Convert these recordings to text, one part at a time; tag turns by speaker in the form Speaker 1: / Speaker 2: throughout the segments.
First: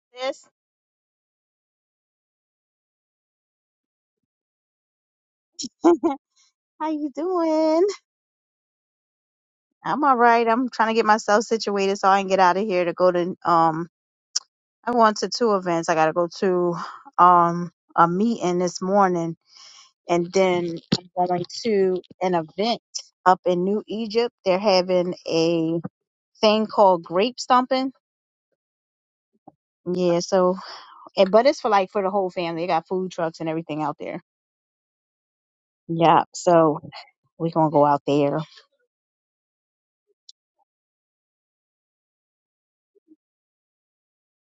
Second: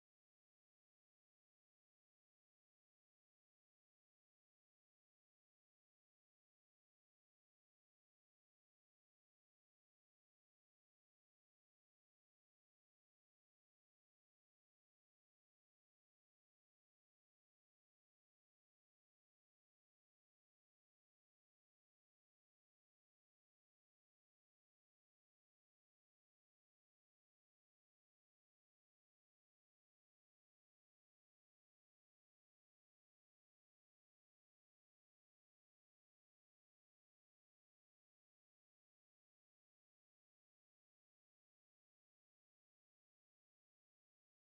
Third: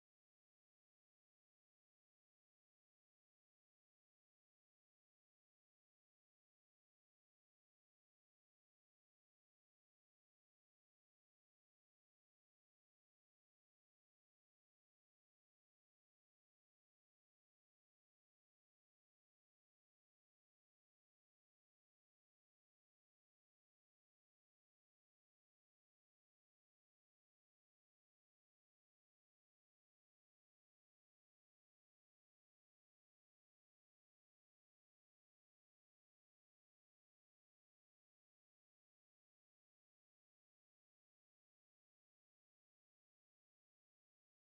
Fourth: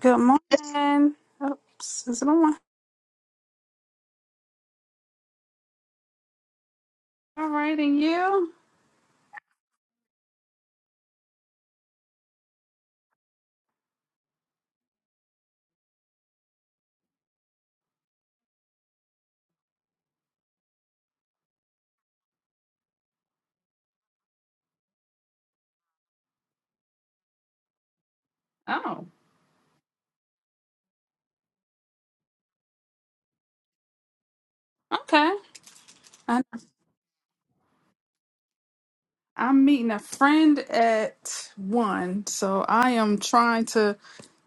Speaker 1: Good
Speaker 2: Sis,
Speaker 1: morning. Oops, is it on?
Speaker 2: how you
Speaker 1: All right,
Speaker 2: doing?
Speaker 1: and you?
Speaker 2: I'm all right. I'm trying to get myself situated so I can get out of here to go to um I'm going to two events. I gotta go to um a meeting this morning and then I'm going to an event up in New Egypt. They're having a thing called grape stomping.
Speaker 1: Oh,
Speaker 2: Yeah, so and but it's for like for the whole family. They got food trucks and everything out there.
Speaker 1: okay.
Speaker 2: Yeah.
Speaker 1: I,
Speaker 2: So We're gonna go out there.
Speaker 1: I'm meeting a friend at one, so I am trying to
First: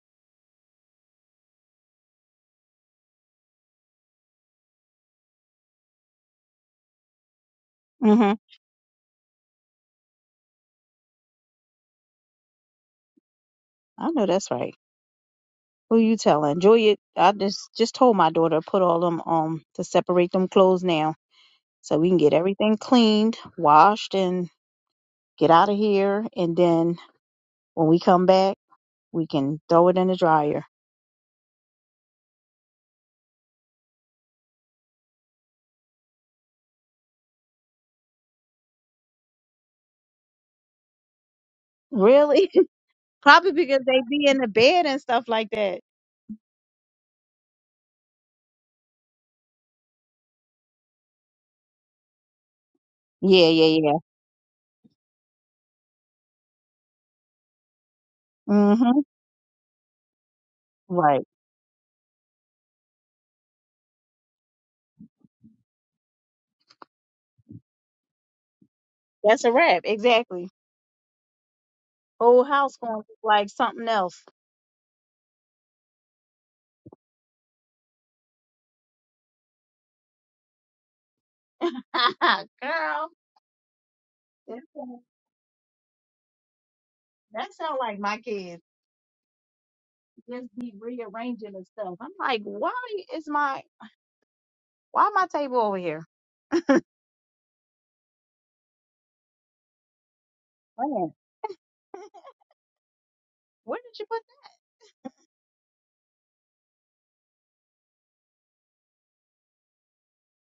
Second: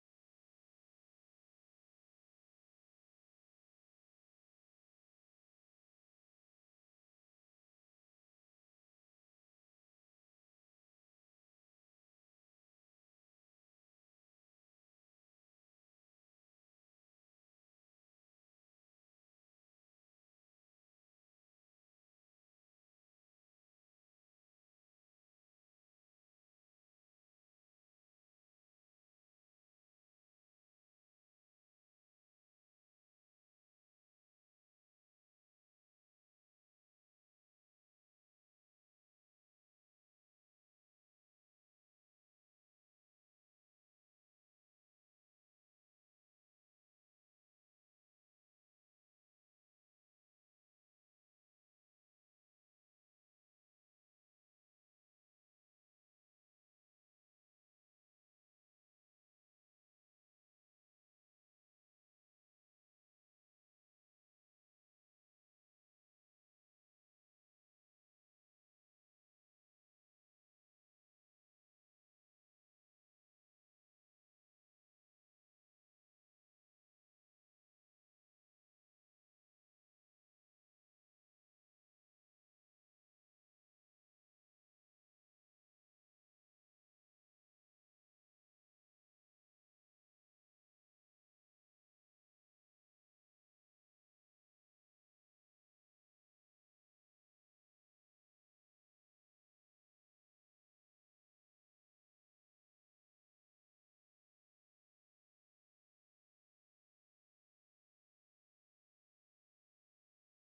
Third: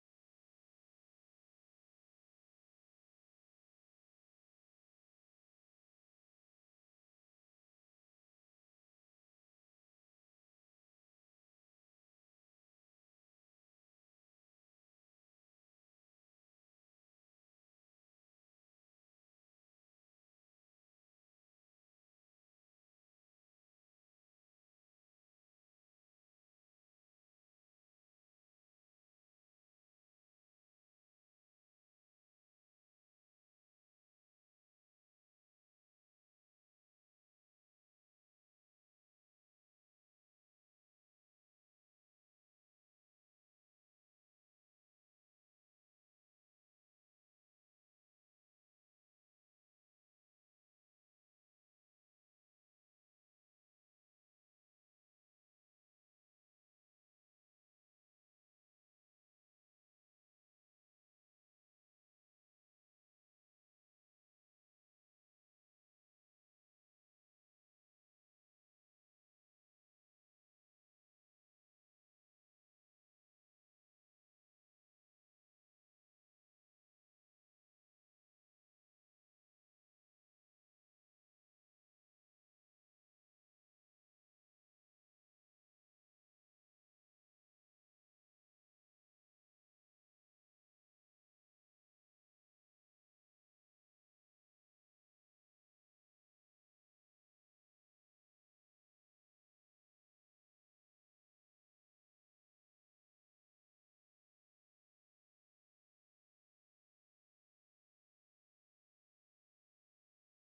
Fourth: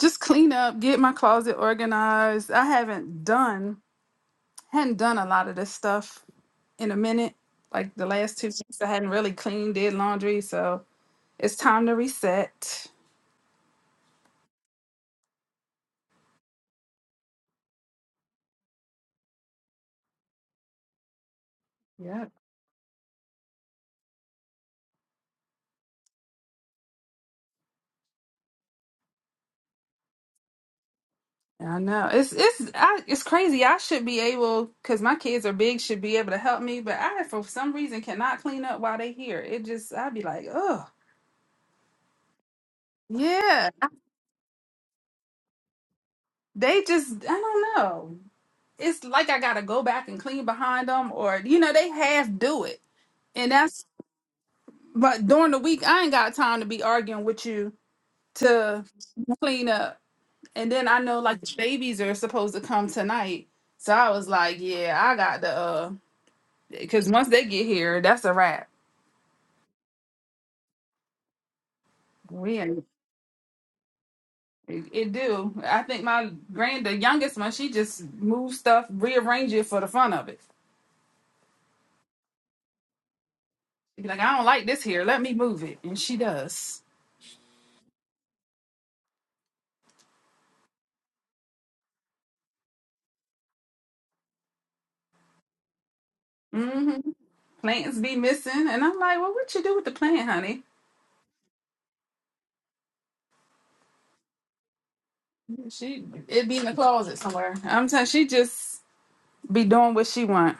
Speaker 1: just clean up, get my closet organized. I haven't done hadn't done a lot of this stuff in a minute. Like the
Speaker 2: hmm
Speaker 1: last two weeks, I hadn't really cleaned, did laundry, so it's time to reset.
Speaker 2: I know that's right. Who you telling? Julia, I just just told my daughter put all them um to separate them clothes now so we
Speaker 1: Yep.
Speaker 2: can get everything cleaned, washed and get out of here and then when we come back we can throw it in the dryer.
Speaker 1: Yeah, I know it's it's I, it's crazy. I should be able because my kids are big, should be able to help me, but I for some reason cannot clean up while they here. It just I'd be like, oh
Speaker 2: Really? Probably
Speaker 1: yeah,
Speaker 2: because they be in the bed and stuff like that.
Speaker 1: they just I don't know. It's like I gotta go back and clean behind them, or you know they half do it,
Speaker 2: Yeah,
Speaker 1: and
Speaker 2: yeah,
Speaker 1: that's
Speaker 2: yeah.
Speaker 1: but during the week I ain't got time to be arguing with you to
Speaker 2: Mhm.
Speaker 1: clean up, and then I
Speaker 2: Right.
Speaker 1: know like the babies are supposed to come tonight, so I was like, yeah, I got the uh, because once they get here, that's a wrap.
Speaker 2: That's a wrap, exactly. Whole
Speaker 1: Yeah,
Speaker 2: house going to look like something else.
Speaker 1: it, it do. I think my grand, the youngest one, she just moves stuff, rearrange it for the fun of it.
Speaker 2: Girl, that
Speaker 1: She be like, I don't like this
Speaker 2: sound,
Speaker 1: here. Let me move it, and she does.
Speaker 2: that sound like my kids just be rearranging and stuff. I'm like, why is my why my table over here?
Speaker 1: Mm-hmm. Plants be missing, and I'm like, well, what you do with the plant, honey?
Speaker 2: Man, where did you put
Speaker 1: She it be in the closet somewhere. I'm telling she just be doing what she want,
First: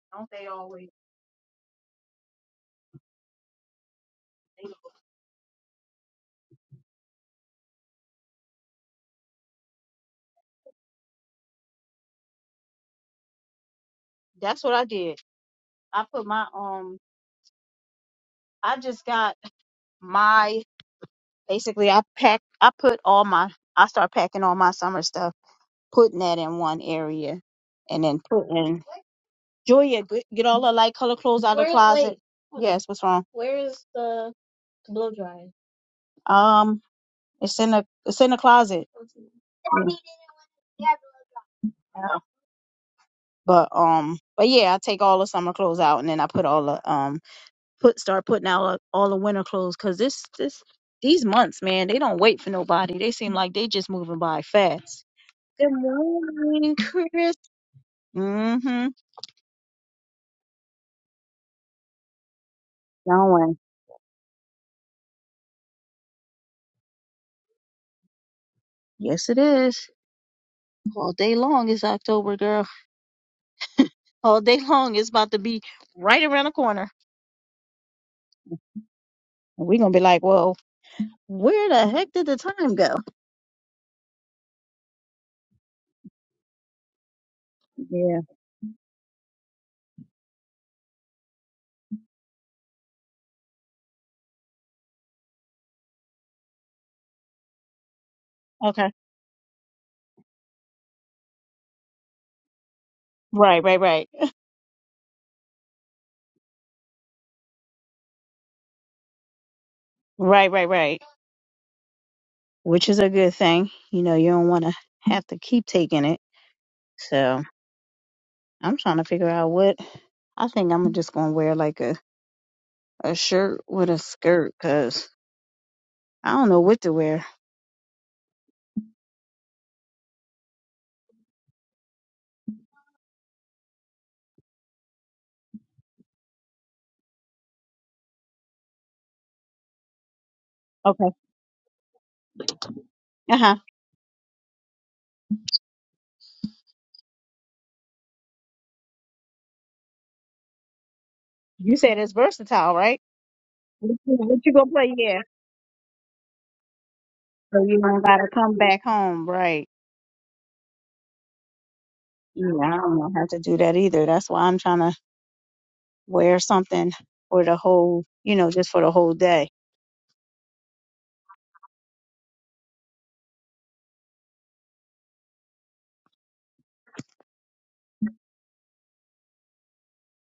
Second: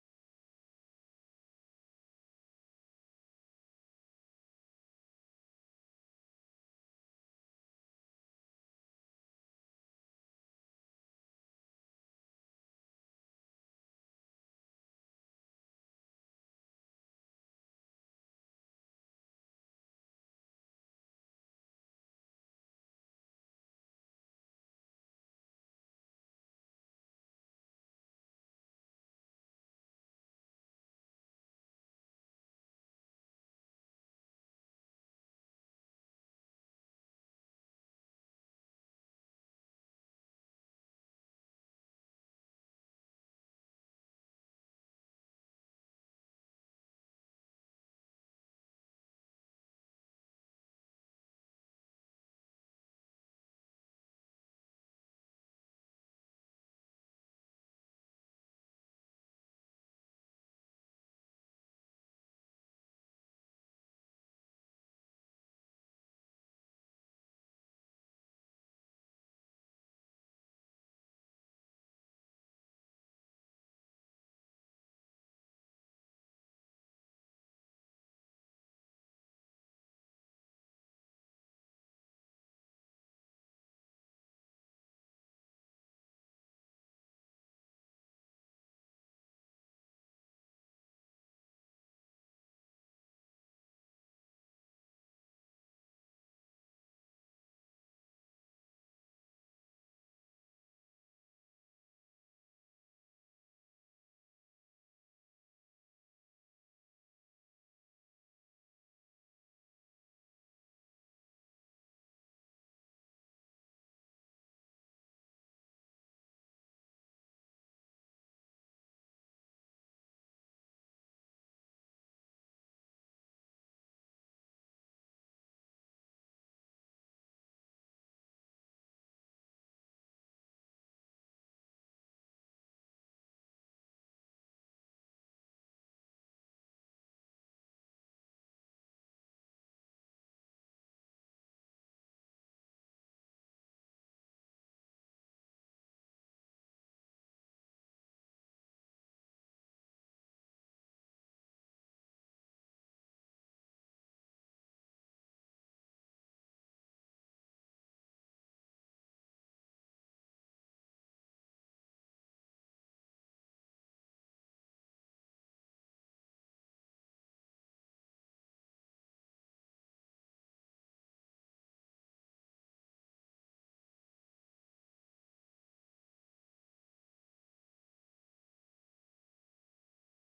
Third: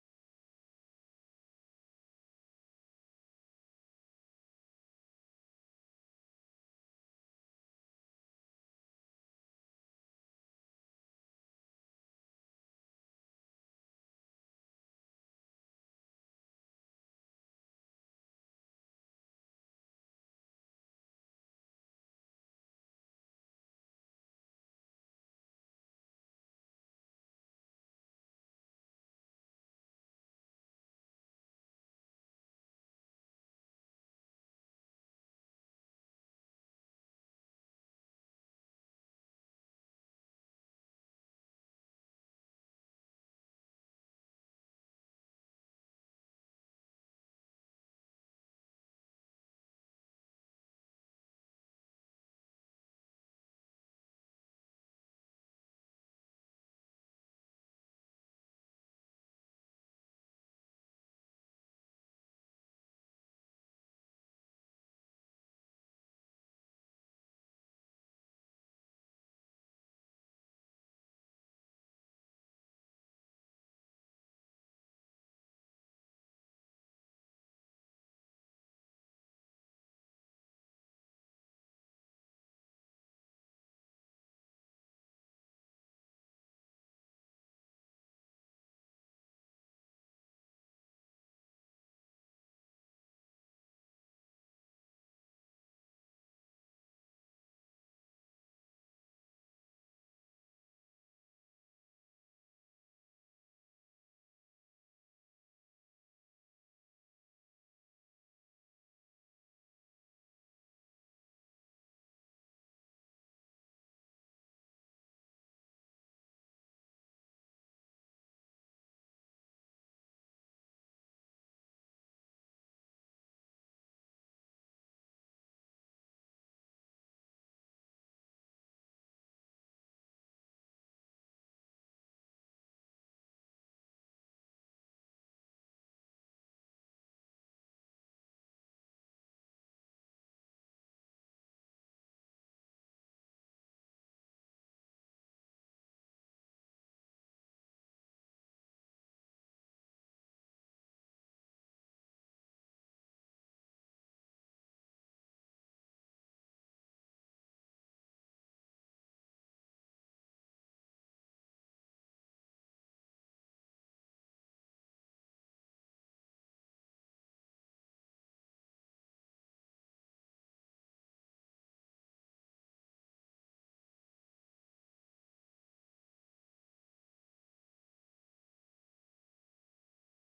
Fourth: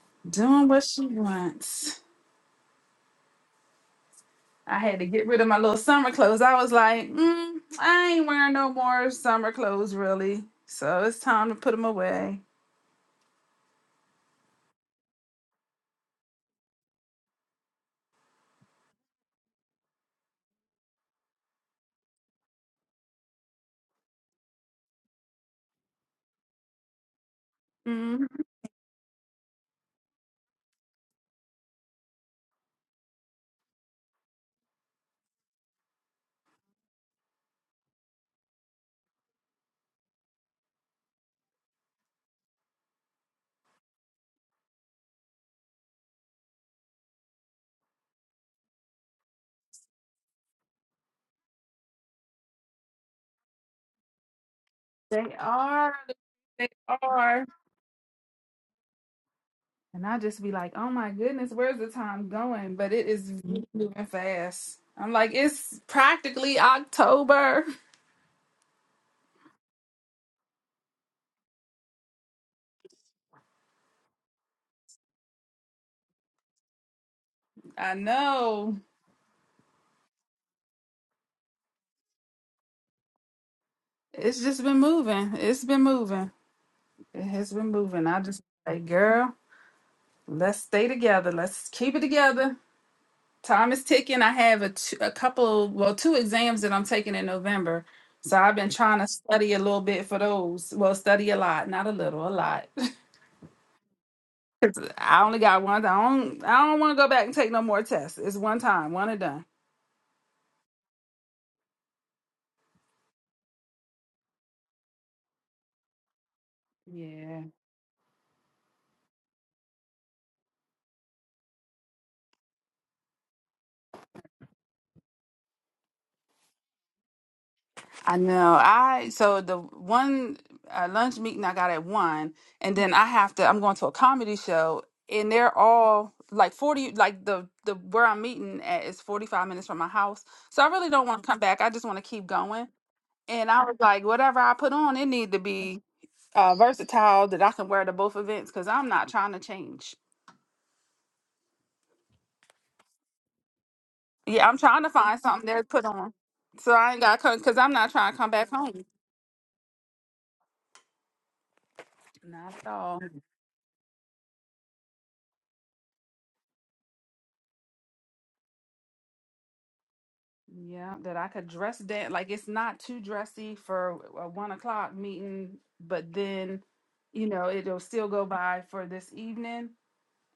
Speaker 2: that? Don't they
Speaker 1: doing what
Speaker 2: always?
Speaker 1: she wants.
Speaker 2: They,
Speaker 1: I had to get rid of my little summer clothes. I was like, mm, I ain't wearing no more summer clothes, really. So it's time to put them away.
Speaker 2: that's what I did. I put my um. I just got my basically. I pack. I put all my. I start packing all my summer stuff, putting that in one area, and
Speaker 1: Mm-hmm.
Speaker 2: then putting. Julia, g- get all her light color clothes out of the Where- closet. wait, hold on. Yes, what's wrong? Where is the blow dryer? Um, it's in the it's in the closet. Okay. Mm. Yeah. But um, but yeah, I take all the summer clothes out and then I put all the um put start putting out uh, all the winter clothes because this this these months, man, they don't wait for nobody. They seem like they just moving by fast.
Speaker 1: They
Speaker 2: Good
Speaker 1: are. They
Speaker 2: morning, Chris.
Speaker 1: are.
Speaker 2: Mm-hmm.
Speaker 1: And I just be like, oh my goodness, where's the time going? But it
Speaker 2: No
Speaker 1: is
Speaker 2: one.
Speaker 1: moving fast. I'm like, it's practically October.
Speaker 2: Yes, it is. All day long is October, girl. all day long is about to be right around the corner.
Speaker 1: I know.
Speaker 2: And we're gonna be like, Whoa, where the heck did the time go?
Speaker 1: It's just been moving. It's been moving. It has been moving.
Speaker 2: Yeah.
Speaker 1: I just like, girl, let's stay together. Let's keep it together. Time is ticking. I have a t- a couple, well, two exams that I'm taking in November. So I've been
Speaker 2: Okay.
Speaker 1: trying to study a little bit for those. Well, study a lot, not a little, a lot.
Speaker 2: Right, right, right.
Speaker 1: I only got one. I don't. I don't want to go back and take no more tests. It's one time, one and done.
Speaker 2: Right, right, right. Which is a good thing. You know, you don't wanna have to keep taking it.
Speaker 1: Yeah.
Speaker 2: So I'm trying to figure out what I think I'm just gonna wear like a, a shirt with a skirt because I don't know what to wear.
Speaker 1: I know. I so the one uh, lunch meeting I got at one, and then I have to. I'm going to a comedy show, and they're all like forty. Like the the where I'm meeting at is forty five minutes from my house. So I really
Speaker 2: Okay.
Speaker 1: don't want to come back. I just want to keep going.
Speaker 2: Uh
Speaker 1: And
Speaker 2: huh.
Speaker 1: I was like, whatever I put on, it need to be uh, versatile that I can wear to both events because I'm not trying to change.
Speaker 2: You said it's versatile, right? What you, what
Speaker 1: Yeah,
Speaker 2: you
Speaker 1: I'm
Speaker 2: gonna
Speaker 1: trying to
Speaker 2: play?
Speaker 1: find
Speaker 2: Yeah.
Speaker 1: something there to put on. So I ain't got to because
Speaker 2: So
Speaker 1: I'm
Speaker 2: you
Speaker 1: not
Speaker 2: don't
Speaker 1: trying to
Speaker 2: gotta
Speaker 1: come back
Speaker 2: come back
Speaker 1: home.
Speaker 2: home, right?
Speaker 1: Not
Speaker 2: Yeah,
Speaker 1: at
Speaker 2: I don't
Speaker 1: all.
Speaker 2: know how to do that either. That's why I'm trying to wear something for the whole, you know, just for the whole day.
Speaker 1: Yeah, that I could dress down. Like it's not too dressy for a one o'clock meeting, but then, you know, it'll still go by for this evening.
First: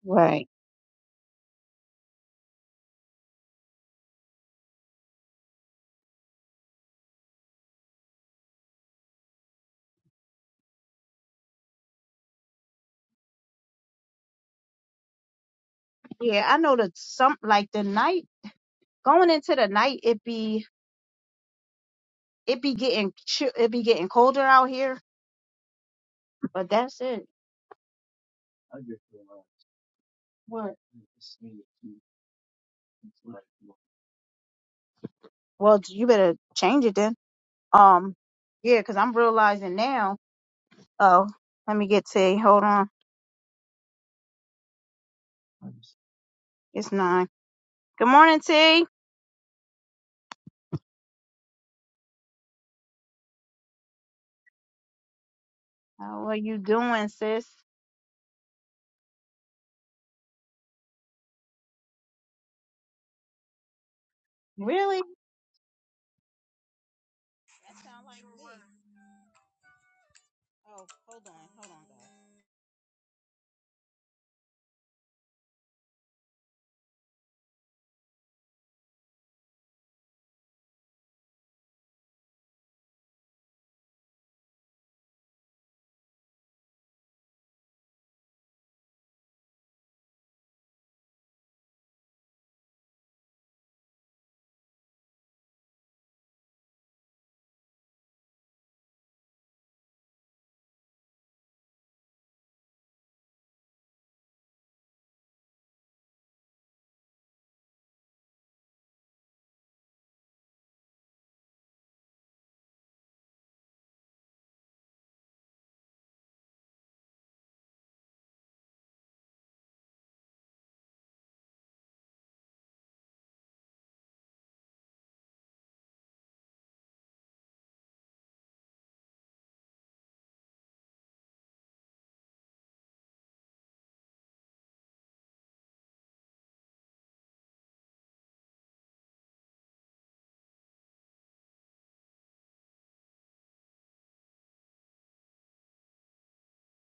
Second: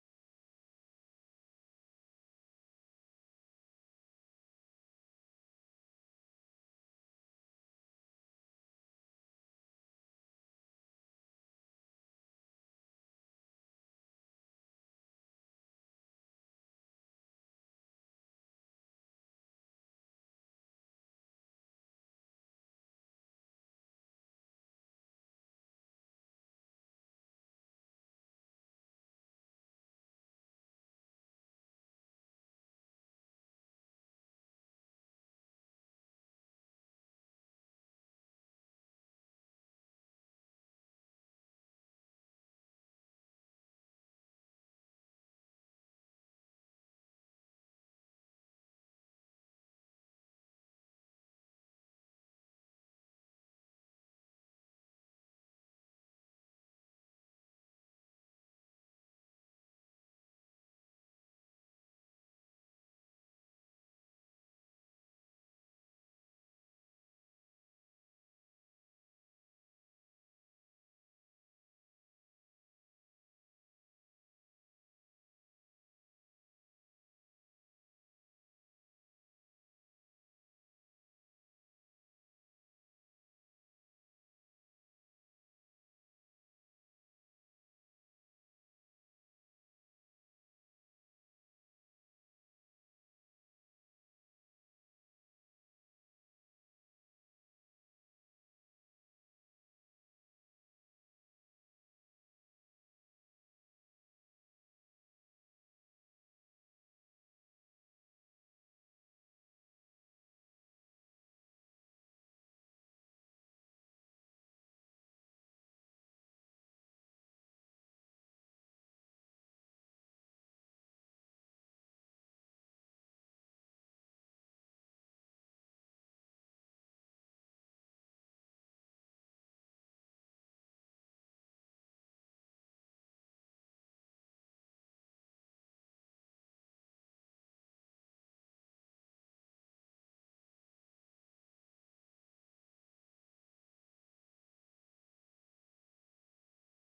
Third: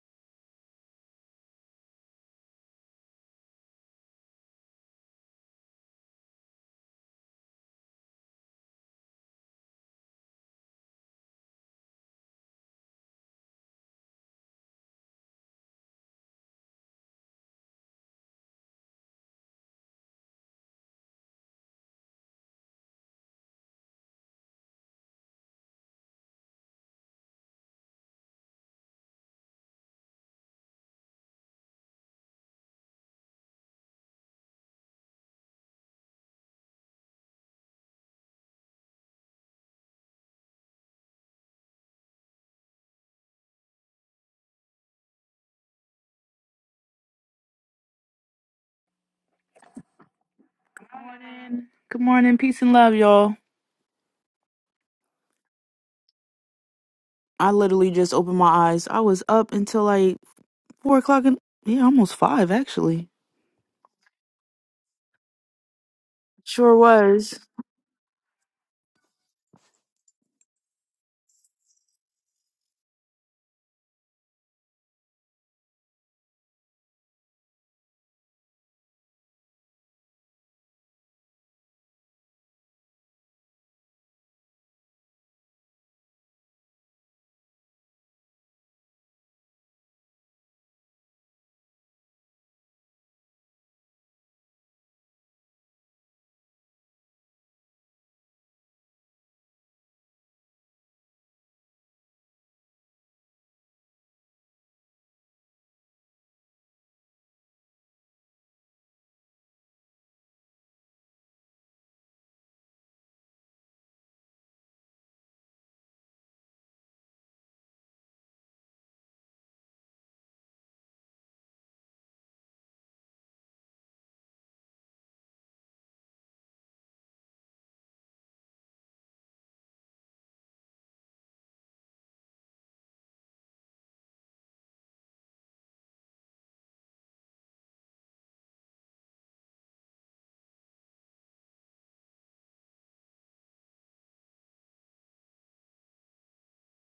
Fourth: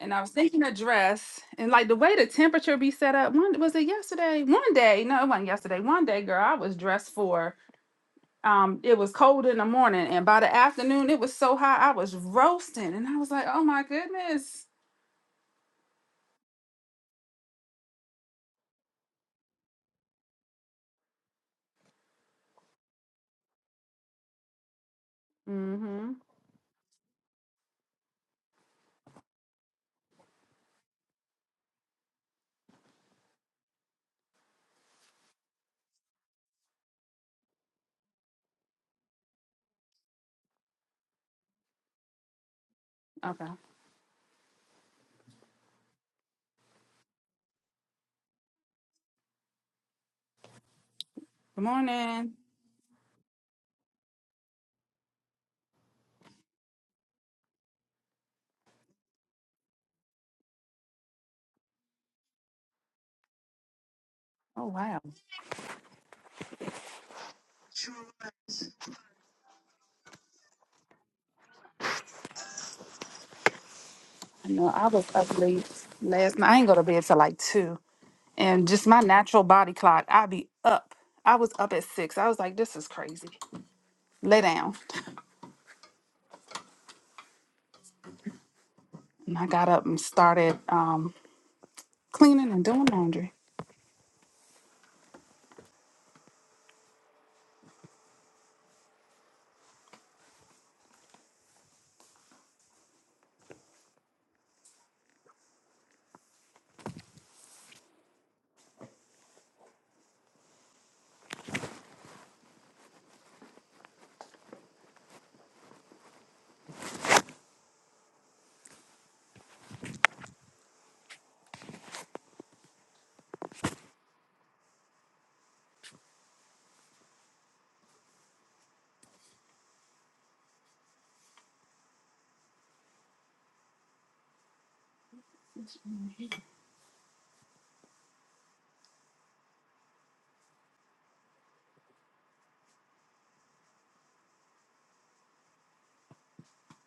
Speaker 1: And I was
Speaker 2: Right.
Speaker 1: thinking a dress and like the way the temperature be set up. One was it yesterday? One day, no, it wasn't yesterday. One day, girl, I was dressed for. Um, it was cold in the morning, and by the afternoon, it was so hot I was roasting, and I was like, "Oh my goodness!"
Speaker 2: Yeah, I know that some like the night going into the night, it be it be getting chi- it be getting colder out here,
Speaker 1: Mm-hmm.
Speaker 2: but that's it. What? Well, you better change it then. Um, yeah, i I'm realizing now. Oh, let me get T. Hold on,
Speaker 1: Okay.
Speaker 2: it's nine. Good morning, T.
Speaker 1: Good
Speaker 3: morning. Good
Speaker 1: morning.
Speaker 3: morning. Peace and love, y'all.
Speaker 2: How are you doing, sis?
Speaker 3: I literally just opened my eyes. I was up until like four o'clock and yeah, almost five actually.
Speaker 1: Oh
Speaker 2: Really?
Speaker 1: wow.
Speaker 3: Sure was.
Speaker 2: That sound like me. Oh, hold on, hold on. guys.
Speaker 1: I know I was up late last night. I ain't go to bed till like two. And just my natural body clock, i be up. I was up at six. I was like, this is crazy. Lay down. And I got up and started um cleaning and doing laundry.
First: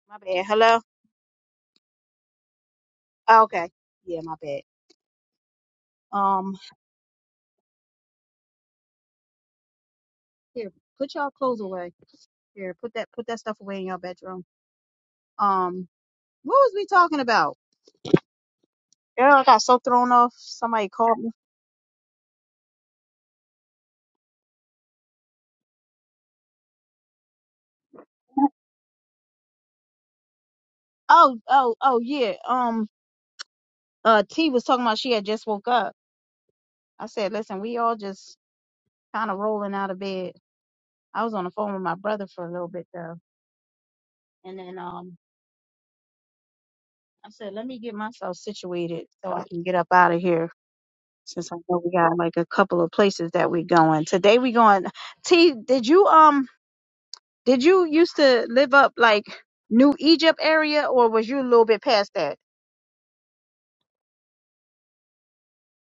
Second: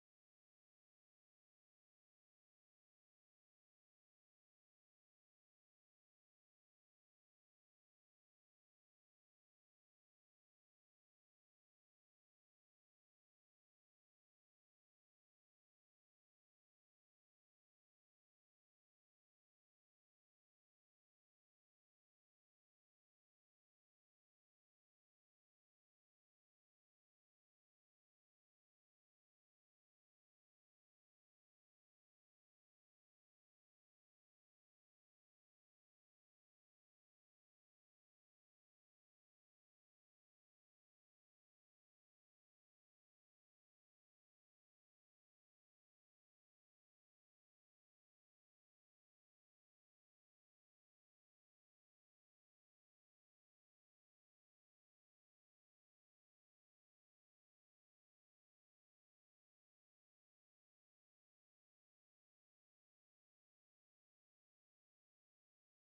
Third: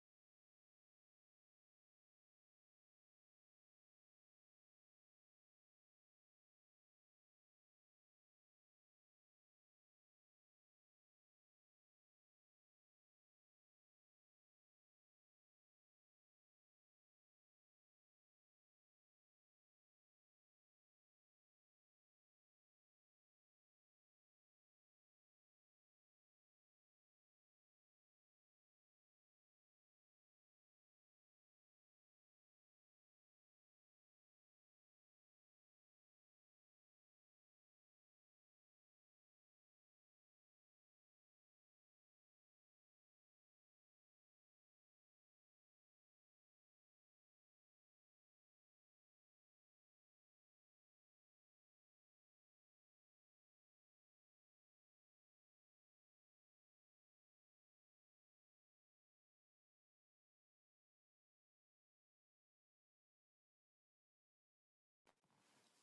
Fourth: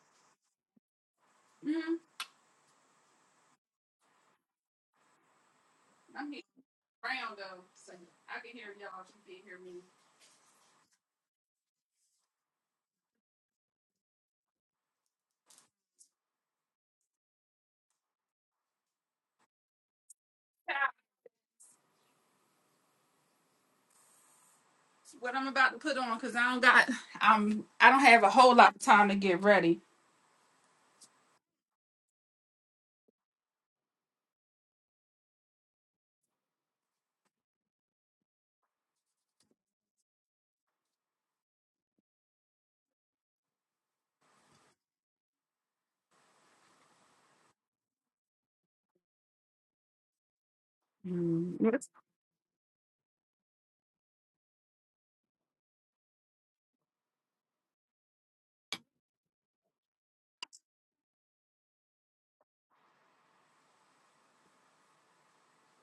Speaker 2: My bad. Hello?
Speaker 1: Mm-hmm.
Speaker 2: Oh, okay. Yeah, my bad.
Speaker 1: I'm getting
Speaker 2: Um
Speaker 1: around though, so I can hear y'all if you can hear me.
Speaker 2: here, put y'all clothes away. Here, put that put that stuff away in your bedroom. Um, what was we talking about? Girl, I got so thrown off. Somebody
Speaker 1: That's
Speaker 2: called me.
Speaker 1: What I'm about to put on, cause I don't got, um, I don't have a whole lot of time to get ready.
Speaker 2: Oh, oh, oh yeah. Um uh T was talking about she had just woke up. I said, listen, we all just kinda rolling out of bed. I was on the phone with my brother for a little bit though. And then um I said, let me get myself situated so I can get up out of here. Since I
Speaker 1: Mm,
Speaker 2: know
Speaker 1: it's-
Speaker 2: we got like a couple of places that we going. Today we going T did you um did you used to live up like New Egypt area or was you a little bit past that?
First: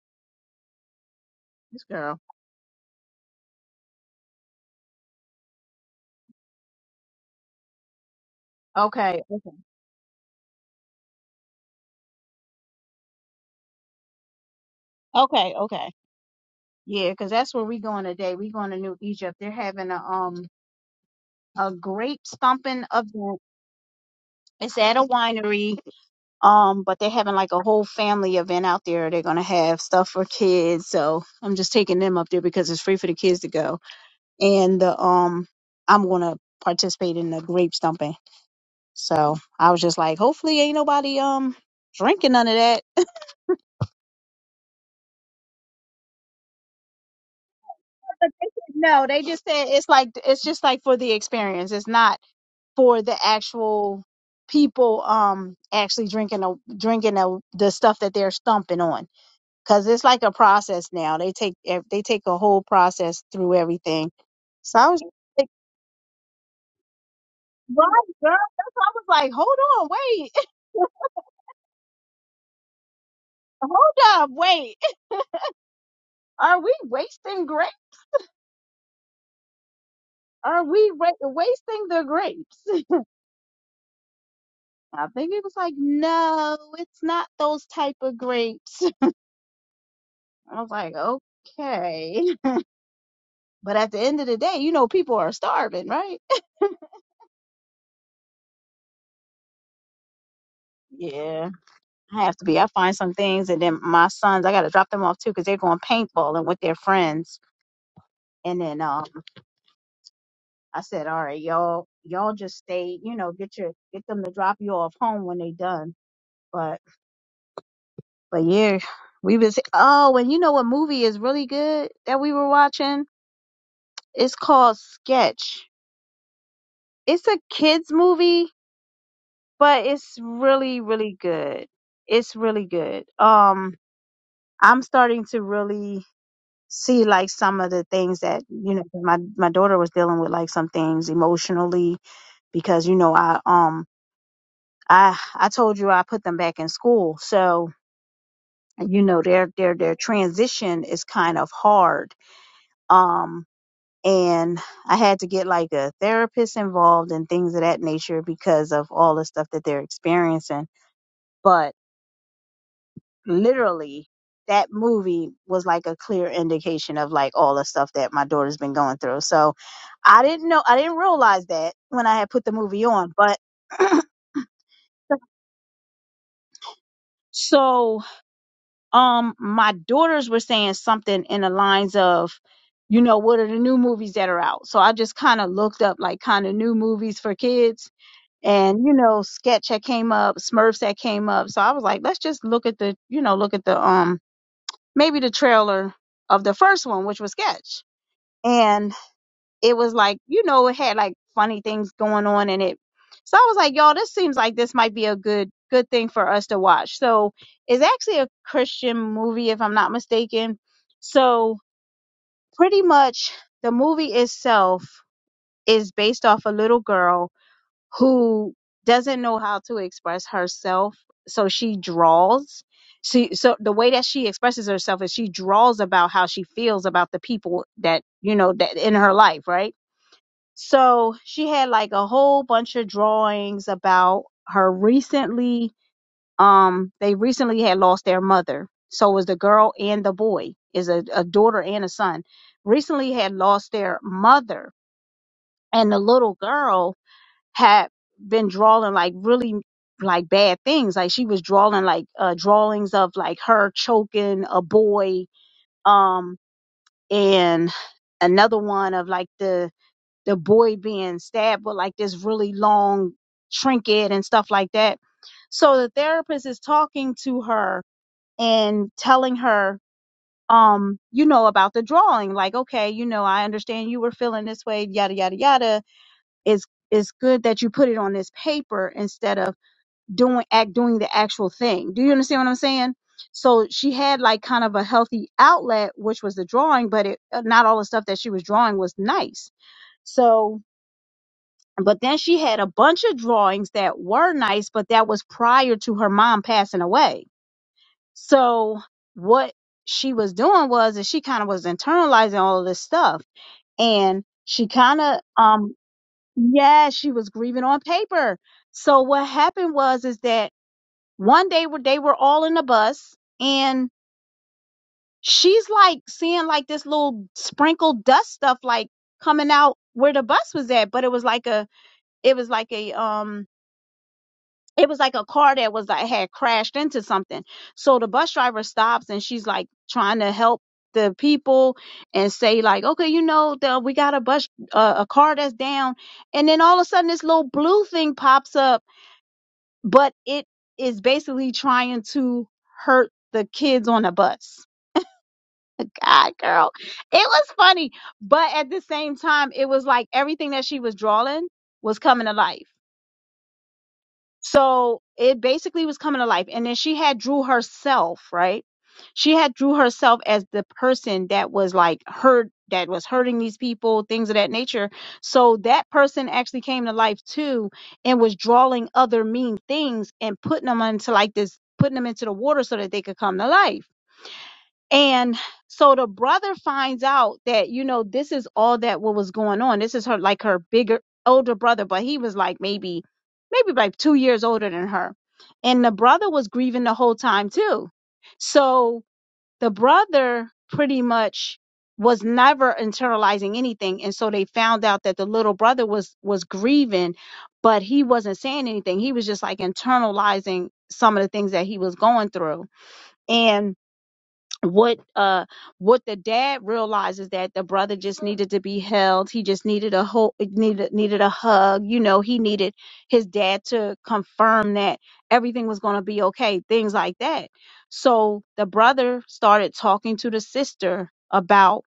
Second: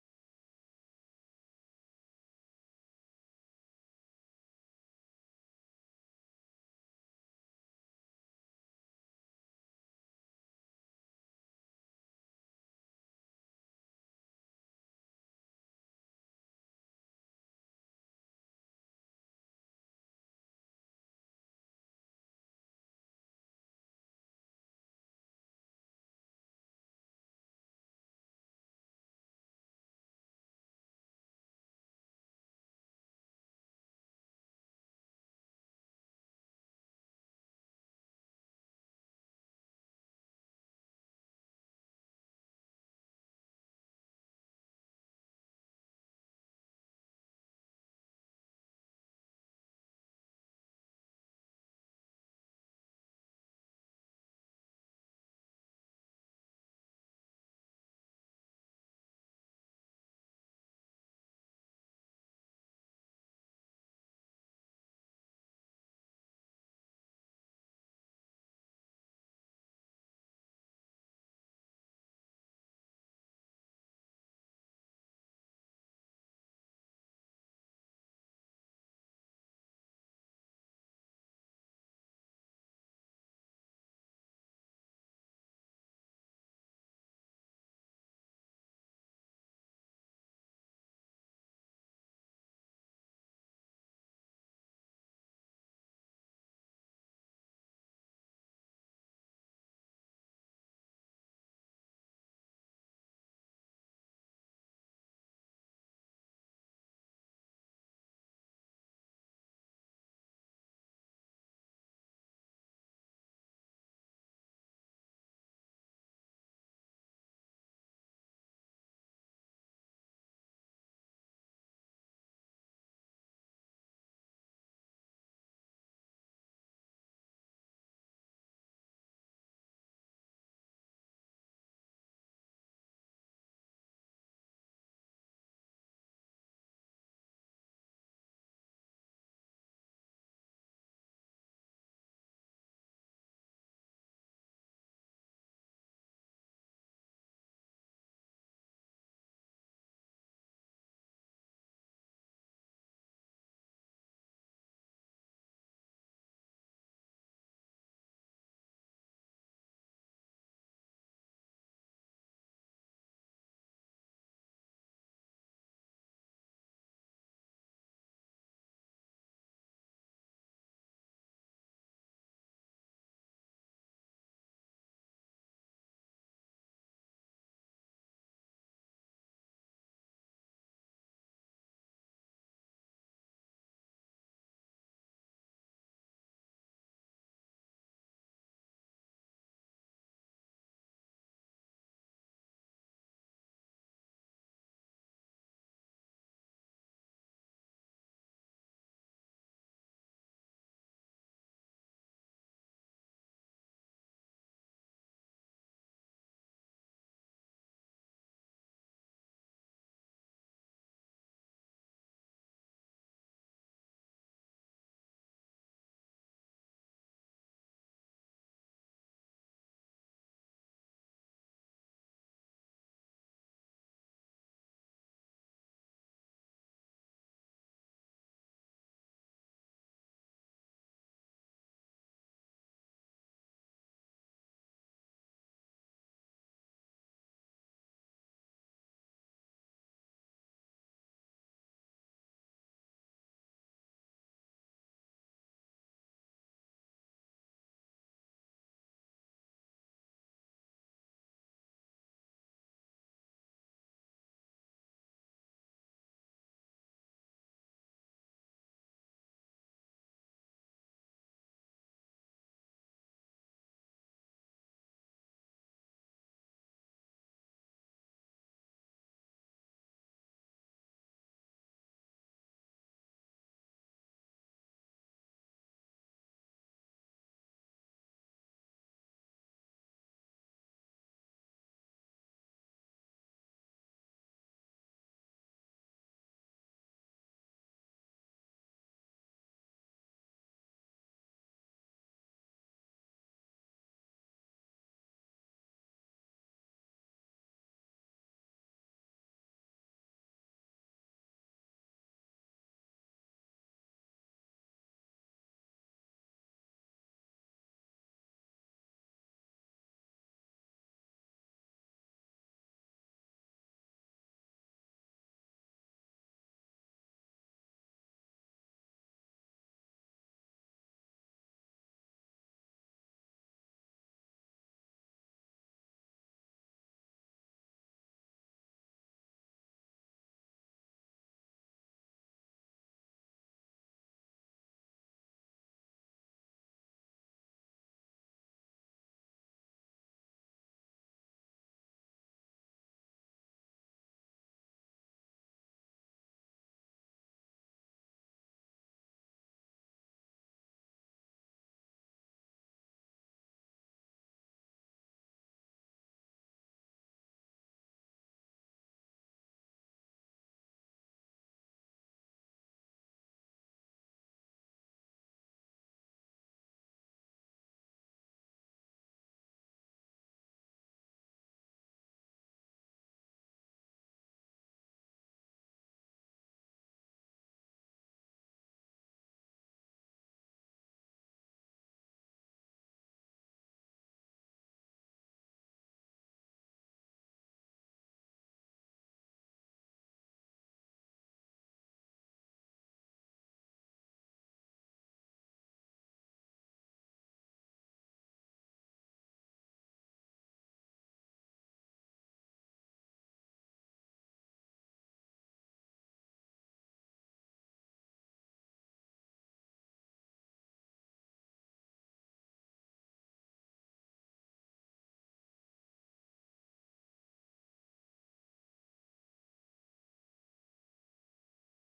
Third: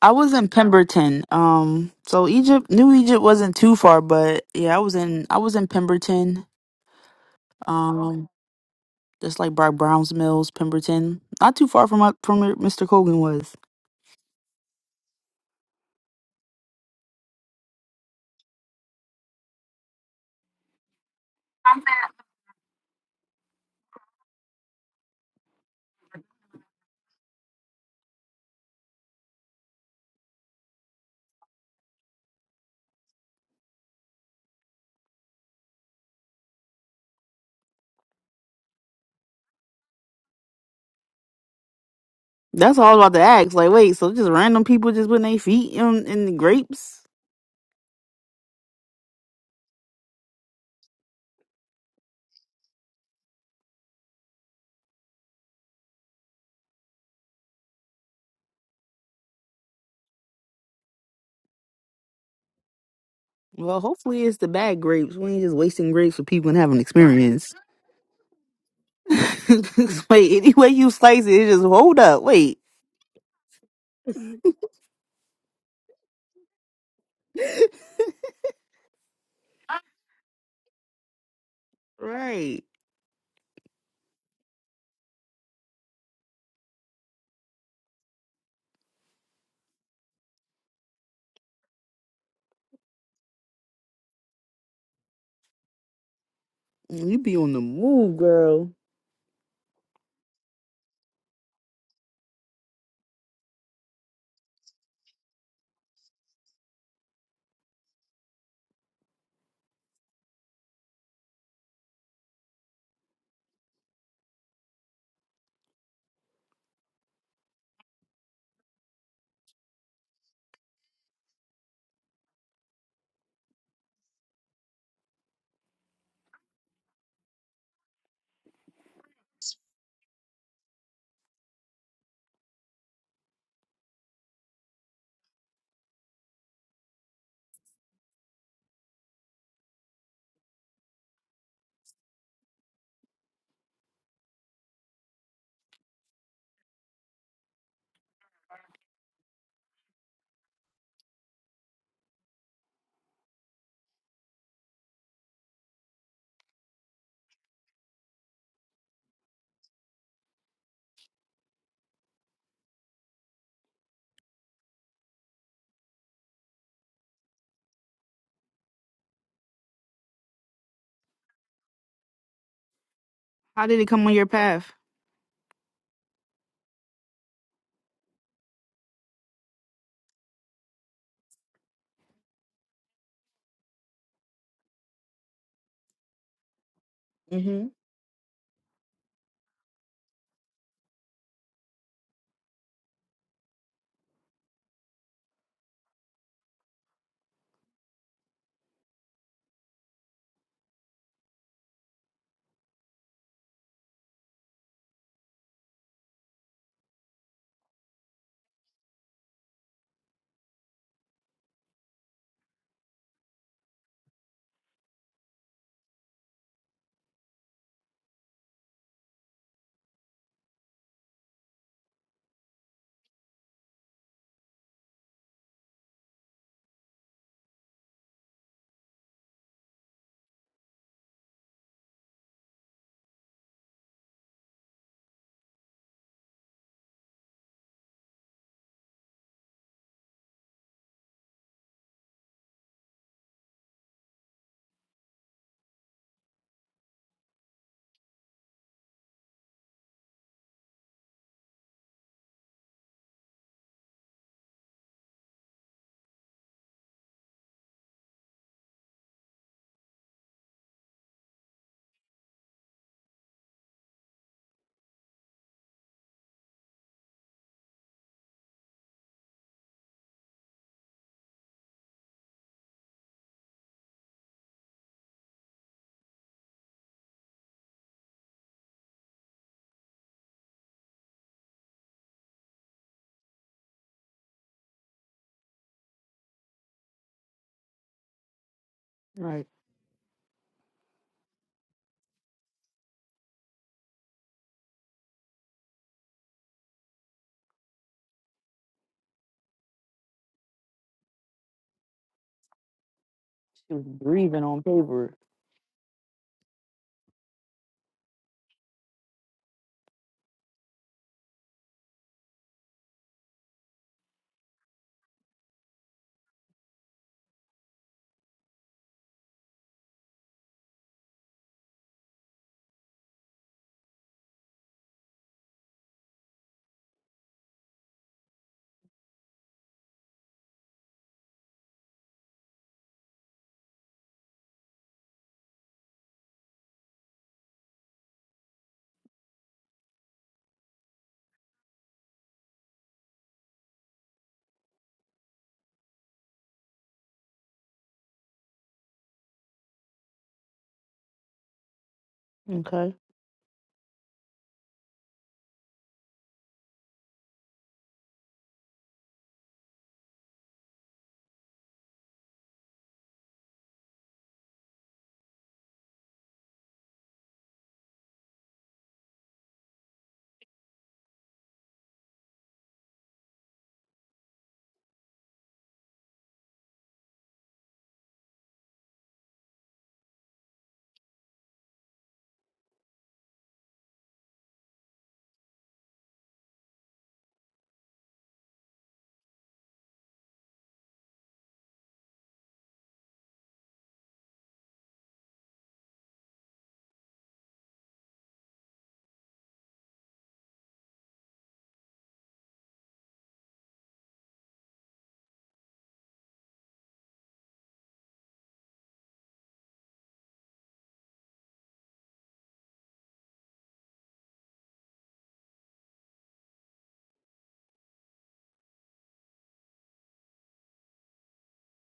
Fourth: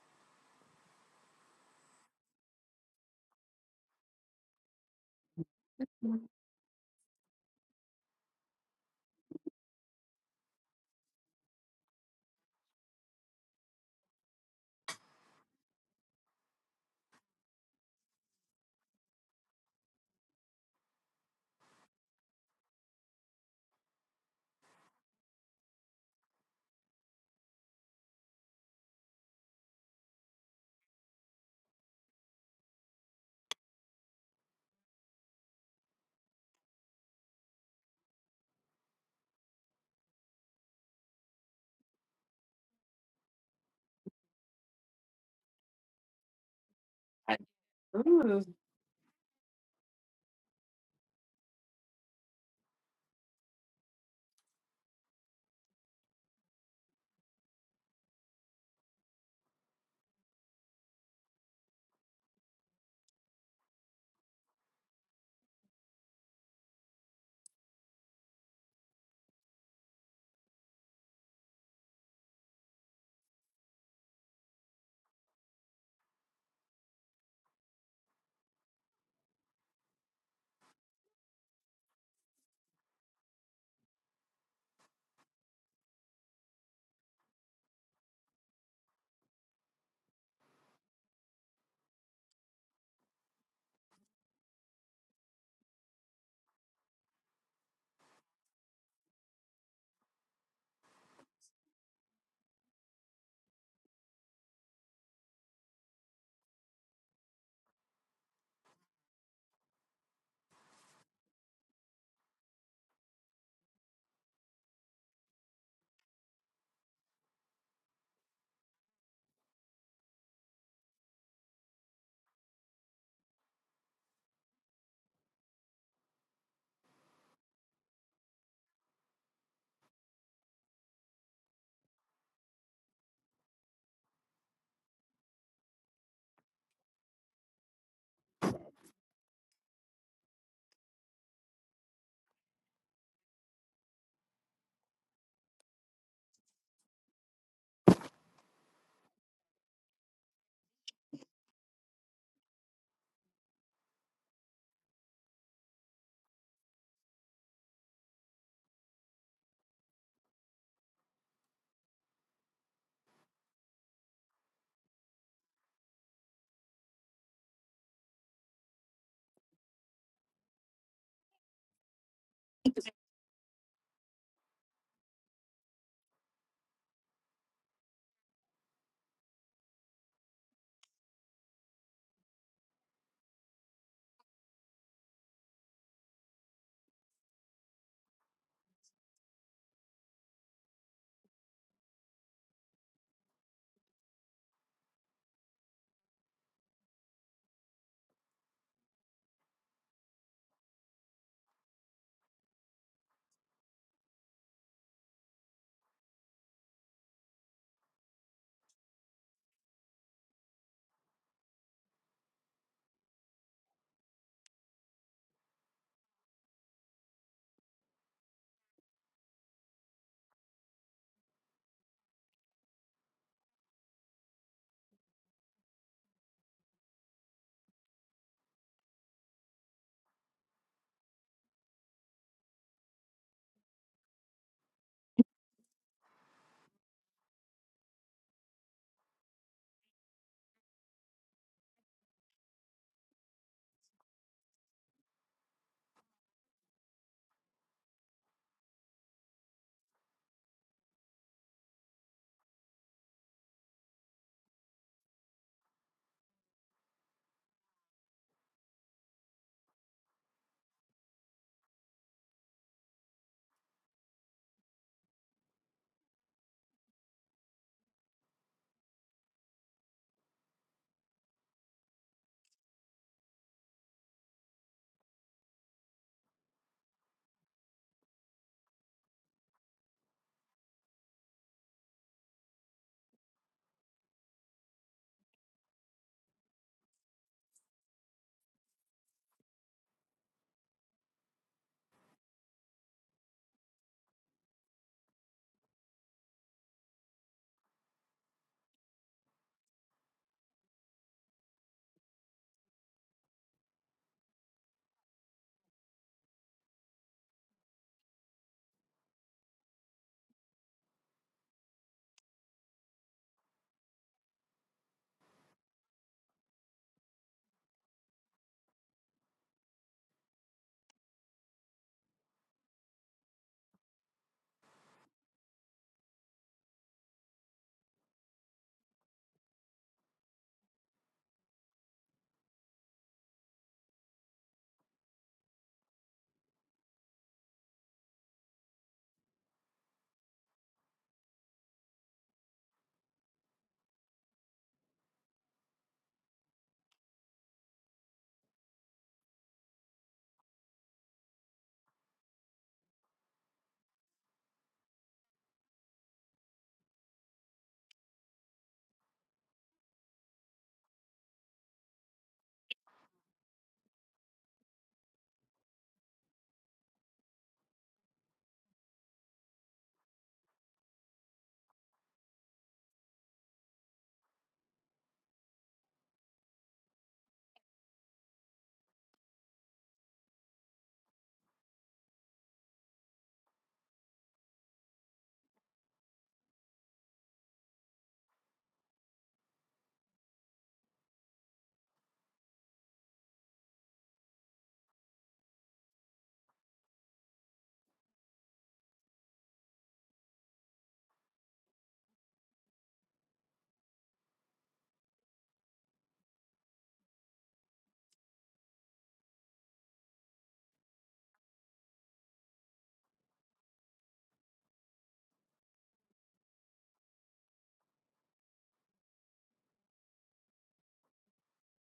Speaker 3: I was in Pemberton.
Speaker 2: This
Speaker 3: Um
Speaker 2: girl.
Speaker 3: so Egypt New Egypt wasn't too far, but yeah, I was in I was in Pemberton. Um
Speaker 2: Okay.
Speaker 3: just like by Browns Mills, Pemberton. Not too far from my, from where Mr. Colgan was.
Speaker 2: Okay, okay. Yeah, because that's where we going today. We going to New Egypt. They're having a um a grape stomping event. It's at a winery. Um, but they're having like a whole family event out there. They're gonna have stuff for kids. So I'm just taking them up there because it's free for the kids to go and the um I'm gonna participate in the grape stumping. So I was just like, hopefully ain't nobody um drinking none of
Speaker 3: That's
Speaker 2: that.
Speaker 3: all I was about to ask. Like, wait, so just random people just putting their feet in, in the grapes?
Speaker 2: But
Speaker 1: Ooh,
Speaker 2: they said No, they just said it's like it's just like for the experience. It's not for the actual people um actually drinking a, drinking a, the stuff that they're stumping on because it's like a process now. They take ev- they take a whole process through
Speaker 3: Well,
Speaker 2: everything.
Speaker 3: hopefully it's the
Speaker 2: So
Speaker 3: bad
Speaker 2: I was
Speaker 3: grapes. We ain't
Speaker 2: like,
Speaker 3: just wasting grapes for people and having experience.
Speaker 2: right, girl. That's why I was like, hold on, wait,
Speaker 3: wait, any way you slice it, it just hold up. Wait.
Speaker 2: hold up, wait. Are we wasting grapes? Are we ra- wasting the grapes?
Speaker 3: Right.
Speaker 2: I think it was like, no, it's not those type of grapes. I was like, okay. But at the end of the day, you know, people are starving, right?
Speaker 3: You be on the move, girl.
Speaker 2: Yeah, I have to be. I find some things, and then my sons, I got to drop them off too because they're going paintballing with their friends. And then um, I said, all right, y'all, y'all just stay, you know, get your get them to drop you off home when they done. But But yeah, we was oh, and you know what movie is really good that we were watching? It's called Sketch. It's a kids movie, but it's really really good. It's really good. Um, I'm starting to really see like some of the things that you know my my daughter was dealing with like some things emotionally because you know I um I I told you I put them back in school so you know their their their transition is kind of hard Um. and I had to get like a therapist involved and things of that nature because of all the stuff that they're experiencing. But literally, that movie was like a clear indication of like all the stuff that my daughter's been going through. So I didn't know, I didn't realize that when I had put the movie on, but
Speaker 3: How did it come on your path?
Speaker 2: so um my daughters were saying something in the lines of you know what are the new movies that are out so i just kind of looked up like kind of new movies for
Speaker 3: Mm-hmm.
Speaker 2: kids and you know sketch had came up smurfs had came up so i was like let's just look at the you know look at the um maybe the trailer of the first one which was sketch and it was like you know it had like funny things going on in it so i was like y'all this seems like this might be a good good thing for us to watch so it's actually a christian movie if i'm not mistaken so pretty much the movie itself is based off a little girl who doesn't know how to express herself so she draws she so the way that she expresses herself is she draws about how she feels about the people that you know that in her life right so she had like a whole bunch of drawings about her recently um they recently had lost their mother so it was the girl and the boy is a, a daughter and a son recently had lost their mother and the little girl had been drawing like really like bad things. Like she was drawing like uh, drawings of like her choking a boy, um, and another one of like the the boy being stabbed with like this really long trinket and stuff like that. So the therapist is talking to her and telling her, um, you know, about the drawing. Like, okay, you know, I understand you were feeling this way, yada yada yada. It's it's good that you put it on this paper instead of doing act doing the actual thing. Do you understand what I'm saying? So she had like kind of a healthy outlet, which was the drawing, but it uh, not all the stuff that she was drawing was
Speaker 3: Right.
Speaker 2: nice. So, but then she had a bunch of drawings that were nice, but that was prior to her mom passing away. So what she was doing was that she kind of was internalizing all of this stuff,
Speaker 3: She was
Speaker 2: and
Speaker 3: breathing on
Speaker 2: she kind
Speaker 3: paper.
Speaker 2: of um yeah she was grieving on paper. So what happened was is that one day where they were all in the bus and she's like seeing like this little sprinkled dust stuff like coming out where the bus was at but it was like a it was like a um it was like a car that was like had crashed into something so the bus driver stops and she's like trying to help the people and say like okay you know the, we got a bus uh, a car that's down and then all of a sudden this little blue thing pops up but it is basically trying to hurt the kids on the bus. God, girl, it was funny, but at the same time, it was like everything that she was drawing was coming to life.
Speaker 3: Okay.
Speaker 2: So it basically was coming to life. And then she had Drew herself, right? She had Drew herself as the person that was like hurt, that was hurting these people, things of that nature. So that person actually came to life too and was drawing other mean things and putting them into like this, putting them into the water so that they could come to life. And so the brother finds out that, you know, this is all that what was going on. This is her like her bigger older brother, but he was like maybe maybe like two years older than her. And the brother was grieving the whole time too. So the brother pretty much was never internalizing anything. And so they found out that the little brother was was grieving, but he wasn't saying anything. He was just like internalizing some of the things that he was going through. And what uh what the dad realizes that the brother just needed to be held he just needed a whole needed needed a hug you know he needed his dad to confirm that everything was going to be okay things like that so the brother started talking to the sister about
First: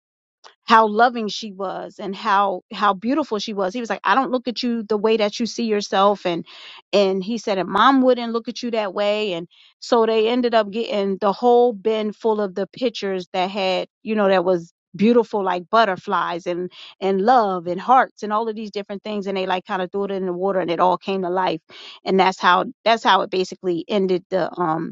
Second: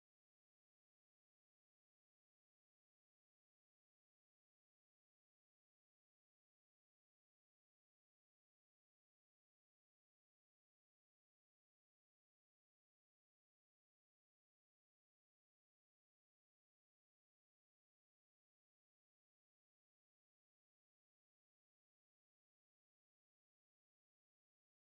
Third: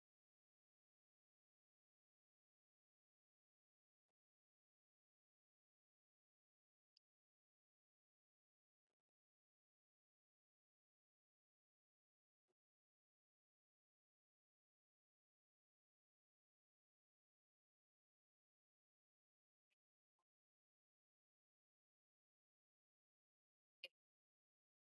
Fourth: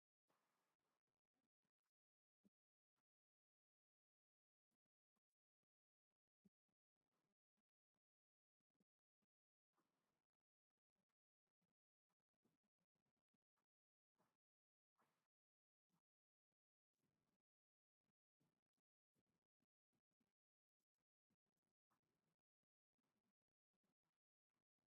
Speaker 2: how loving she was and how how beautiful she was. He was like, I don't look at you the way that you see yourself and and he said and mom wouldn't look at you that way and so they ended up getting the whole bin full of the pictures that had, you know, that was beautiful like butterflies and and love and hearts and all of these different things and they like kind of threw it in the water and it all came to life and that's how that's how it basically ended the um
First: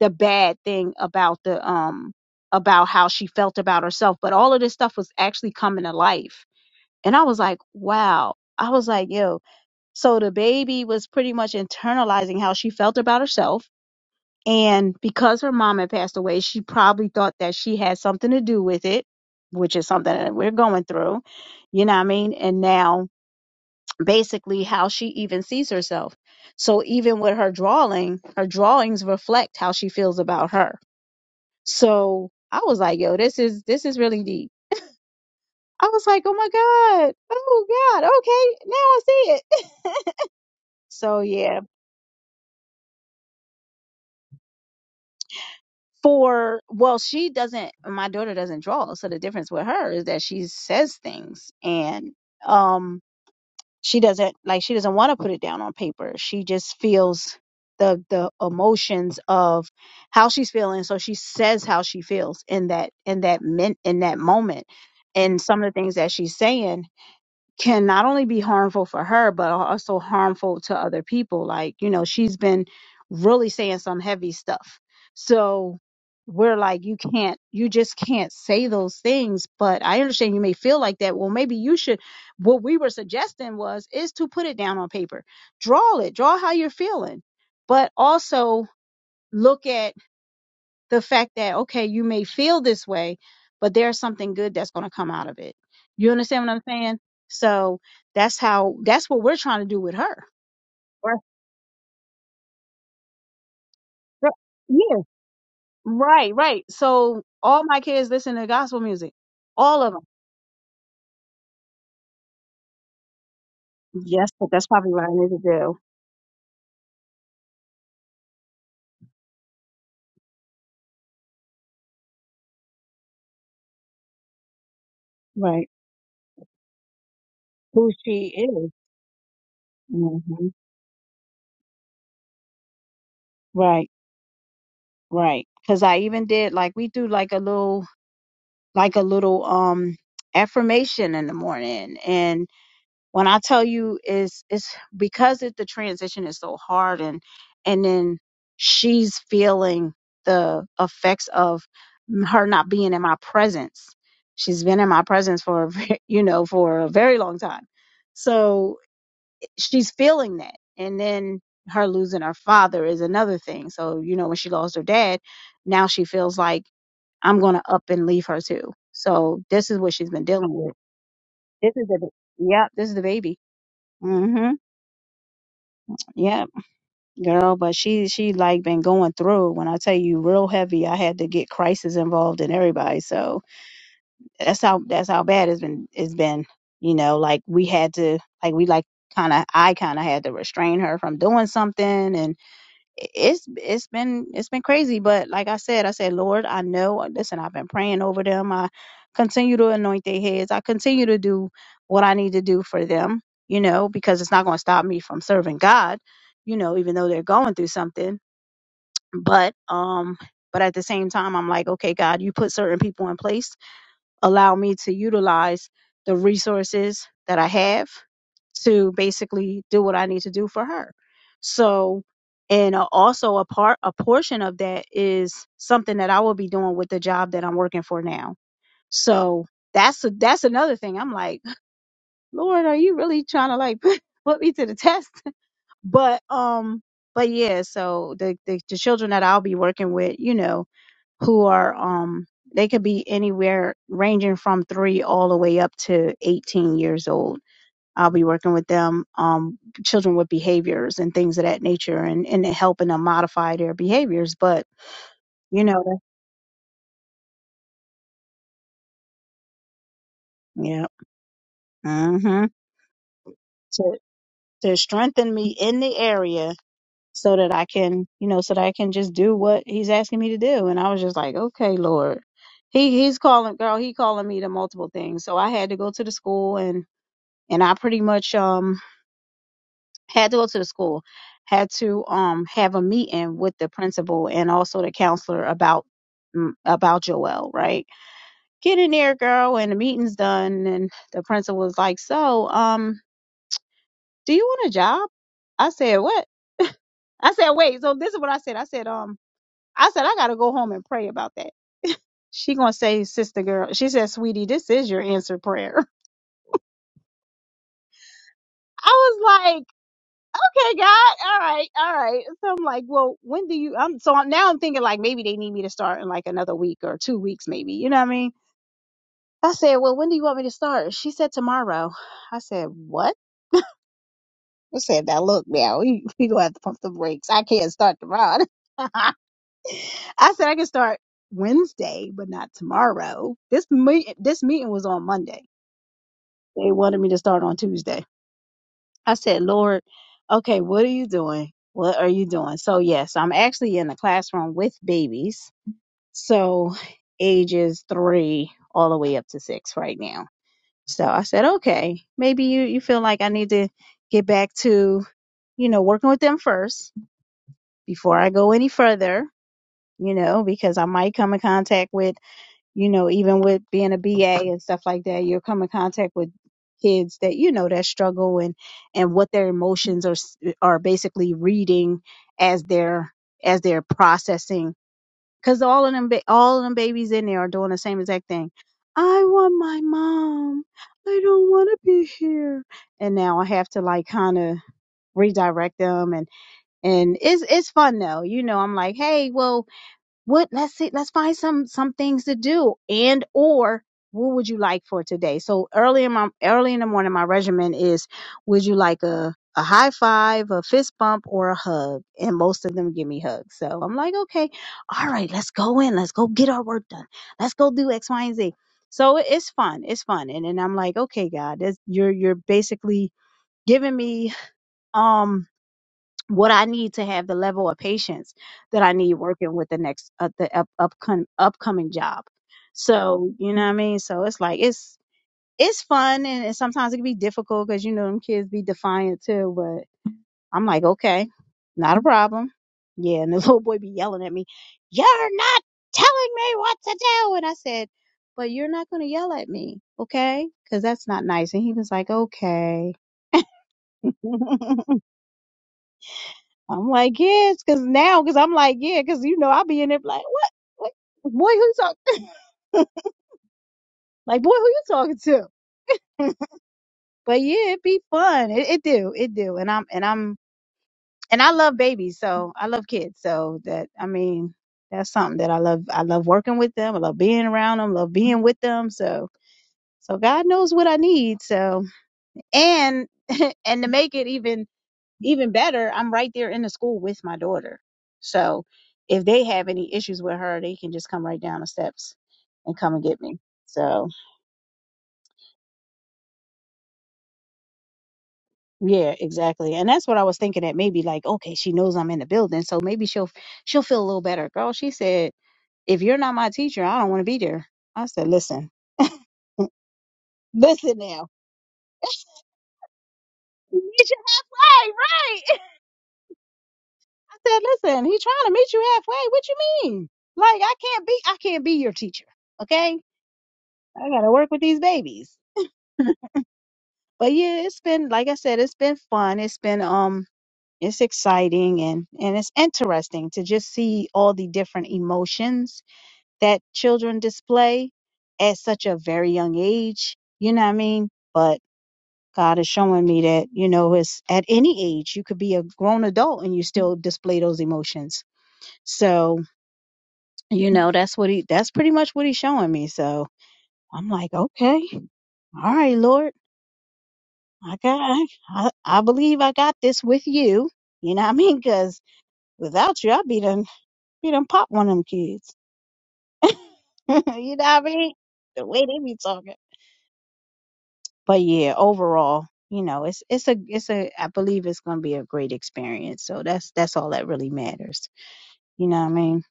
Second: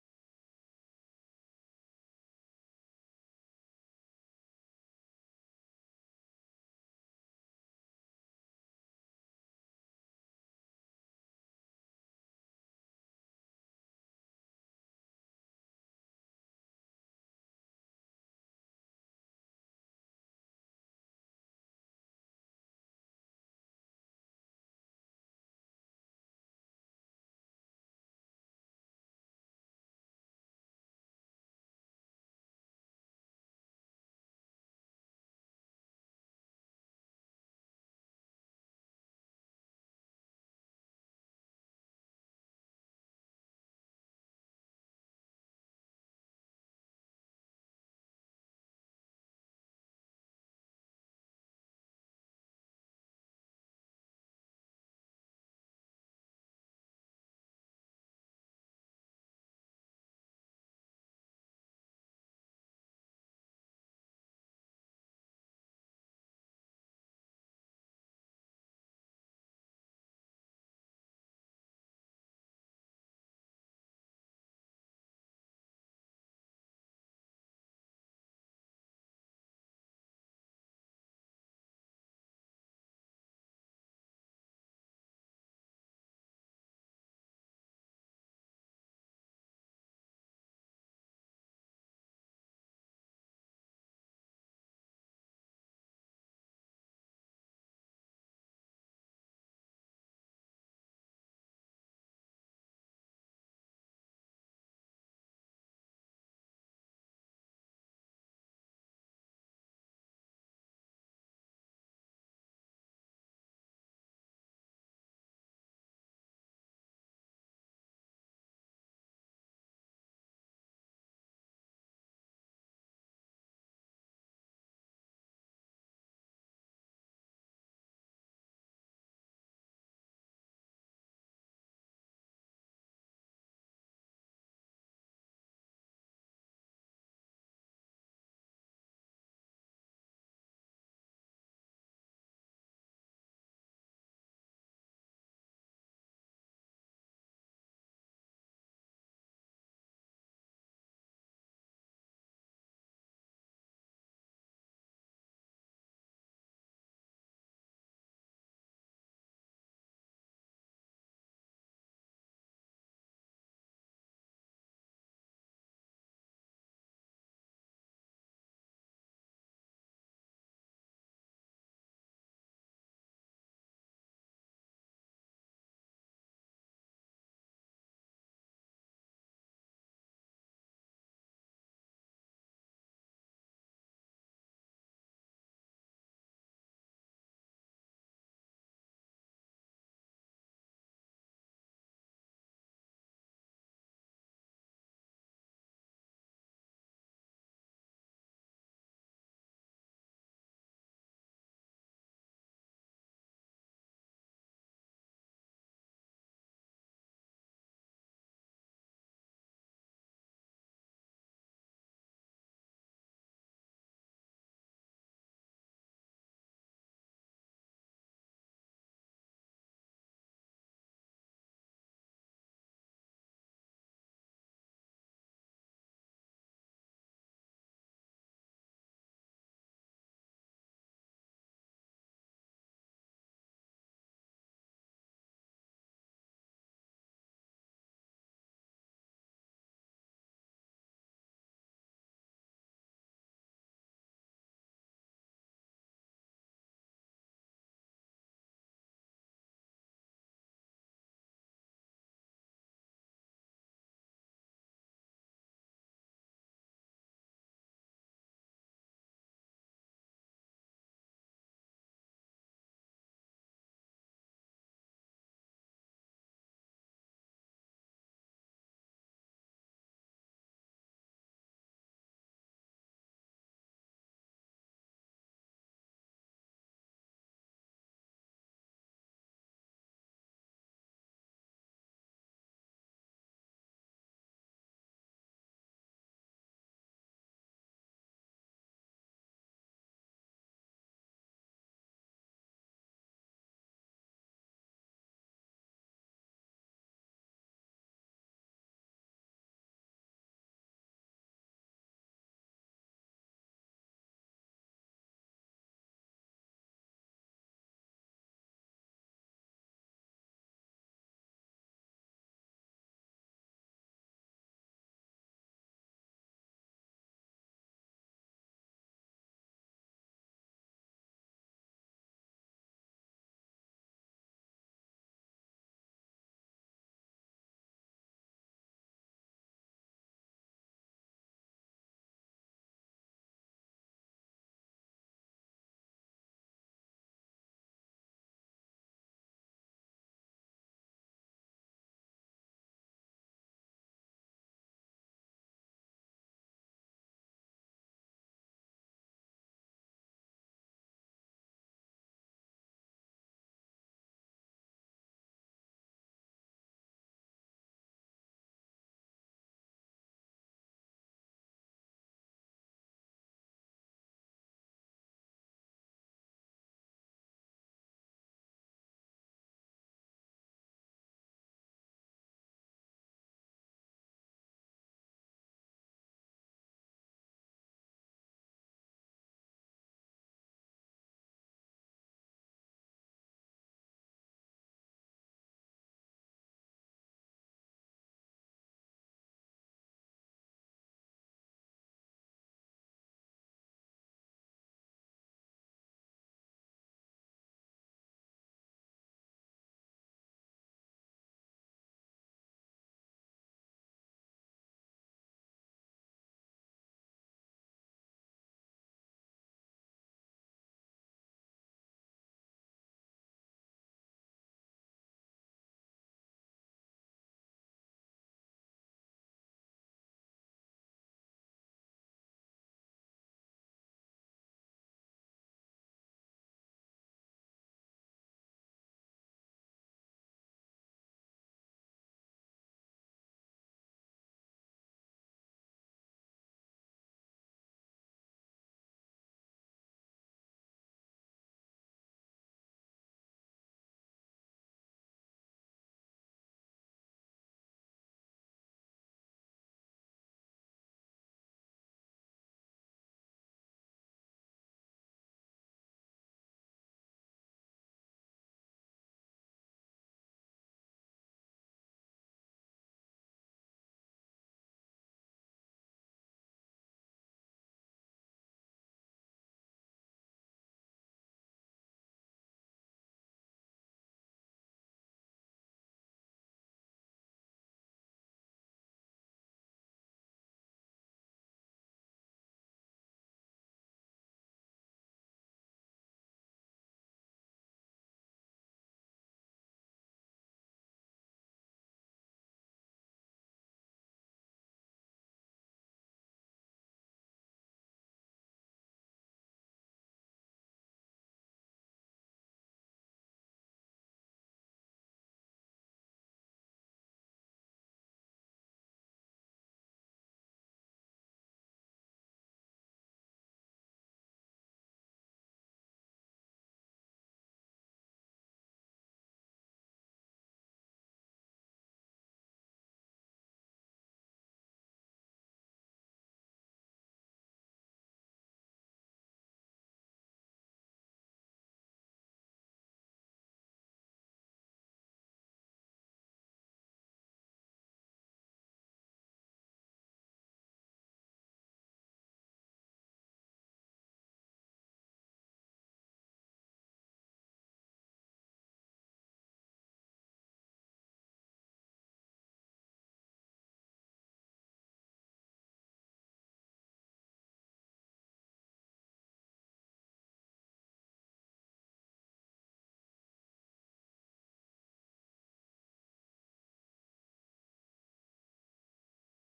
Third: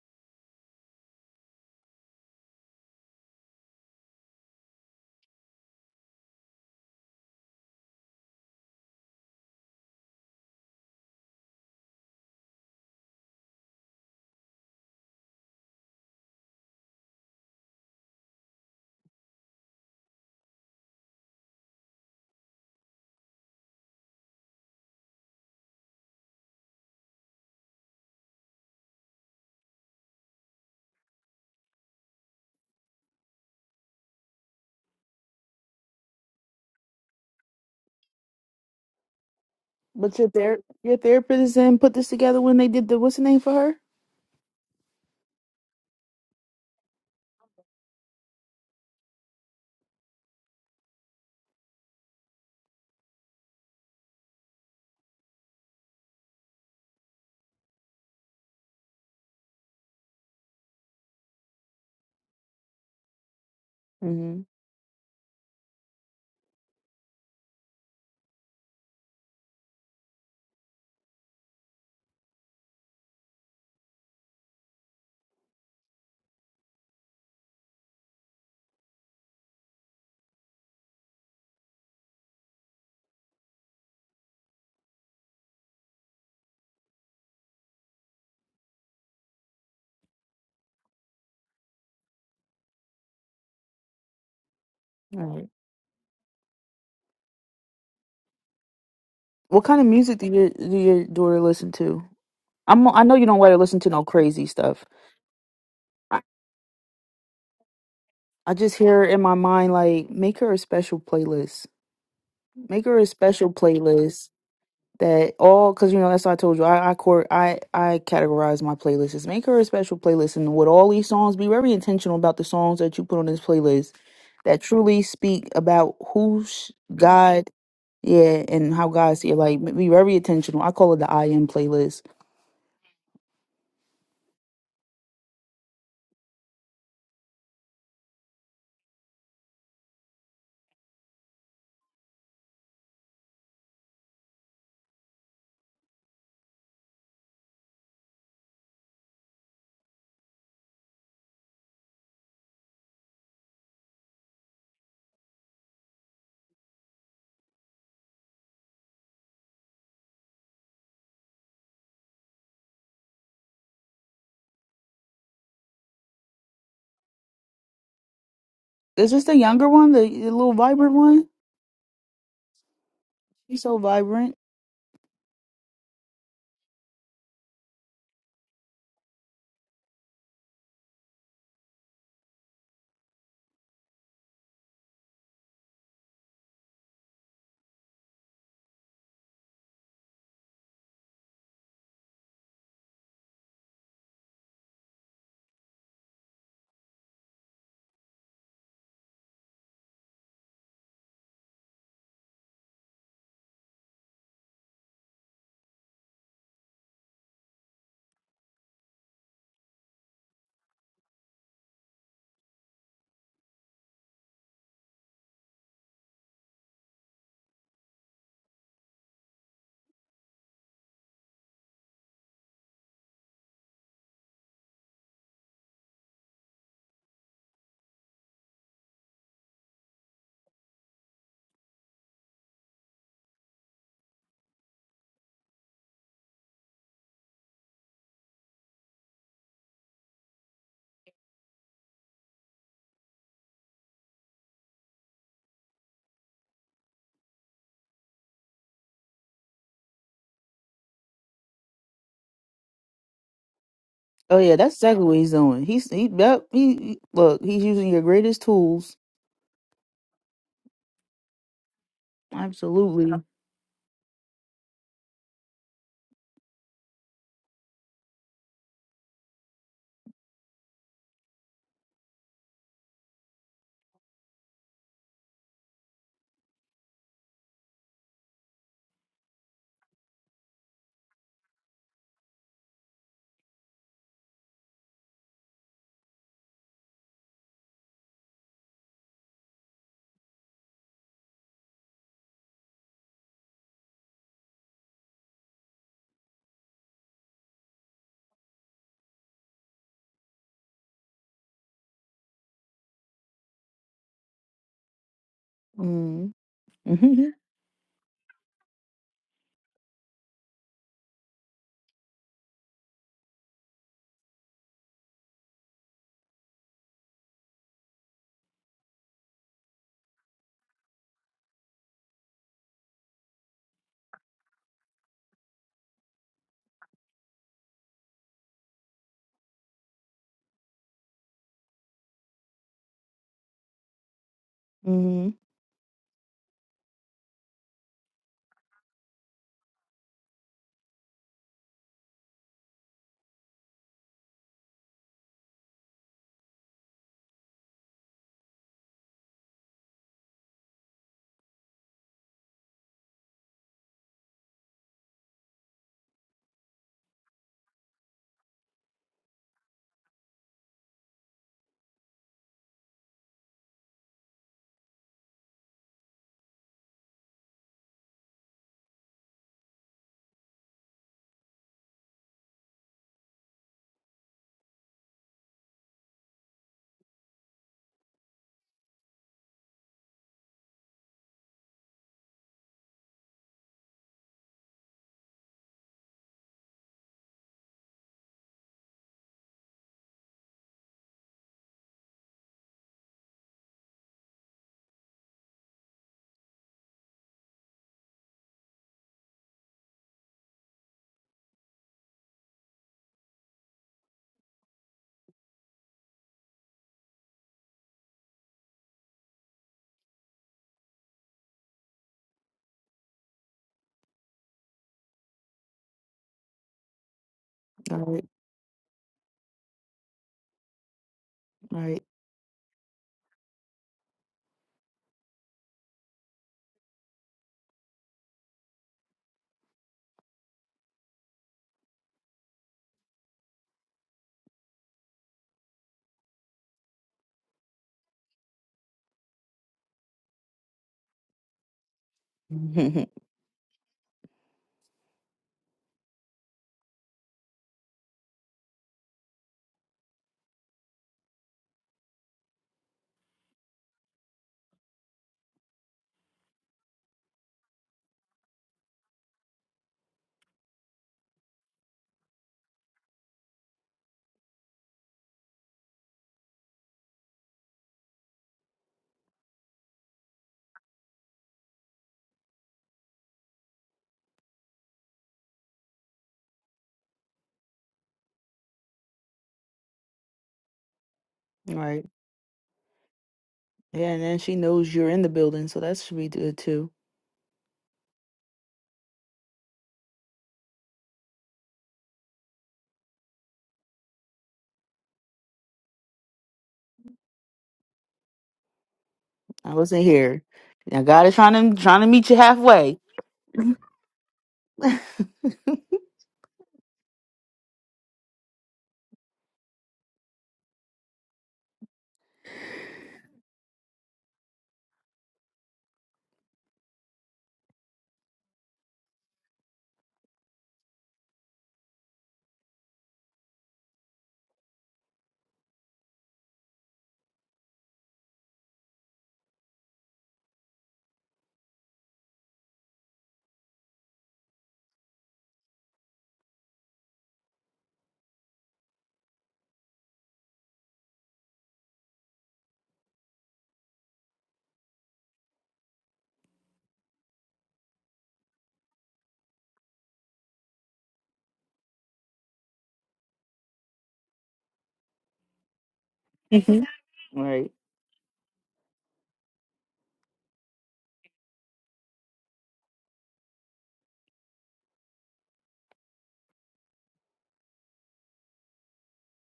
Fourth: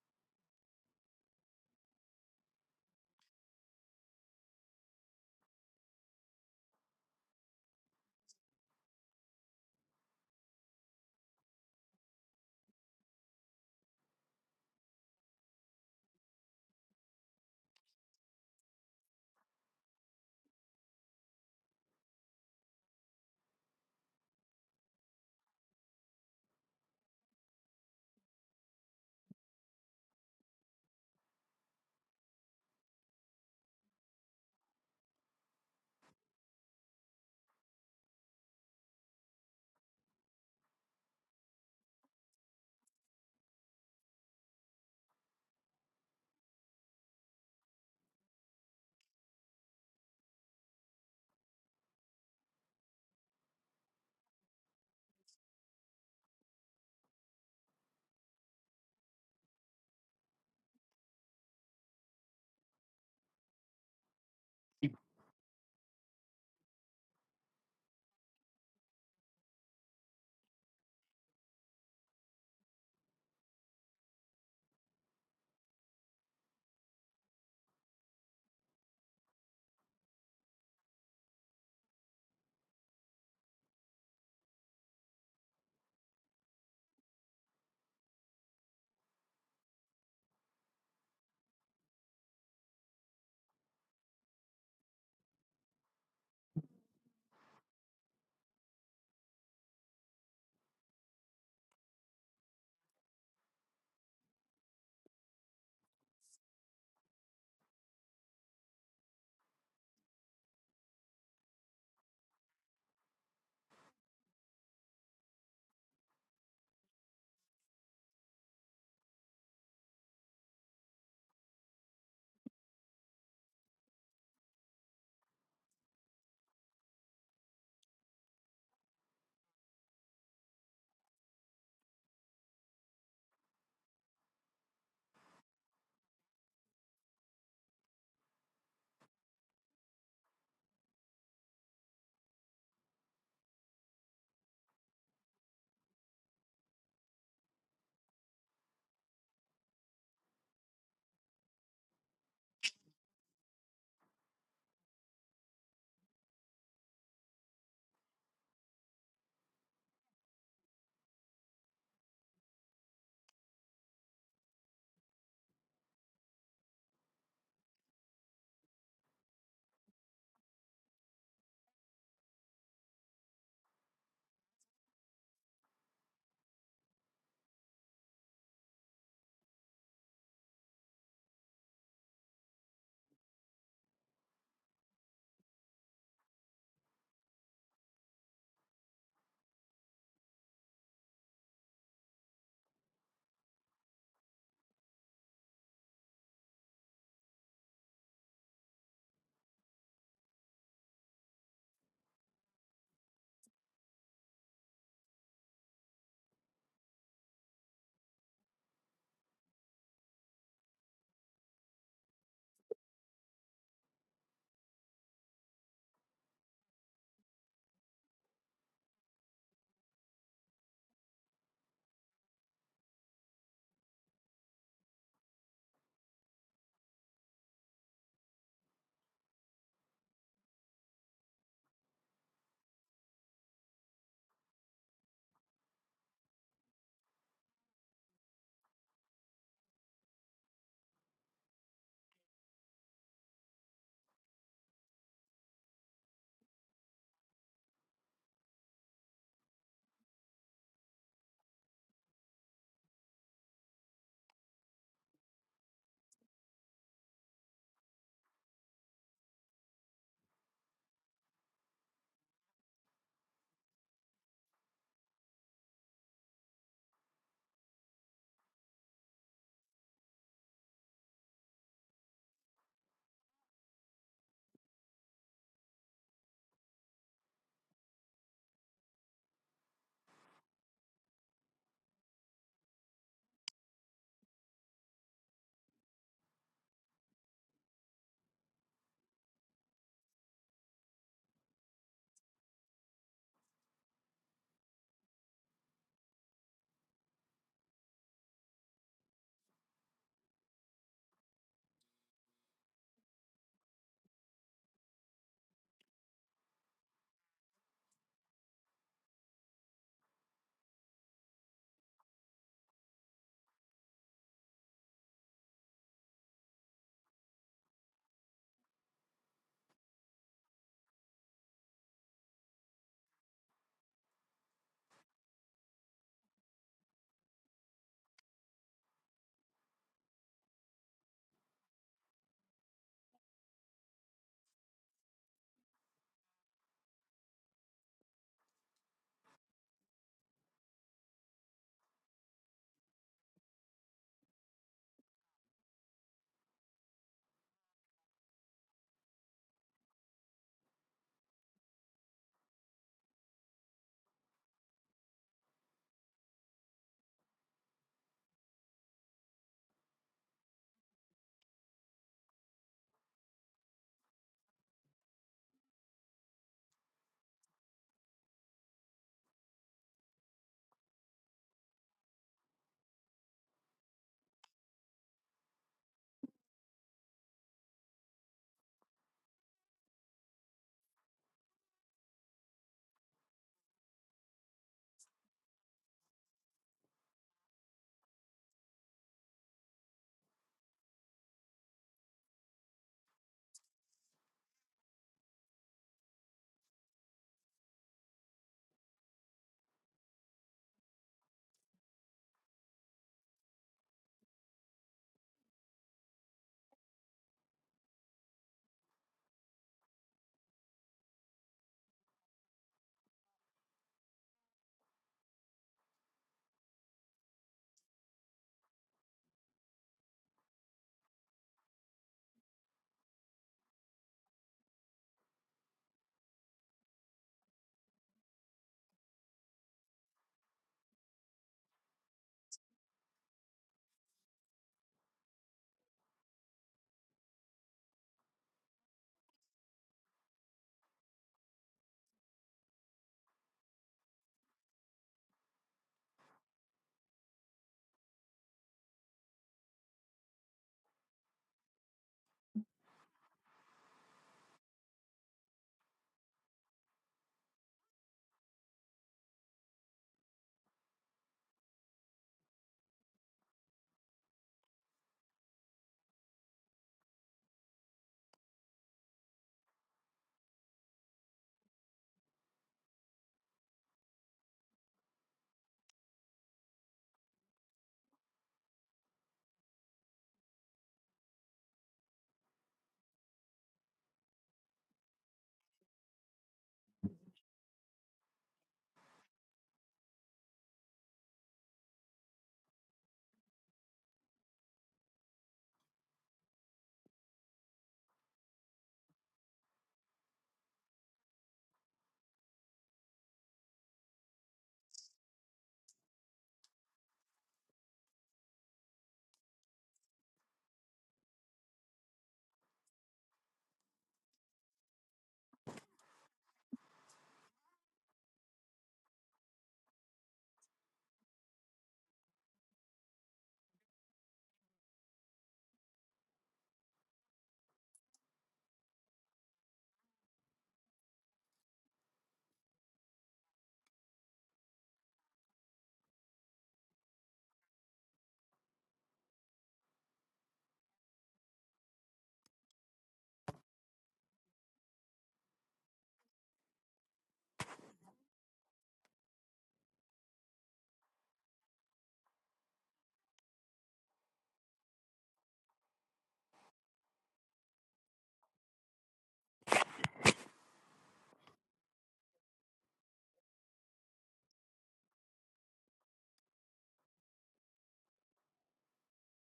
Speaker 2: the bad thing about the um about how she felt about herself but all of this stuff was actually coming to life and i was like wow i was like yo so the baby was pretty much internalizing how she felt about herself and because her mom had passed away she probably thought that she had something to do with it which is something that we're going through you know what i mean and now basically how she even sees herself so even with her drawing her drawings reflect how she feels about her so I was like, yo, this is this is really deep. I was like, oh my God. Oh God. Okay. Now I see it.
Speaker 3: But your ther- your
Speaker 2: so
Speaker 3: therapist
Speaker 2: yeah.
Speaker 3: and put this together when they did the what's the name for her?
Speaker 2: For well, she doesn't my daughter doesn't draw. So the difference with her is that she says things and um she doesn't like she doesn't want to put it down on paper. She just feels the the emotions of how she's feeling. So she says how she feels in that in that min in that
Speaker 3: Mm-hmm.
Speaker 2: moment and some of the things that she's saying can not only be harmful for her, but also harmful to other people. Like, you know, she's been really saying some heavy stuff. So we're like, you can't, you just can't say those things. But I understand you may feel like that. Well, maybe you should. What we were suggesting was is to put it down on paper, draw it, draw how you're feeling, but also look at the fact that okay you may feel this way but there's something good that's going to come
Speaker 3: All
Speaker 2: out of
Speaker 3: right.
Speaker 2: it you understand what i'm saying so that's how that's what we're trying
Speaker 3: What
Speaker 2: to
Speaker 3: kind
Speaker 2: do
Speaker 3: of
Speaker 2: with her
Speaker 3: music do your do your
Speaker 2: right
Speaker 3: daughter listen to? I'm I know you don't let her listen to no
Speaker 2: Right.
Speaker 3: crazy stuff.
Speaker 2: yeah right right so all my kids listen to
Speaker 3: I just
Speaker 2: gospel
Speaker 3: hear
Speaker 2: music
Speaker 3: in my mind
Speaker 2: all of them
Speaker 3: like make her a special playlist. Make her a special
Speaker 2: yes
Speaker 3: playlist
Speaker 2: but that's probably what i need
Speaker 3: that
Speaker 2: to
Speaker 3: all
Speaker 2: do
Speaker 3: because you know that's what I told you. I I court I I categorize my playlists. Is make her a special playlist and with all these songs, be very intentional about the songs that you put on this playlist that truly speak
Speaker 2: right
Speaker 3: about who sh- God,
Speaker 2: who she
Speaker 3: yeah,
Speaker 2: is
Speaker 3: and how God see it. Like be very
Speaker 2: hmm
Speaker 3: intentional. I call it the I am playlist.
Speaker 2: right right because i even did like we do like a little like a little um affirmation in the morning and. When I tell you is it's because it, the transition is so hard and and then she's feeling the effects of m- her not being in my presence. She's been in my presence for a ve- you know for a very long time. So she's feeling that. And then her losing her father is another thing. So, you know, when she lost her dad, now she feels like I'm going to up and leave her too.
Speaker 3: Is this the
Speaker 2: So
Speaker 3: younger
Speaker 2: this is
Speaker 3: one,
Speaker 2: what
Speaker 3: the,
Speaker 2: she's been
Speaker 3: the
Speaker 2: dealing
Speaker 3: little
Speaker 2: with.
Speaker 3: vibrant one?
Speaker 2: This is the, ba- yep, this is the baby.
Speaker 3: She's so vibrant.
Speaker 2: hmm. Yeah, girl, but she she like been going through. it. When I tell you, real heavy, I had to get crisis involved in everybody. So that's how that's how bad it's been. It's been, you know, like we had to like we like kind of I kind of had to restrain her from doing something, and it's it's been it's been crazy but like i said i said lord i know uh, listen i've been praying over them i continue to anoint their heads i continue to do what i need to do for them you know because it's not going to stop me from serving god you know even though they're going through something but um but at the same time i'm like okay god you put certain people in place allow me to utilize the resources that I have to basically do what I need to do for her. So, and uh, also a part, a portion of that is something that I will be doing with the job that I'm working for now. So that's that's another thing. I'm like, Lord, are you really trying to like put me to the test? But um, but yeah. So the the, the children that I'll be working with, you know, who are um they could be anywhere ranging from three all the way up to 18 years old i'll be working with them um children with behaviors and things of that nature and and helping them modify their behaviors
Speaker 3: Oh yeah,
Speaker 2: but
Speaker 3: that's exactly what he's doing.
Speaker 2: you know
Speaker 3: He's
Speaker 2: that-
Speaker 3: he yep, he he- look, he's using your greatest tools.
Speaker 2: yeah mm-hmm.
Speaker 3: Absolutely.
Speaker 2: to to strengthen me in the area so that i can you know so that i can just do what he's asking me to do and i was just like okay lord he he's calling girl he calling me to multiple things so i had to go to the school and and i pretty much um had to go to the school, had to um have a meeting with the principal and also the counselor about mm, about Joel, right? Get in there, girl, and the meeting's done. And the principal was like, "So, um, do you want a job?" I said, "What?" I said, "Wait." So this is what I said. I said, "Um, I said I gotta go home and pray about that." She gonna say, "Sister girl," she said, "Sweetie, this is your answer prayer."
Speaker 3: Mm. Mm-hmm.
Speaker 2: I was like. Hey God, all right, all right. So I'm like, well, when do you? I'm so I'm, now I'm thinking like maybe they need me to start in like another week or two weeks, maybe. You know what I mean? I said, well, when do you want me to start? She said tomorrow. I said, what? I said, now look, now we we gonna have to pump the brakes. I can't start tomorrow. I said I can start Wednesday, but not tomorrow. This meet this meeting was on
Speaker 3: Mm-hmm.
Speaker 2: Monday. They wanted me to start on Tuesday. I said, Lord, okay, what are you doing? What are you doing? So, yes, I'm actually in the classroom with babies. So, ages three all the way up to six right now. So I said, okay, maybe you, you feel like I need to get back to, you know, working with them first before I go any further, you know, because I might come in contact with you know, even with being a BA and stuff like that, you'll come in contact with kids that you know that struggle and and what their emotions are s- are basically reading as they're as they're processing because all of them ba- all of them babies in there are doing the same exact thing. I want my mom. I don't want to be here. And now I have to like kind of redirect them and and it's it's fun though. You know, I'm like, hey, well, what let's see, let's find some some things to do and or what would you like for today? So early in my early in the morning, my regimen is would you like a a high five, a fist bump, or a hug? And most of them give me hugs. So I'm like, okay, all right, let's go in. Let's go get our work done. Let's go do X, Y, and Z. So it- it's fun. It's fun. And then I'm like, okay, God, this, you're you're basically giving me um what I need to have the level of
Speaker 3: All right.
Speaker 2: patience that I need working with the next uh, the up, upcom-
Speaker 3: All
Speaker 2: upcoming
Speaker 3: right.
Speaker 2: job. So you know what I mean. So it's like it's it's fun and, and sometimes it can be difficult because you know them kids be defiant too. But I'm like, okay, not a problem. Yeah, and the little boy be yelling at me, "You're not telling me what to do," and I said, "But you're not gonna yell at me, okay? Because that's not nice." And he was like, "Okay."
Speaker 3: Mm-hmm.
Speaker 2: I'm like, yes, because now, because I'm like, yeah, because you know, I'll be in there like, what? what? Boy, who you talking? Like, boy, who you talking to? But yeah, it be fun. It, it do, it do. And I'm, and I'm, and I love babies, so I love kids. So that, I mean, that's something that I love. I love working with them. I love being around them. Love being with them. So, so God knows what I need. So, and and to make it even even better, I'm right there in the school with my daughter. So if they have any issues with her, they can just come right down the
Speaker 3: All right.
Speaker 2: steps and come and get me. So
Speaker 3: Yeah, and then she knows you're in the building, so that should be good too.
Speaker 2: yeah, exactly. And that's what I was thinking that maybe like, okay, she knows I'm in the building, so maybe she'll she'll feel a little better. Girl, she said, if you're not my teacher, I don't want to be there. I said, listen,
Speaker 3: I wasn't here.
Speaker 2: listen
Speaker 3: Now
Speaker 2: now.
Speaker 3: God is trying to trying to meet you halfway.
Speaker 2: He meet you halfway, right? I said, listen, he's trying to meet you halfway. What you mean? Like I can't be I can't be your teacher. Okay? I gotta work with these babies. but yeah, it's been like I said, it's been fun. It's been um it's exciting and and it's interesting to just see all the different emotions that children display at such a very young age. You know what I mean? But God is showing me that, you know, it's at any age you could be a grown adult and you still display those emotions. So, you know, that's what he that's pretty much what he's showing me. So I'm like, okay, all right, Lord I got, I, I I believe I got this with you. You know what I mean? 'Cause without you, I'd be done, be done pop one of them kids.
Speaker 3: Mhm.
Speaker 2: you know what
Speaker 3: Right.
Speaker 2: I mean? The way they be talking. But yeah, overall, you know, it's, it's a, it's a, I believe it's going to be a great experience. So that's, that's all that really matters. You know what I mean?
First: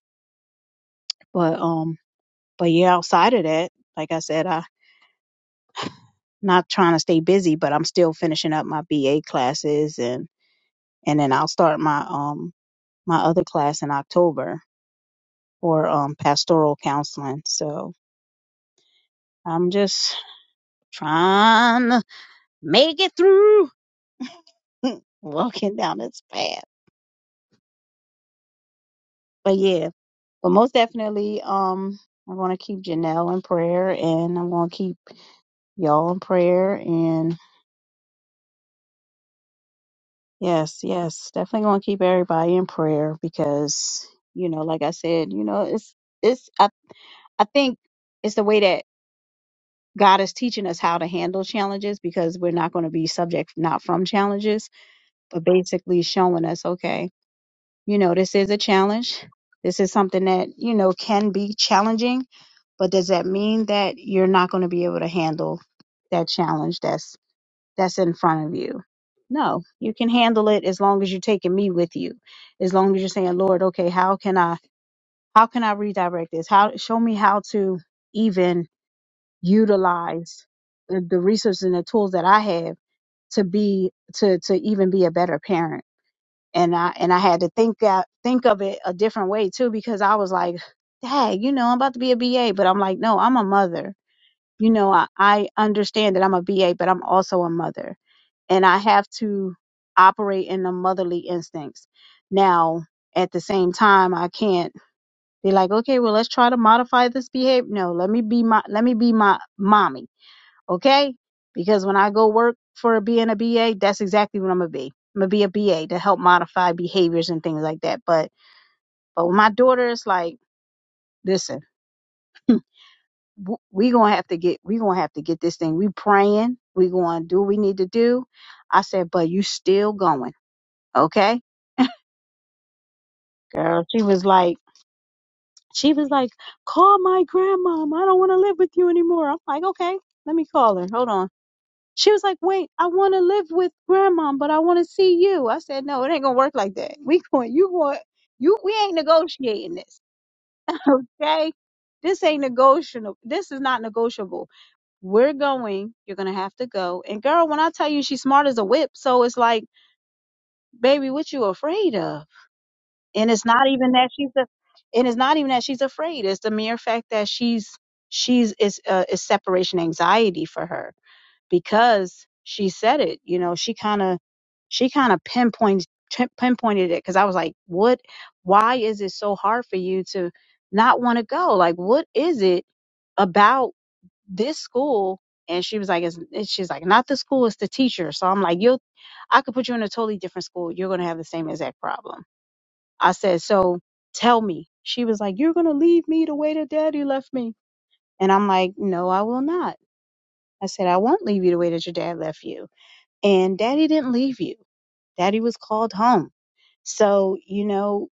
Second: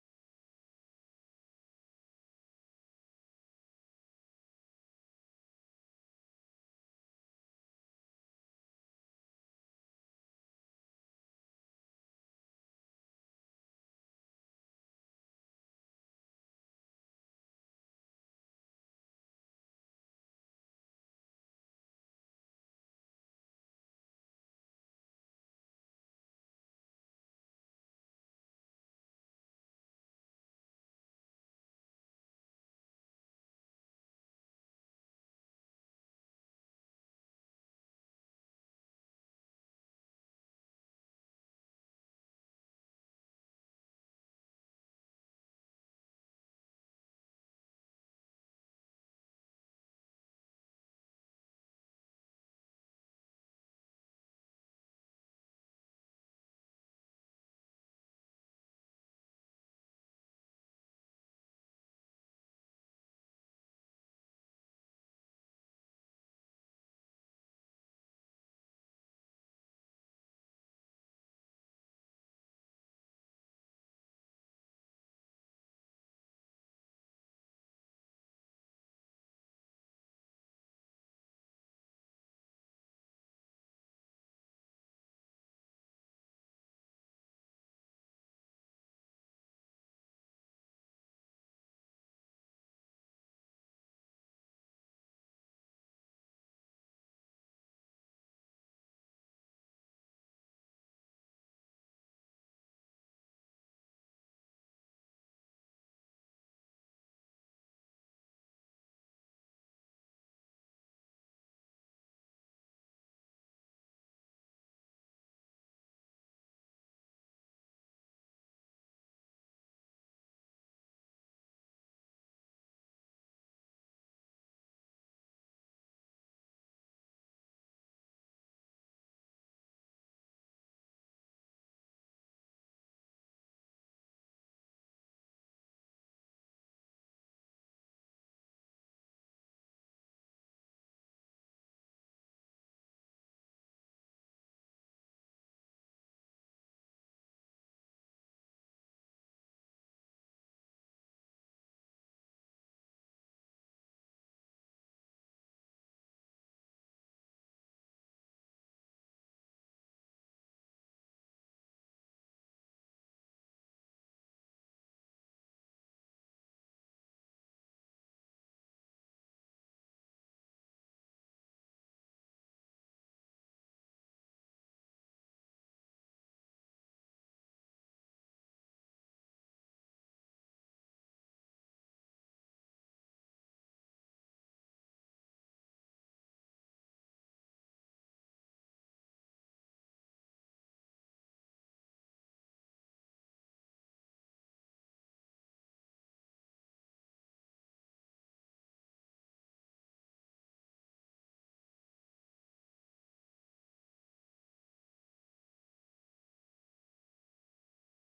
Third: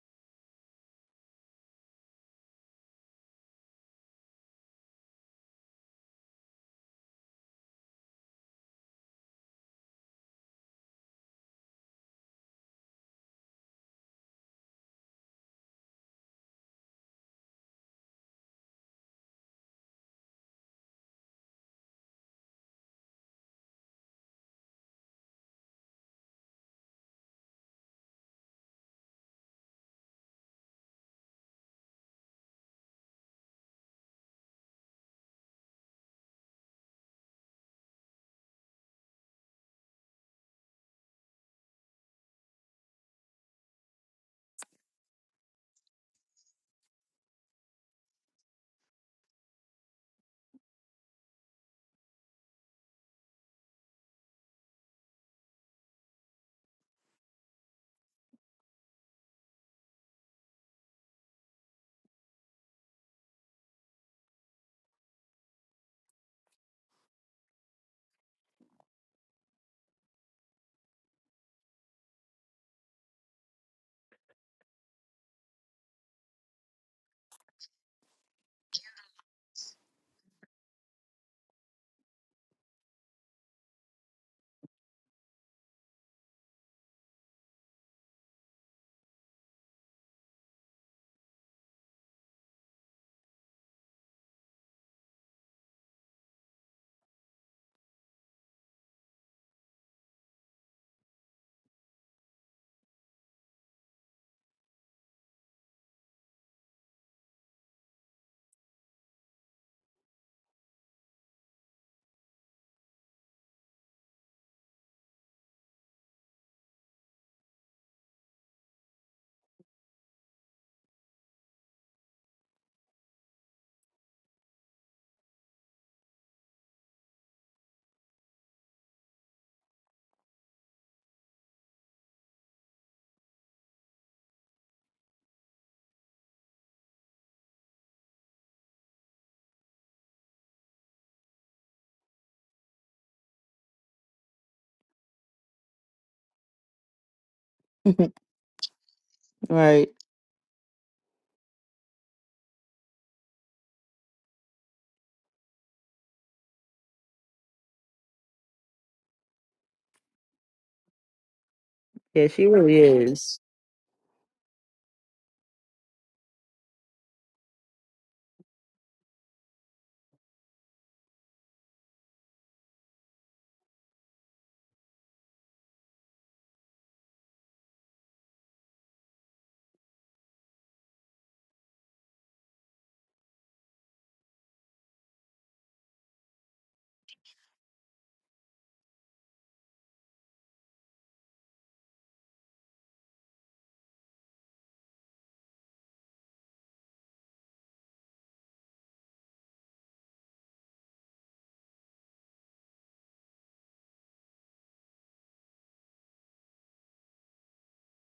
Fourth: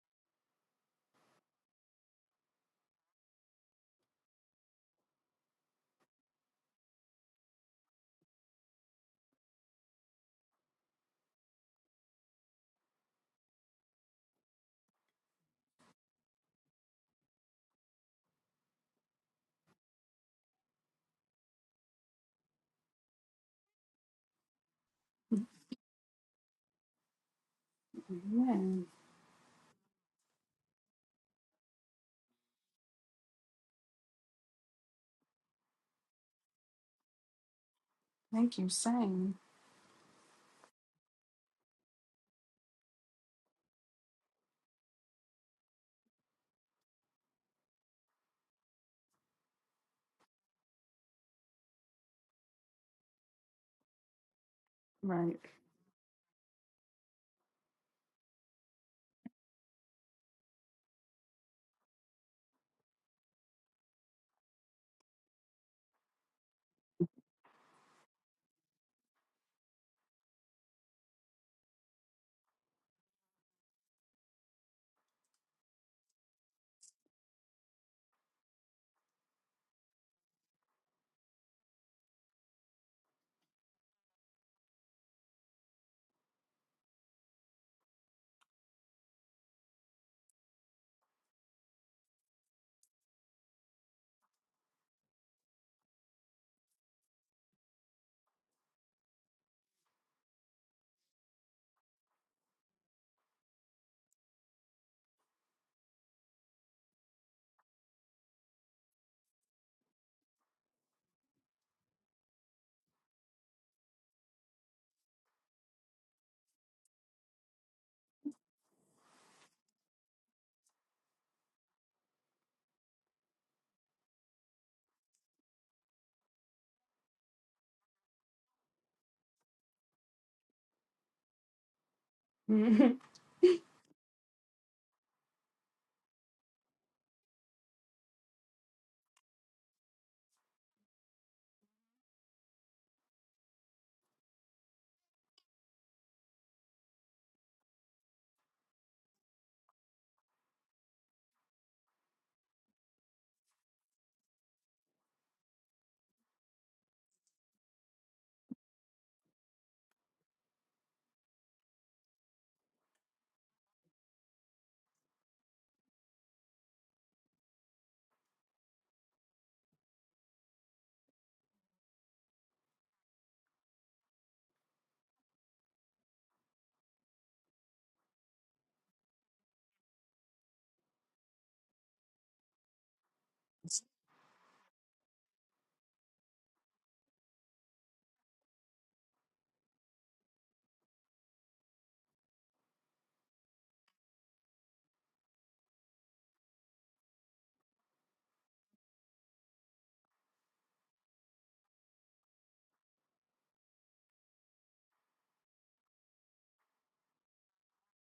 Speaker 2: But, um, but yeah, outside of that, like I said, I, not trying to stay busy, but I'm still finishing up my BA classes and, and then I'll start my, um, my other class in October for um, pastoral counseling. So I'm just trying to make it through walking down this path.
Speaker 1: yeah.
Speaker 2: But yeah, but most definitely, um, I'm going to keep Janelle in prayer and I'm going to keep y'all in prayer. And
Speaker 1: Thank you, same.
Speaker 2: yes, yes, definitely going to keep everybody in prayer because, you know, like I said, you know, it's, it's, I, I think it's the way that God is teaching us how to handle challenges because we're not going to be subject not from challenges
Speaker 1: Right.
Speaker 2: but basically showing us, okay, you know, this is a challenge. This is something that, you know, can be challenging, but does that mean that you're not going to be able to handle that challenge that's that's in front of you? No, you can handle it as long as you're taking me with you. As long as you're saying, "Lord, okay, how can I how can I redirect this? How show me how to even utilize the, the resources and the tools that I have to be to to even be a better parent." and I and I had to think that think of it a different way too because I was like, "Dang, you know, I'm about to be a BA," but I'm like, "No, I'm a mother. You know, I, I understand that I'm a BA, but I'm also a mother, and I have to operate in the motherly instincts." Now, at the same time, I can't be like, "Okay, well, let's try to modify this behavior." No, let me be my let me be my mommy okay? Because when I go work for being a BA, that's exactly what I'm gonna be. I'm gonna be a BA to help modify behaviors and things like that. But but with my daughter, it's like, listen, w- we gonna have to get we gonna have to get this thing. We praying. We gonna do what we need to do. I said, but you still going, okay,
Speaker 1: right.
Speaker 2: girl? She was like, she was like, call my grandmom. I don't want to live with you anymore. I'm like, okay, let me call her. Hold on. She was like, wait, I want to live with grandma, but I want to see you. I said, no, it ain't going to work like that. We going, you going, you, we ain't negotiating
Speaker 3: right.
Speaker 2: this. Okay. This ain't negotiable. This is not negotiable. We're going. You're going to have to go. And girl, when I tell you she's smart as a whip, so it's like, baby, what you afraid of?
Speaker 3: Yeah, she really
Speaker 2: And
Speaker 3: is.
Speaker 2: it's not even that she's a, and it's not even that she's afraid. It's the mere fact that she's, she's, is, uh, is separation anxiety for her because she said it. You know, she kind of she kind of pinpointed, pinpointed it because I was like, what? Why is it so hard for you to not want to go? Like, what is it about this school? And she was like, it's, it's- she's like, not the school, it's the teacher. So I'm like, you'll, I could put you in a totally different school. You're going to have the same exact problem. I said, so tell me. She was like, you're going to leave me the way that daddy left me. And I'm like, no, I will not. I said, I won't leave you the way that your dad left you and daddy didn't leave you daddy was called home so you know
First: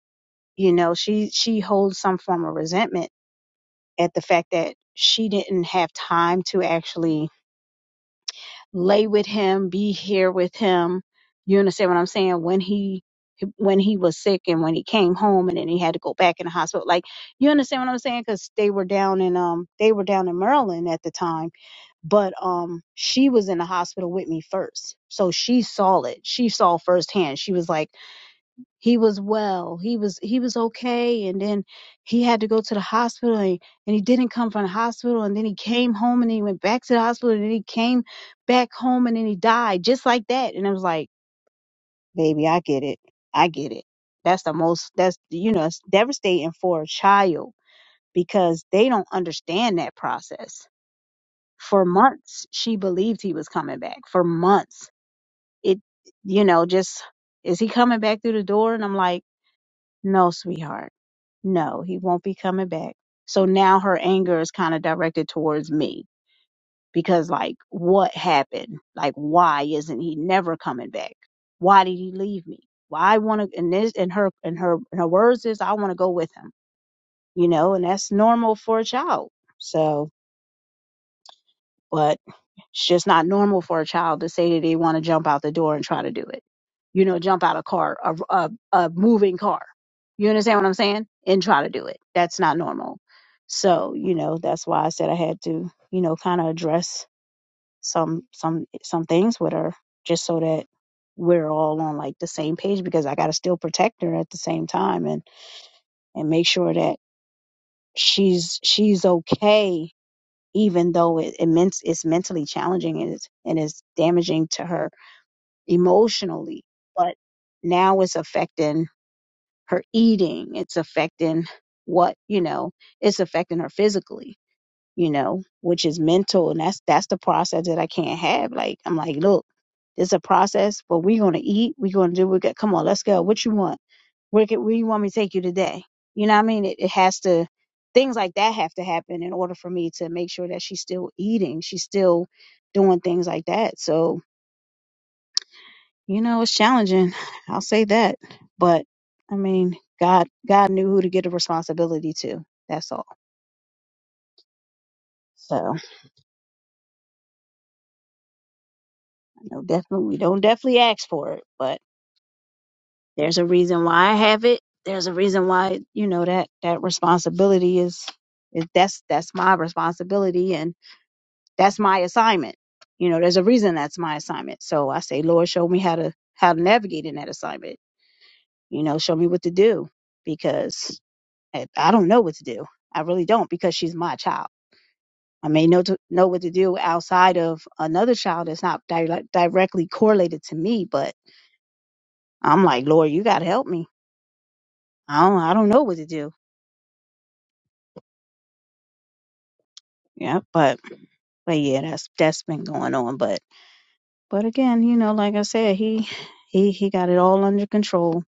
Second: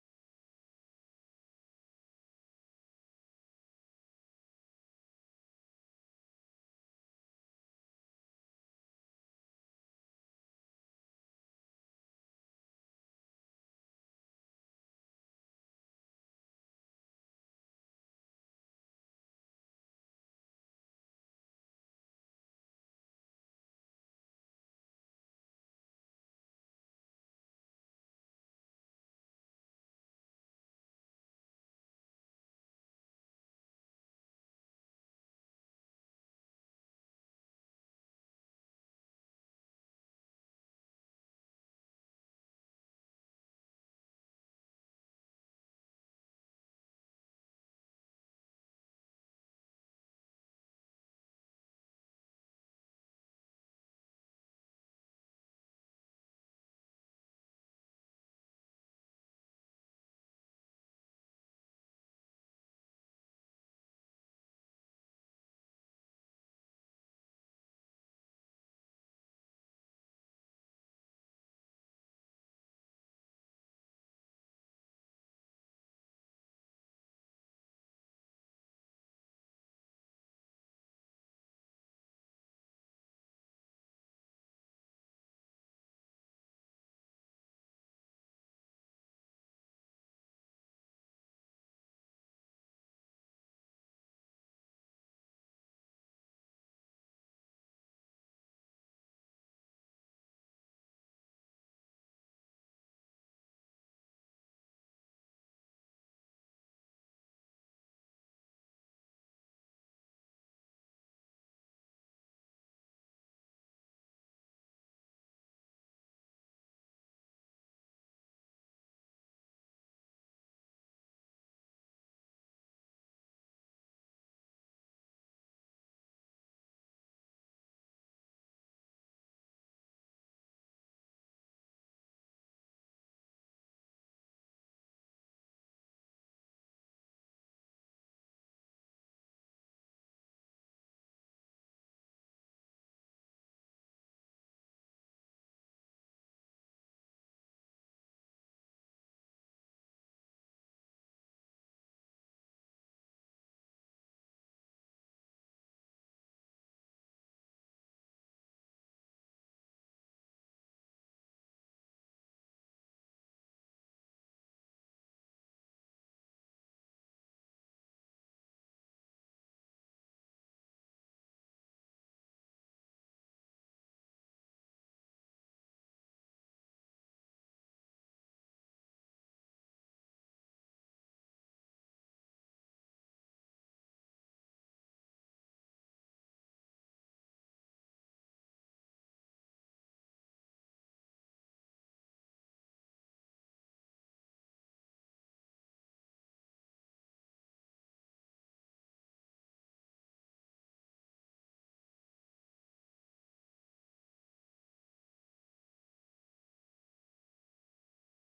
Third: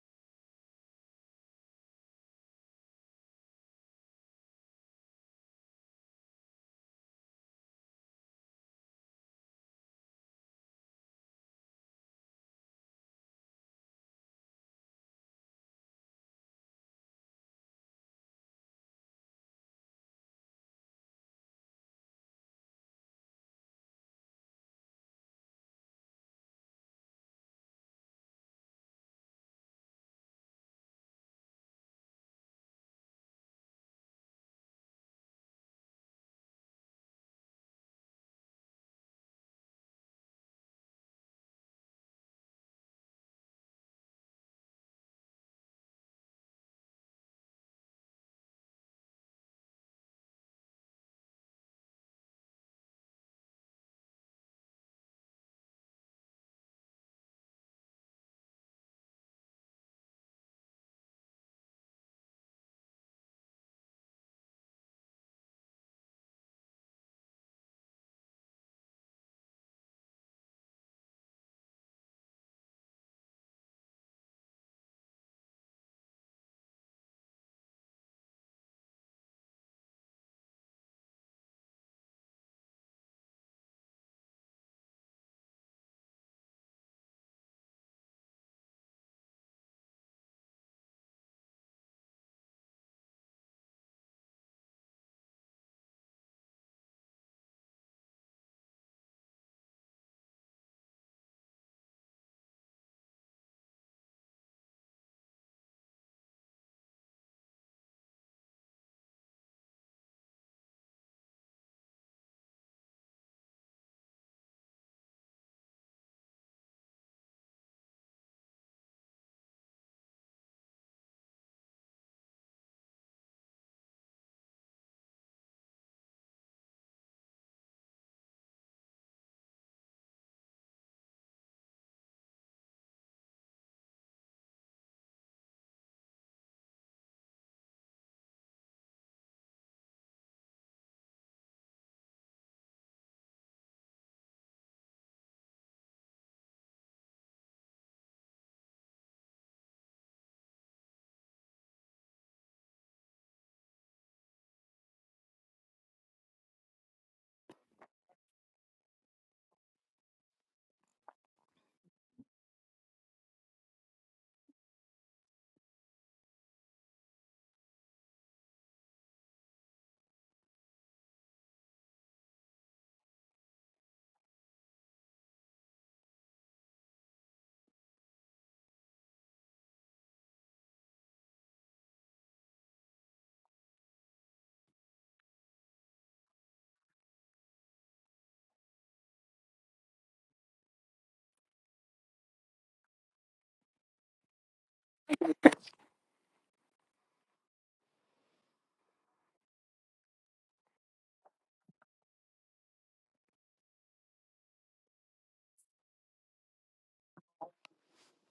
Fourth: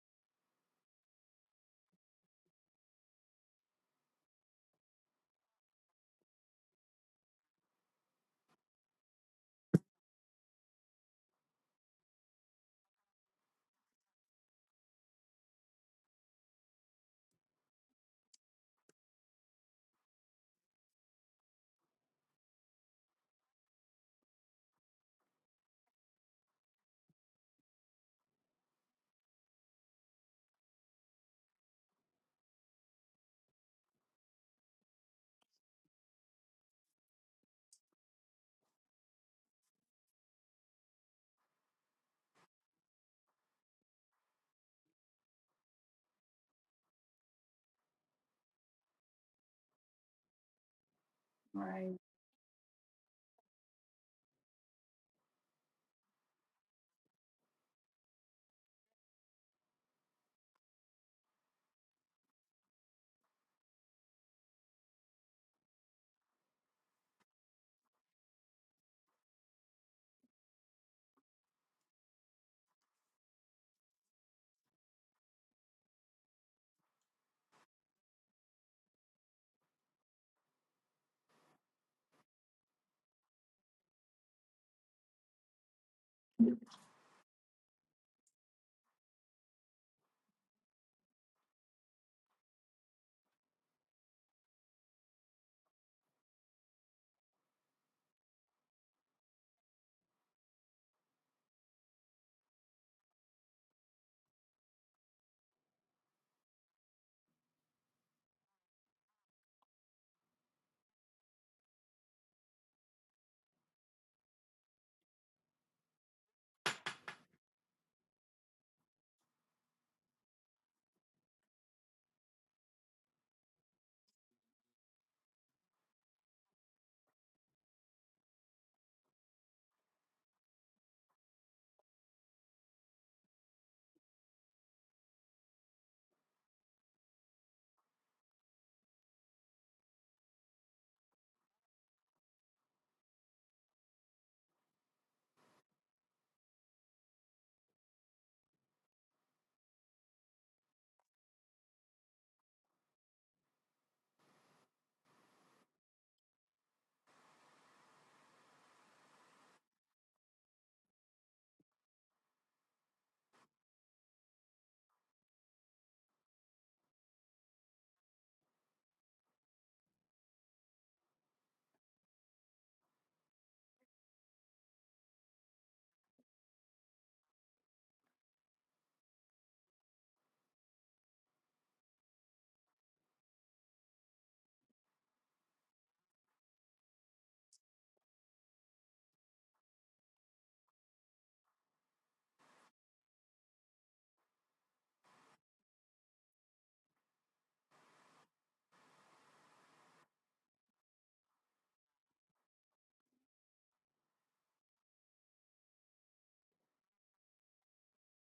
Speaker 2: you know she she holds some form of resentment at the fact that she didn't have time to actually lay with him be here with him you understand what i'm saying when he when he was sick and when he came home and then he had to go back in the hospital like you understand what i'm saying because they were down in um they were down in maryland at the time but um she was in the hospital with me first so she saw it she saw firsthand she was like he was well he was he was okay and then he had to go to the hospital and, and he didn't come from the hospital and then he came home and then he went back to the hospital and then he came back home and then he died just like that and i was like baby i get it i get it that's the most that's you know it's devastating for a child because they don't understand that process for months she believed he was coming back for months it you know just is he coming back through the door and i'm like no sweetheart no he won't be coming back so now her anger is kind of directed towards me because like what happened like why isn't he never coming back why did he leave me well i want to and this and her and her and her words is i want to go with him you know and that's normal for a child so but It's just not normal for a child to say that they want to jump out the door and try to do it. You know, jump out a car, a, a, a moving car. You understand what I'm saying? And try to do it. That's not normal. So, you know, that's why I said I had to, you know, kind of address some some some things with her just so that we're all on like the same page because I got to still protect her at the same time and and make sure that she's she's okay even though it, it meant, it's mentally challenging and it's, and it's damaging to her emotionally. But now it's affecting her eating. It's affecting what, you know, it's affecting her physically you know, which is mental. And that's that's the process that I can't have. Like I'm like, look, it's a process, but we're gonna eat, we're gonna do we got come on, let's go. What you want? Where can, where you want me to take you today? You know what I mean? It, it has to things like that have to happen in order for me to make sure that she's still eating, she's still doing things like that. So, you know, it's challenging. I'll say that. But I mean, God God knew who to give the responsibility to. That's all. So, I know definitely we don't definitely ask for it, but There's a reason why I have it. There's a reason why, you know, that that responsibility is is that's that's my responsibility and that's my assignment. You know, there's a reason that's my assignment. So I say, Lord, show me how to how to navigate in that assignment. You know, show me what to do because I, I don't know what to do. I really don't because she's my child. I may know to, know what to do outside of another child that's not direct, directly correlated to me, but I'm like, Lord, you got to help me. I don't, I don't know what to do Yeah, but but yeah, that's that's been going on. But but again, you know, like I said, he he he got it all under control,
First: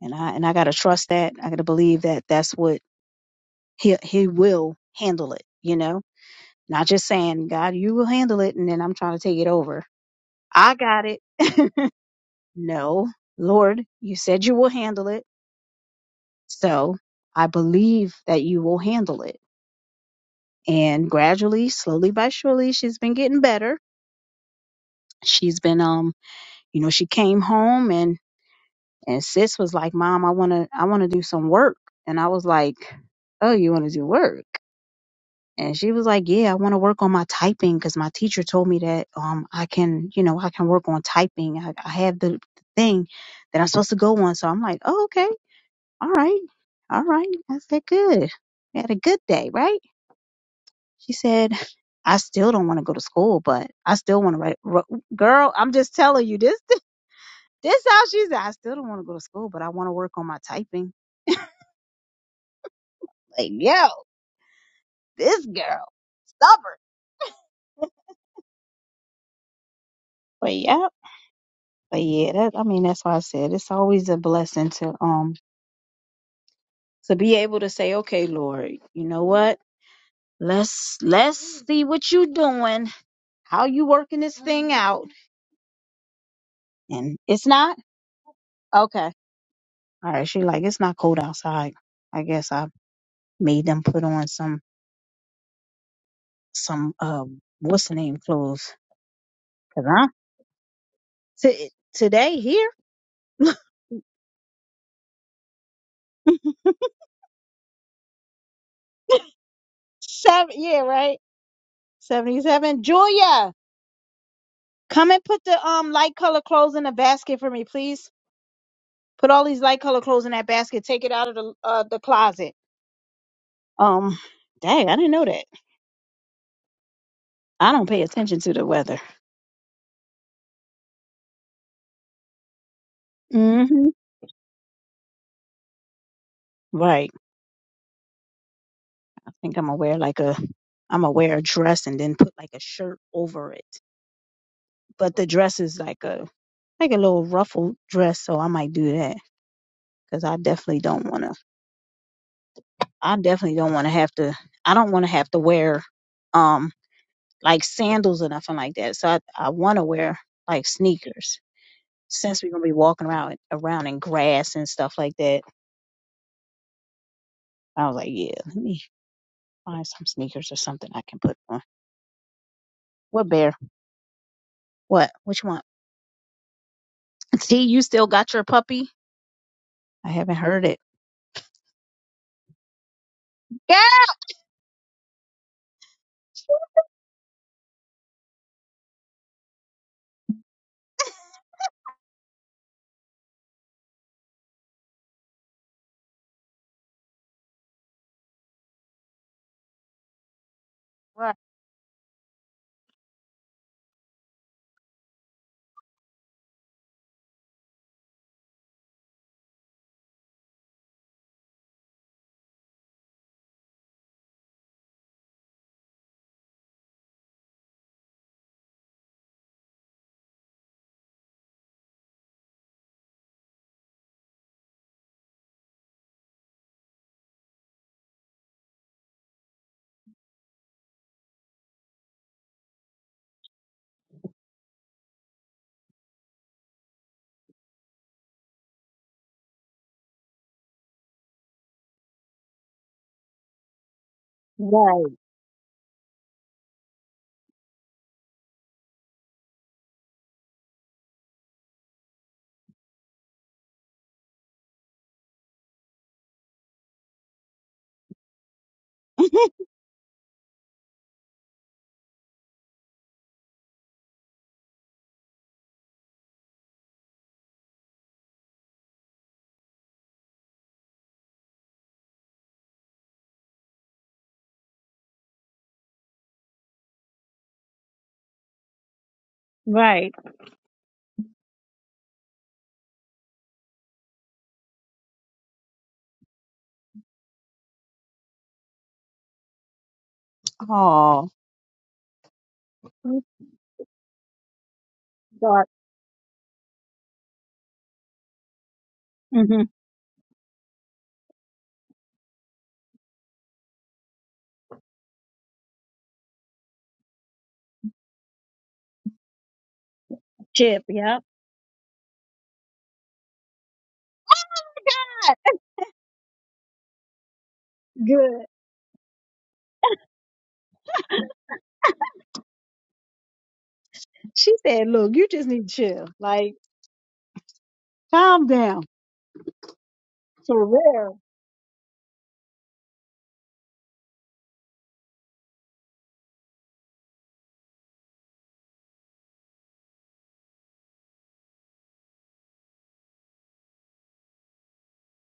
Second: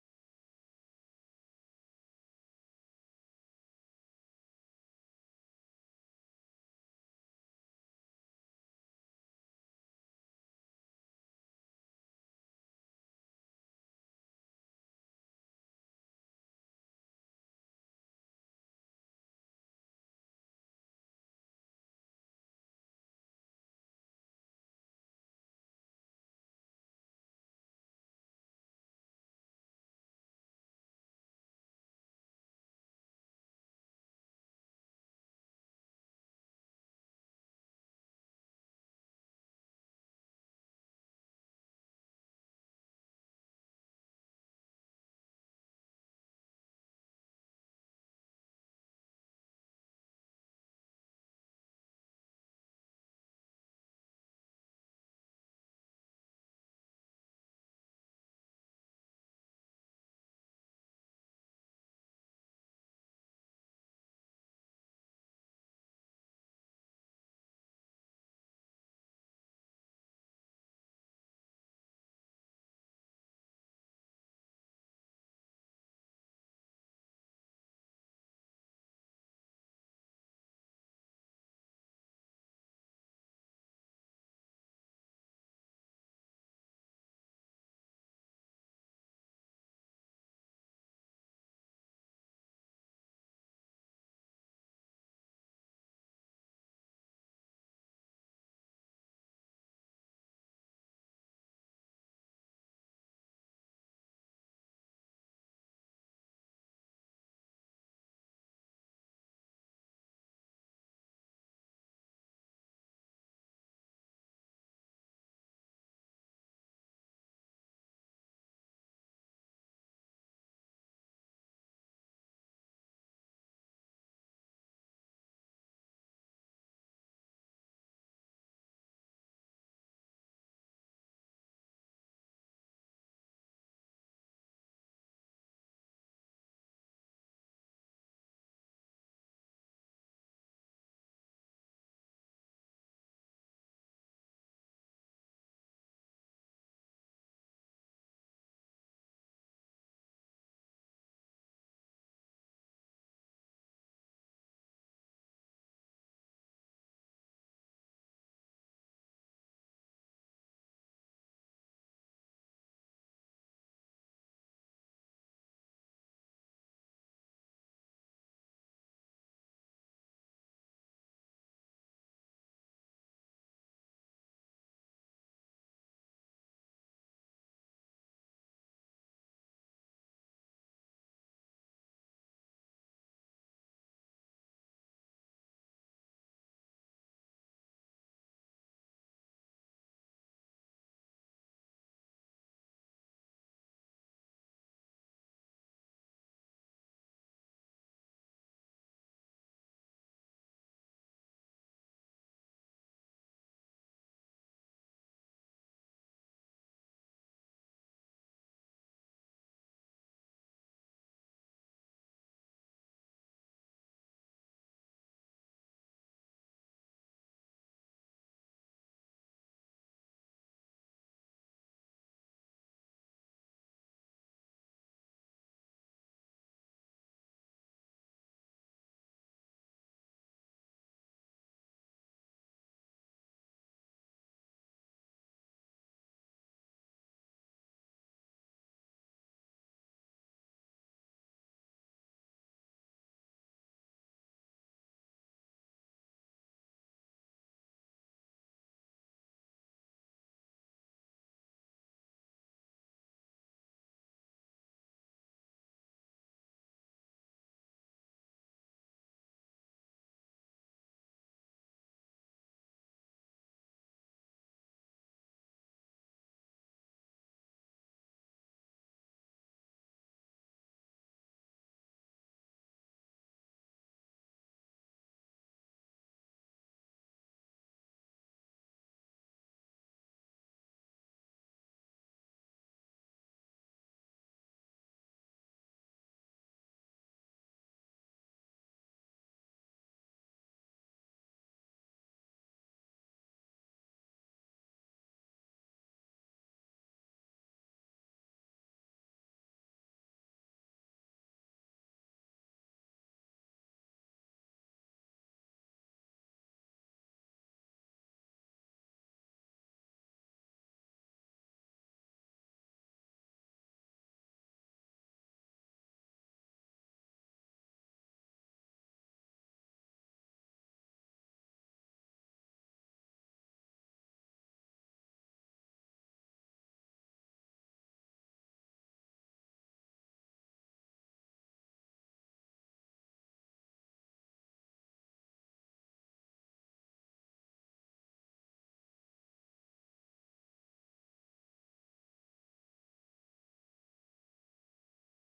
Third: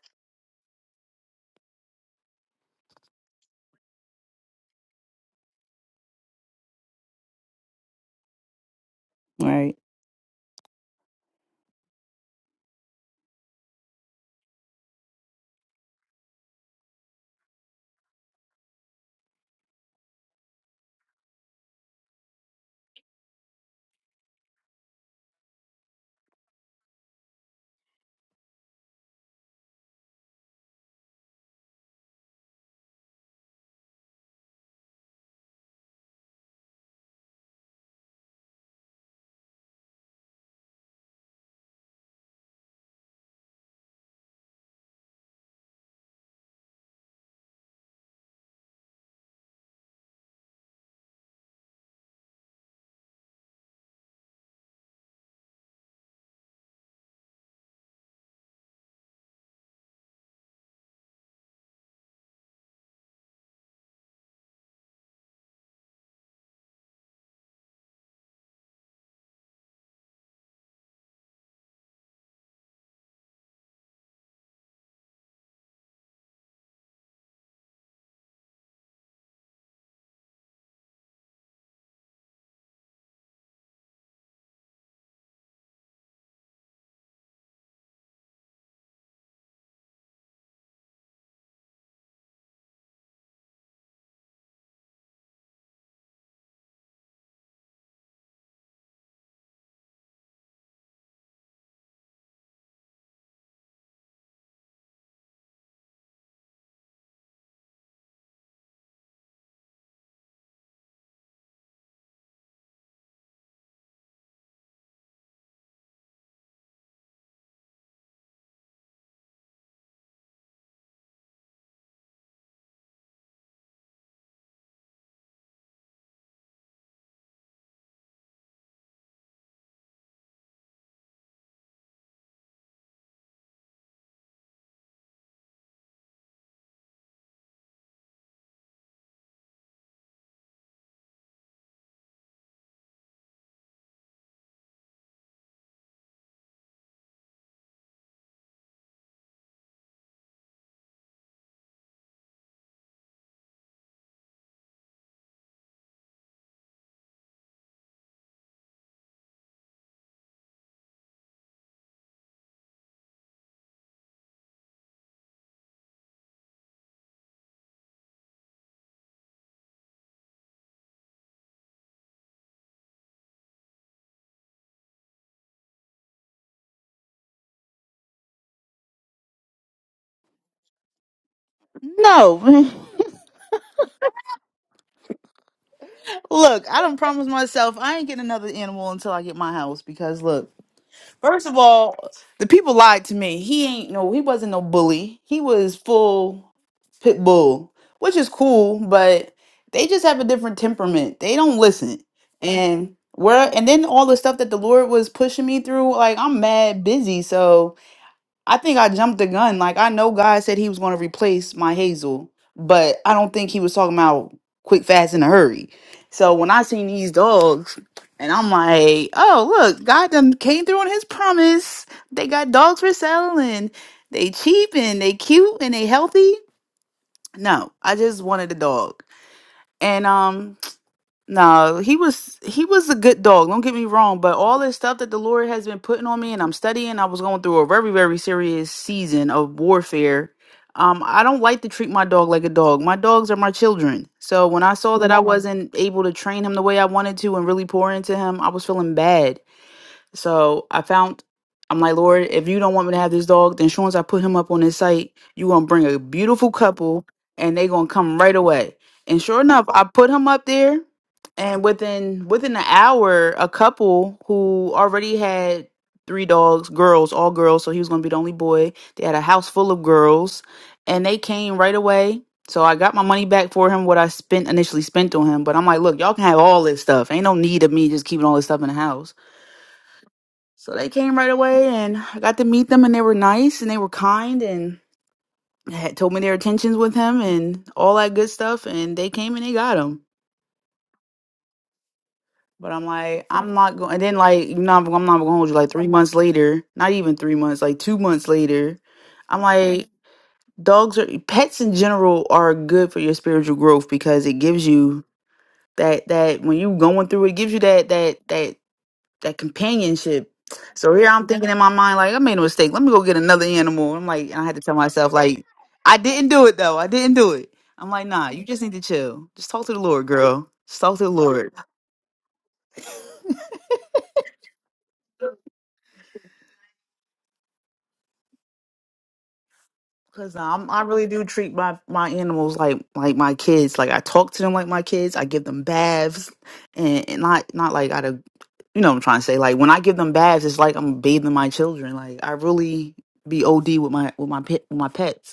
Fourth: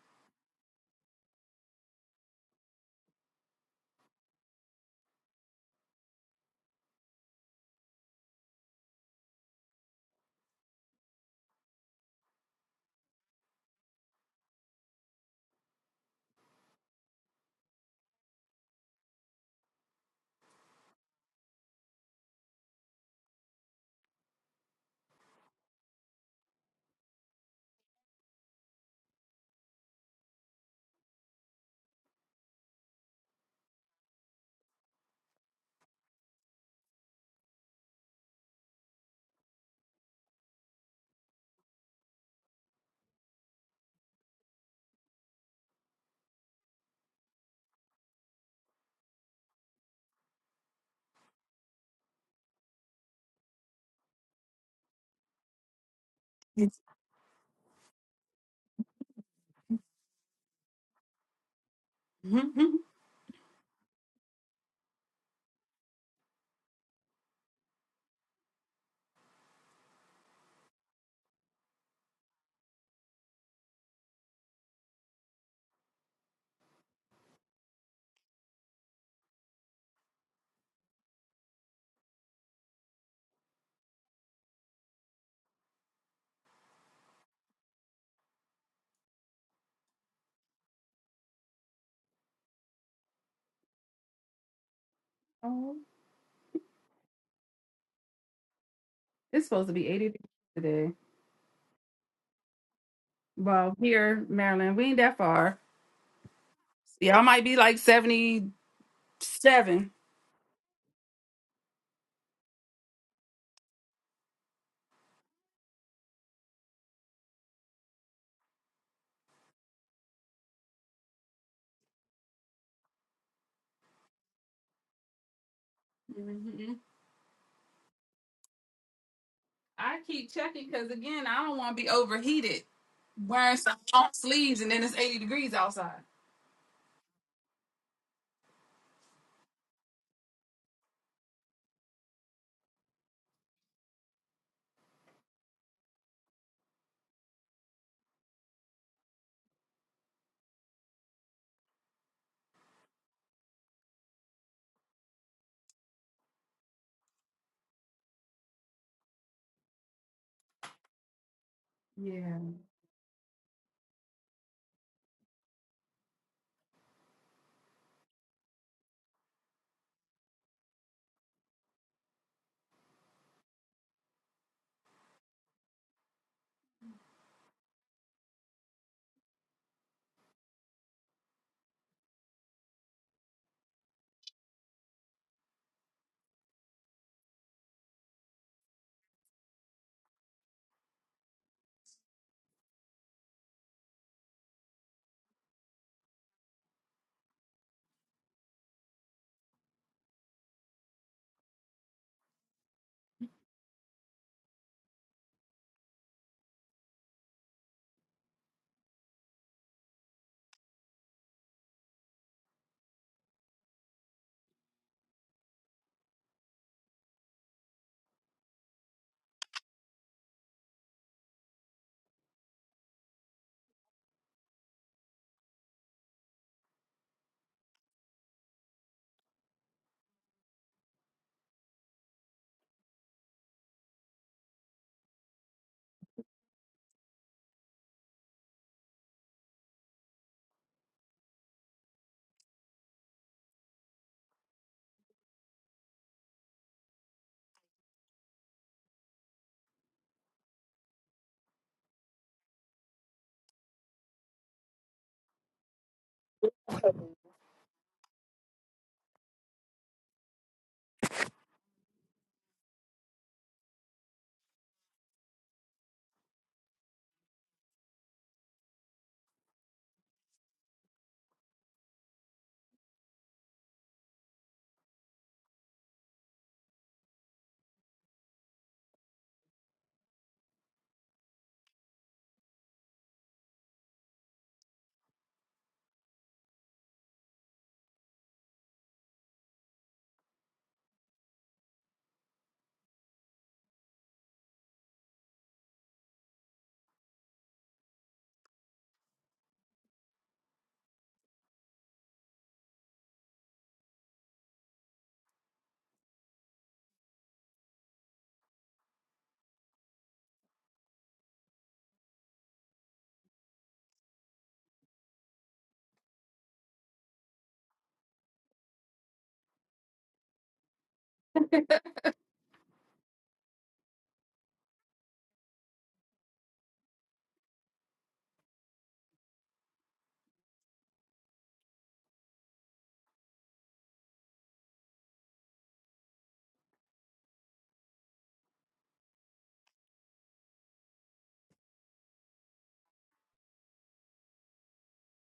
Speaker 2: and I and I gotta trust that. I gotta believe that that's what he he will handle it. You know, not just saying God, you will handle it, and then I'm trying to take it
Speaker 3: Right.
Speaker 2: over. I got it. no, Lord, you said you will handle it, so I believe that you will handle it. And gradually, slowly by surely, she's been getting better. She's been um you know, she came home and and sis was like, "Mom, I want to I want to do some work." And I was like, "Oh, you want to do work?" And she was like, "Yeah, I want to work on my typing cuz my teacher told me that um I can, you know, I can work on typing. I, I have the, the thing that I'm supposed to go on." So I'm like, "Oh, okay. All right. All right. I said, "Good. You had a good day, right?" She said, "I still don't want to go to school, but I still want to write." ro- Girl, I'm just telling you this.
Speaker 1: It's,
Speaker 2: This how she's. at. I still don't want to go to school, but I want to work on my typing. Like, yo, this girl stubborn. But yeah, but yeah. That I mean, that's why I said it's always a blessing to um to be able to say, okay, Lord, you know what? Let's let's see what you doing, how you working this thing out, and it's not okay. All right, she like it's not cold outside. I guess I made them put on some
Speaker 1: oh,
Speaker 2: some um what's the name clothes
Speaker 1: it's supposed to be
Speaker 2: because
Speaker 1: 80
Speaker 2: I
Speaker 1: degrees today.
Speaker 2: t- today here.
Speaker 1: Well, here, Maryland, we ain't that far. Y'all might be like 77.
Speaker 2: Seven, yeah, right. Seventy-seven. Julia, come and put the um light color clothes in the basket for me, please. Put all these light color clothes in that basket. Take it out of the uh the closet. Um, dang, I didn't know that.
Speaker 1: hmm
Speaker 2: I don't pay attention to the weather.
Speaker 1: I keep checking because, again, I don't want to be overheated wearing some
Speaker 2: Mm-hmm.
Speaker 1: long sleeves and then it's 80 degrees outside.
Speaker 2: Right. I think I'm gonna wear like a I'm gonna wear a dress and then put like a shirt over it. But the dress is like a like a little ruffled dress, so I might do that because I definitely don't wanna. I definitely don't wanna have to. I don't wanna have to wear. um. like sandals or nothing like that. So I, I want to wear like sneakers
Speaker 1: Yeah.
Speaker 2: since we're gonna be walking around around in grass and stuff like that. I was like, yeah, let me find some sneakers or something I can put on. What bear? What? Which one? T, you still got your puppy? I haven't heard it.
Speaker 3: No.
Speaker 2: Yeah.
Speaker 3: Look, I don't promise myself I ain't getting another animal until I get my house because look, first of all, the people lied to me. He ain't no he wasn't no bully. He was full pit bull, which is cool, but they just have a different temperament.
Speaker 2: Right.
Speaker 3: They don't listen. And where and then all the stuff that the Lord was pushing me through, like I'm mad busy, so I think I jumped the gun. Like I know God said he was going to replace my Hazel, but I don't think he was talking about quick, fast, in a hurry. So when I seen these dogs, and I'm like, oh look, God done came through on his promise. They got dogs for sale, and they cheap, and they cute, and they healthy. No, I just wanted a dog, and um. No, he was he was a good dog. Don't get me wrong, but all this stuff that the Lord has been putting on me, and I'm studying. I was going through a very very serious season of warfare. Um, I don't like to treat my dog like a dog. My dogs are my children. So when I saw that
Speaker 2: right.
Speaker 3: I Mhm. wasn't able to train him the way I wanted to and really pour into him, I was feeling bad. So I found, I'm like, Lord, if you don't want me to have this dog, then sure as I put him up on this site, you going to bring a beautiful couple and they going to come right away. And sure enough, I put him up there. And within within an hour, a couple who already had three dogs, girls, all girls, so he was gonna be the only boy. They had a house full of girls, and they came right away. So I got my money back for him, what I spent initially spent on him. But I'm like, look, y'all can have all this stuff. Ain't no need of me just keeping all this stuff in the house. So they came right away, and I got to meet them, and they were nice and they were kind, and had told me their intentions with him and all that good stuff. And they came and they got him.
Speaker 2: oh,
Speaker 3: But I'm like, I'm not going. And then like, you know, I'm I'm not gonna hold you.
Speaker 2: dark.
Speaker 3: Like three months later, not even three months, like two months later, I'm
Speaker 2: hmm
Speaker 3: like, dogs are pets in general are good for your spiritual growth because it gives you that that when you going through it, it gives you that that that. that companionship.
Speaker 2: Chip.
Speaker 3: So here
Speaker 2: Yep.
Speaker 3: I'm thinking in my mind, like, I made a mistake. Let me go get another animal. I'm like, I had to tell myself,
Speaker 2: Not
Speaker 3: like, I didn't do it though. I didn't do it. I'm like, nah, you
Speaker 2: Good.
Speaker 3: just need to chill. Just talk to the Lord, girl. Just talk to the Lord.
Speaker 2: She said, look, you just need to chill. Like, calm down.
Speaker 3: Cause uh,
Speaker 2: For
Speaker 3: I'm, I really
Speaker 2: real.
Speaker 3: do treat my, my animals like like my kids. Like I talk to them like my kids. I give them baths, and, and not not like out of you know what I'm trying to say. Like when I give them baths, it's like I'm bathing my children. Like I really be OD with my with my pet with my pets.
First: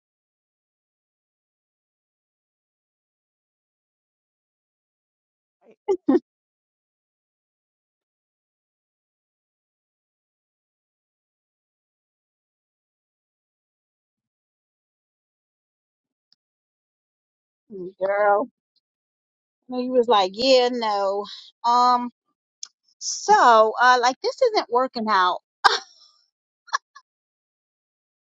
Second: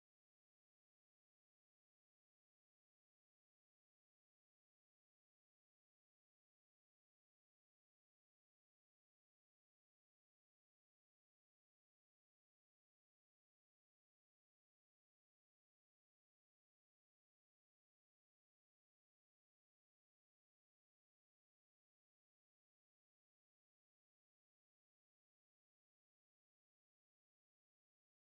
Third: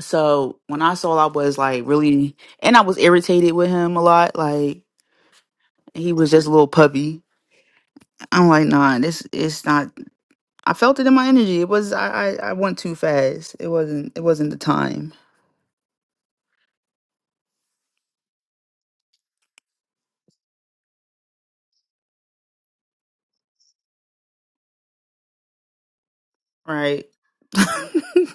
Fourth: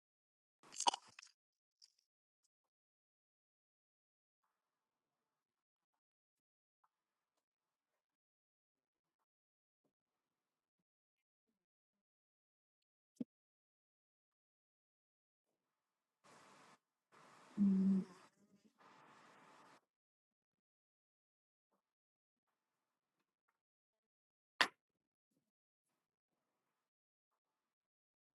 Speaker 3: So when I saw, I was like really, and I was irritated with him a lot. Like he was just a little puppy. I'm like, nah, this it's not. I felt it in my energy. It was I I, I went too fast. It wasn't it wasn't the time,
Speaker 2: Girl. And he was like, yeah, no. Um, so, uh, like this isn't working out.
Speaker 3: right?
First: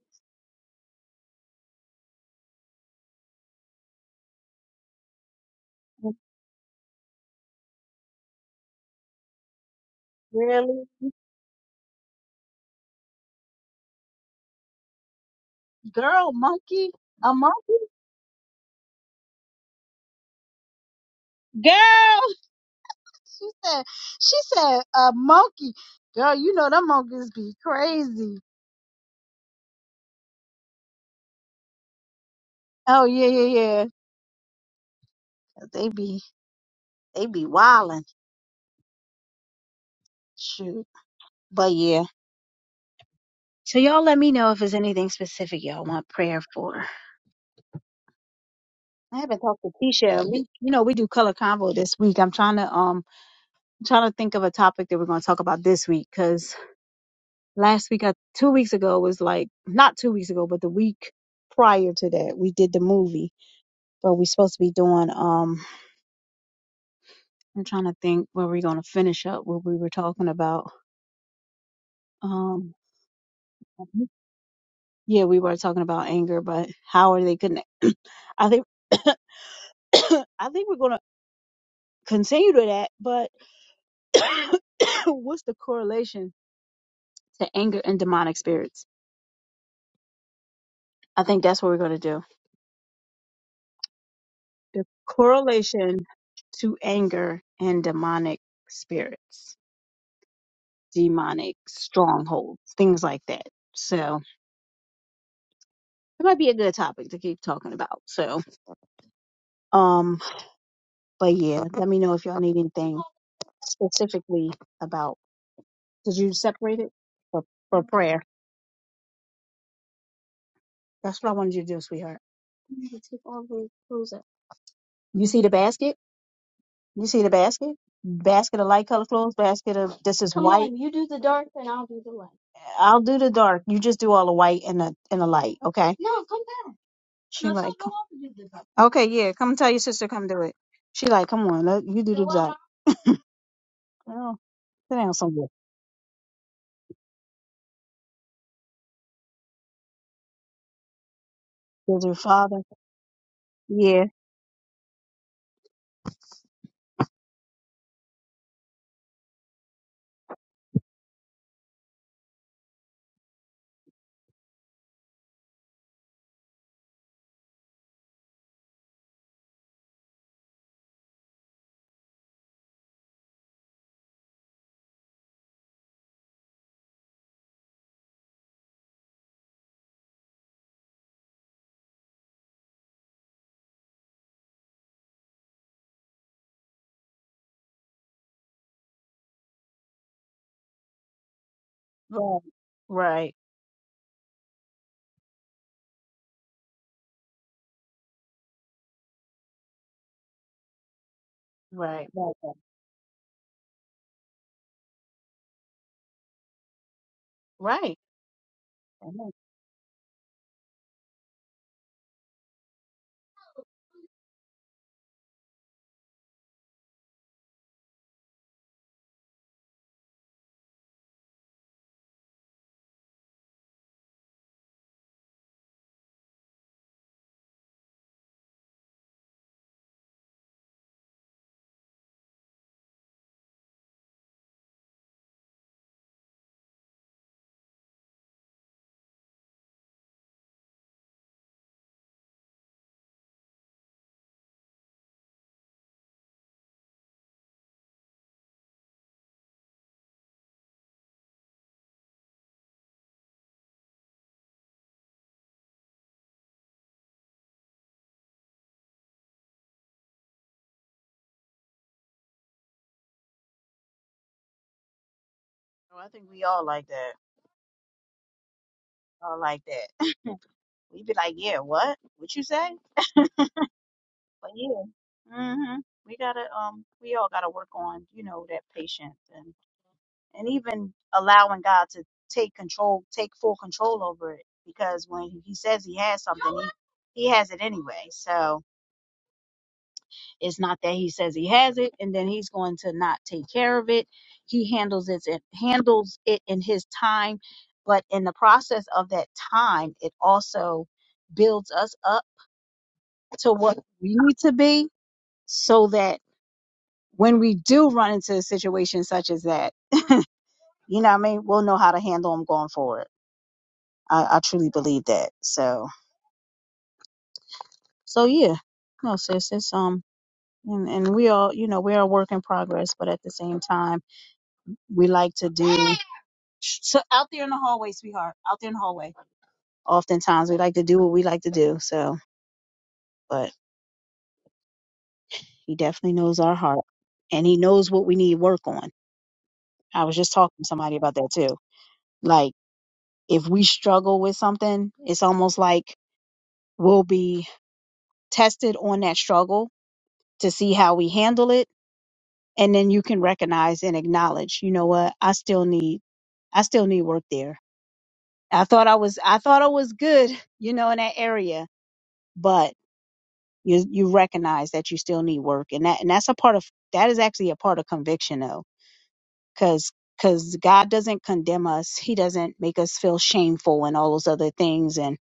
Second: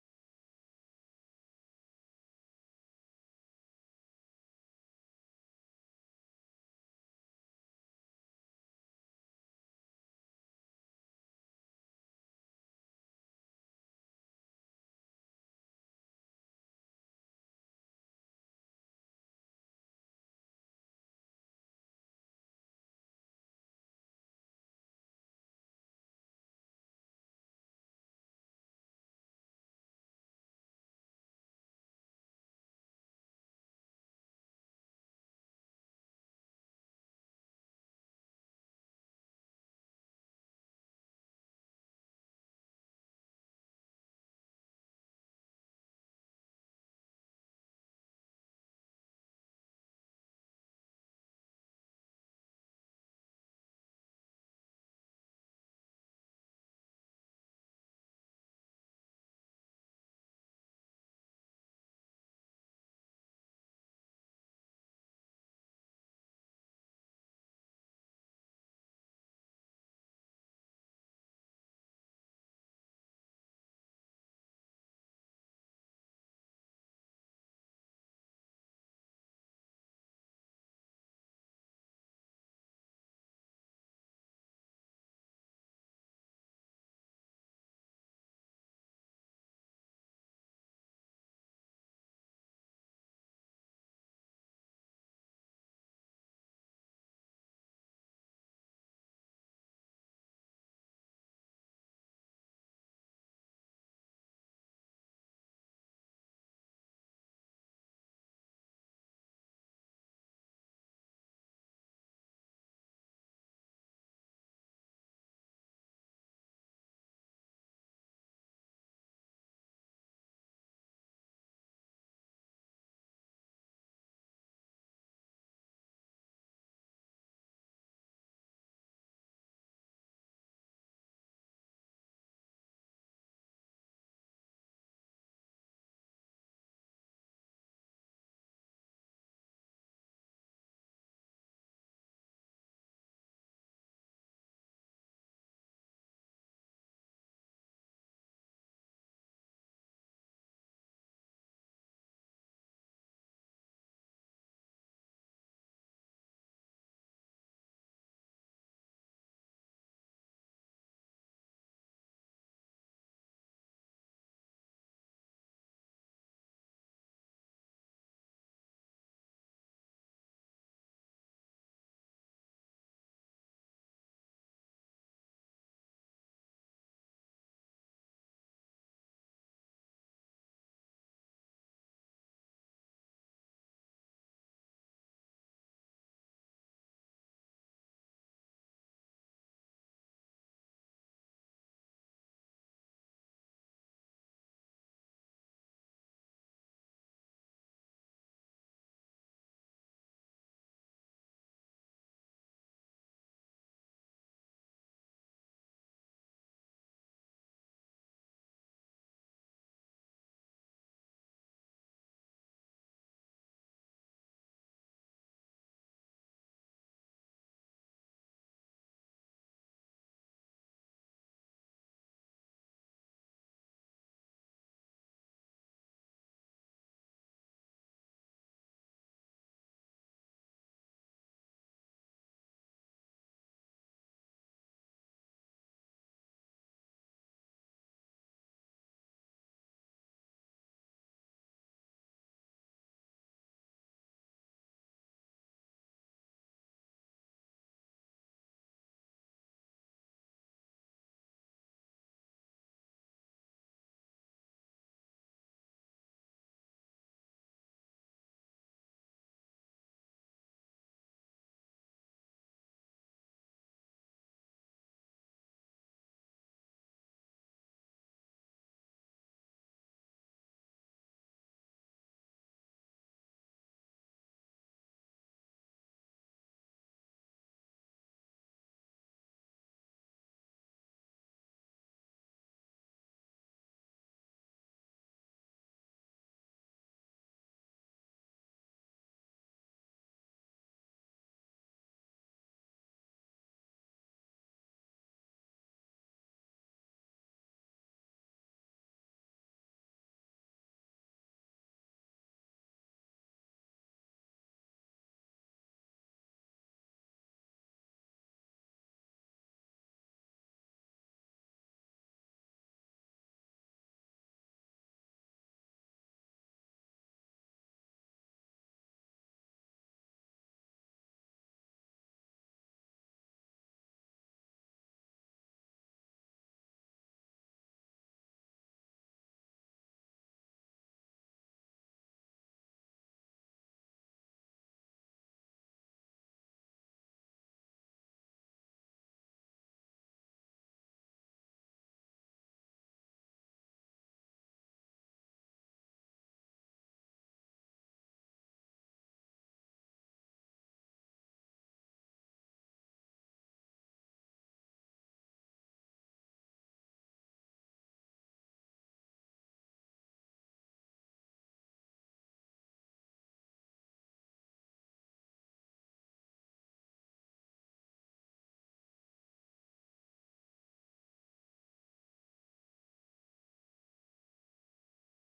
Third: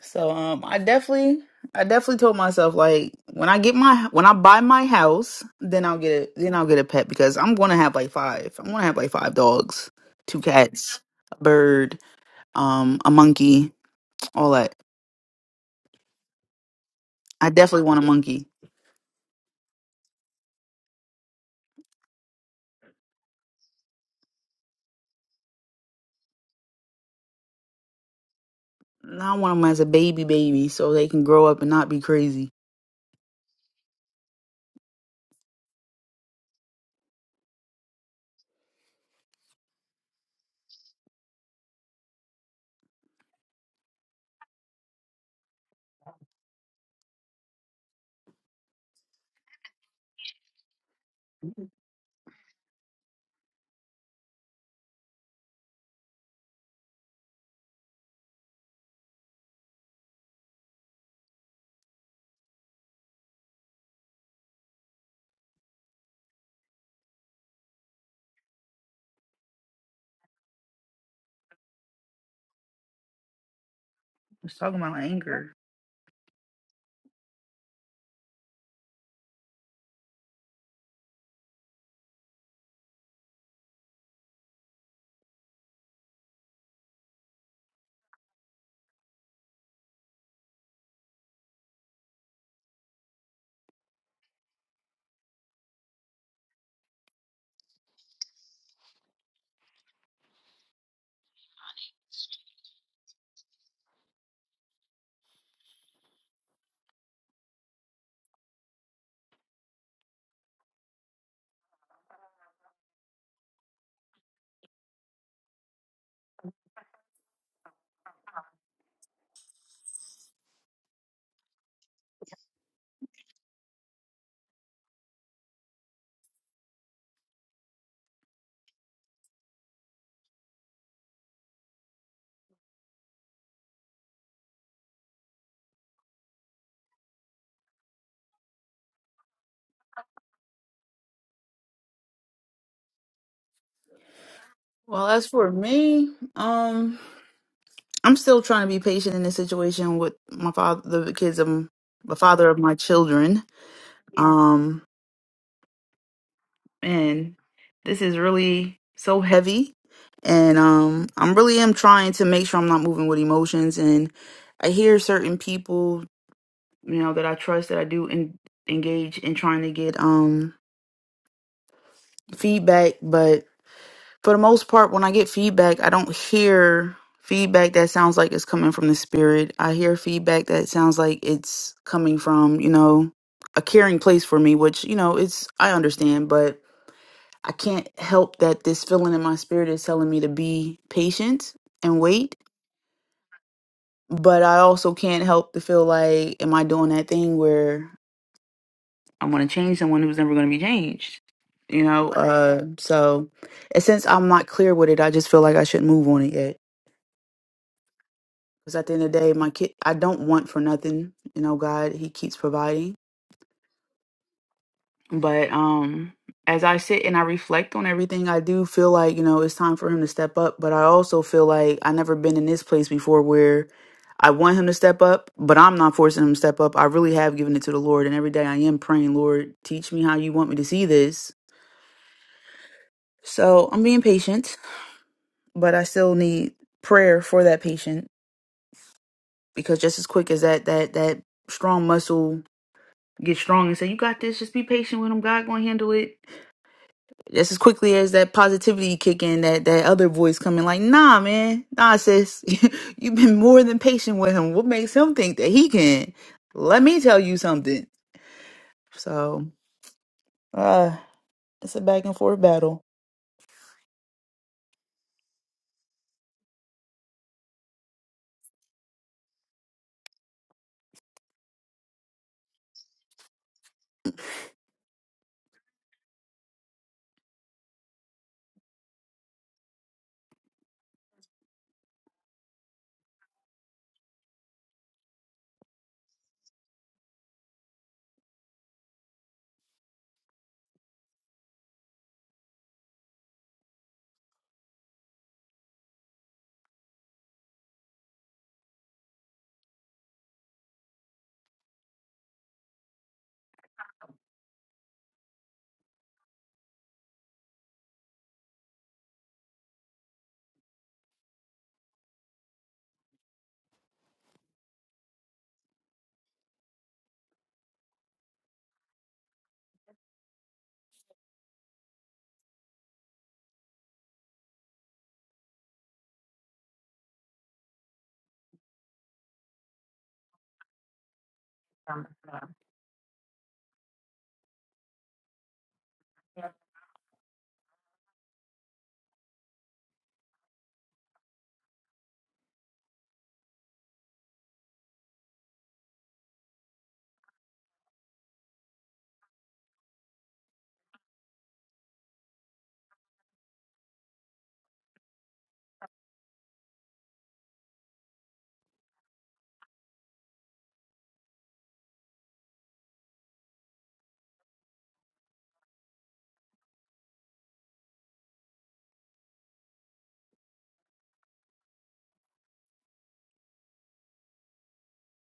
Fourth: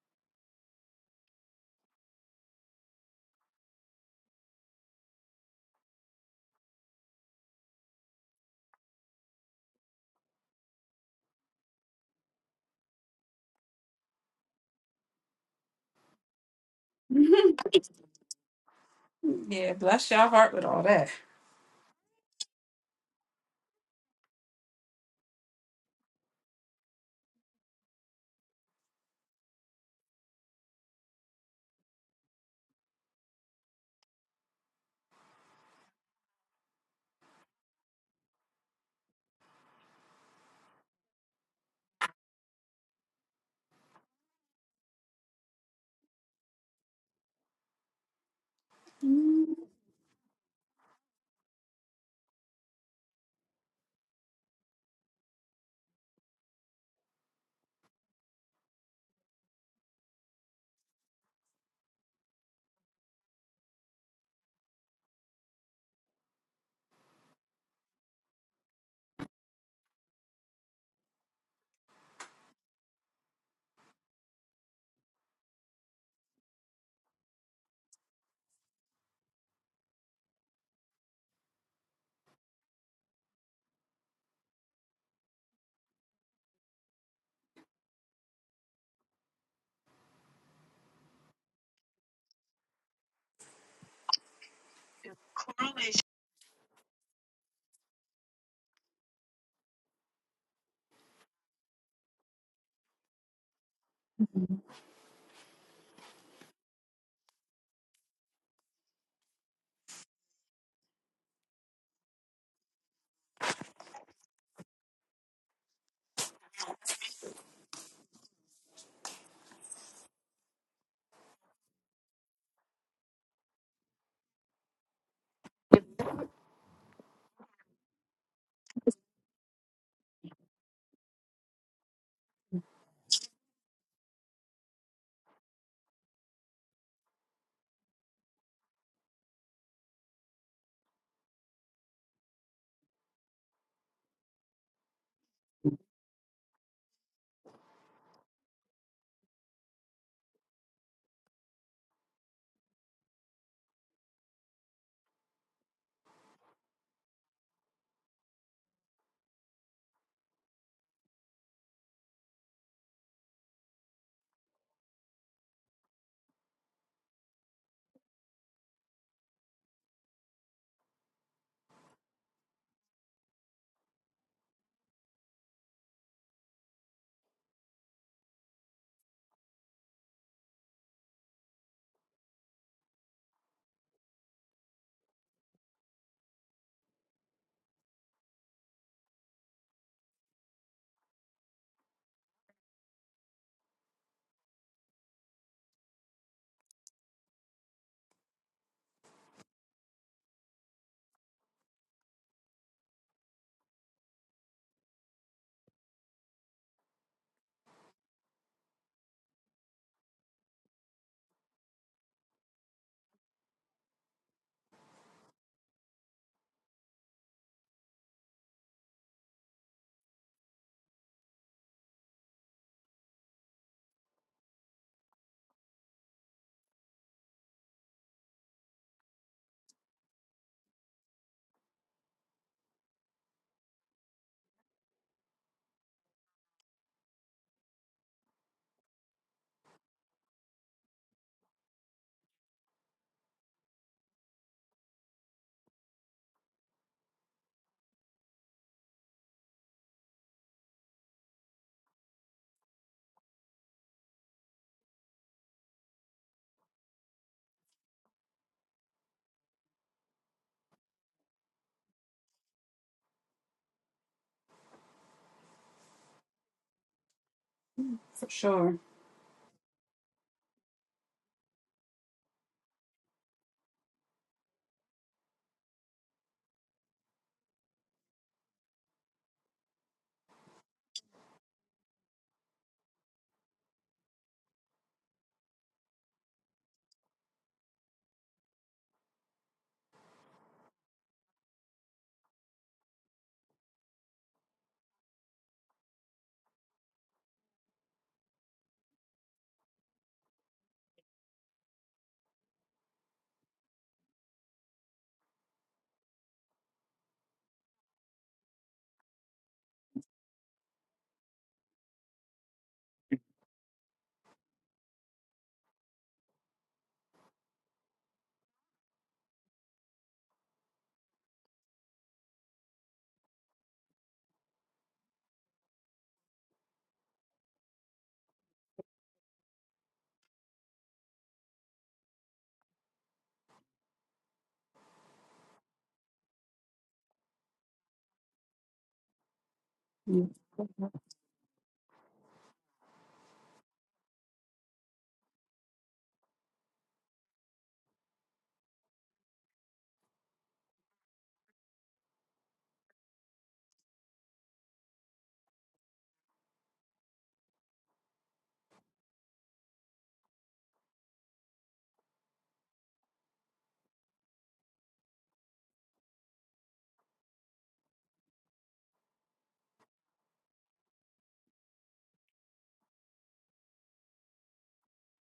Speaker 3: so um, I definitely I definitely told myself like when I get my when I buy my house, then I'll get a then I'll get a pet because I'm gonna have like five. I'm gonna have like five dogs, two
Speaker 2: Really?
Speaker 3: cats, a bird, um, a monkey, all that.
Speaker 2: Girl, monkey? A
Speaker 3: I
Speaker 2: monkey?
Speaker 3: definitely want a monkey.
Speaker 1: Mhm. yeah, bless your heart with all that.
Speaker 2: Girl, she said, she said, a monkey. Girl, you know them monkeys be crazy.
Speaker 3: And I want them as a baby baby so they can grow up and not be crazy.
Speaker 2: Oh, yeah, yeah, yeah. 'Cause They be, they be wildin'. Shoot. But yeah. So y'all let me know if there's anything specific y'all want prayer for. I haven't
Speaker 1: Mhm.
Speaker 2: talked to Tisha. We, you know, we do color convo this week. I'm trying to, um, I'm trying to think of a topic that we're going to talk about this week 'cause last week, I, two weeks ago was like not two weeks ago, but the week prior to that, we did the movie. But we are supposed to be doing. Um, I'm trying to think where we're gonna finish up what we were talking about. Um,
Speaker 3: Let's talk about
Speaker 2: yeah, we
Speaker 3: anger.
Speaker 2: were talking about anger, but how are they gonna? I think I think we're gonna continue to that. But what's the correlation to anger and demonic spirits? I think that's what we're gonna do. The correlation to anger and demonic spirits, demonic strongholds, things like that. So it might be a good topic to keep talking about. So, um, but yeah, let me know if y'all need anything specifically about. Did you separate it for for prayer? That's what I wanted you to do, sweetheart. You need to take all the clothes out. You see the basket? You see the basket? Basket of light color clothes. basket of this is Come white. on, you do the dark and I'll do the light. I'll do the dark. You just do all the white and the and the light, okay? No, come back. She No, like, so go up and the dark. okay, yeah, come tell your sister, come do it. She like, come on, let, you do the dark. now? Oh, sit
Speaker 3: Well,
Speaker 2: down
Speaker 3: as
Speaker 2: somewhere.
Speaker 3: for me, um, I'm still trying to be patient in this situation with my father, the kids of m-
Speaker 2: Does your
Speaker 3: the father of
Speaker 2: father?
Speaker 3: my children.
Speaker 2: Yeah,
Speaker 3: Um, and this is really so heavy, and um, I'm really am trying to make sure I'm not moving with emotions. And I hear certain people, you know, that I trust that I do en- engage in trying to get um feedback, but for the most part, when I get feedback, I don't hear feedback that sounds like it's coming from the spirit. I hear feedback that sounds like it's coming from, you know, a caring place for me, which, you know, it's, I understand, but I can't help that this feeling in my spirit is telling me to be patient and
Speaker 2: right,
Speaker 3: wait.
Speaker 2: right,
Speaker 3: But I also can't help to feel like, am I doing that thing where I want to change someone who's never going to be changed. You
Speaker 2: right,
Speaker 3: know,
Speaker 2: right, right.
Speaker 3: uh, so and since I'm not clear with it, I just feel like I shouldn't move on it yet.
Speaker 2: Right.
Speaker 3: Because at the end
Speaker 2: I
Speaker 3: of the
Speaker 2: know.
Speaker 3: day, my kid, I don't want for nothing. You know, God, He keeps providing. But um, as I sit and I reflect on everything, I do feel like you know it's time for Him to step up. But I also feel like I never been in this place before where I want Him to step up, but I'm not forcing Him to step up. I really have given it to the Lord, and every day I am praying, Lord, teach me how You want me to see this So I'm being patient, but I still need prayer for that patient because just as quick as that that that strong muscle gets strong and say, You got this, just be patient with him, God gonna handle it. Just as quickly as that positivity kick in, that that other voice coming like, nah man, nah sis, you've been more than patient with him. What makes him think that he can? Let me tell you something. So uh it's a back and forth battle.
Speaker 2: Well, I think we all like that.
Speaker 1: For sure.
Speaker 2: All like that. We be like, yeah, what? What you say? But yeah, hmm we gotta um, we all gotta work on you know that patience and and even allowing God to take control, take full control over it. Because when He says He has something, He He has it anyway. So it's not that He says He has it and then He's going to not take care of it. He handles it handles it in His time. But in the process of that time, it also builds us up to what we need to be so that when we do run into a situation such as that, you know what I mean? We'll know how to handle them going forward. I, I truly believe that. So, so yeah, no, sis, it's, um, and, and we all, you know, we're a work in progress, but at the same time, we like to do Shh, so out there in the hallway, sweetheart, out there in the hallway. Oftentimes we like to do what we like to do. So, but he definitely knows our heart and he knows what we need work on. I was
Speaker 1: You're
Speaker 2: just talking to
Speaker 1: Not
Speaker 2: somebody about that too. Like if we struggle with something, it's almost like We'll be tested on that struggle to see how we handle it. And then you can recognize and acknowledge, you know what, I still need I still need work there. I thought I was I thought I was good, you know, in that area, but you you recognize that you still need work, and that and that's a part of that is actually a part of conviction though, because because God doesn't condemn us, He doesn't make us feel shameful and all those other things, and.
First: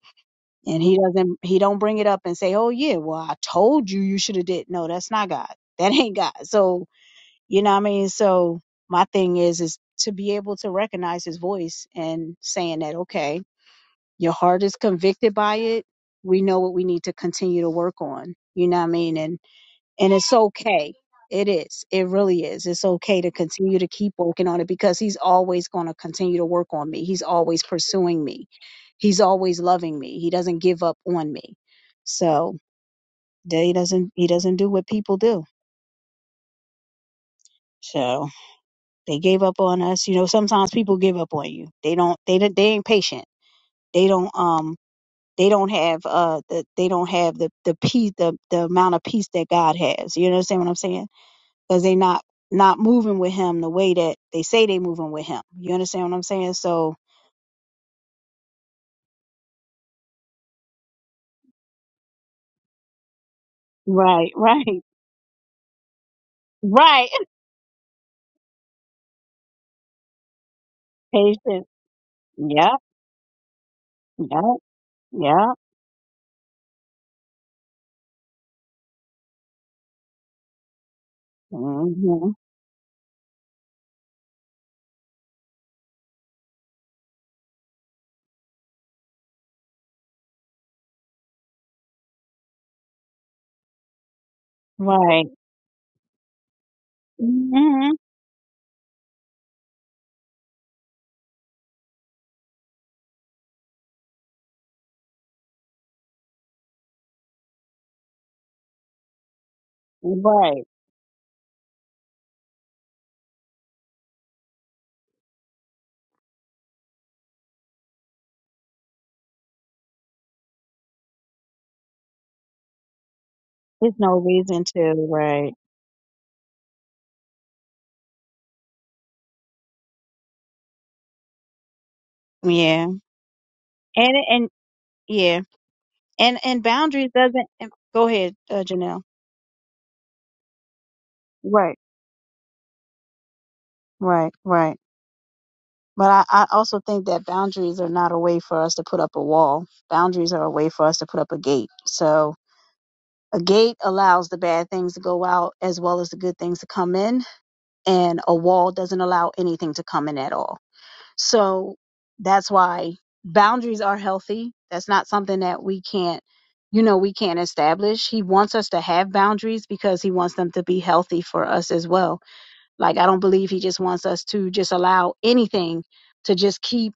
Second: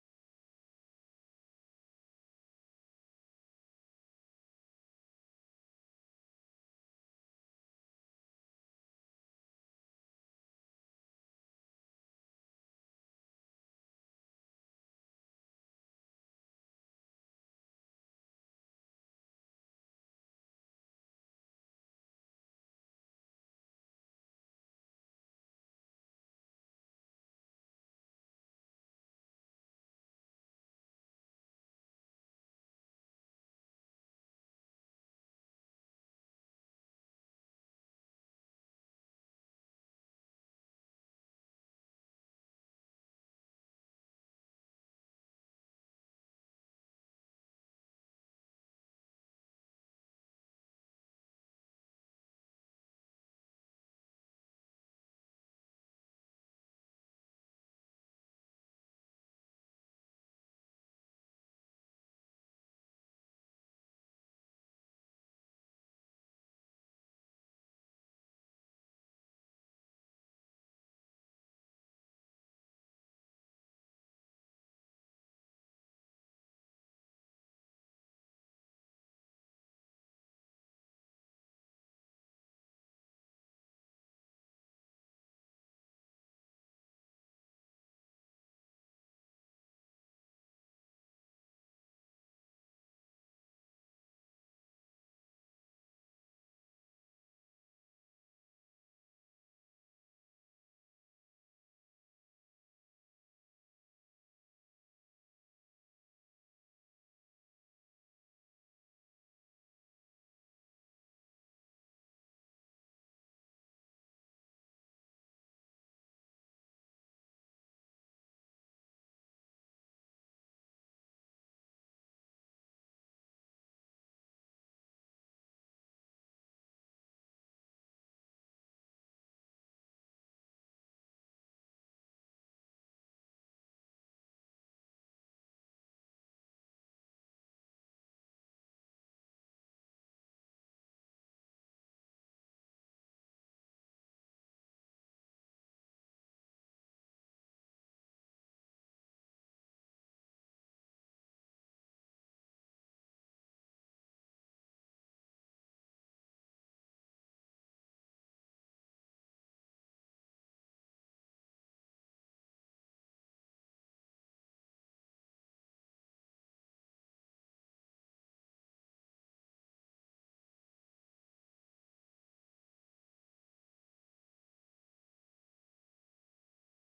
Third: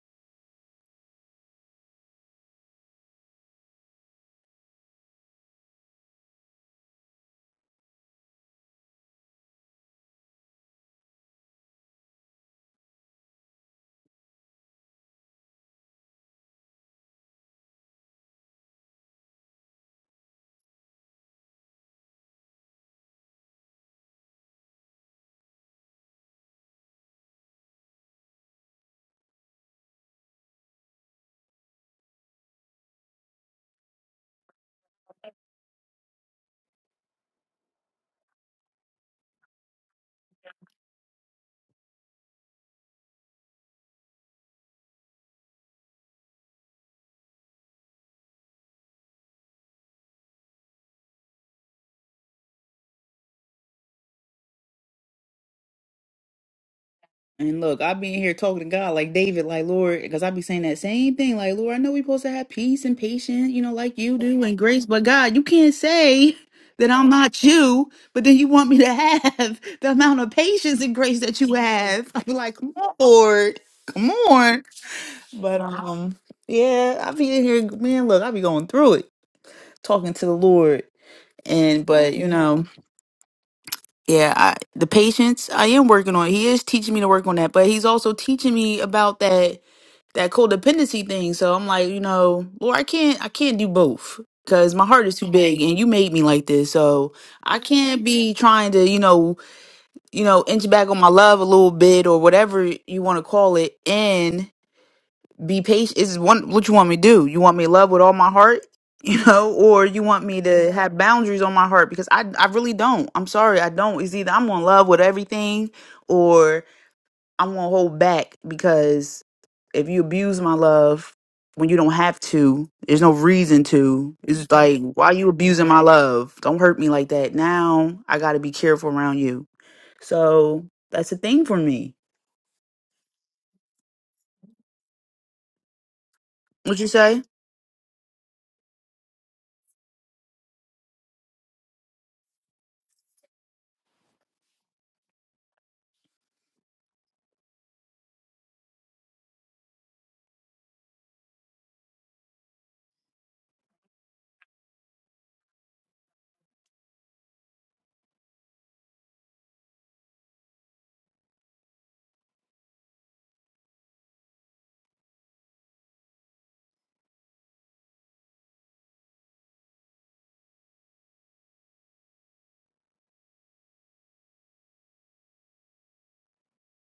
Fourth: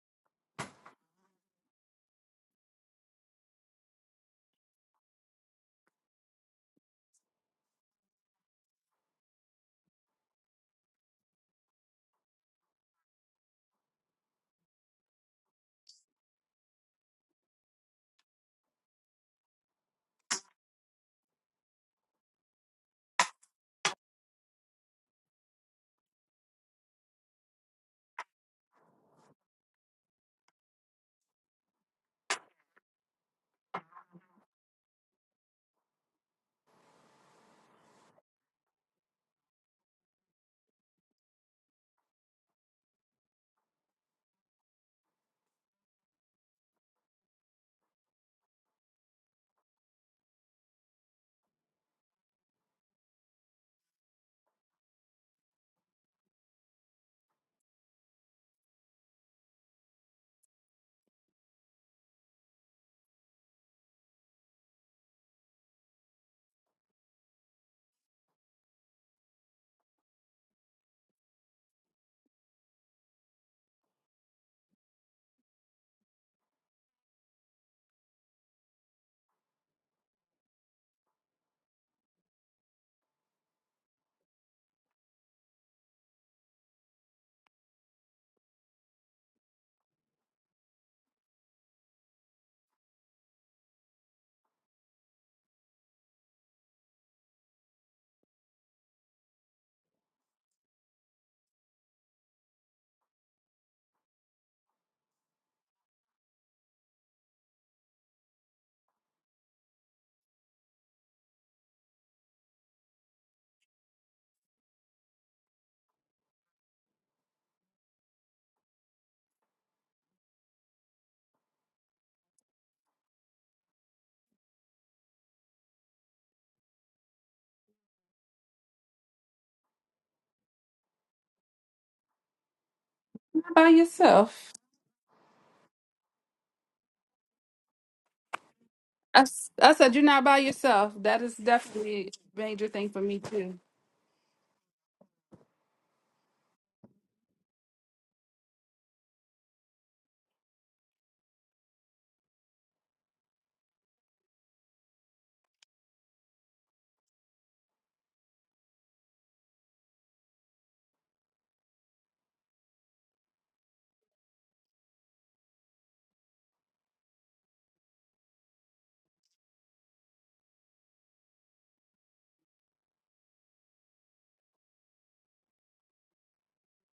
Speaker 2: and he doesn't he don't bring it up and say oh yeah well i told you you should have did no that's not god that ain't god so you know what i mean so my thing is is to be able to recognize his voice and saying that okay your heart is convicted by it we know what we need to continue to work on you know what i mean And and it's okay. It is. It really is. It's okay to continue to keep working on it because he's always going to continue to work on me. He's always pursuing me. He's always loving me. He doesn't give up on me. So that he doesn't he doesn't do what people do. So they gave up on us. You know, sometimes people give up on you. They don't they don't- they ain't patient. They don't um they don't have uh the, they don't have the the peace the the amount of peace that God has. You understand what I'm saying? because they not not moving with him the way that they say they moving with him. You understand what I'm saying? So
Speaker 3: And look, I be in here talking to God like David, like Lord, because I be saying that same thing, like Lord, I know we supposed to have peace and patience, you know, like you
Speaker 2: right,
Speaker 3: do, and
Speaker 2: right,
Speaker 3: grace, but God, you can't say that
Speaker 2: right.
Speaker 3: I'm not you, but then you want me to have the amount of patience and grace that you
Speaker 2: Patience.
Speaker 3: have. I be like,
Speaker 2: Yep,
Speaker 3: come on, Lord, come
Speaker 2: yep,
Speaker 3: on.
Speaker 2: yep.
Speaker 3: But um, yeah, I be in here, man. Look, I be going through it, talking to the Lord, and but you
Speaker 2: hmm
Speaker 3: know, yeah, I, the patience I am working on. He is teaching me to work on that, but he's also teaching me about that that codependency thing. So I'm like, you know, Lord, I can't I can't do both because my heart is
Speaker 2: Right,
Speaker 3: too big and you made me like this. So I
Speaker 2: hmm
Speaker 3: can't be trying to, you know, you know, inch back on my love a little bit or whatever you want to call it and be patient. Is one what you want me to do? You want me to love with all my heart? You know, or you want me
Speaker 2: right.
Speaker 3: to have boundaries on my heart because I I really don't. I'm sorry, I don't. It's either I'm gonna love with everything, or I won't hold back because if you abuse my love when you don't have to, there's no reason
Speaker 2: There's
Speaker 3: to.
Speaker 2: no
Speaker 3: It's just
Speaker 2: reason
Speaker 3: like,
Speaker 2: to.
Speaker 3: why you
Speaker 2: Right.
Speaker 3: abusing my love? Don't hurt me like that. Now I got to be careful around you. So that's a thing for me.
Speaker 2: Yeah.
Speaker 1: by
Speaker 2: And
Speaker 1: yourself.
Speaker 2: and yeah. And and
Speaker 3: What you
Speaker 2: boundaries
Speaker 3: say?
Speaker 2: doesn't. and- Go ahead, uh, Janelle.
Speaker 1: I, s- I said you're not by yourself. That is
Speaker 2: Right,
Speaker 1: definitely a major thing for me too.
Speaker 2: right, right. But I, I also think that boundaries are not a way for us to put up a wall. Boundaries are a way for us to put up a gate. So A gate allows the bad things to go out as well as the good things to come in, and a wall doesn't allow anything to come in at all. So that's why boundaries are healthy. That's not something that we can't, you know, we can't establish. He wants us to have boundaries because he wants them to be healthy for us as well. Like, I don't believe he just wants us to just allow anything to just keep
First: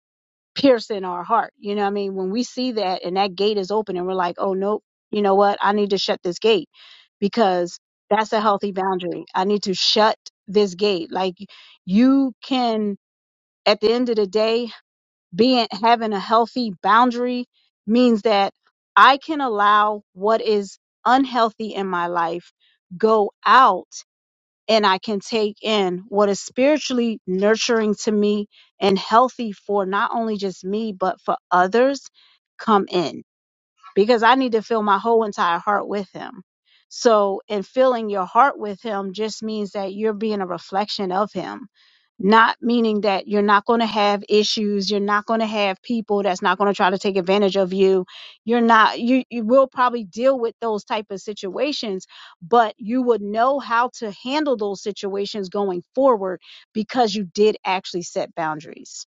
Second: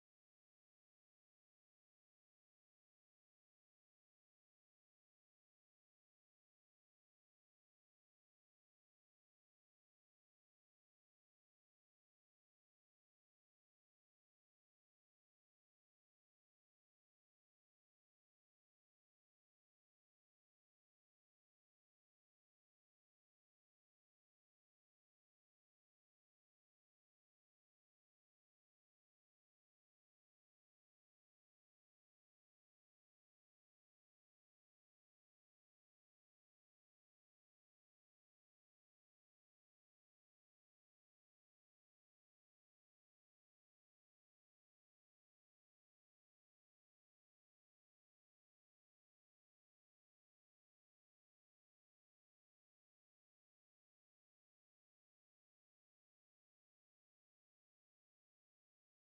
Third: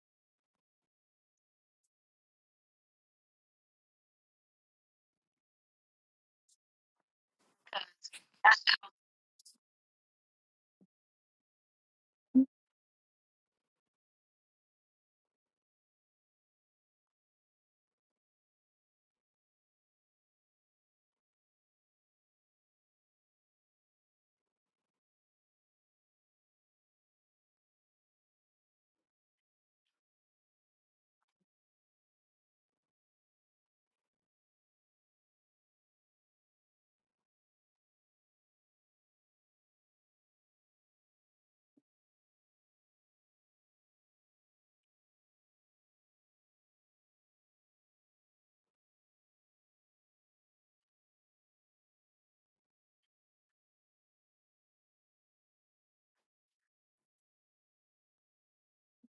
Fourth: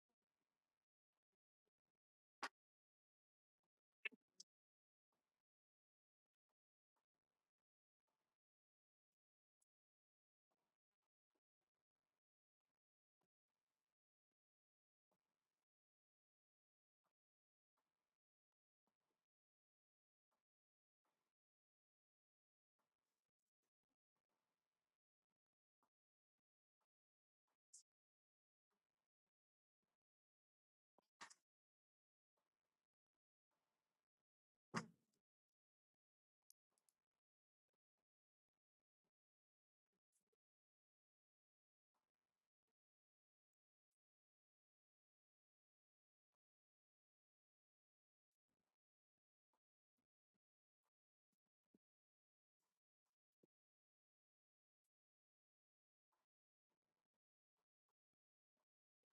Speaker 2: piercing our heart. You know what I mean? When we see that and that gate is open and we're like, oh, nope, you know what? I need to shut this gate because that's a healthy boundary. I need to shut this gate. Like you can, at the end of the day, being having a healthy boundary means that I can allow what is unhealthy in my life go out and I can take in what is spiritually nurturing to me and healthy for not only just me, but for others come in because I need to fill my whole entire heart with him. So, in filling your heart with him just means that you're being a reflection of him, not meaning that you're not going to have issues, you're not going to have people that's not going to try to take advantage of you. You're not you you will probably deal with those type of situations, but you would know how to handle those situations going forward because you did actually set boundaries.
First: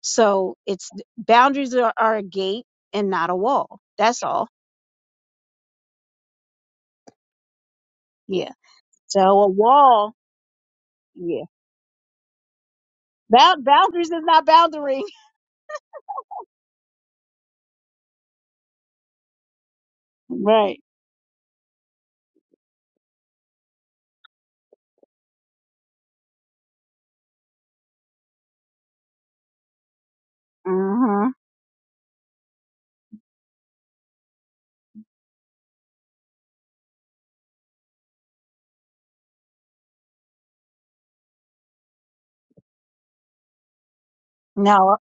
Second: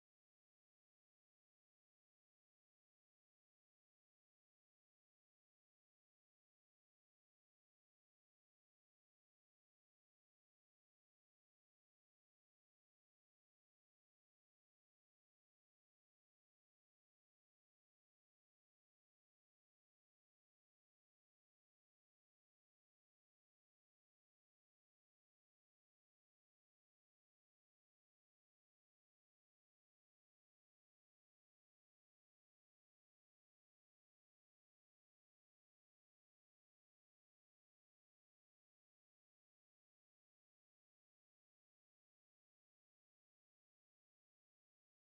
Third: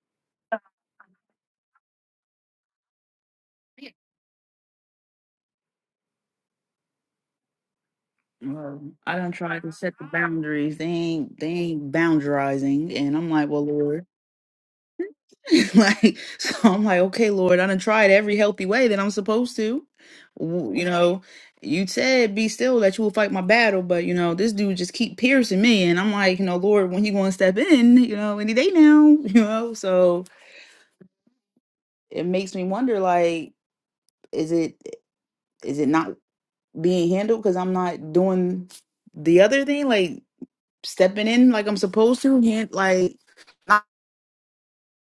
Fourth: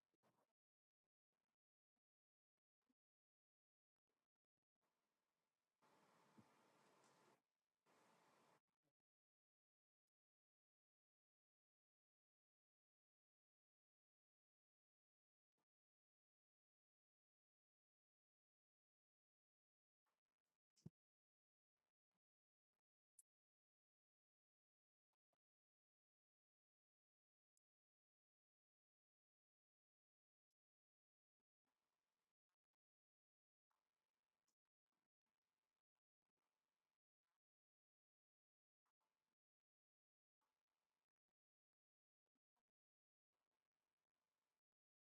Speaker 2: So, it's boundaries are, are a gate and not a wall. That's all Yeah.
Speaker 3: Well, I
Speaker 2: So
Speaker 3: don't
Speaker 2: a
Speaker 3: try to set the
Speaker 2: wall.
Speaker 3: boundaries. They ain't
Speaker 2: Yeah.
Speaker 3: they ain't boundarizing, and I'm like,
Speaker 2: Bound,
Speaker 3: well, Lord.
Speaker 2: boundaries is not boundary.
Speaker 3: like so i'm like okay lord i done tried every healthy way that i'm supposed to W-
Speaker 2: Right.
Speaker 3: you know you said be still that you will fight my battle but you know this dude just keep piercing me and i'm like you know lord when you gonna step in you know any day now you know so
Speaker 2: Mm-hmm.
Speaker 3: it makes me wonder like is it is it not being handled because i'm not doing the other thing like stepping in like i'm supposed to hand- like
Speaker 2: No.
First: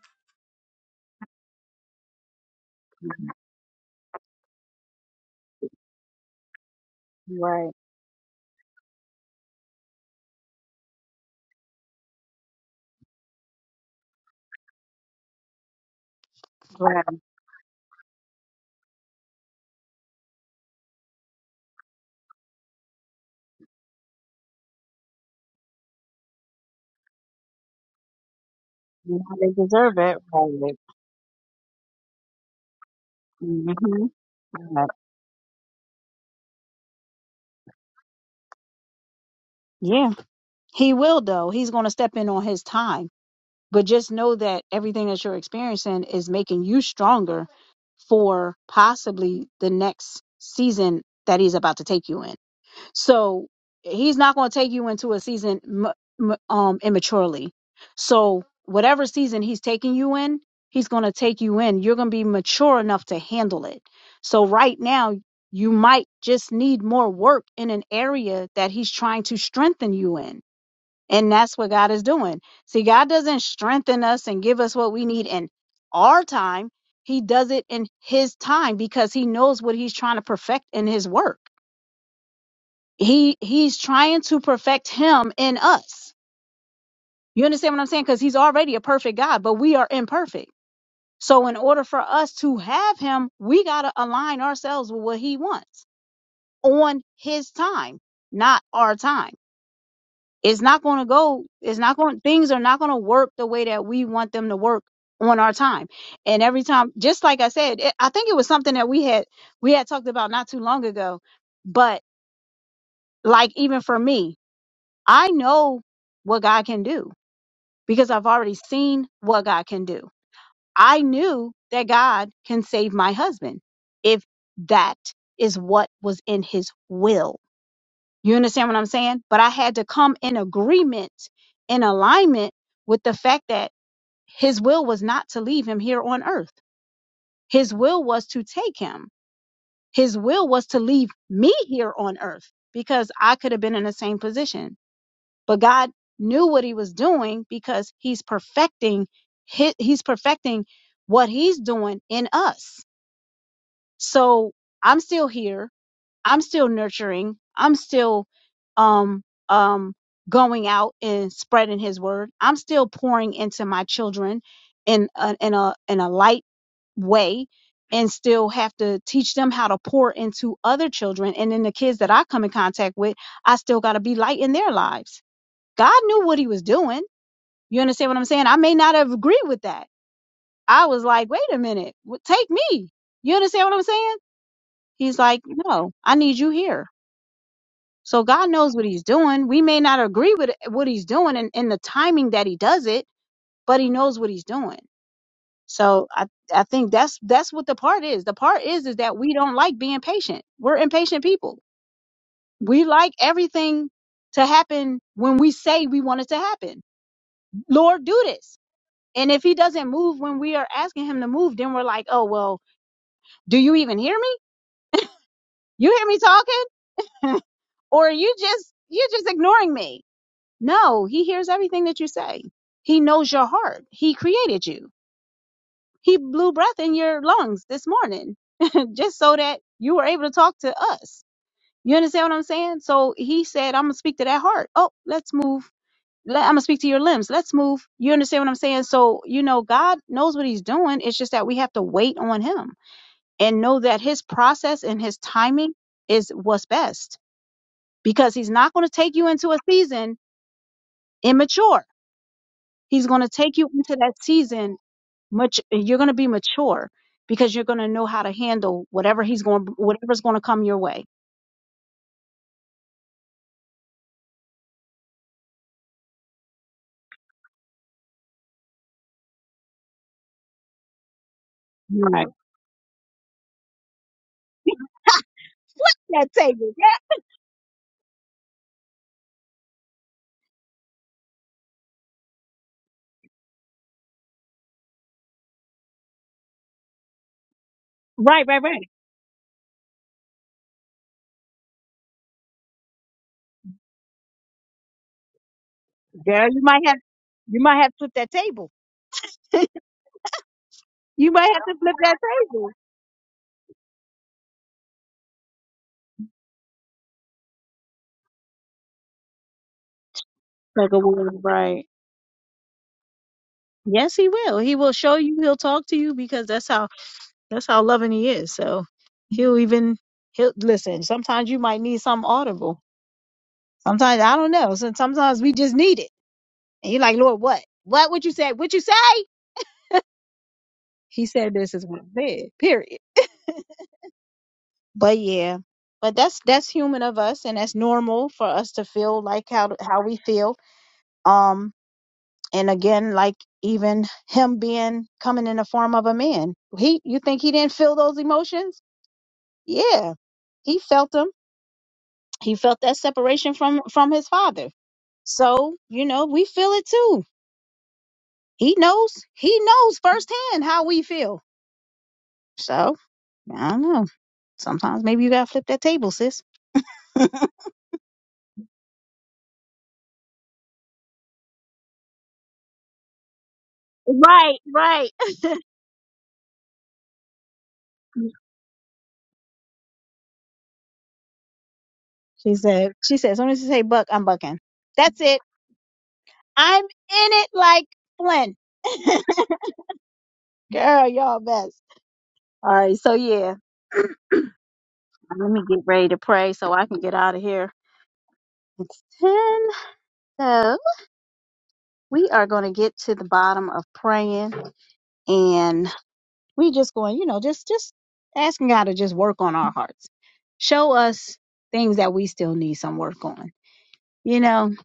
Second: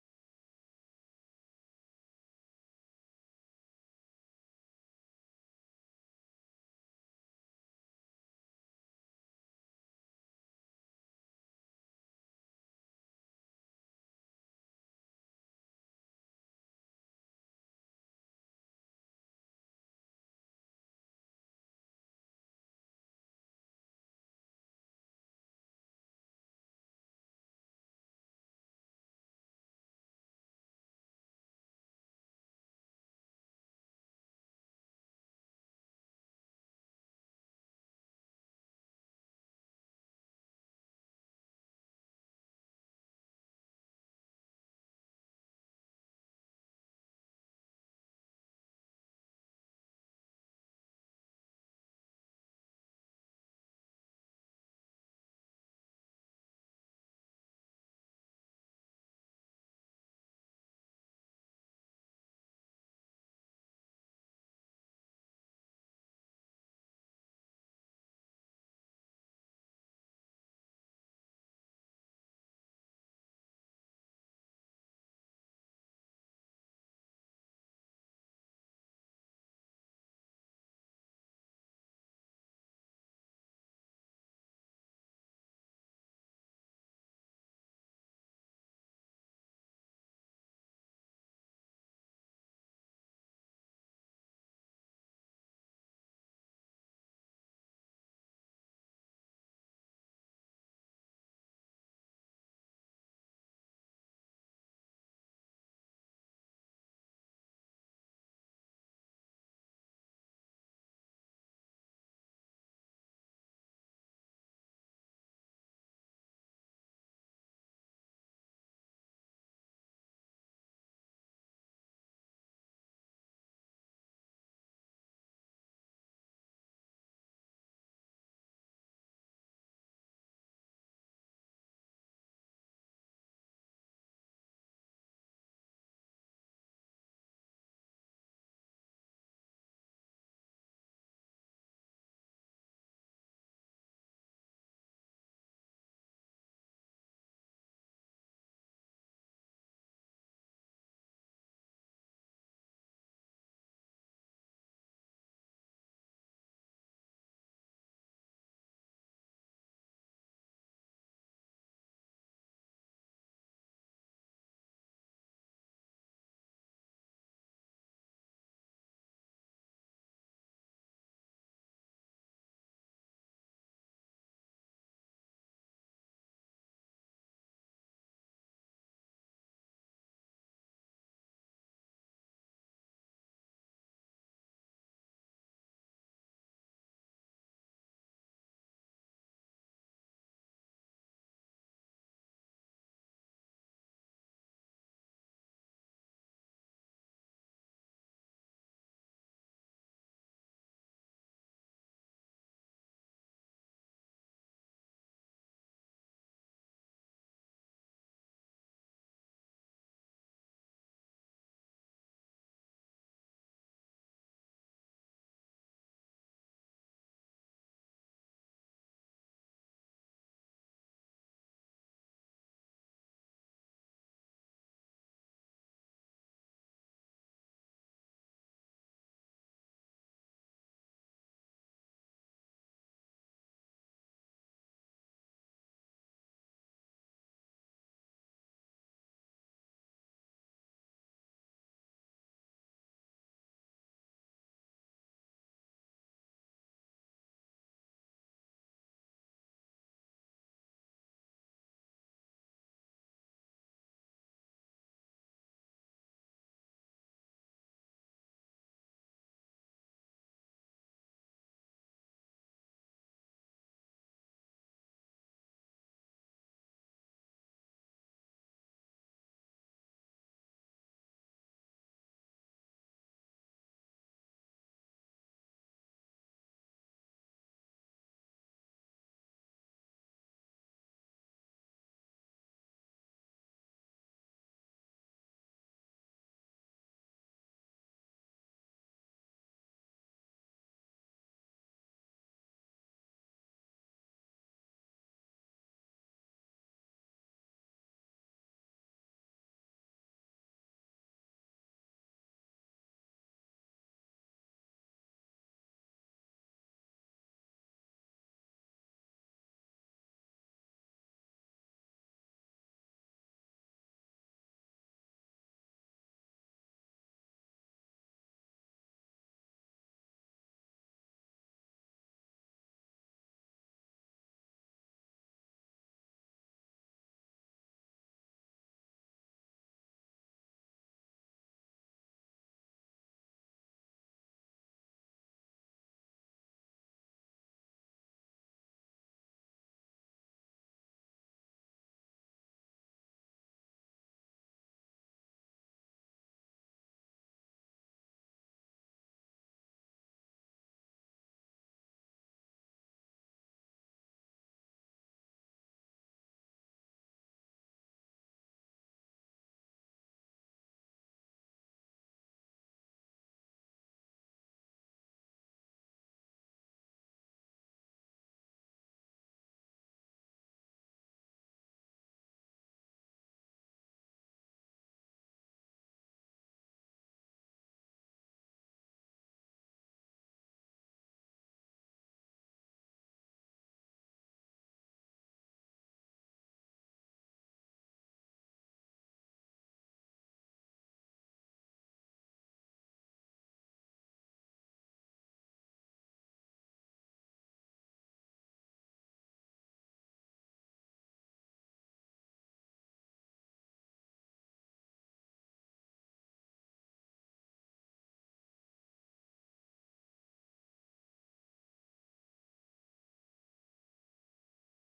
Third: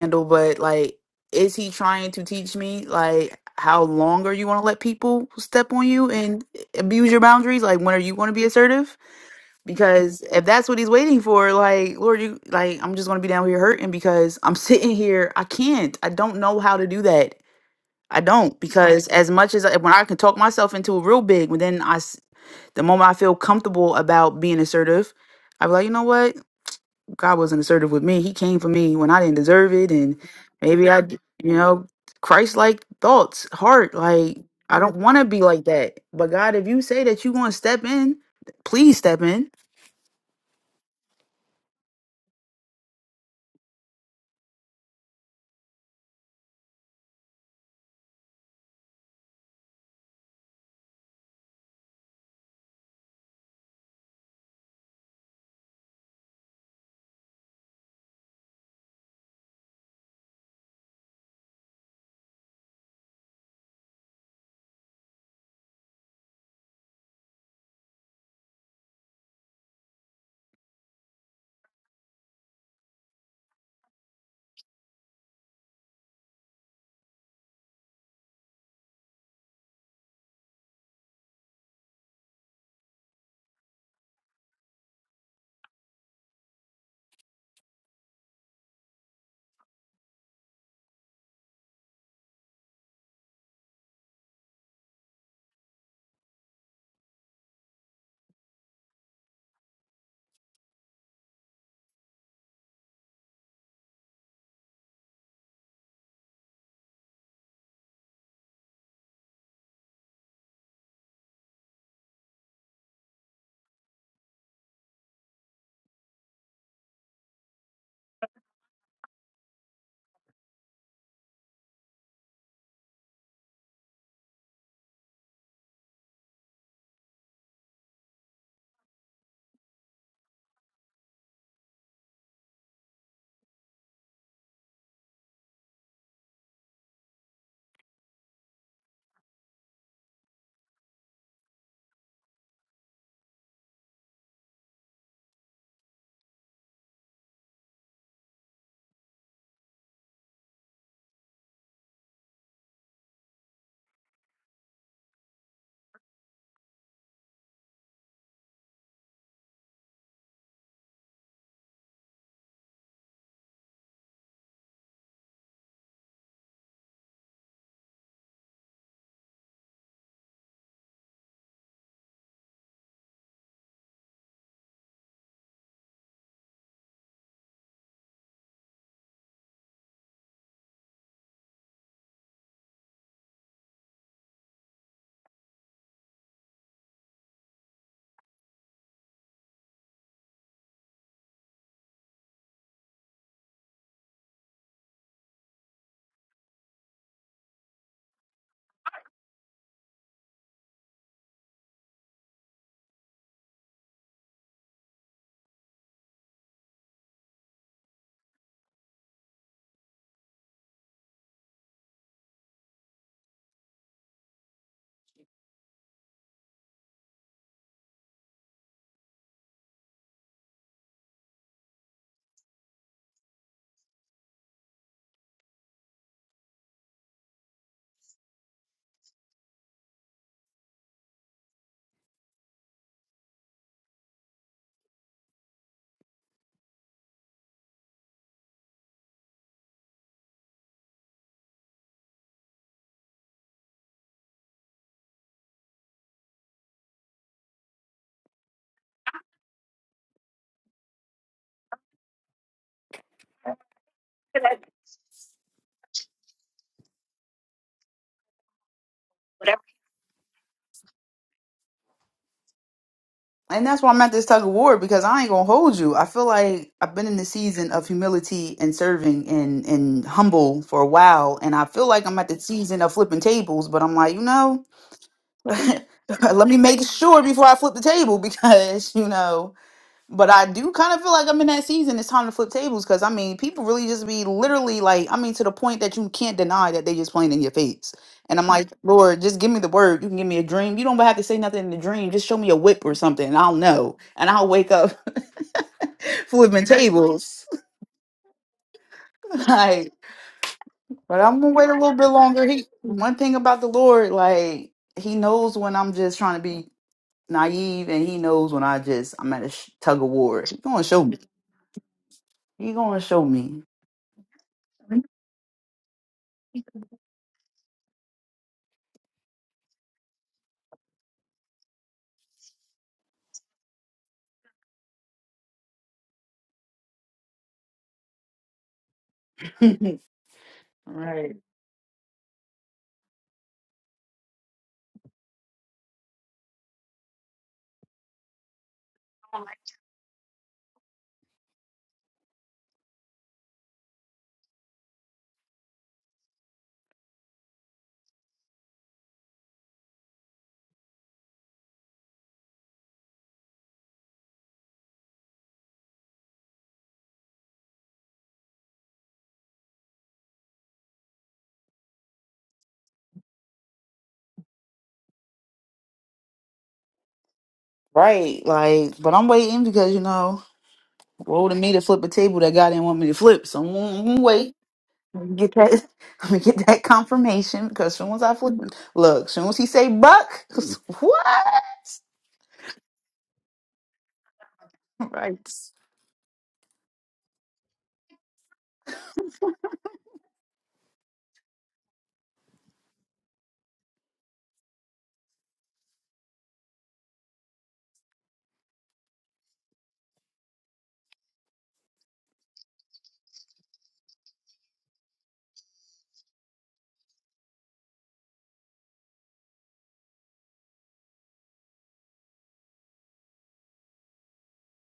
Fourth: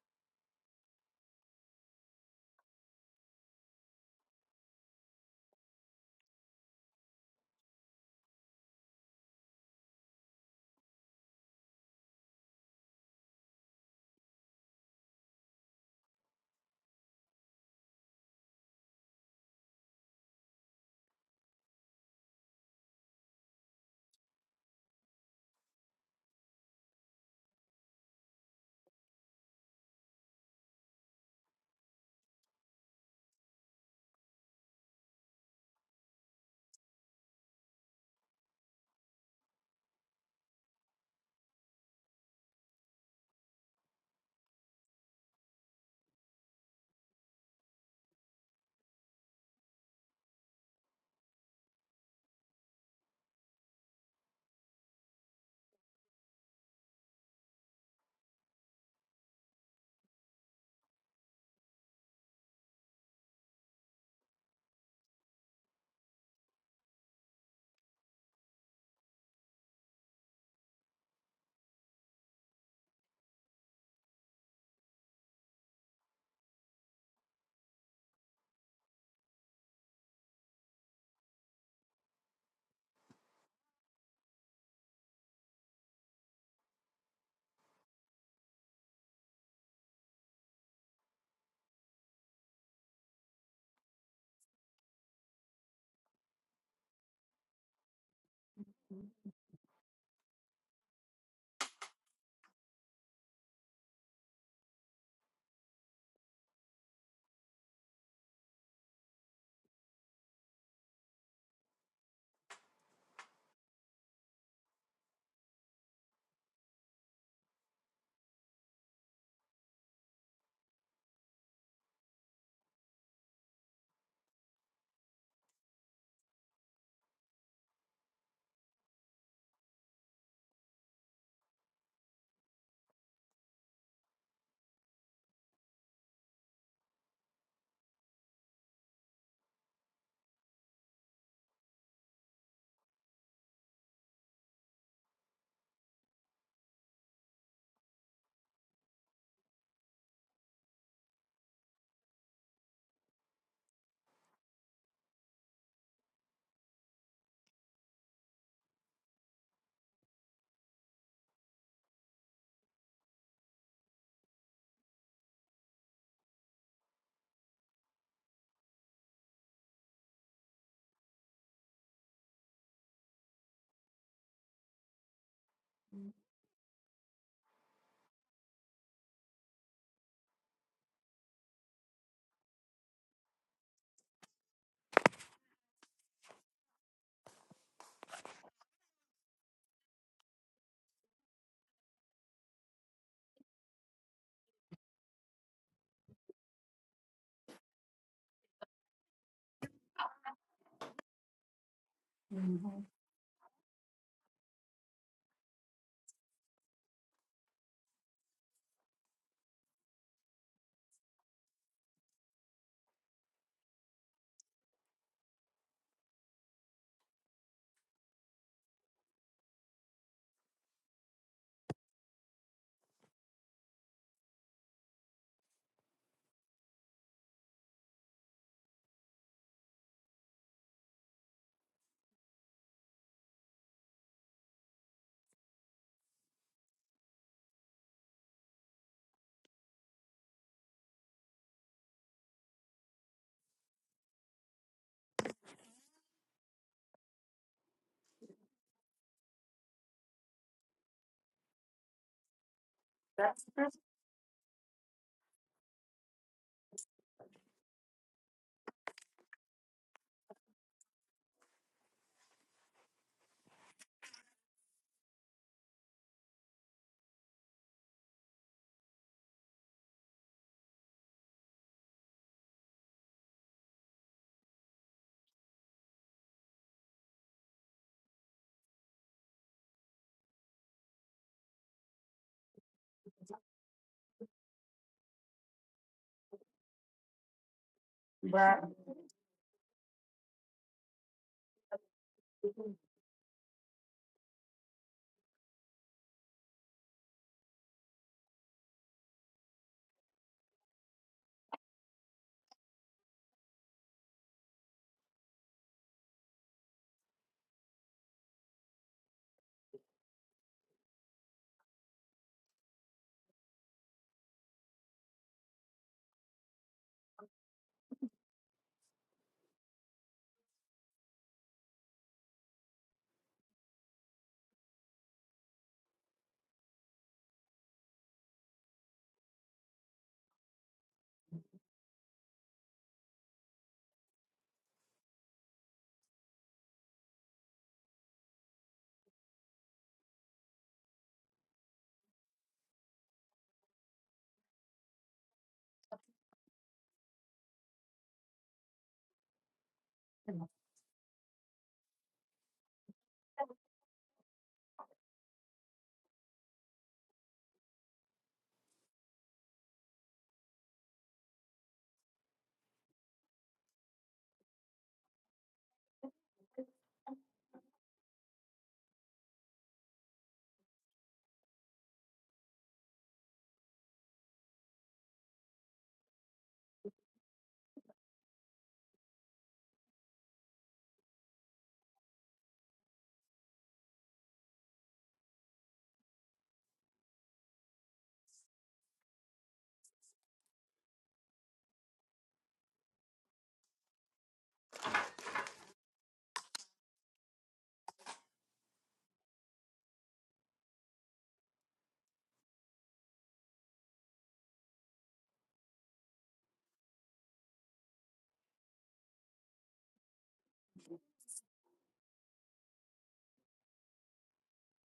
Speaker 3: handle, but like, is he trying to teach me like how long are you want to let people step on you and abuse your boundaries?
Speaker 2: Right.
Speaker 3: Like, when are you going to be assertive? Because if that's what he's waiting for, like, Lord, you like, I'm just going to be down here hurting because I'm sitting here. I can't. I don't know how to do
Speaker 2: Right.
Speaker 3: that. I don't Right. because as much as I, when I can talk myself into a real big, but then I, s- the moment I feel comfortable about being assertive, i am like, you know what? God wasn't assertive with me. He came for me when I
Speaker 2: You
Speaker 3: didn't
Speaker 2: know, they
Speaker 3: deserve it,
Speaker 2: deserve
Speaker 3: and
Speaker 2: it. Right.
Speaker 3: maybe I, d- you know, Christ-like thoughts, heart.
Speaker 2: Mm-hmm.
Speaker 3: Like I
Speaker 2: Right.
Speaker 3: don't want to be like that. But God, if you say that you want to step in, please step in.
Speaker 2: Yeah. He will though. He's going to step in on his time. But just know that everything that you're experiencing is making you stronger for possibly the next season that he's about to take you in. So he's not going to take you into a season m- m- um, immaturely. So whatever season he's taking you in, he's going to take you in. You're going to be mature enough to handle it. So right now, you might just need more work in an area that he's trying to strengthen you in. And that's what God is doing. See, God doesn't strengthen us and give us what we need in our time. He does it in his time because he knows what he's trying to perfect in his work he he's trying to perfect him in us you understand what i'm saying because he's already a perfect god but we are imperfect so in order for us to have him we got to align ourselves with what he wants on his time not our time it's not going to go it's not going things are not going to work the way that we want them to work on our time and every time just like i said it, i think it was something that we had we had talked about not too long ago but like even for me I know what God can do because I've already seen what God can do. I knew that God can save my husband if that is what was in his will. You understand what I'm saying? But I had to come in agreement, in alignment with the fact that his will was not to leave him here on earth. His will was to take him. His will was to leave me here on earth because I could have been in the same position but God knew what he was doing because he's perfecting hi- he's perfecting what he's doing in us. So I'm still here. I'm still nurturing. I'm still um um going out and spreading his word. I'm still pouring into my children in a, in a in a light way and still have to teach them how to pour into other children and then the kids that I come in contact with, I still got to be light in their lives. God knew what he was doing. You understand what I'm saying? I may not have agreed with that. I was like, wait a minute, w- take me. You understand what I'm saying? He's like, no, I need you here. So God knows what he's doing. We may not agree with eh, what he's doing and, and the timing that he does it, but he knows what he's doing. So I, I think that's that's what the part is. The part is is that we don't like being patient. We're impatient people.
Speaker 1: Mhm.
Speaker 2: We like everything to happen when we say we want it to happen. Lord, do this. And if he doesn't move when we are asking him to move, then we're like, oh, well, do you even hear me? You hear me talking? Or you just, you're just ignoring me. No, he hears everything that you say. He knows your heart. He created you. He blew breath in your lungs this morning just so that you were able to talk to us. You understand what I'm saying? So he said, I'm going to speak to that heart. Oh, let's move. Let, I'm going to speak to your limbs. Let's move. You understand what I'm saying? So, you know, God knows what he's doing. It's just that we have to wait on him and know that his process and his timing is what's best because he's not going to take you into a season immature. He's going to
Speaker 1: That's
Speaker 2: take you
Speaker 1: that's-
Speaker 2: into that season much you're going to be mature because you're going to know how to handle whatever he's going whatever's going to come your way.
Speaker 3: And that's why I'm at this tug of war because I ain't gonna hold you. I feel like I've been in the season of humility and serving and and humble for a while, and I feel like I'm
Speaker 2: Right.
Speaker 3: at the season of flipping tables. But I'm like, you know,
Speaker 2: That
Speaker 3: let me
Speaker 2: table.
Speaker 3: make sure before I flip the table because you know. But I do kind of feel like I'm in that season. It's time to flip tables because I mean, people really just be literally like, I mean, to the point that you can't deny that they just playing in your face. And
Speaker 2: Right,
Speaker 3: I'm
Speaker 2: right,
Speaker 1: right.
Speaker 3: like,
Speaker 2: right.
Speaker 3: Lord, just give me the word. You can give me a dream. You don't have to say nothing in the dream. Just show me a whip or something. And I'll know, and I'll wake up
Speaker 2: Girl, you
Speaker 3: flipping
Speaker 2: might have
Speaker 3: tables.
Speaker 2: you might have to flip that table.
Speaker 3: like, but
Speaker 2: You
Speaker 3: I'm
Speaker 2: might
Speaker 3: gonna
Speaker 2: have
Speaker 3: wait a
Speaker 2: to
Speaker 3: little
Speaker 2: flip
Speaker 3: bit
Speaker 2: that
Speaker 3: longer. He
Speaker 2: table.
Speaker 3: one thing about the Lord, like He knows when I'm just trying to be naive, and He knows when I just I'm at a sh- tug of war. He gonna
Speaker 2: Like a
Speaker 3: show me.
Speaker 2: word, right.
Speaker 3: He gonna show me.
Speaker 2: Yes, he will. He will show you, he'll talk to you because that's how That's how loving he is. So he'll even he'll listen. Sometimes you might need something audible. Sometimes I don't know. So sometimes we just need it. And you're like, Lord, what? What would you say? What you say? He
Speaker 3: Right.
Speaker 2: said this is what I said. Period. But yeah. But that's that's human of us and that's normal for us to feel like how how we feel. Um and again, like even him being coming in the form of a man. He you think he didn't feel those emotions? Yeah. He felt them he felt that separation from from his father so you know we feel it too he knows he knows firsthand how we feel so i don't know sometimes maybe you gotta flip that table sis
Speaker 3: Right, like, but I'm waiting because you know, roll to me to flip a table that God didn't want me to flip, so I'm gonna I'm gonna wait.
Speaker 2: right right
Speaker 3: Let me Get that, let me get that confirmation because soon as I flip, look, soon as he say buck, what?
Speaker 2: she said she said as soon as you say buck i'm bucking that's it
Speaker 3: Right.
Speaker 2: i'm in it like flynn girl y'all best all right so yeah let me get ready to pray so i can get out of here it's 10 so we are going to get to the bottom of praying and we just going, you know, just just asking God to just work on our hearts. Show us things that we still need some work on. You know,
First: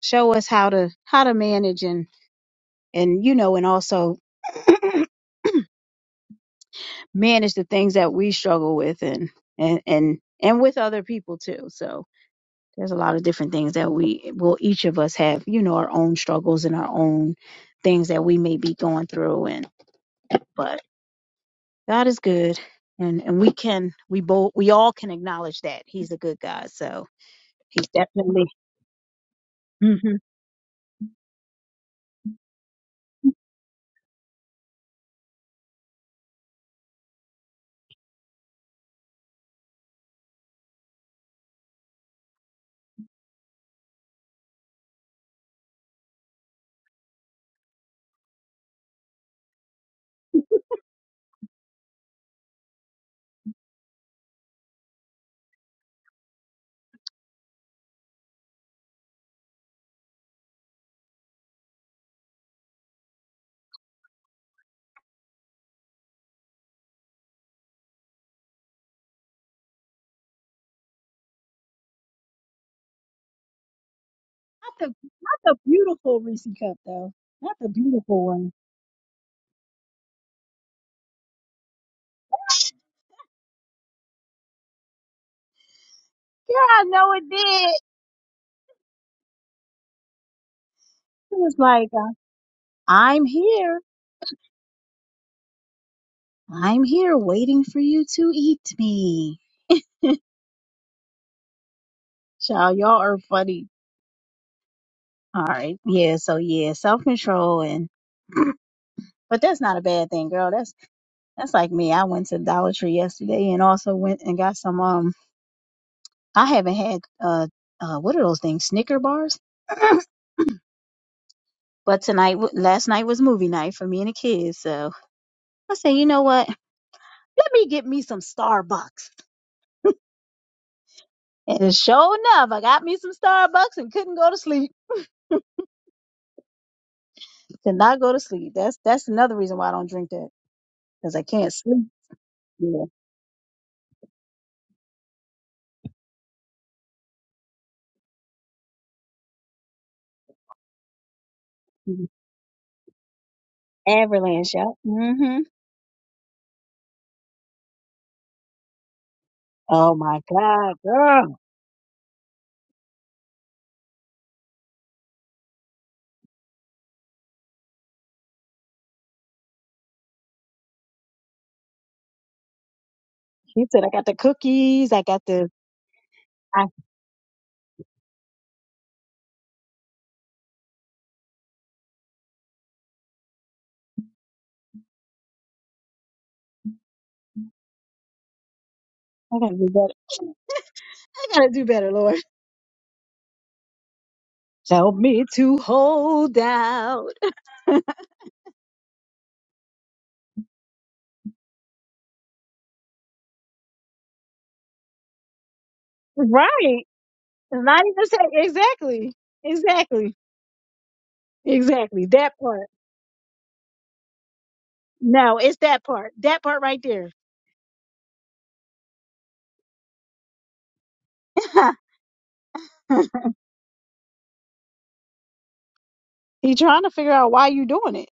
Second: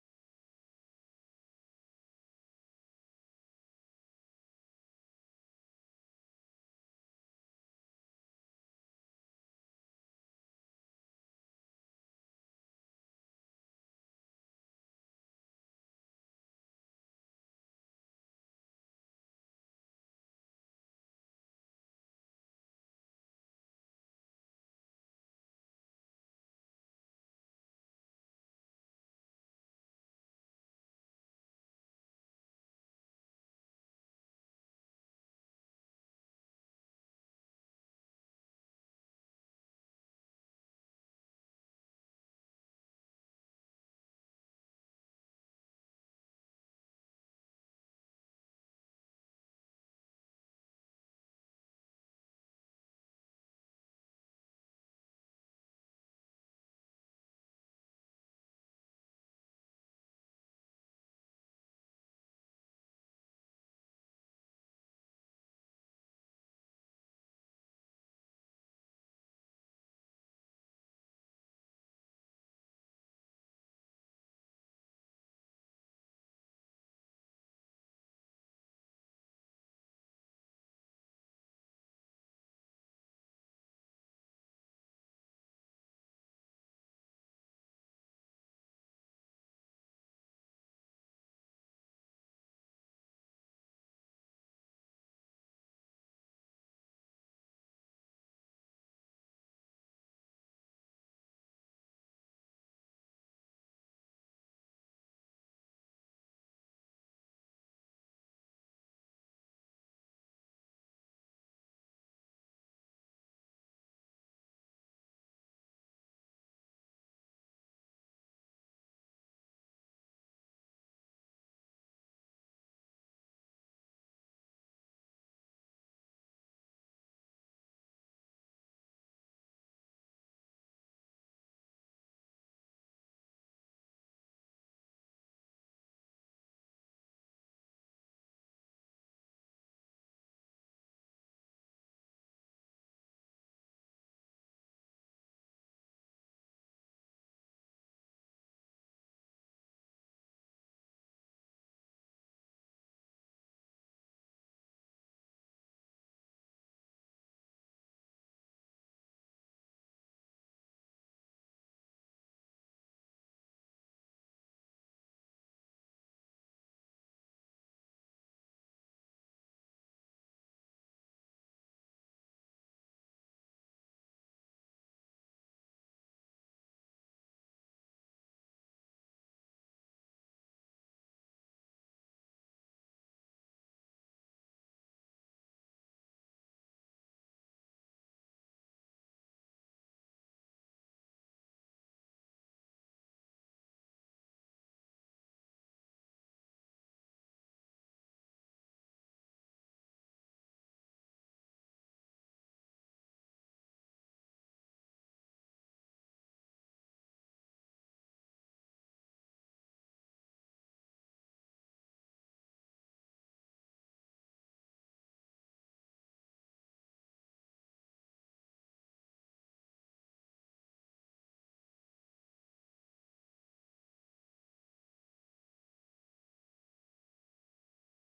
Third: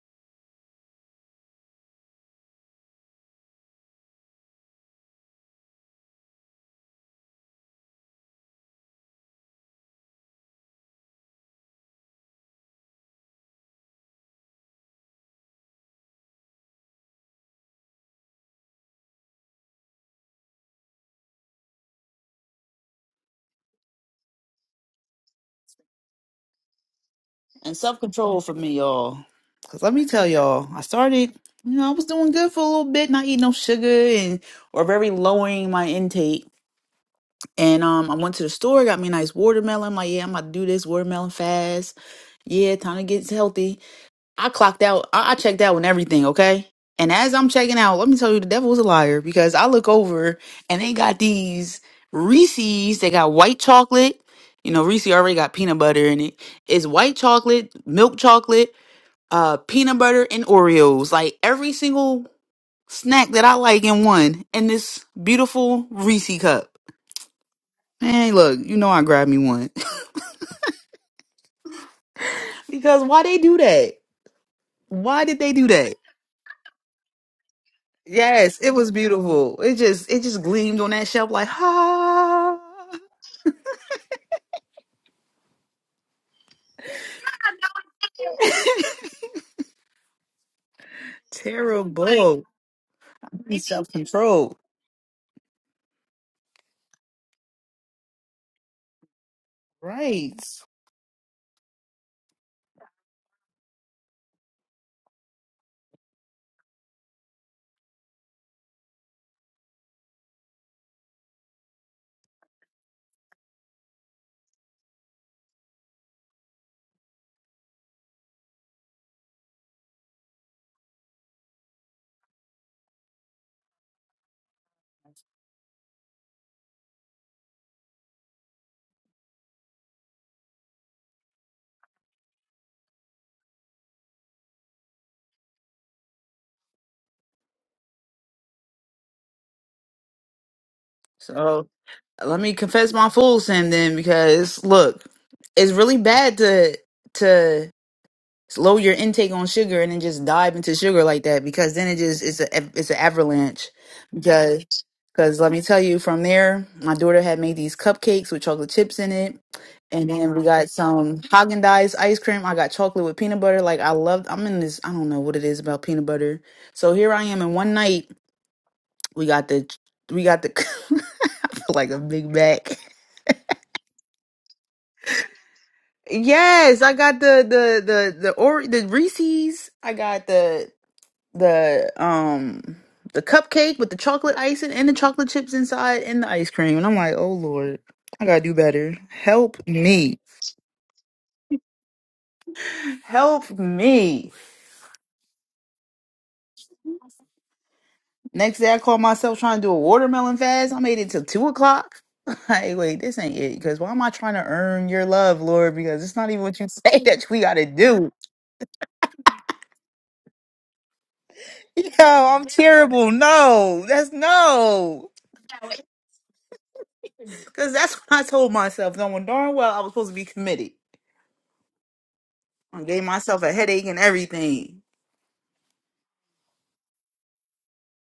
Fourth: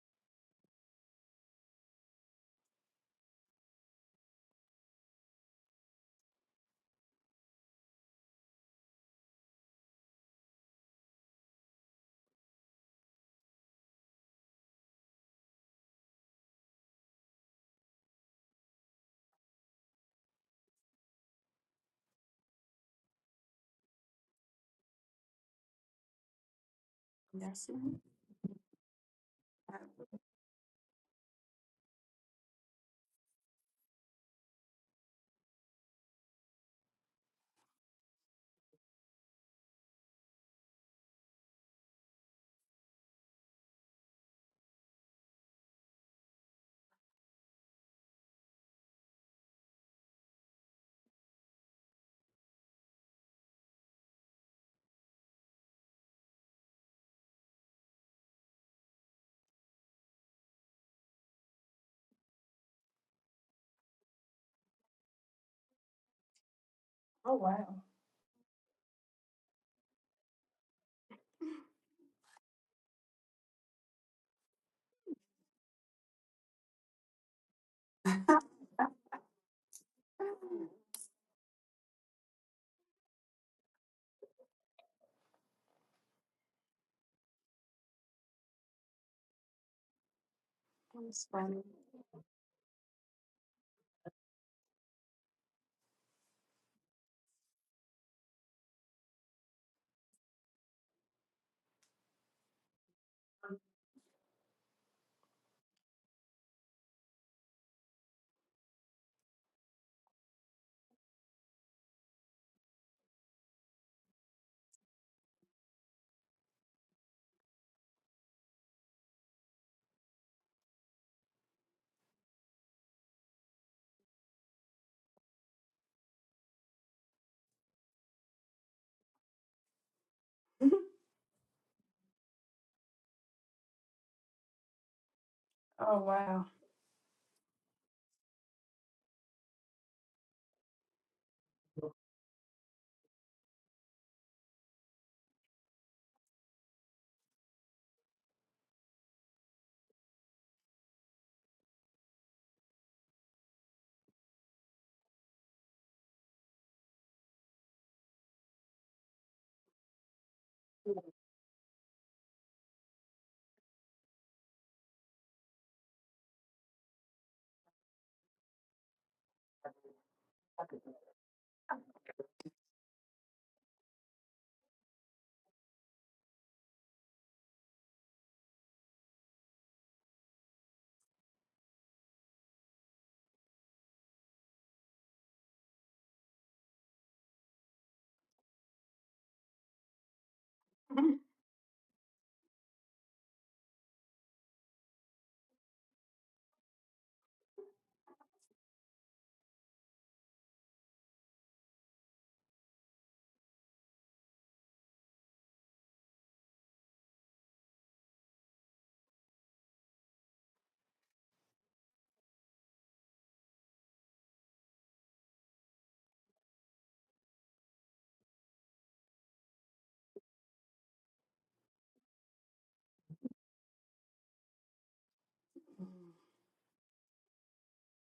Speaker 2: show us how to how to manage and and you know and also manage the things that we struggle with and and and and with other people too. So there's a lot of different things that we will each of us have, you know, our own struggles and our own things that we may be going through and but God is good, and and we can we both we all can acknowledge that He's a good God. So
Speaker 1: Yes.
Speaker 3: And
Speaker 2: He's
Speaker 3: self control
Speaker 2: definitely.
Speaker 3: for me, y'all. Cause
Speaker 2: hmm
Speaker 3: let me
Speaker 2: Not
Speaker 3: tell y'all, I started, you know, I was doing good for a little bit, not eating no sugar and or very lowering my intake. And um, I went to the store, got me a nice watermelon. I'm like, yeah, I'm about to do this watermelon fast. Yeah, time to get healthy. I clocked out. I, I checked out and everything, okay? And as I'm checking out, let me tell you, the devil was a liar because I look over and they got these Reese's. They got white chocolate. You know, Reese already got peanut butter in it. It's white chocolate, milk chocolate, uh, peanut butter, and Oreos. Like every single snack that I like in one, in this beautiful Reese cup.
Speaker 1: Oh wow,
Speaker 3: Man, look, you know I grabbed me one because why they do that?
Speaker 2: the not
Speaker 3: Why did they
Speaker 2: the
Speaker 3: do that?
Speaker 2: beautiful Reese cup though. Not the beautiful one.
Speaker 3: Yes, it was beautiful. It just it just gleamed on that shelf like ha.
Speaker 2: Yeah, I know it did.
Speaker 1: that's
Speaker 2: It was
Speaker 1: funny.
Speaker 2: like uh,
Speaker 3: Terrible.
Speaker 2: I'm here,
Speaker 3: Self control.
Speaker 2: I'm here, waiting for you to eat me.
Speaker 3: Right.
Speaker 2: Child, y'all are funny. All right, yeah. So yeah, self control and. But that's not a bad thing, girl. That's that's like me. I went to Dollar Tree yesterday and also went and got some um. I haven't had uh, uh what are those things? Snicker bars. But tonight, w- last night was movie night for me and the kids. So I said, you know what? Let me get me some Starbucks. And sure enough, I got me some Starbucks and couldn't go to sleep.
Speaker 1: Oh wow.
Speaker 2: Could not go to sleep. That's that's another reason why I don't drink that because I can't
Speaker 3: So
Speaker 2: sleep.
Speaker 3: let me
Speaker 2: Yeah.
Speaker 3: confess my full sin then because look, it's really bad to to lower your intake on sugar and then just dive into sugar like that because then it
Speaker 2: Mhm.
Speaker 3: just it's a it's an avalanche.
Speaker 2: Avalanche. Yep. hmm
Speaker 3: Because let me tell you, from there, my daughter had made these cupcakes with chocolate chips in it.
Speaker 2: Oh
Speaker 3: And
Speaker 2: my
Speaker 3: then we got
Speaker 2: God,
Speaker 3: some
Speaker 2: girl.
Speaker 3: Haagen Dazs ice cream. I got chocolate with peanut butter. Like, I loved, I'm in this, I don't know what it is about peanut butter. So here I am in one night. We got the, we got the, I feel like a big back.
Speaker 2: He said, I got the cookies. I got the. I,
Speaker 3: Yes, I got the, the, the, the, or, the Reese's. I got the, the um the cupcake with the chocolate icing and the chocolate chips inside and the ice cream. And I'm like, oh Lord, I gotta do better.
Speaker 2: I gotta
Speaker 3: Help
Speaker 2: do better.
Speaker 3: me.
Speaker 1: Hmm.
Speaker 2: I gotta do better, Lord.
Speaker 3: Help me.
Speaker 2: Help me to hold out.
Speaker 3: Next day I called myself trying to do a watermelon fast. I made it till two o'clock. Like, wait, this ain't it. Cause why am I trying to earn your love, Lord? Because it's not even what you
Speaker 2: Right.
Speaker 3: say that we
Speaker 2: It's
Speaker 3: gotta
Speaker 2: not even
Speaker 3: do.
Speaker 2: say exactly. Exactly.
Speaker 3: Yo,
Speaker 2: Exactly. That
Speaker 3: I'm
Speaker 2: part.
Speaker 3: terrible. No, that's no.
Speaker 2: No, it's that part. That part right there.
Speaker 3: Cause that's what I told myself. Knowing darn well I was supposed to be committed. I gave myself a headache and everything.
Speaker 2: he trying to figure out why you doing it.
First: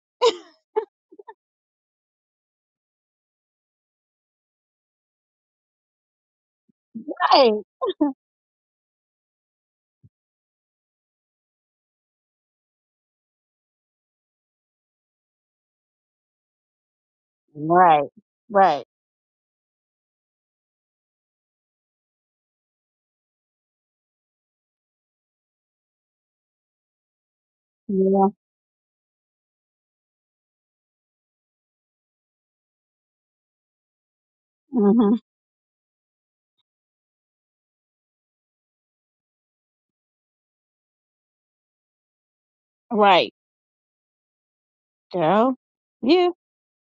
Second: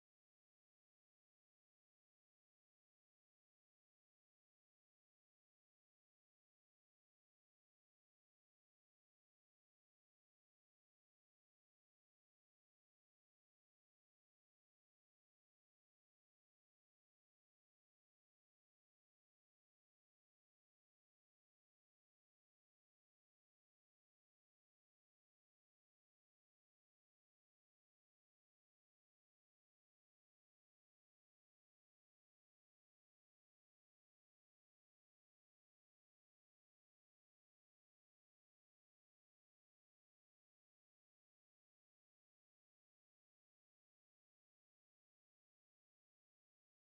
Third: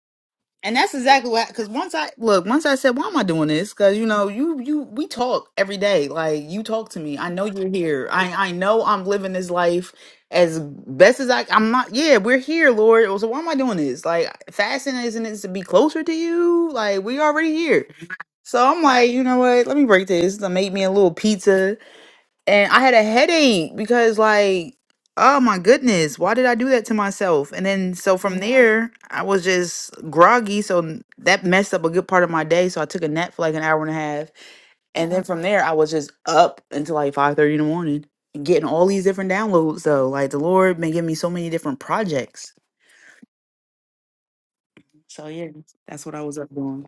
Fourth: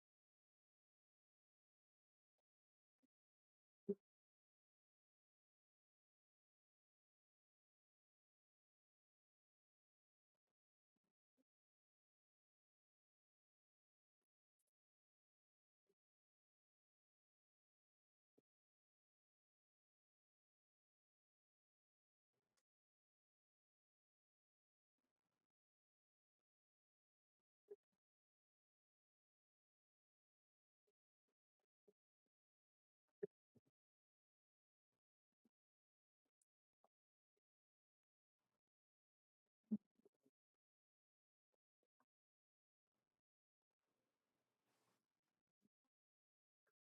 Speaker 3: And that's exactly what because once I look, once I said, Why am I doing this? Cause you know, you you we talk every day. Like you talk to me. I know
Speaker 2: Right.
Speaker 3: you're here. I I know I'm living this life as best as I I'm not yeah, we're here, Lord. Oh, So why am I doing this? Like fasting isn't it to be closer to you? Like we already here.
Speaker 2: Right.
Speaker 3: So I'm
Speaker 2: Right.
Speaker 3: like, you know what? Let me break this. I made me a little pizza and I had a headache because like oh my goodness why did I do that to myself and then so
Speaker 2: Yeah.
Speaker 3: from Yeah. there I was just groggy so n- that messed up a good part of my day so I took a nap for like an hour and a half and
Speaker 2: hmm
Speaker 3: then Oh, from there I was just up until like five thirty in the morning getting all these different downloads though like the Lord been giving me so many different projects
Speaker 2: Right,
Speaker 3: so yeah
Speaker 2: girl.
Speaker 3: that's what I
Speaker 2: Yeah.
Speaker 3: was up doing.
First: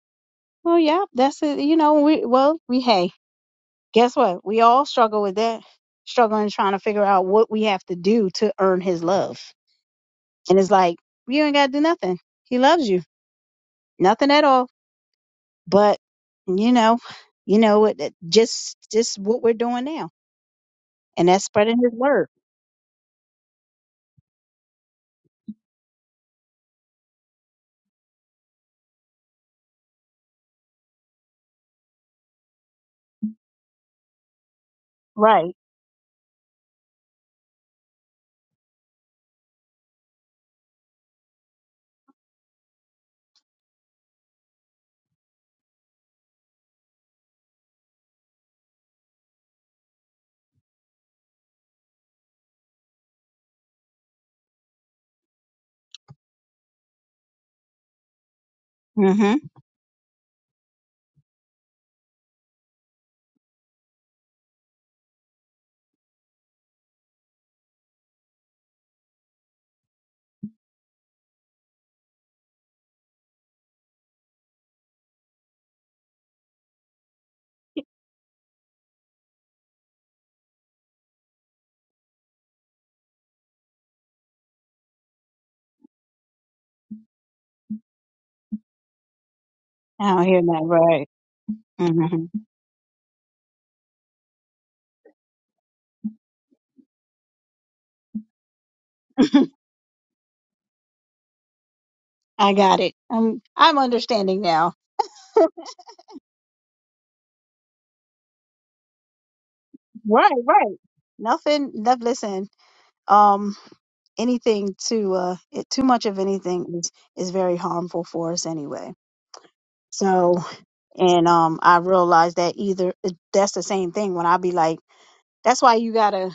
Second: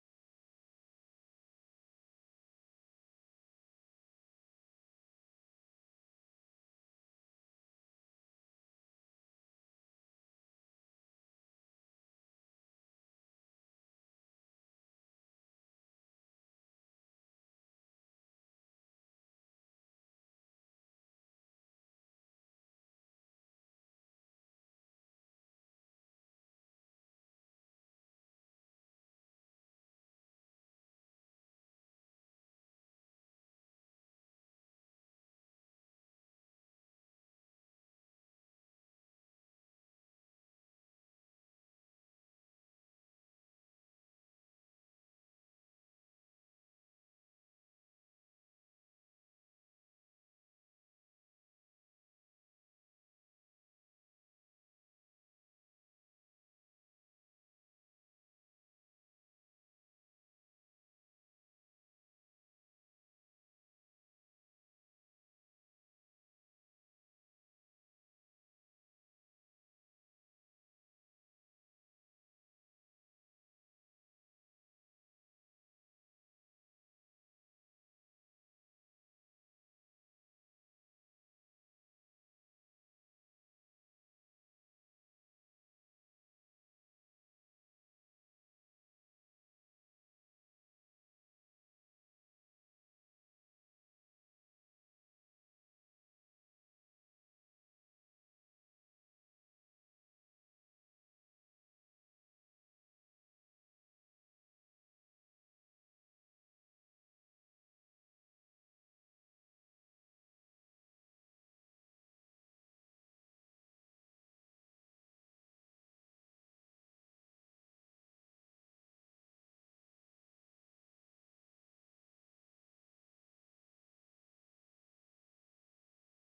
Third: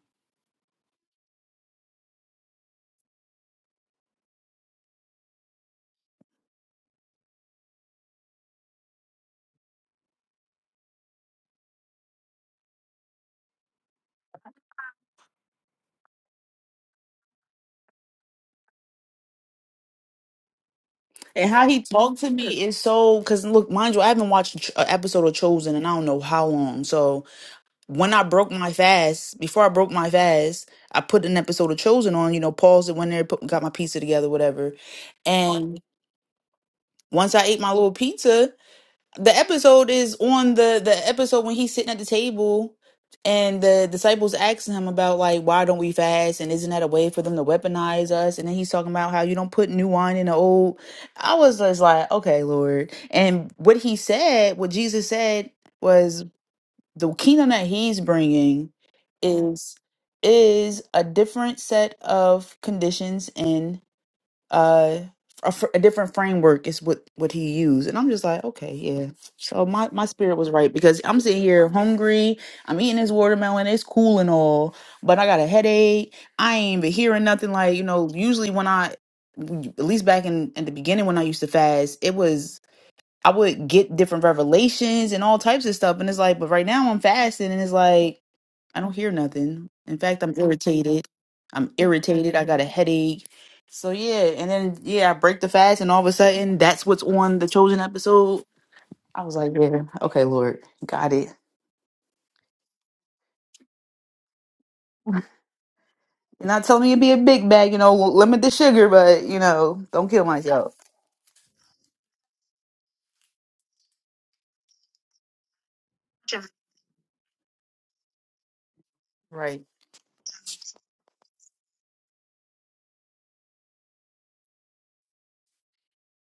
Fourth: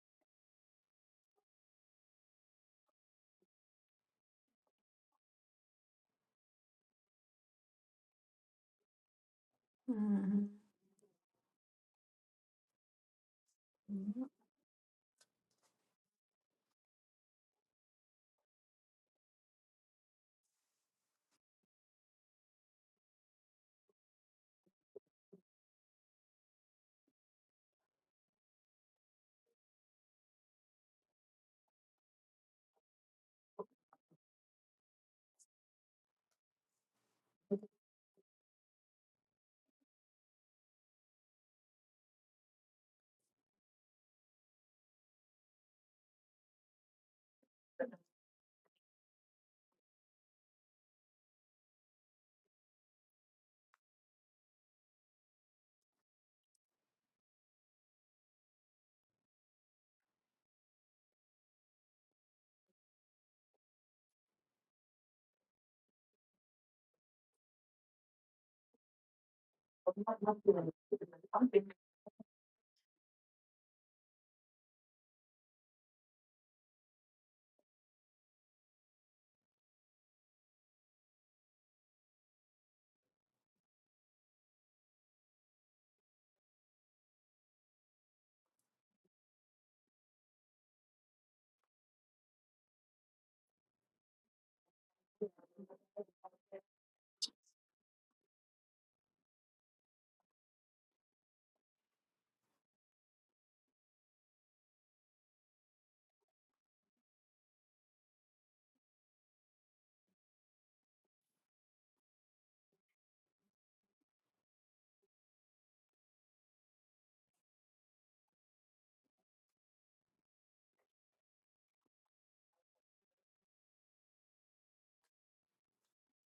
Speaker 2: Well, yeah. That's it. You know, we well, we hey, guess what? We all struggle with that. Struggling trying to figure out what we have to do to earn his love. And it's like, you ain't gotta do nothing. He loves you. Nothing at all. But you know, you know, it, it- just just what we're doing now, and that's
Speaker 3: And how
Speaker 2: spreading
Speaker 3: he
Speaker 2: His
Speaker 3: talked
Speaker 2: word,
Speaker 3: to me is so because look, mind you, I haven't watched an episode of Chosen and I don't know how long. So. when I broke my fast, before I broke my fast, I put an episode of Chosen on, you know, paused it, went there, put, got my pizza together, whatever.
Speaker 2: right?
Speaker 3: And once I ate my little pizza, the episode is on the the episode when he's sitting at the table and the disciples asking him about like why don't we fast and isn't that a way for them to weaponize us and then he's talking about how you don't put new wine in the old i was just like okay lord and what he said what jesus said was the kingdom that he's bringing
Speaker 2: Mm-hmm.
Speaker 3: is is a different set of conditions and uh a, fr- a different framework is what what he used and i'm just like okay yeah so my my spirit was right because i'm sitting
Speaker 1: Hmm.
Speaker 3: here hungry i'm eating this watermelon it's cool and all but i got a headache i ain't even hearing nothing like you know usually when i at least back in, in the beginning when i used to fast it was I would get different revelations and all types of stuff. And it's like, but right now I'm fasting and it's like, I don't hear nothing. In
Speaker 2: I
Speaker 3: fact,
Speaker 2: don't
Speaker 3: I'm
Speaker 2: hear that,
Speaker 3: irritated.
Speaker 2: right?
Speaker 3: I'm
Speaker 2: hmm
Speaker 3: irritated. I got a headache. So yeah. And then, yeah, I break the fast and all of a sudden that's what's on the chosen episode. I was like, yeah, okay, Lord, got it.
Speaker 2: I got it. I'm I'm understanding now.
Speaker 3: You're not telling me to be a big bag, you know, limit the sugar, but, you know, don't kill
Speaker 2: Right,
Speaker 3: myself.
Speaker 2: right. Nothing. No, listen. Um, anything too uh, it, too much of anything is is very harmful for us anyway.
Speaker 3: Right.
Speaker 2: So, and um, I realize that either that's the same thing when I be like, that's why you gotta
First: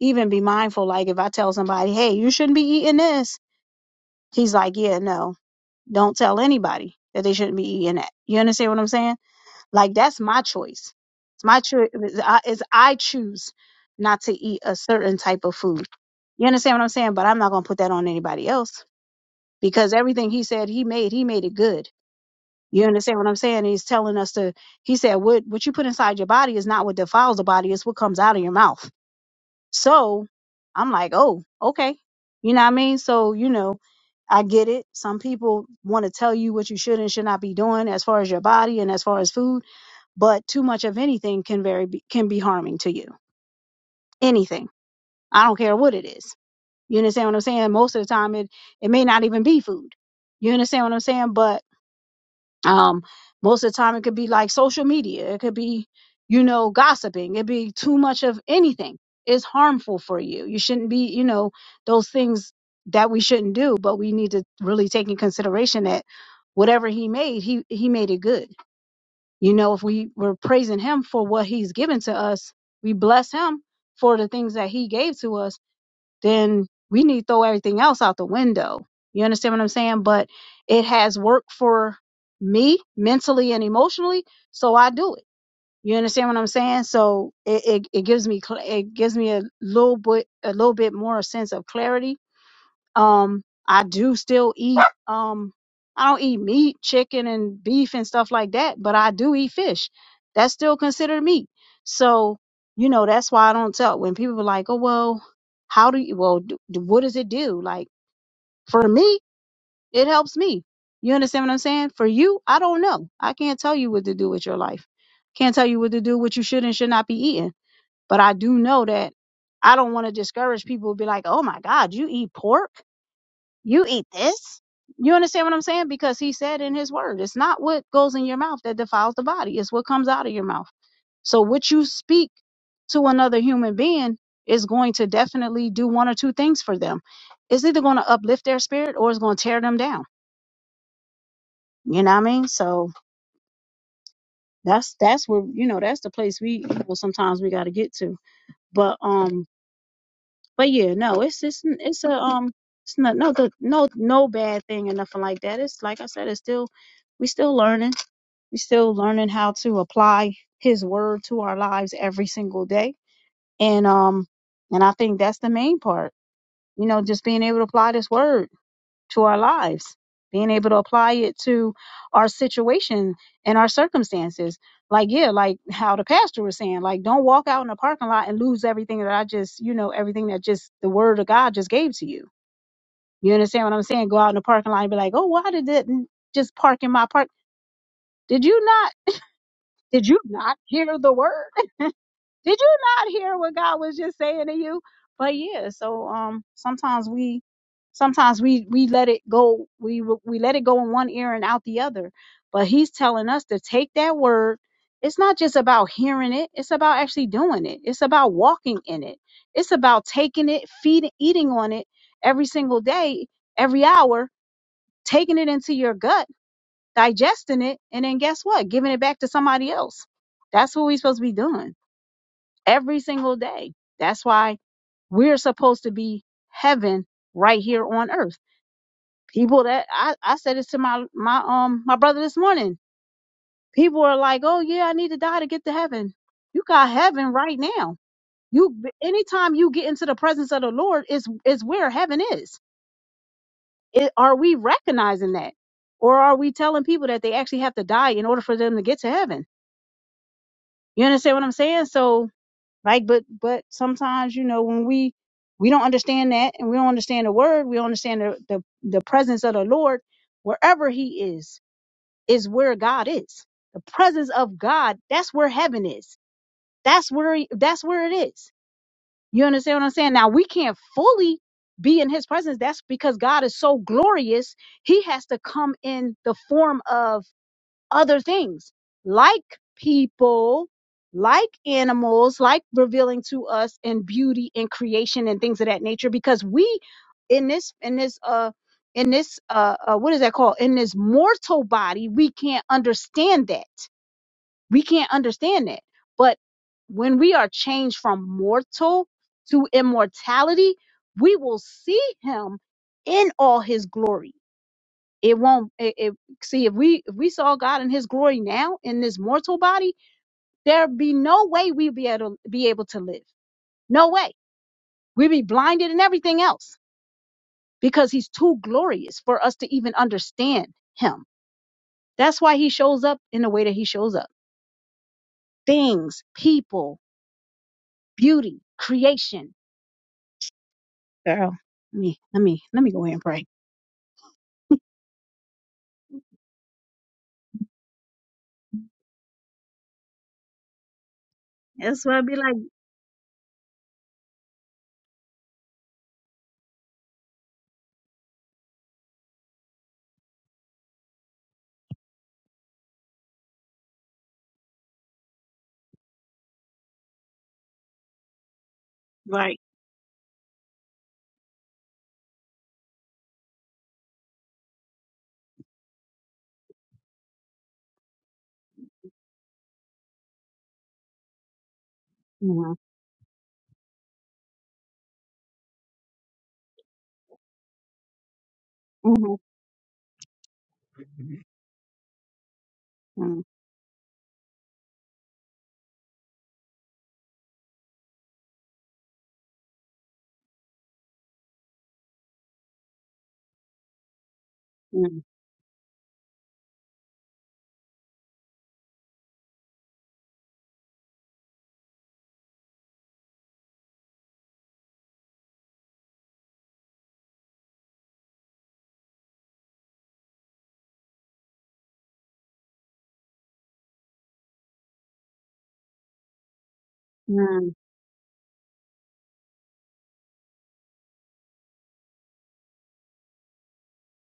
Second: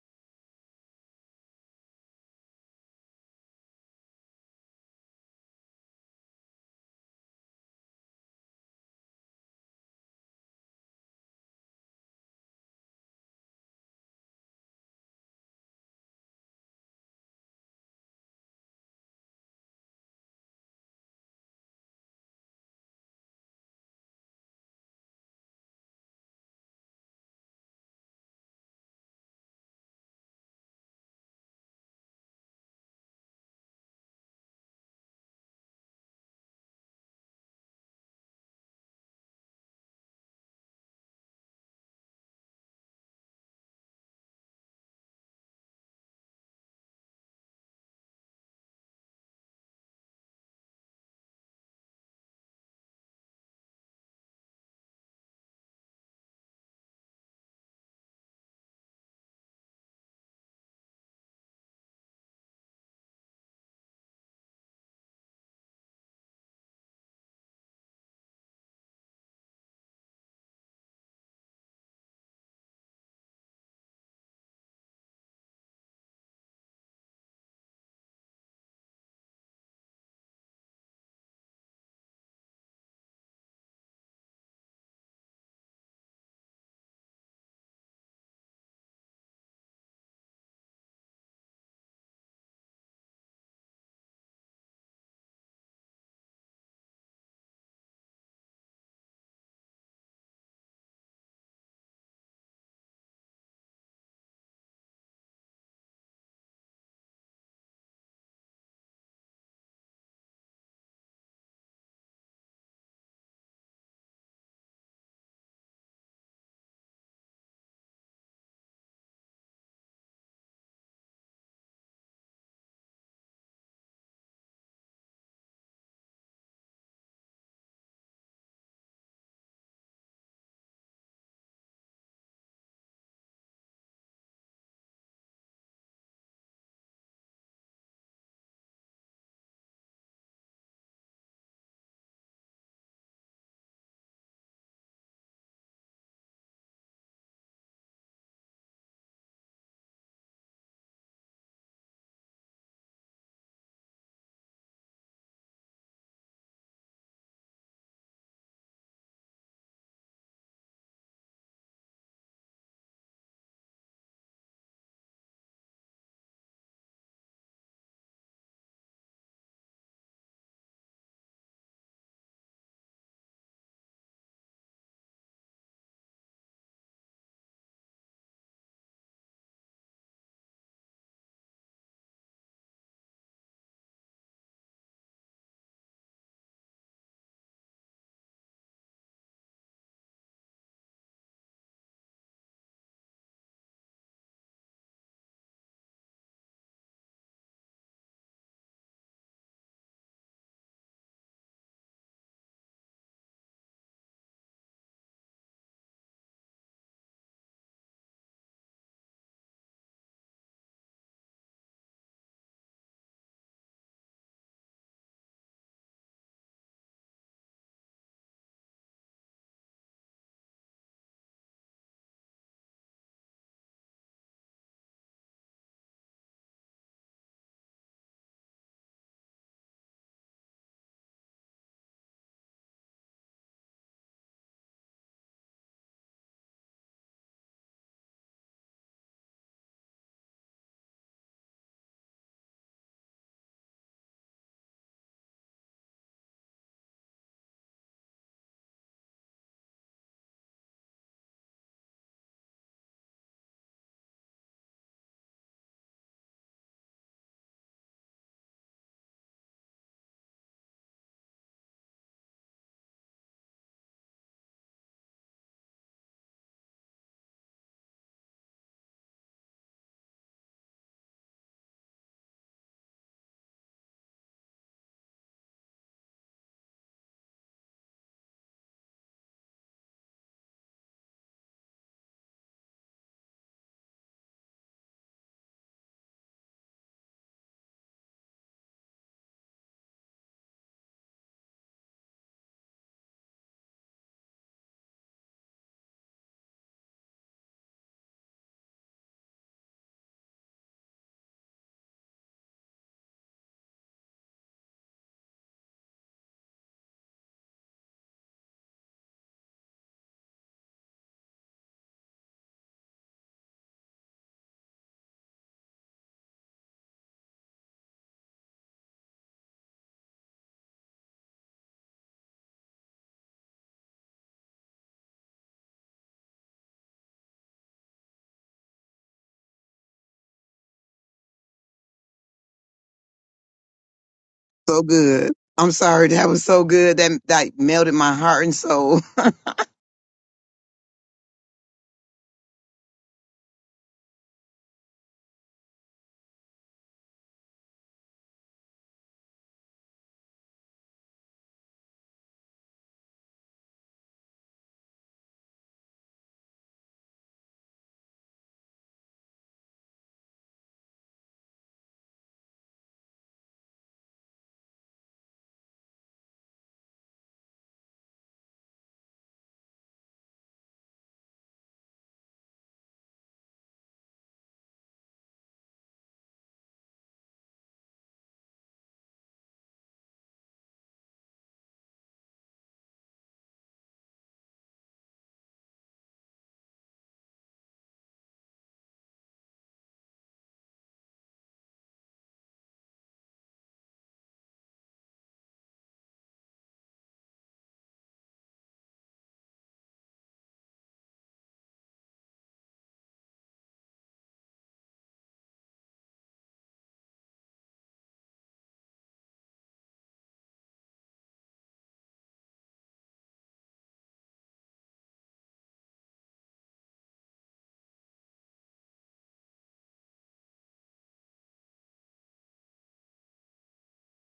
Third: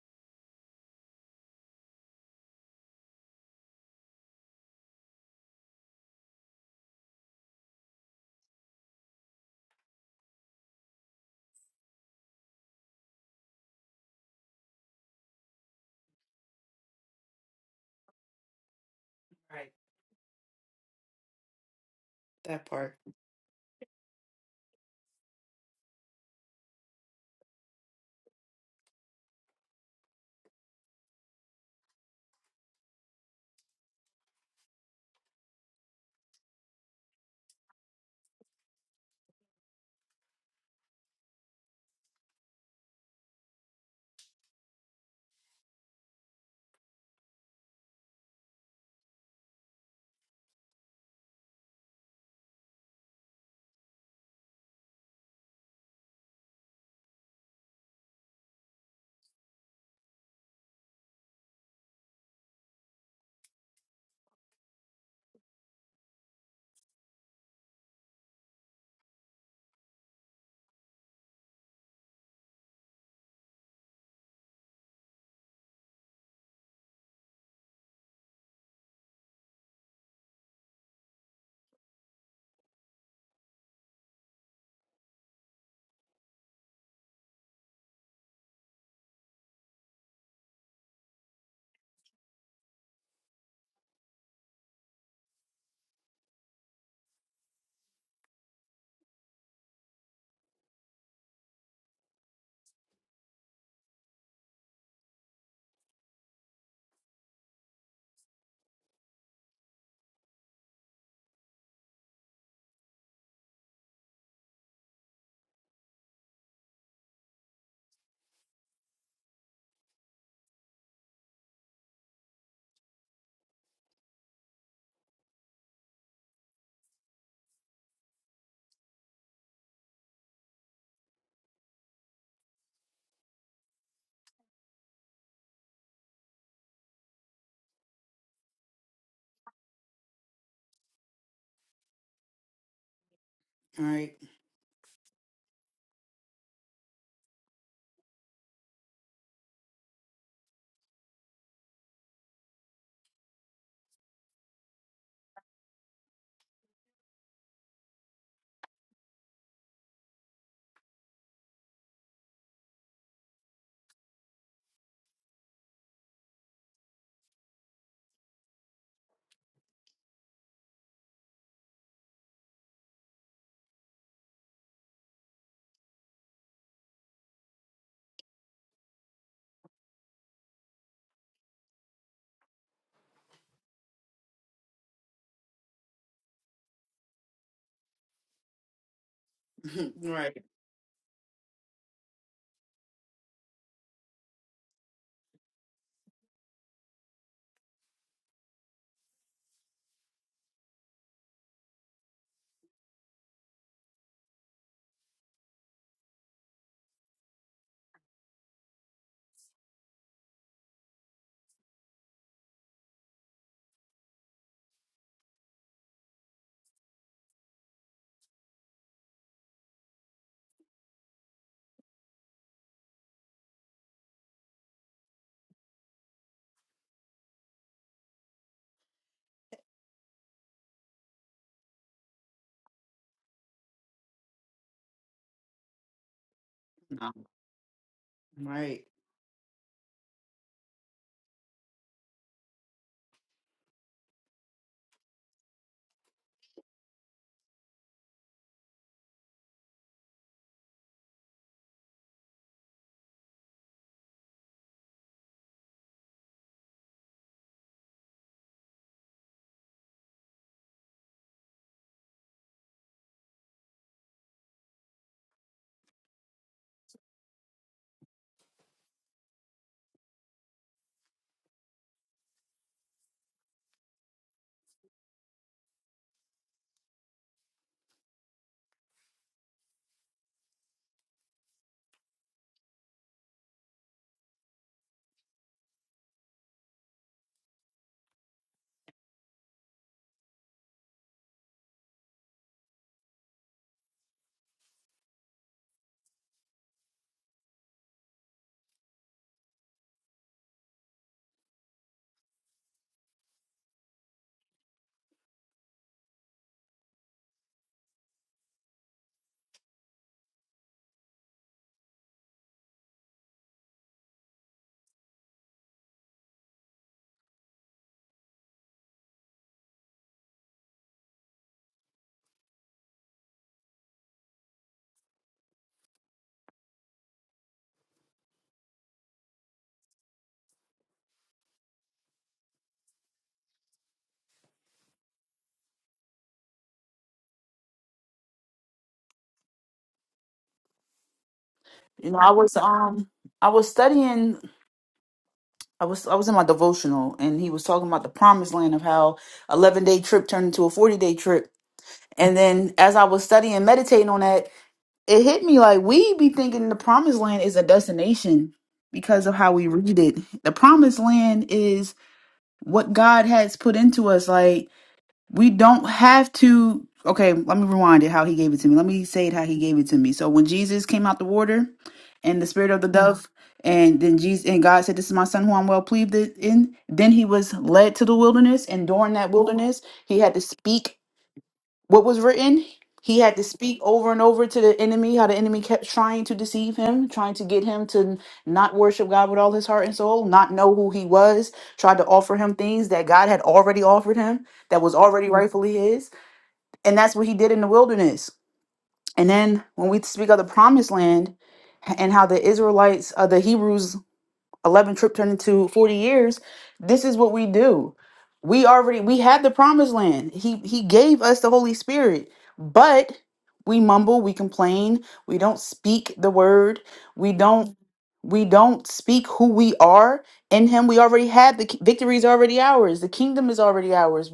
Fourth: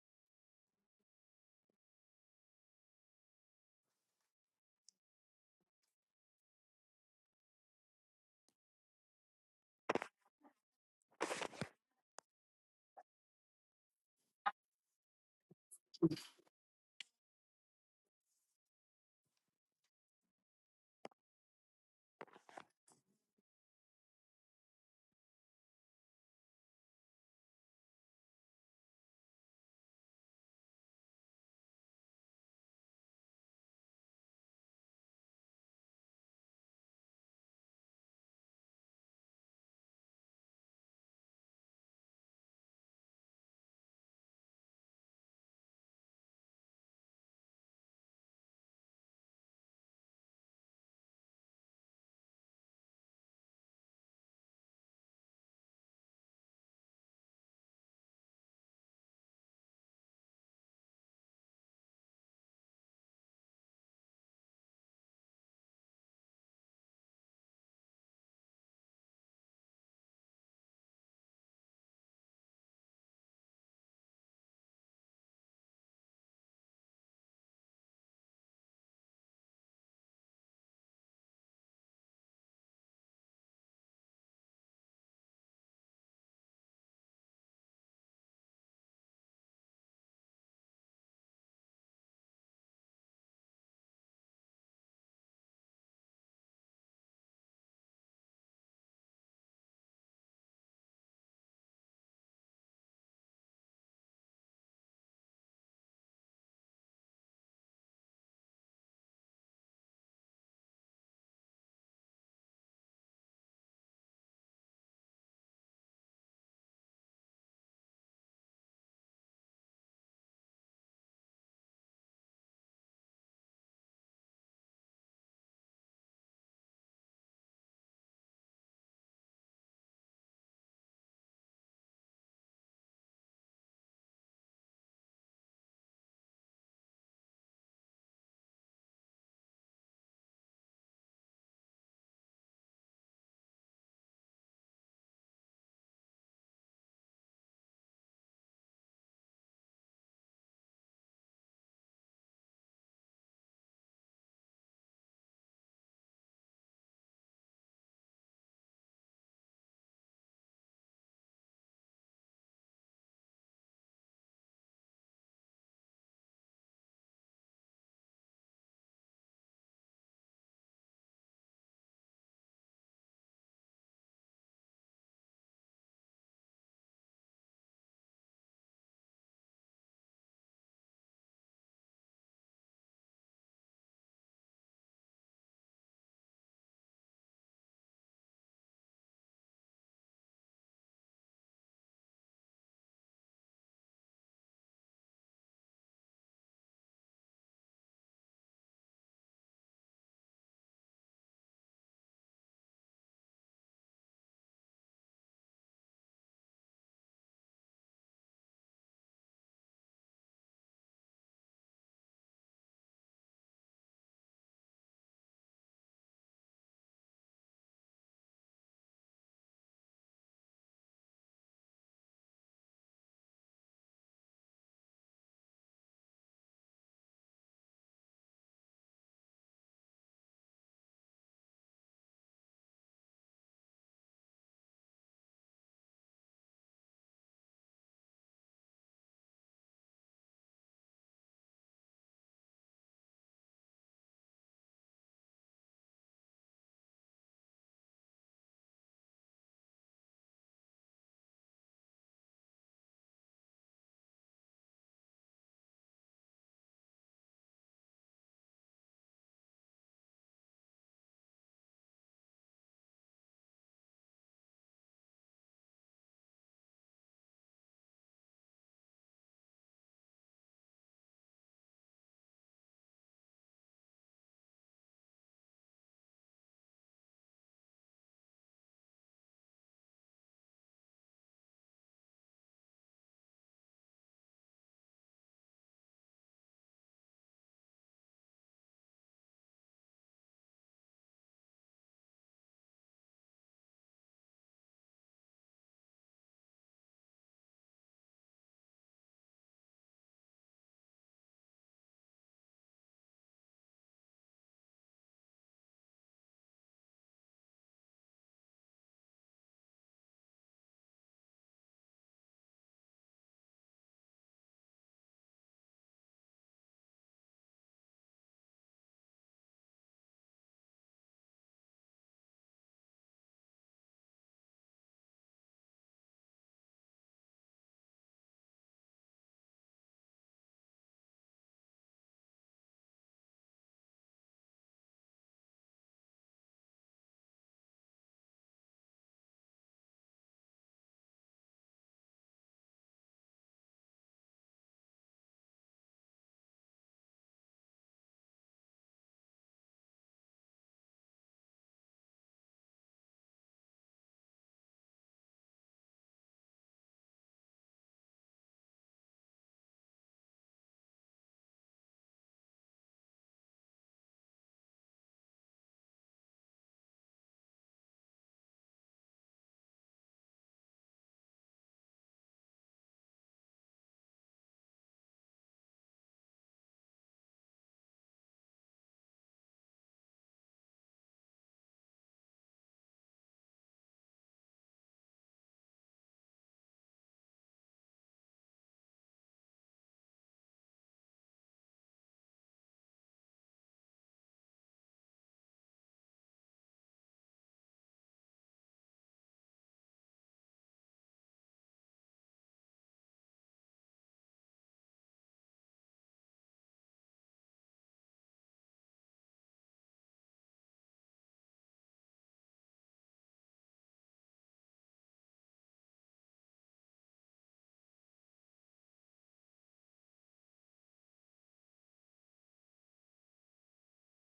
Speaker 2: even be mindful. Like if I tell somebody, hey, you shouldn't be eating this, he's like, yeah, no, don't tell anybody that they shouldn't be eating that. You understand what I'm saying? Like that's my choice. It's my choice. It's I choose not to eat a certain type of food. You understand what I'm saying? But I'm not gonna put that on anybody else
Speaker 3: Right.
Speaker 2: because everything he said he made, he made it good.
Speaker 3: That
Speaker 2: You
Speaker 3: part.
Speaker 2: understand what I'm saying? He's telling us to. He said, "What what you put inside your body is not what defiles the body; it's what comes out of your mouth." So I'm like, oh, okay. You know what I mean? So, you know, I get it. Some people want to tell you what you should and should not be doing as far as your body and as far as food, but too much of anything can very be, can be harming to you. Anything. I don't care what it is. You understand what I'm saying? Most of the time it it may not even be food. You understand what I'm saying? But um most of the time it could be like social media it could be you know gossiping it'd be too much of anything it's harmful for you you shouldn't be you know those things that we shouldn't do but we need to really take in consideration that whatever he made he he made it good you know if we were praising him for what he's given to us we bless him for the things that he gave to us then we need to throw everything else out the window. You understand what I'm saying? But it has worked for me mentally and emotionally, so I do it. You understand what I'm saying? So it, it, it gives me cl- it gives me a little bit a little bit more sense of clarity um, I do still eat. Um, I don't eat meat, chicken, and beef and stuff like that, but I do eat fish. That's still considered meat. So, you know, that's why I don't tell. When people are like, "Oh well, how do you? Well, do, what does it do?" Like for me, it helps me. You understand what I'm saying? For you, I don't know. I can't tell you what to do with your life. Can't tell you what to do, what you should and should not be eating. But I do know that I don't want to discourage people. Be like, "Oh my God, you eat pork." You eat this. You understand what I'm saying? Because he said in his word, it's not what goes in your mouth that defiles the body, it's what comes out of your mouth. So, what you speak to another human being is going to definitely do one or two things for them. It's either going to uplift their spirit or it's going to tear them down. You know what I mean? So,
Speaker 3: Right.
Speaker 2: that's that's where you know that's the place we well sometimes we got to get to. But um, but yeah, no, it's it's it's a um, it's not no good, no no bad thing or nothing like that. It's like I said, it's still we still learning We're still learning how to apply His Word to our lives every single day, and um, and I think that's the main part. You know, just being able to apply this Word to our lives, being able to apply it to our situation and our circumstances. Like yeah, like how the pastor was saying, like don't walk out in the parking lot and lose everything that I just, you know, everything that just the Word of God just gave to you. You understand what I'm saying? Go out in the parking lot and be like, oh, why did that just park in my park? Did you not? Did you
Speaker 3: right.
Speaker 2: not hear the word? Did you not hear what God was just saying to you? But yeah, so um sometimes we sometimes we we let it go we we let it go in one ear and out the other. But he's telling us to take that word. It's not just about hearing it, it's about actually doing it. It's about walking in it. It's about taking it, feeding eating on it every single day, every hour, taking it into your gut, digesting it, and then guess what? Giving it back to somebody else. That's what we're supposed to be doing every single day. That's why we're supposed to be heaven right here on earth. People that I, I said this to my my um my brother this morning. People are like, "Oh yeah, I need to die to get to heaven." You got
Speaker 3: No.
Speaker 2: heaven right now. You
Speaker 3: Right.
Speaker 2: anytime you get into the presence of the Lord is is where heaven is. It, are we recognizing that, or are we telling people that they actually have to die in order for them to get to heaven? You understand what I'm saying? So right? But but sometimes you know when we we don't understand that and we don't understand the word, we don't understand the the, the presence of the Lord wherever He is is where God is. The presence of God that's where heaven is. That's where that's where it is. You understand what I'm saying? Now we can't fully be in His presence. That's because God is so glorious. He has to come in the form of other things like people, like animals, like revealing to us in beauty and creation and things of that nature because we in this in this uh in this uh, uh what is that called in this mortal body we can't understand that we can't understand that but when we are changed from mortal to immortality we will see him in all his glory it won't it, it see if we if we saw god in his glory now in this mortal body there'd be no way we'd be able be able to live no way we'd be blinded and everything else because he's too glorious for us to even understand him that's why he shows up in the way that he shows up things people beauty creation girl let me let me let me go ahead and pray
Speaker 4: so good. I'm sorry, that was so good. That that melted my heart and soul.
Speaker 2: that's
Speaker 3: You
Speaker 2: what
Speaker 3: know,
Speaker 2: i'd
Speaker 3: I
Speaker 2: be like
Speaker 3: was, um, I was studying I was I was in my devotional and he was talking about the promised land of how 11 day trip turned into a 40 day trip. And then as I was studying and meditating on that, it hit me like we be thinking the promised land is a destination because of how
Speaker 2: right
Speaker 3: we read it. The promised land is what God has put into us. Like we don't have to okay let me rewind it how he gave it to me let me say it how he gave it to me so when jesus came out the water and the spirit
Speaker 2: mm-hmm,
Speaker 3: of the Mhm. dove and then jesus and god said this is my son who i'm well pleased in then he was led to the wilderness and during that Mhm.
Speaker 2: mm-hmm,
Speaker 3: wilderness he had to speak what was written. He had
Speaker 2: mm,
Speaker 3: to speak over and over to the enemy, how the enemy kept trying to deceive him, trying to get him to not worship God with all his heart and soul, not know who he was, tried to offer him things that God had already offered him, that was
Speaker 2: mm,
Speaker 3: already Mhm. rightfully his. And that's what he did in the wilderness. And then when we speak of the promised land and how the Israelites, uh, the Hebrews 11 trip turned into 40 years this is what we do we already we had the promised land he he gave us the holy spirit but we mumble we complain we don't speak the word we
Speaker 2: mm,
Speaker 3: don't we don't speak who we are in him we already had the ki- victory is already ours the kingdom is already ours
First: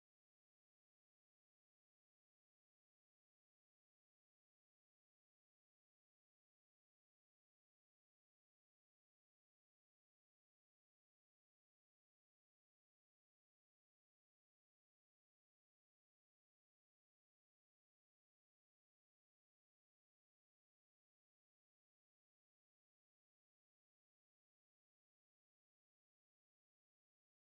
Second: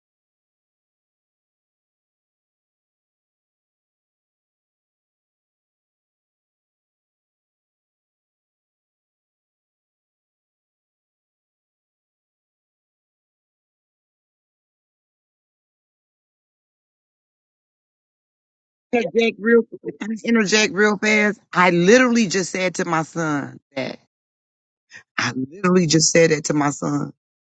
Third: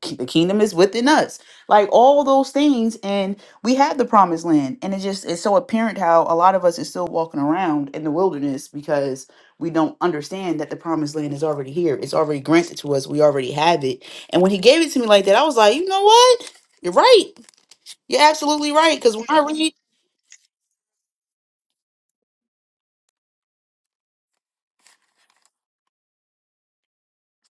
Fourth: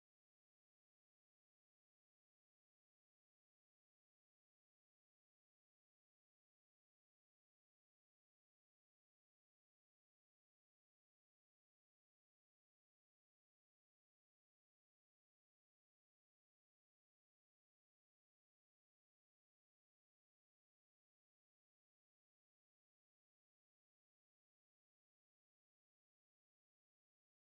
Speaker 3: ki- the kingdom is within us like all those things and we had the promised land and it just it's so apparent how a lot of us is still walking around in the wilderness we don't understand that the promised land is already here. It's already granted to us. We already have it. And when he gave it to me like that, I was like, you know what? You're right. You're absolutely right. Because when
Speaker 4: Interject
Speaker 3: I
Speaker 4: real,
Speaker 3: read,
Speaker 4: can I interject real fast. I literally just said to my son that. I literally just said that to my son,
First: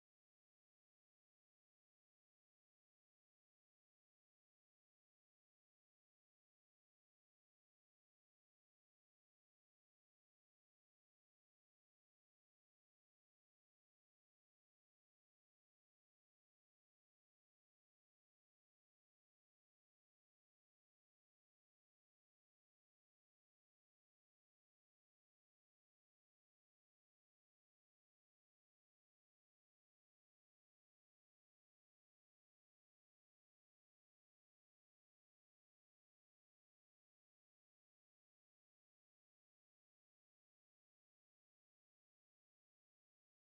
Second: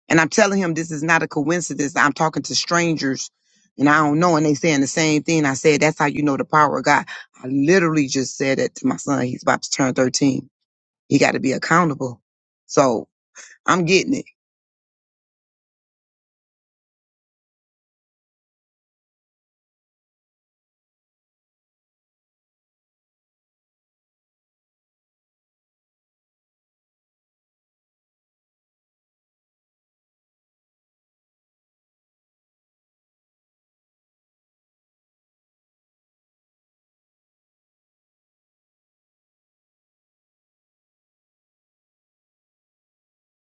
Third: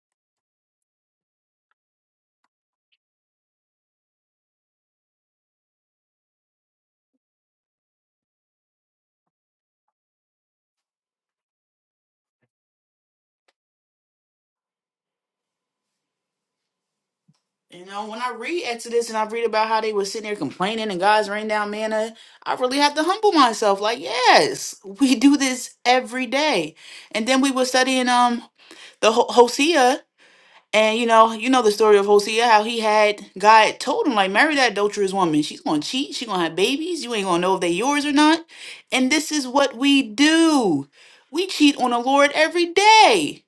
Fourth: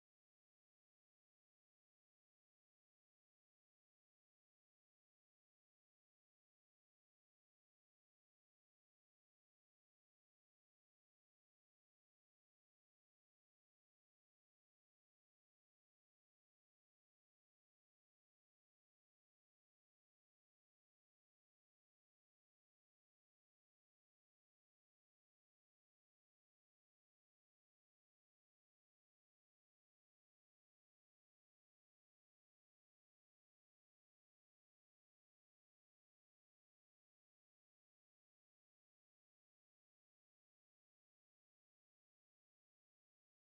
Speaker 4: and I'm telling him this is not a coincidence. I'm talking to strangers, and I don't know, and they saying the same thing. I said that's how you know the power of God. I literally just said that to my son. He's about to turn 13. He got to be accountable. So I'm getting it.
Speaker 3: you know, when I read Exodus and I read about how they were sitting there complaining and God's rained down manna, I really have to humble myself. Like, yes, we do this every day. And then we were studying um the Ho- Hosea And you know, you know the story of Hosea, how he had God told him, like, marry that adulterous woman. She's gonna cheat, she's gonna have babies, you ain't gonna know if they yours or not. And this is what we do. We cheat on the Lord every day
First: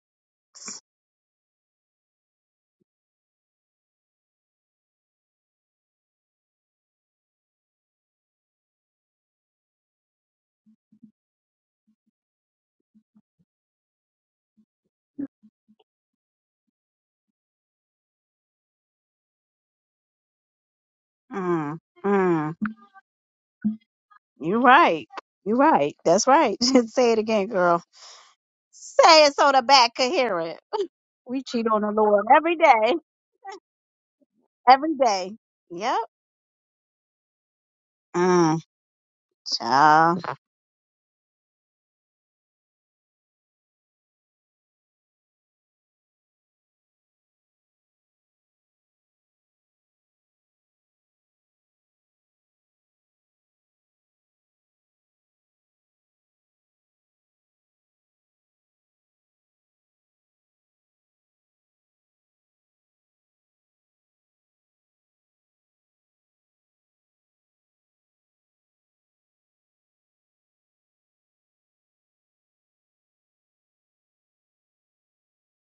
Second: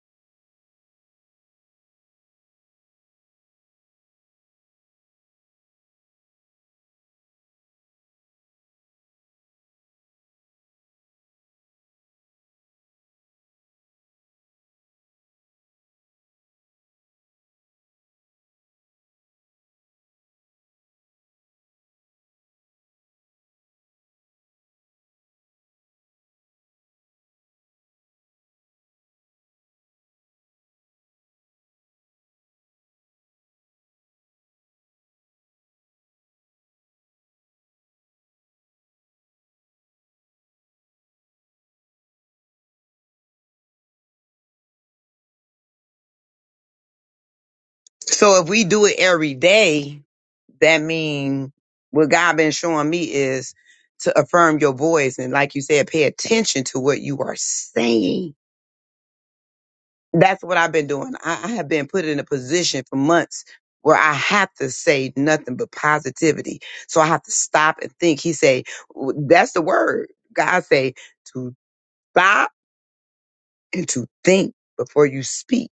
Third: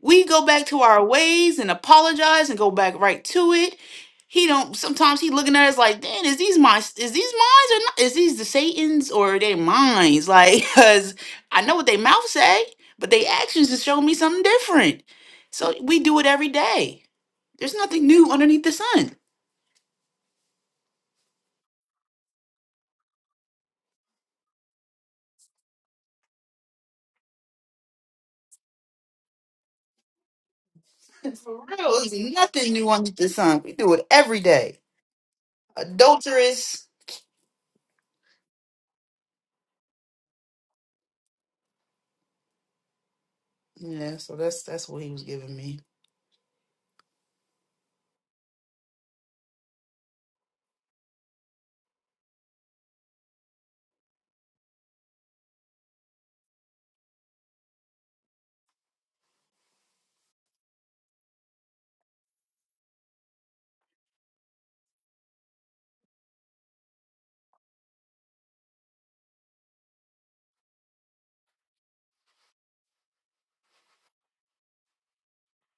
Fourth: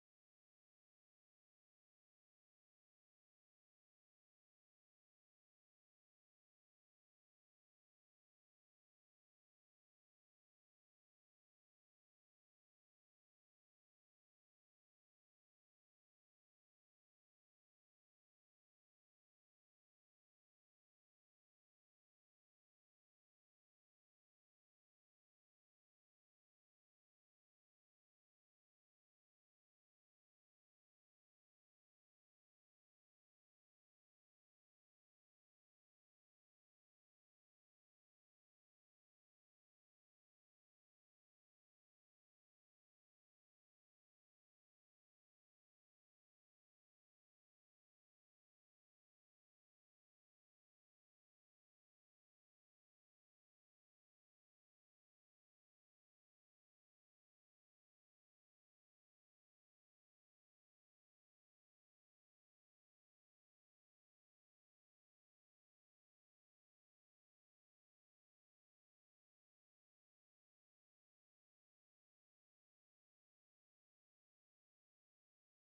Speaker 3: we go back to our ways and apologize and go back right to it. He don't. Sometimes he looking at us like, "Damn, is these my is these minds or not? Is these the Satan's or are they minds?" Like, cause I know what they mouth say, but they actions just show me something different. So we do it every day. There's nothing new underneath the sun.
Speaker 2: mm, mm. You're right. You're right. That's right. Say it again, girl. Say it so the back could hear it. We
Speaker 3: For
Speaker 2: cheat
Speaker 3: real,
Speaker 2: on the
Speaker 3: there's
Speaker 2: Lord every
Speaker 3: nothing new
Speaker 2: day.
Speaker 3: underneath the sun. We do it every day.
Speaker 2: Every day. Yep.
Speaker 3: Adulterous.
Speaker 2: Mm, child.
Speaker 3: Yeah. So that's that's what he was giving me.
Speaker 4: So if we do it every day, that mean what God been showing me is to affirm your voice and like you said, pay attention to what you are saying. That's what I've been doing. I, I have been put in a position for months where I have to say nothing but positivity. So I have to stop and think. He say, w- that's the word. God say to stop and to think before you speak.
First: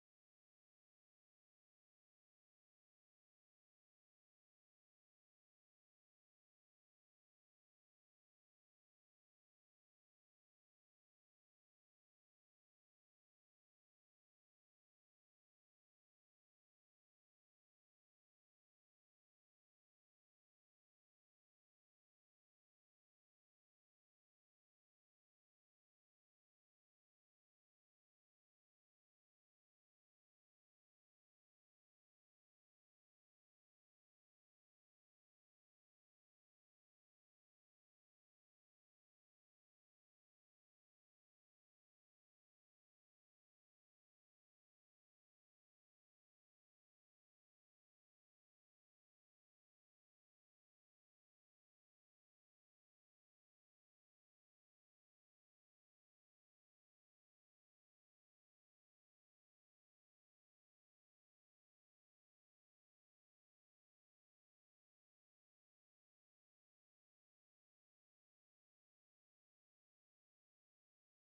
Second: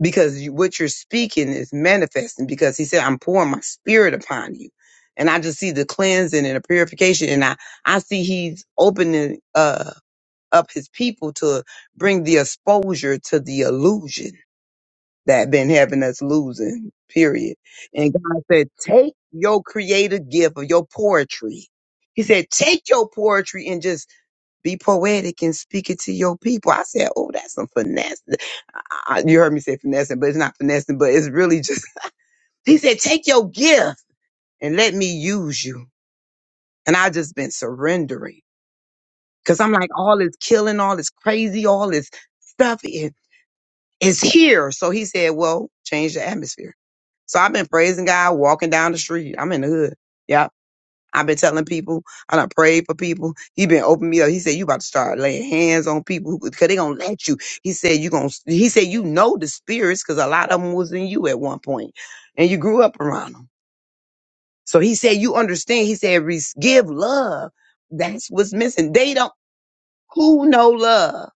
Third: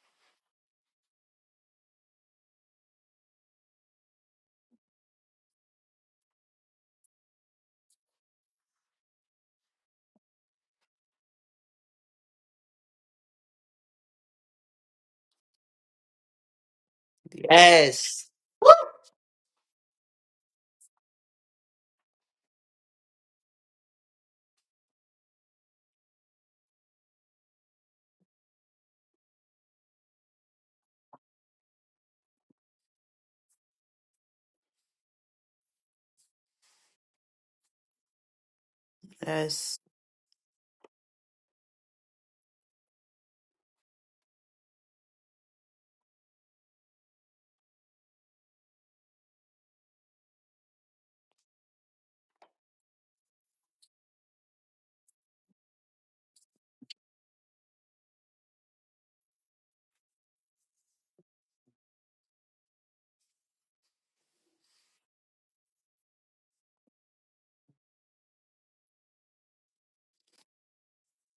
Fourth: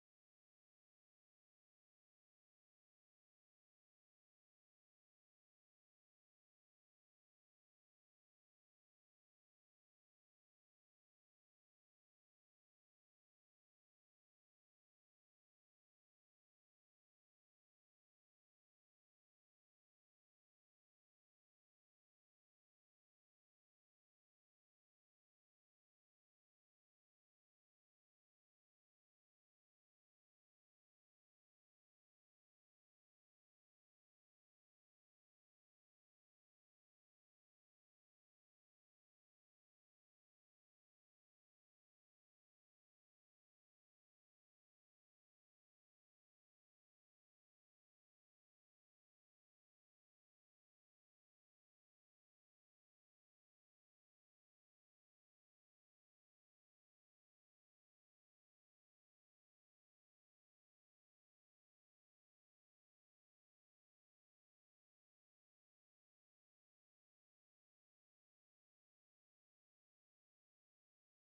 Speaker 4: because you, what you're speaking is manifesting because he said i'm pouring my spirit upon you and i just see the cleansing and the purification and i i see he's opening uh up his people to bring the exposure to the illusion that been having us losing period and
Speaker 3: Yes.
Speaker 4: god said
Speaker 3: Woo!
Speaker 4: take your creative gift of your poetry he said take your poetry and just be poetic and speak it to your people i said oh that's some finesse I, you heard me say finessing, but it's not finessing, but it's really just, he said, take your gift and let me use you. And I just been surrendering because I'm
Speaker 3: Yes.
Speaker 4: like, all this killing, all this crazy, all this stuff is, is here. So he said, well, change the atmosphere. So I've been praising God, walking down the street. I'm in the hood. Yeah. I've been telling people, I done prayed for people. He been opening me up. He said, you about to start laying hands on people because they gonna let you. He said, you gonna, he said, you know the spirits because a lot of them was in you at one point and you grew up around them. So he said, you understand. He said, "Re- give love. That's what's missing. They don't, who know love?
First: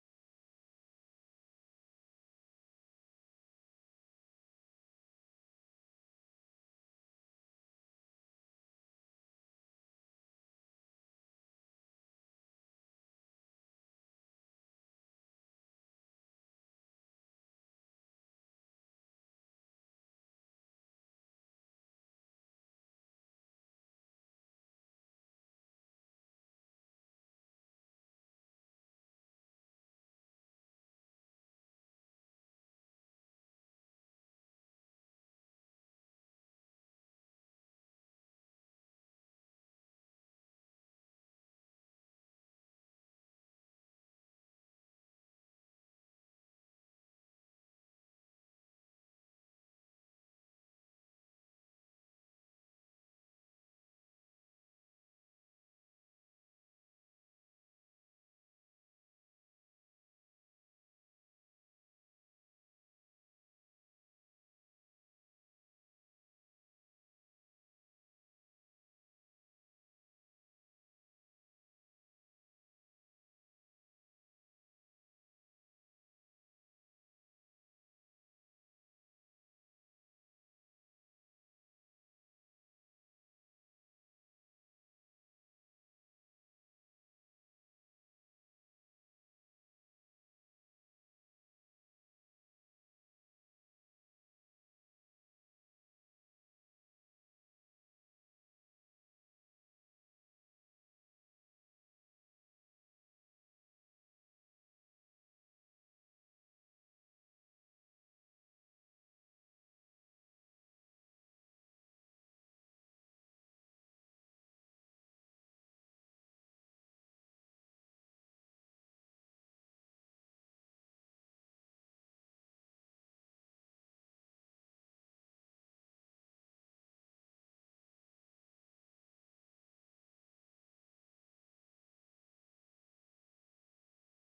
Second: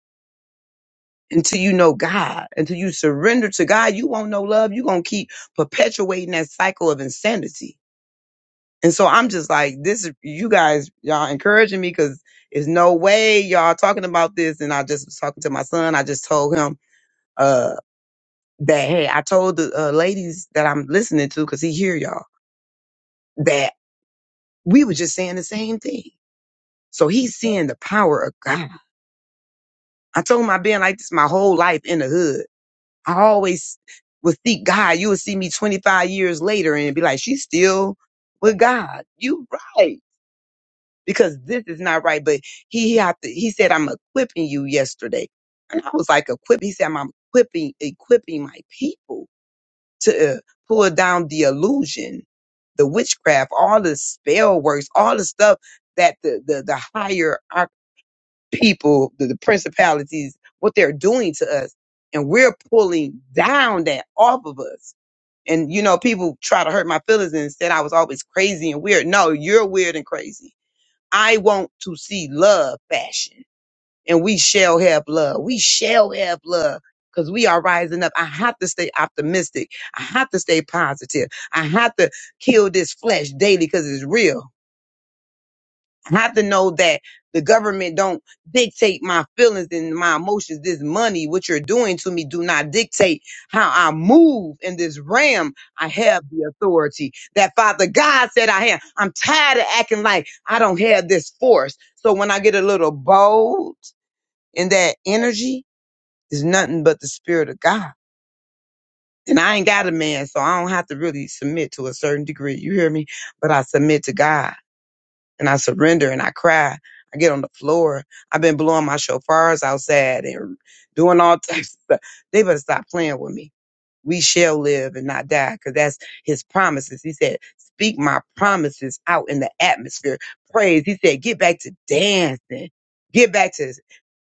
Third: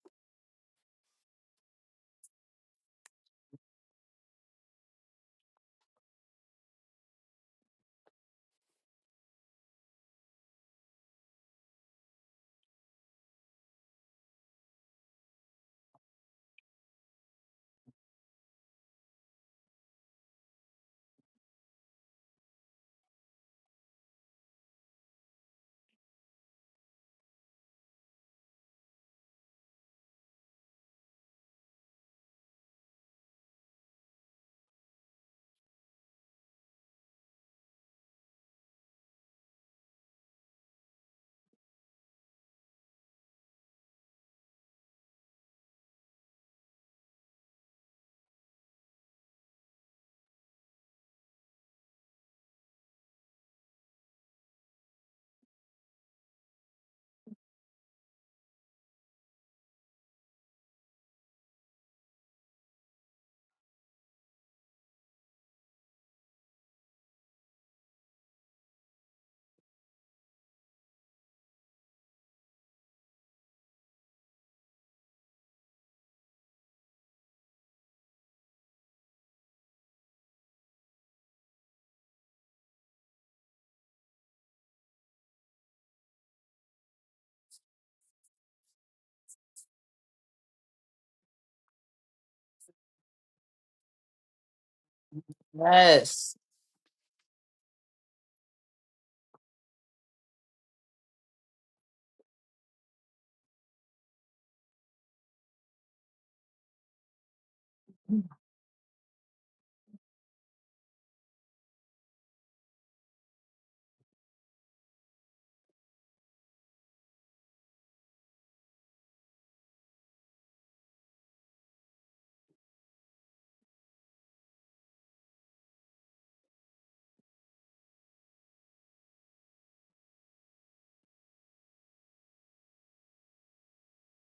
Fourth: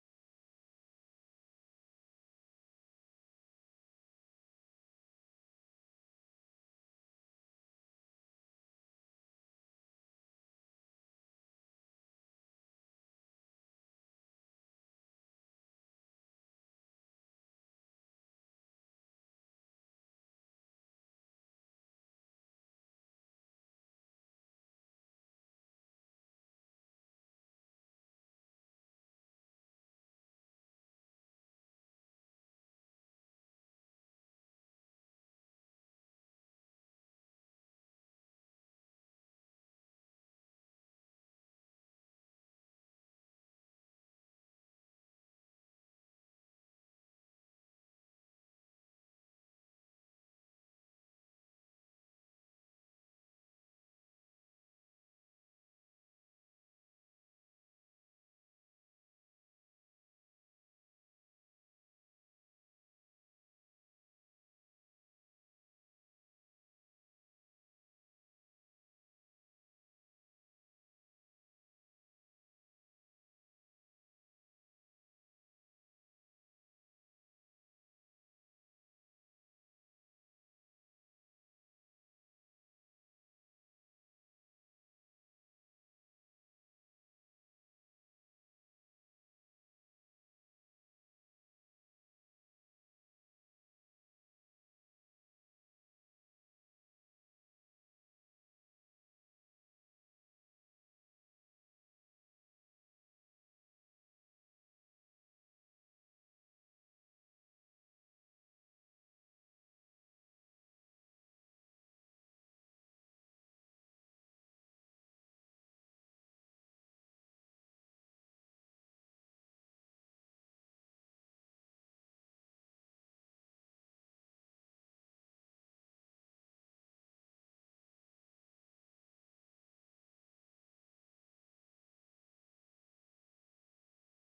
Speaker 4: Until you know God, until you surrender to God, you won't know love. you going to keep perpetuating that cycle of insanity And so I'm just like, this, is you guys, y'all encouraging me because there's no way y'all talking about this. And I just was talking to my son. I just told him, uh, that, hey, I told the uh, ladies that I'm listening to because he hear y'all that we were just saying the same thing. So he's seeing the power of God. I told him I've been like this my whole life in the hood. I always would seek God. You would see me 25 years later and be like, she's still with God. You right. because this is not right. But he, he have to, he said, I'm equipping you yesterday. And I was like, equip. He said, I'm equipping, equipping my people to uh, pull down the illusion, the witchcraft, all the spell works, all the stuff that the, the, the higher our people, the, the principalities, what they're doing to us. And we're pulling down that off of us. And you know, people try to hurt my feelings and said I was always crazy and weird. No, you're weird and crazy I want to see love fashion. And we shall have love. We shall have love because we are rising up. I have to stay optimistic. I have to stay positive. I have to kill this flesh daily because it's real. I have to know that the government don't dictate my feelings and my emotions. This money, what you're doing to me, do not dictate how I move in this realm. I have
Speaker 3: Yes.
Speaker 4: the authority that Father God said I have. I'm tired of acting like I don't have this force. So when I get a little bold in that energy, it's nothing but the spirit of God. And I ain't got a man, so I don't have to really submit to a certain degree. You hear me? But I submit to God and I surrender and I cry. I get on the floor. I've been blowing my shofars outside and doing all types of stuff. They better stop playing with me. We shall live and not die because that's his promises. He said, Speak my promises out in the atmosphere. Praise. He said, Get back to dancing. Get back to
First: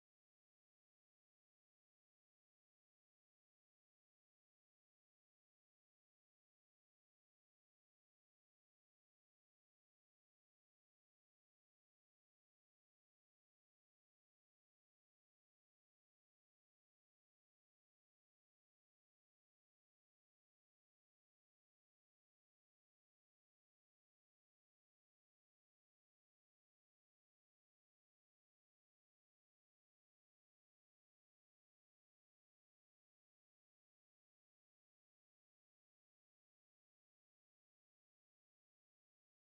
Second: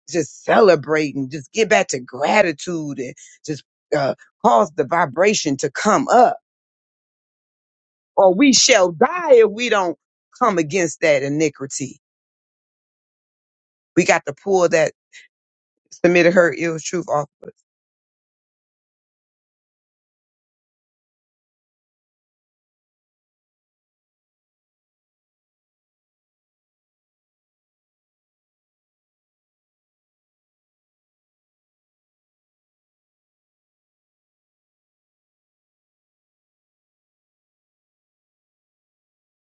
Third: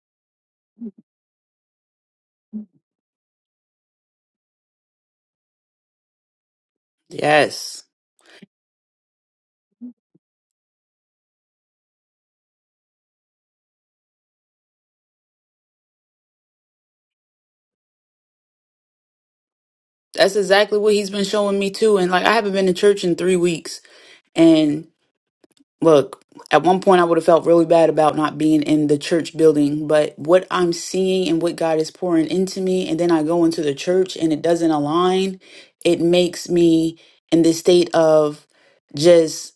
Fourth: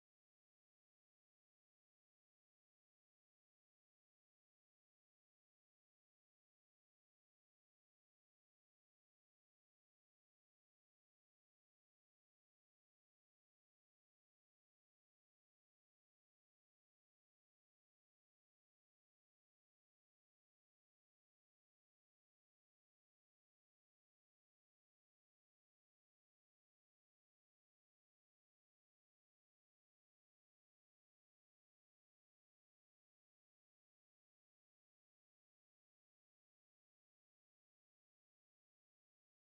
Speaker 4: just celebrating. Just get back to gratitude and just uh, cause the vibration to come up.
Speaker 3: Yes.
Speaker 4: Or we shall die if we don't come against that iniquity We got to pull that submitted her ill truth off of us.
Speaker 3: That's exactly what he's been showing me too. And like I haven't been to church in three weeks. And look, at one point I would have felt really bad about not being in the church building, but what I'm seeing and what God is pouring into me, and then I go into the church and it doesn't align, it makes me in this state of just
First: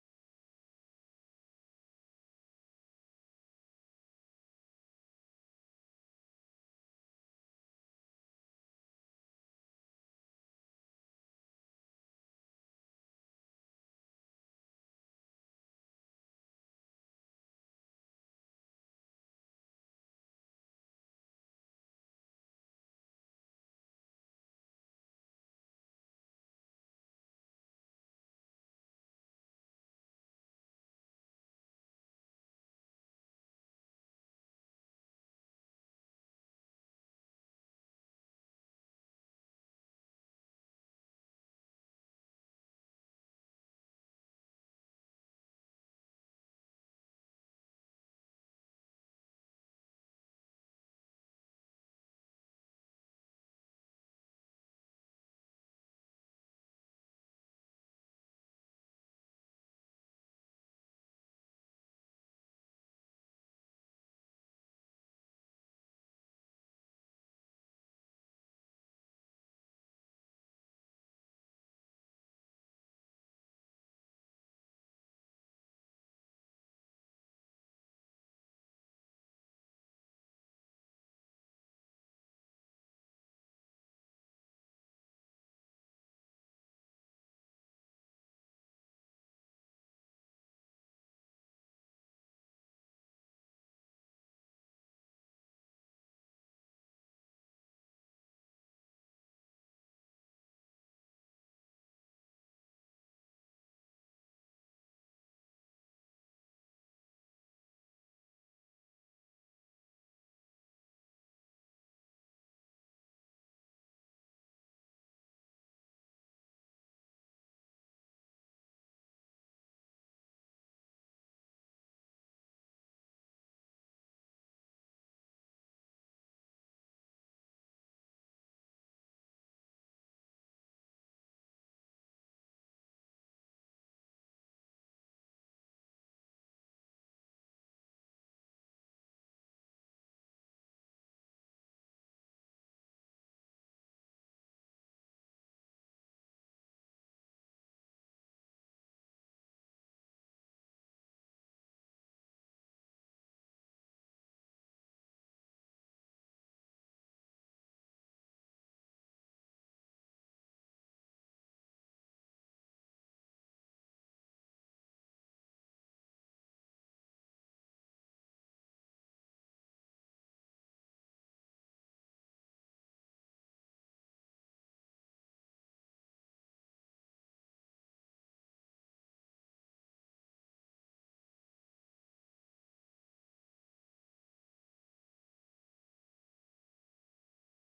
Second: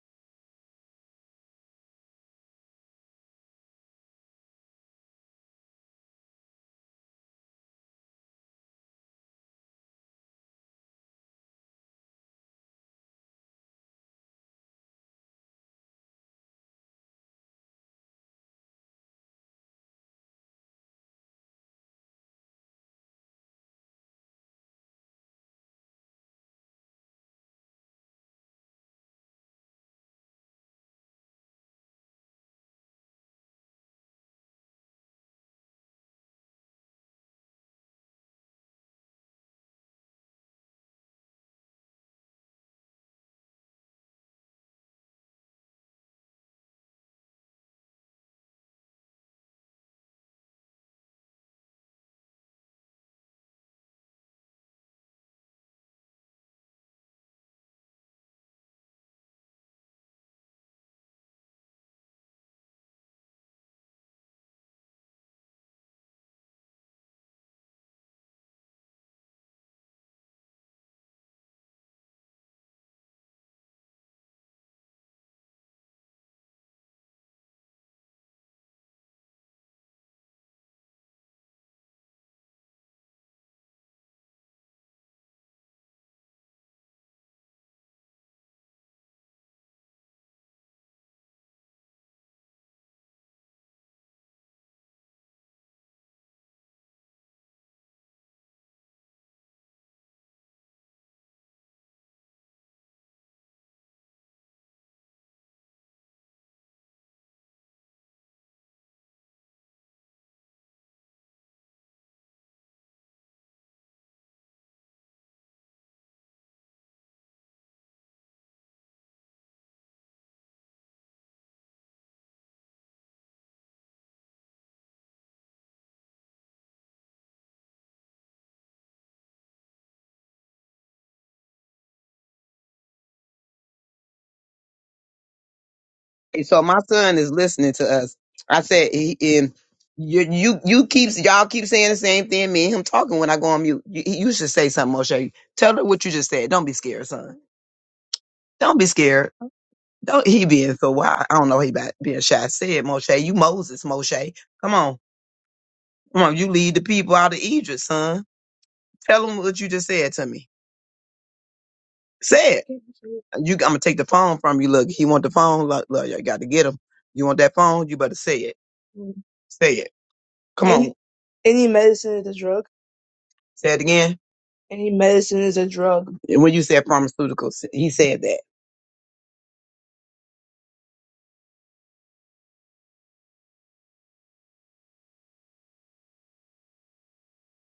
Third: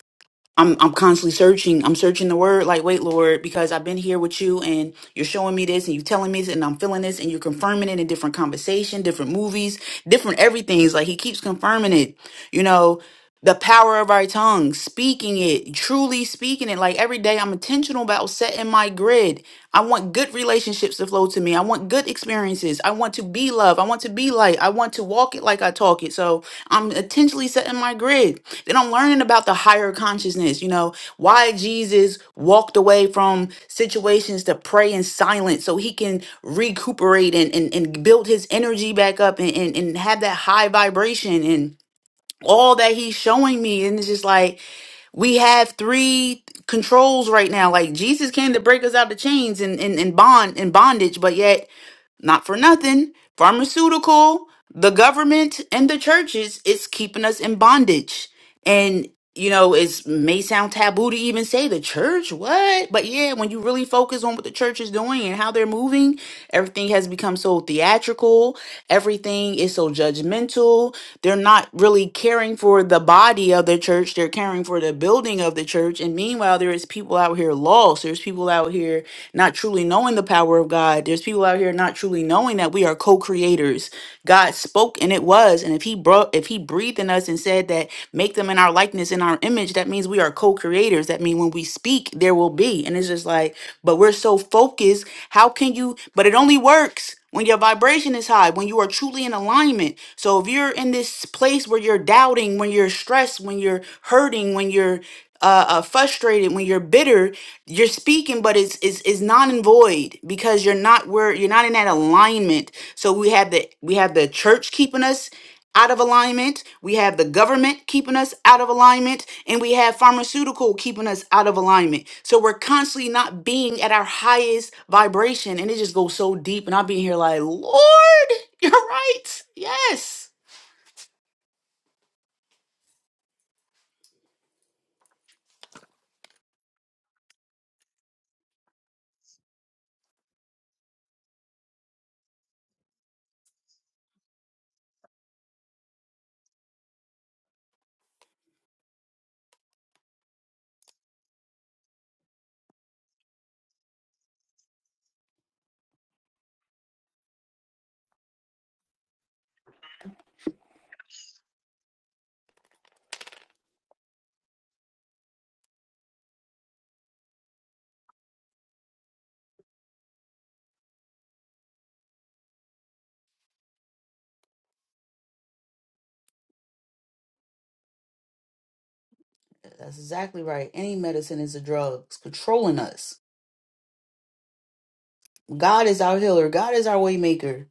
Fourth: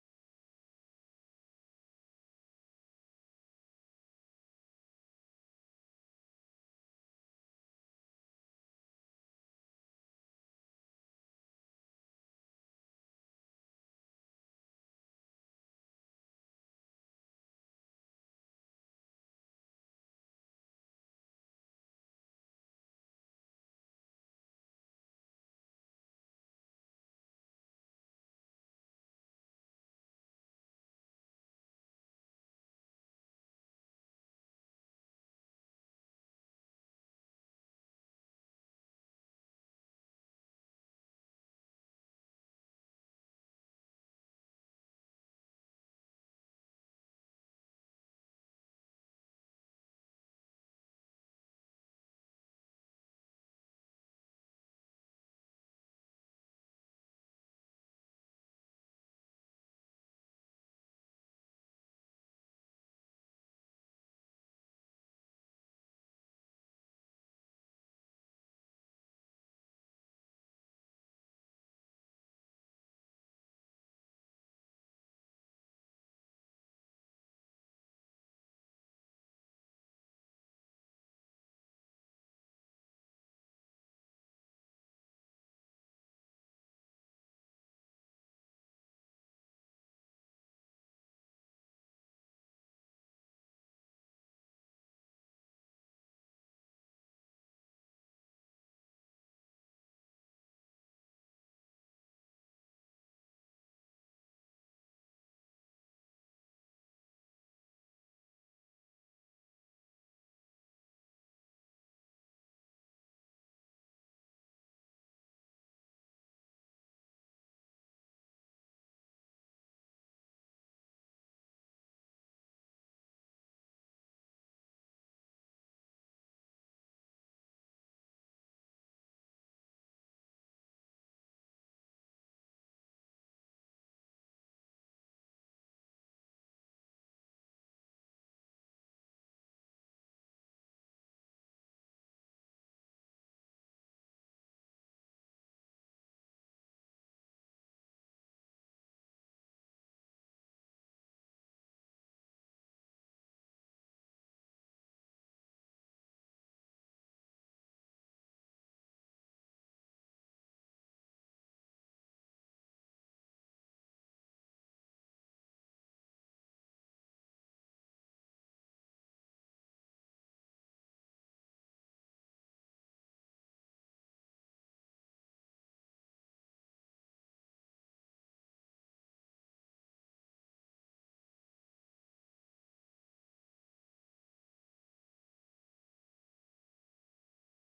Speaker 3: I'm I'm constantly searching. I'm searching the word like, wait, Lord, because I've been here with you and you're showing me this and you're telling me this and I'm feeling this and you're confirming it in different conversation, different movies, different everything's like he keeps confirming it. You know, the power of our tongue, speaking it, truly speaking it. Like every day I'm intentional about setting my grid. I want good relationships to flow to me. I want good experiences. I want to be love. I want to be light. I want to walk it like I talk it. So I'm intentionally setting my grid. Then I'm learning about the higher consciousness, you know, why Jesus walked away from situations to pray in silence so he can recuperate and, and, and build his energy back up and, and, and have that high vibration and all that he's showing me. And it's just like, we have three controls right now. Like Jesus came to break us out of chains and, and, and bond and bondage, but yet not for nothing, pharmaceutical, the government, and the churches is keeping us in bondage. And you know, it may sound taboo to even say the church, what? But yeah, when you really focus on what the church is doing and how they're moving, Everything has become so theatrical. Everything is so judgmental. They're not really caring for the body of the church. They're caring for the building of the church. And meanwhile, there is people out here lost. There's people out here not truly knowing the power of God. There's people out here not truly knowing that we are co-creators. God spoke and it was. And if he brought if he breathed in us and said that make them in our likeness in our image, that means we are co-creators. That means when we speak, there will be. And it's just like, but we're so focused. How can you but it only works when your vibration is high, when you are truly in alignment. So if you're in this place where you're doubting, when you're stressed, when you're hurting, when you're uh, uh, frustrated, when you're bitter, you're speaking, but it's is is non and void because you're not where you're not in that alignment. So we have the we have the church keeping us out of alignment. We have the government keeping us out of alignment, and we have pharmaceutical keeping us out of alignment. So we're constantly not being at our highest vibration, and it just goes so deep. And I'll be here like, Lord, you're right. Yes,
Speaker 4: And so my son is listening to us. I said, he, and you, you, you keeps y'all keep saying the same thing. Me and him talking when I go on mute. You, you should say something, Moshe. Tell her what you just said. Don't be scared, son. Don't be scared. Don't he being so wild. I don't know. He about being shy. I said, Moshe, you Moses, Moshe. Come on, come on. You lead the people out of Egypt, son. Tell them what you just said to me. Say it. You, I'm gonna take the phone from you. Look, he want the phone. Look, look, you got to get him. You want that phone? You better say it. Say it. Come on. Any any medicine is a drug. Say it again. Any medicine is a drug. And when you said pharmaceuticals, he said that.
Speaker 3: that's exactly right. Any medicine is a drug. It's controlling us. God is our healer. God is our way maker.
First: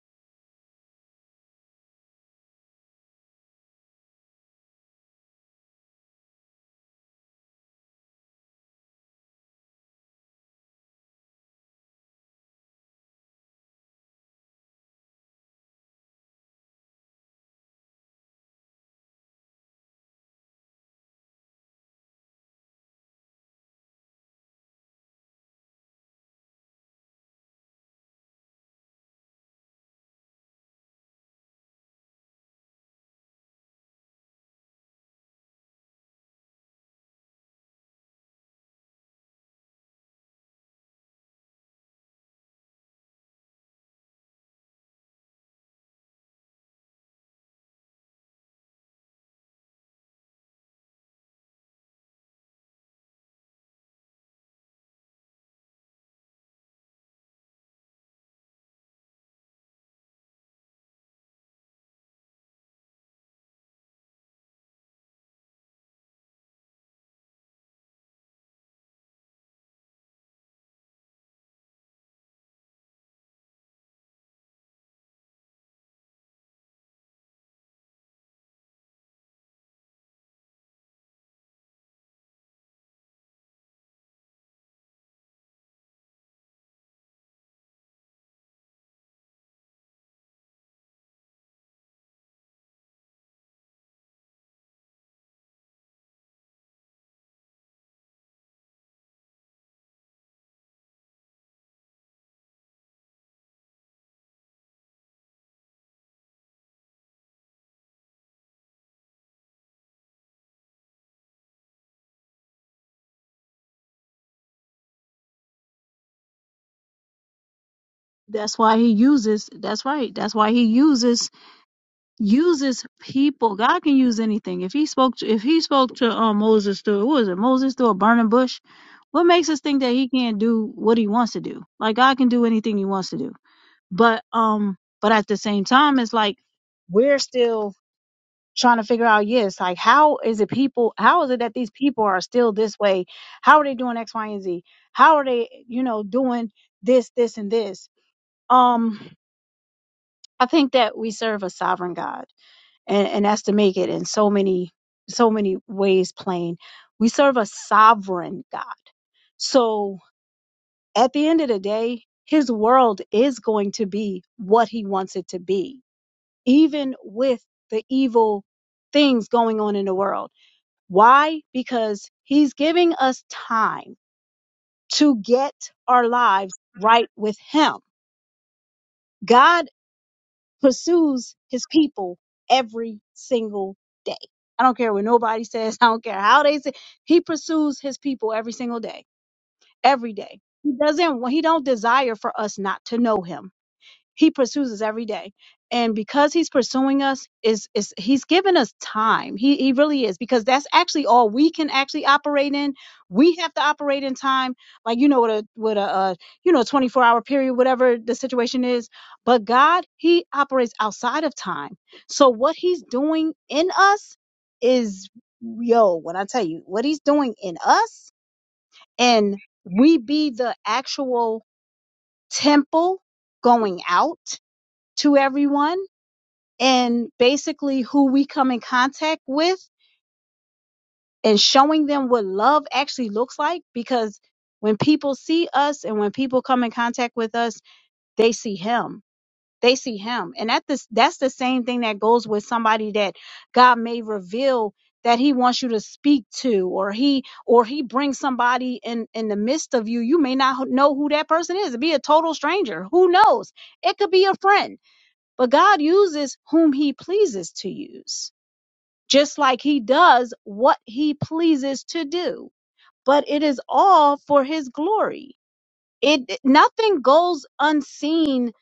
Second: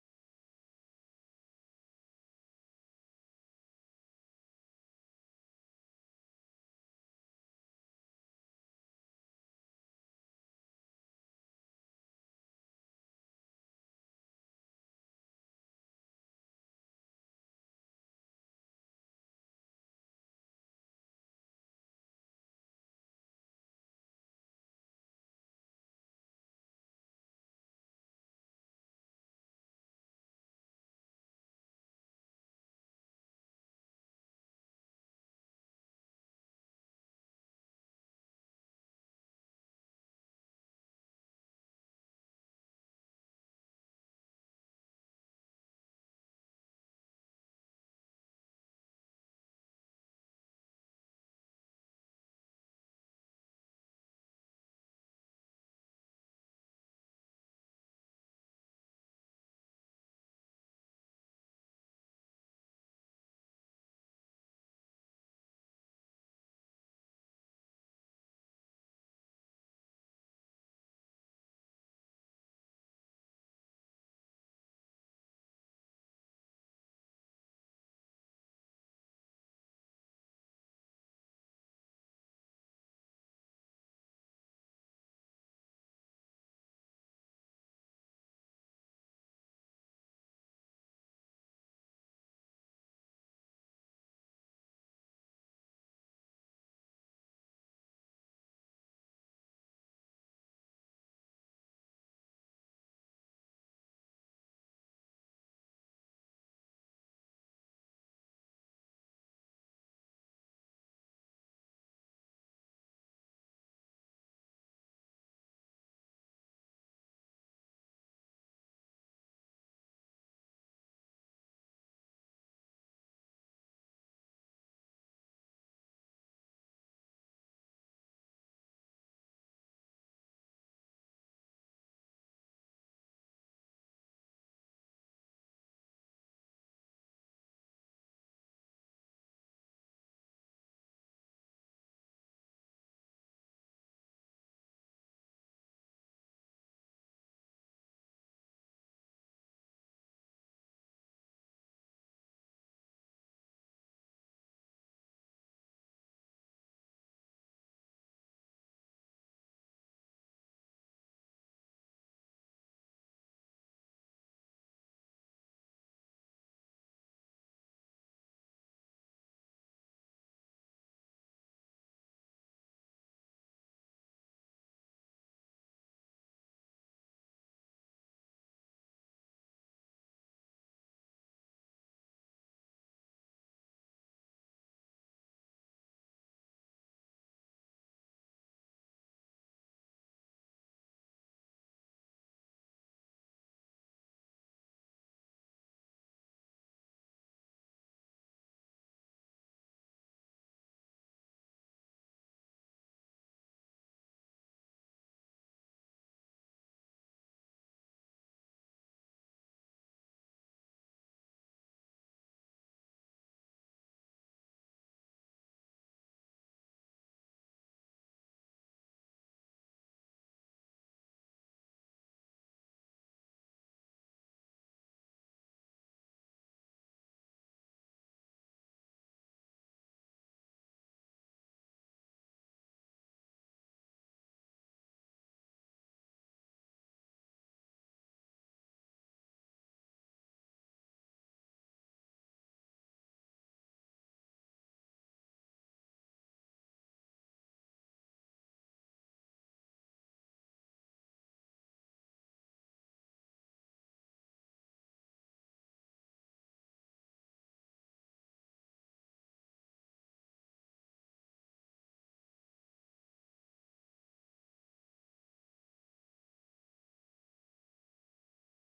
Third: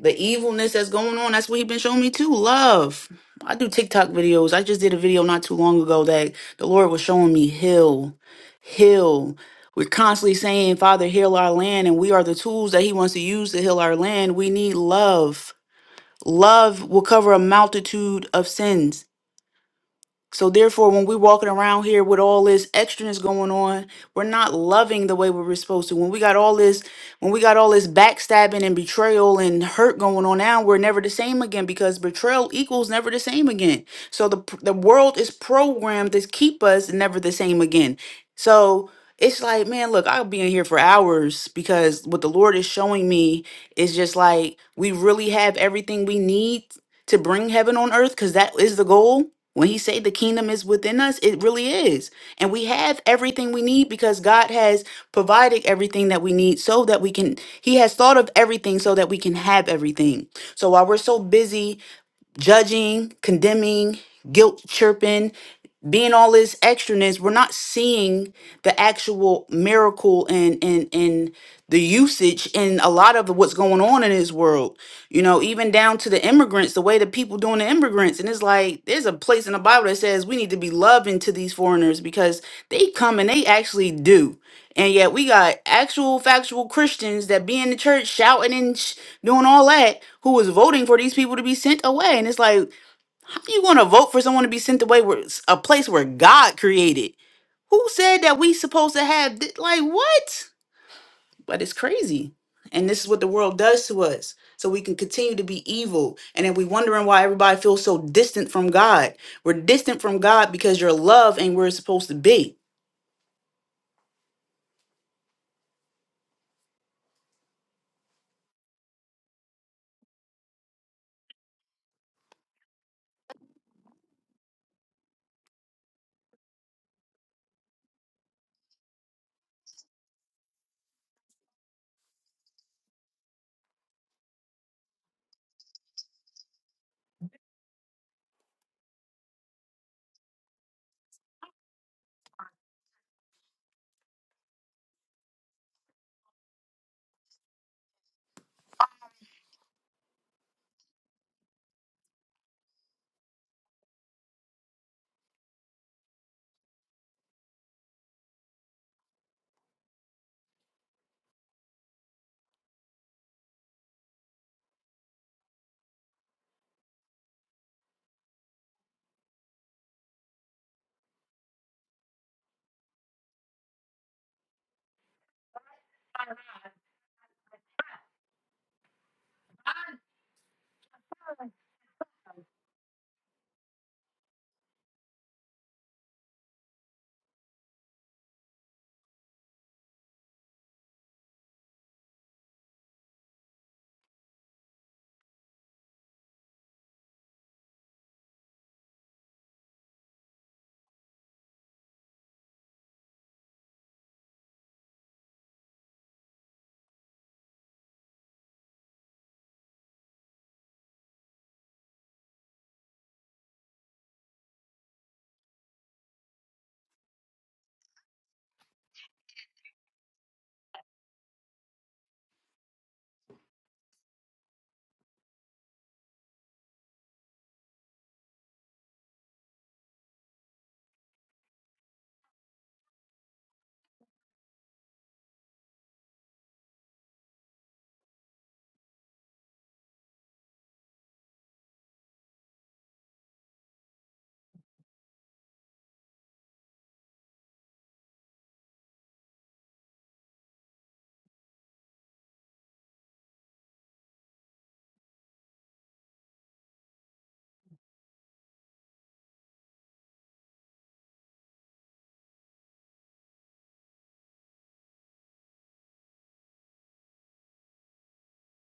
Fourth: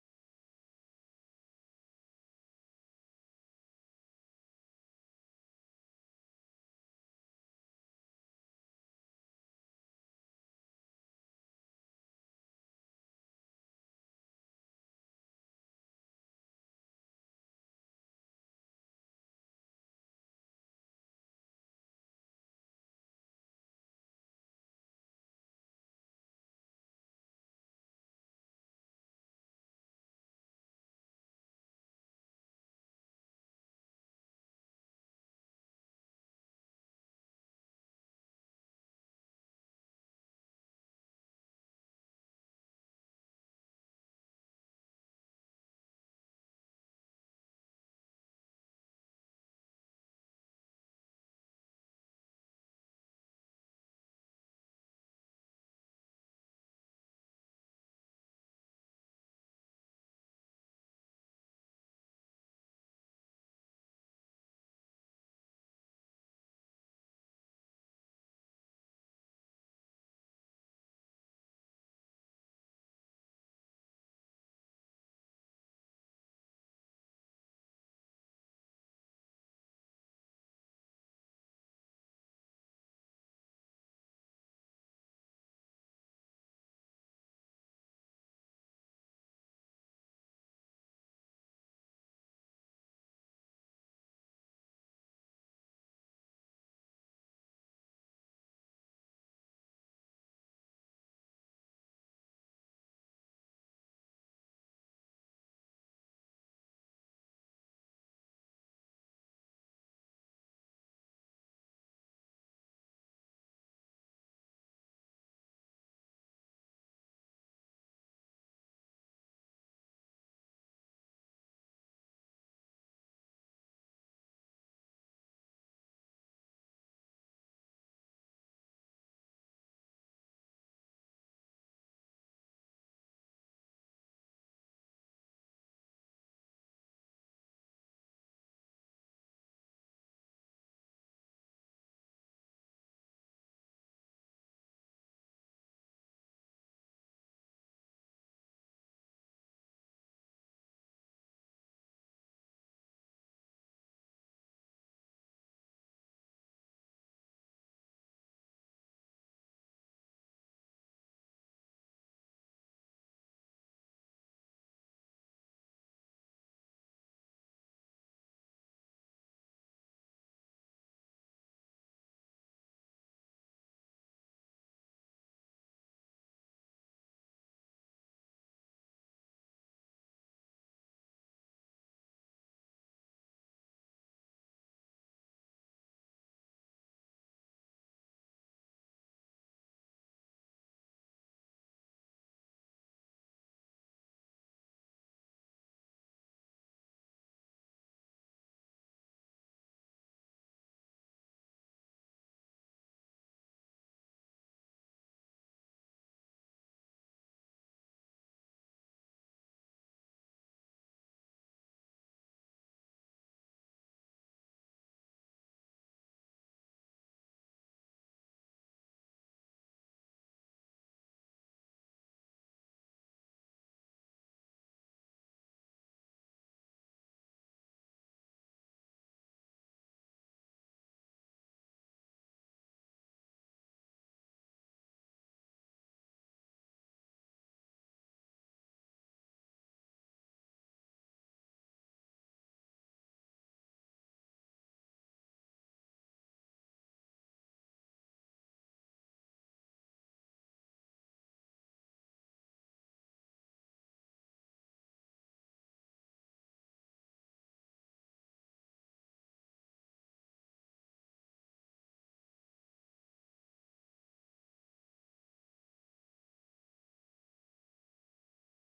Speaker 3: The evilness that's going on, that's what he's been showing me too. Love. I do TikTok videos. I just did a video not too long ago that the Lord was showing me heal. Heal. We're constantly saying, Father, heal our land, and we are the tools that he wants to use to heal our land. We need love. Love will cover a multitude of sins. So therefore, when we're walking around here with all this extraness going on, we're not loving the way we were supposed to. When we got all this, when we got all this backstabbing and betrayal and hurt going on now, we're never the same again because betrayal equals never the same again. So the pr- the world is programmed to keep us never the same again. So it's like, man, look, I'll be in here for hours because what the Lord is showing me is just like we really have everything we need to bring heaven on earth because that is the goal when he say the kingdom is within us, it really is. And we have everything we need because God has provided everything that we need so that we can he has thought of everything so that we can have everything. So while we're so busy judging, condemning, guilt chirping, being all this extraness, we're not seeing the actual miracle and and and the usage in a lot of what's going on in this world. You know, even down to the immigrants, the way the people doing the immigrants, and it's like there's a place in the Bible that says we need to be loving to these foreigners because they come and they actually do. And yet we got actual factual Christians that be in the church shouting and sh- doing all that who is voting for these people to be sent away. And it's like how you going to vote for someone to be sent away where a place where God created? Who said that we supposed to have thi- like what? But it's crazy. And this is what the world does to us. So we can continue to be evil. And then we wondering why everybody feels so distant from God. We're distant from God because your love ain't where it's supposed to be.
Speaker 2: That's why he uses that's right. That's why he uses uses people. God can use anything. If he spoke to if he spoke to um, Moses through what was it, Moses through a burning bush, what makes us think that he can't do what he wants to do? Like God can do anything he wants to do. But um but at the same time it's like we're still trying to figure out yes like how is it people how is it that these people are still this way how are they doing x y and z how are they you know doing this this and this um i think that we serve a sovereign god and and that's to make it in so many so many ways plain we serve a sovereign god so at the end of the day his world is going to be what he wants it to be even with the evil things going on in the world Why? Because he's giving us time to get our lives right with him. God pursues his people every single day. I don't care what nobody says. I don't care how they say. He pursues his people every single day. Every day. He doesn't he don't desire for us not to know him. he pursues us every day and because he's pursuing us is is he's given us time he he really is because that's actually all we can actually operate in we have to operate in time like you know with a with a uh, you know 24 hour period whatever the situation is but god he operates outside of time so what he's doing in us is yo when i tell you what he's doing in us and we be the actual temple going out to everyone and basically who we come in contact with and showing them what love actually looks like because when people see us and when people come in contact with us they see him they see him and that this that's the same thing that goes with somebody that God may reveal that he wants you to speak to or he or he brings somebody in in the midst of you you may not know who that person is it be a total stranger who knows it could be a friend but God uses whom he pleases to use, just like he does what he pleases to do. But it is all for his glory. It nothing goes unseen.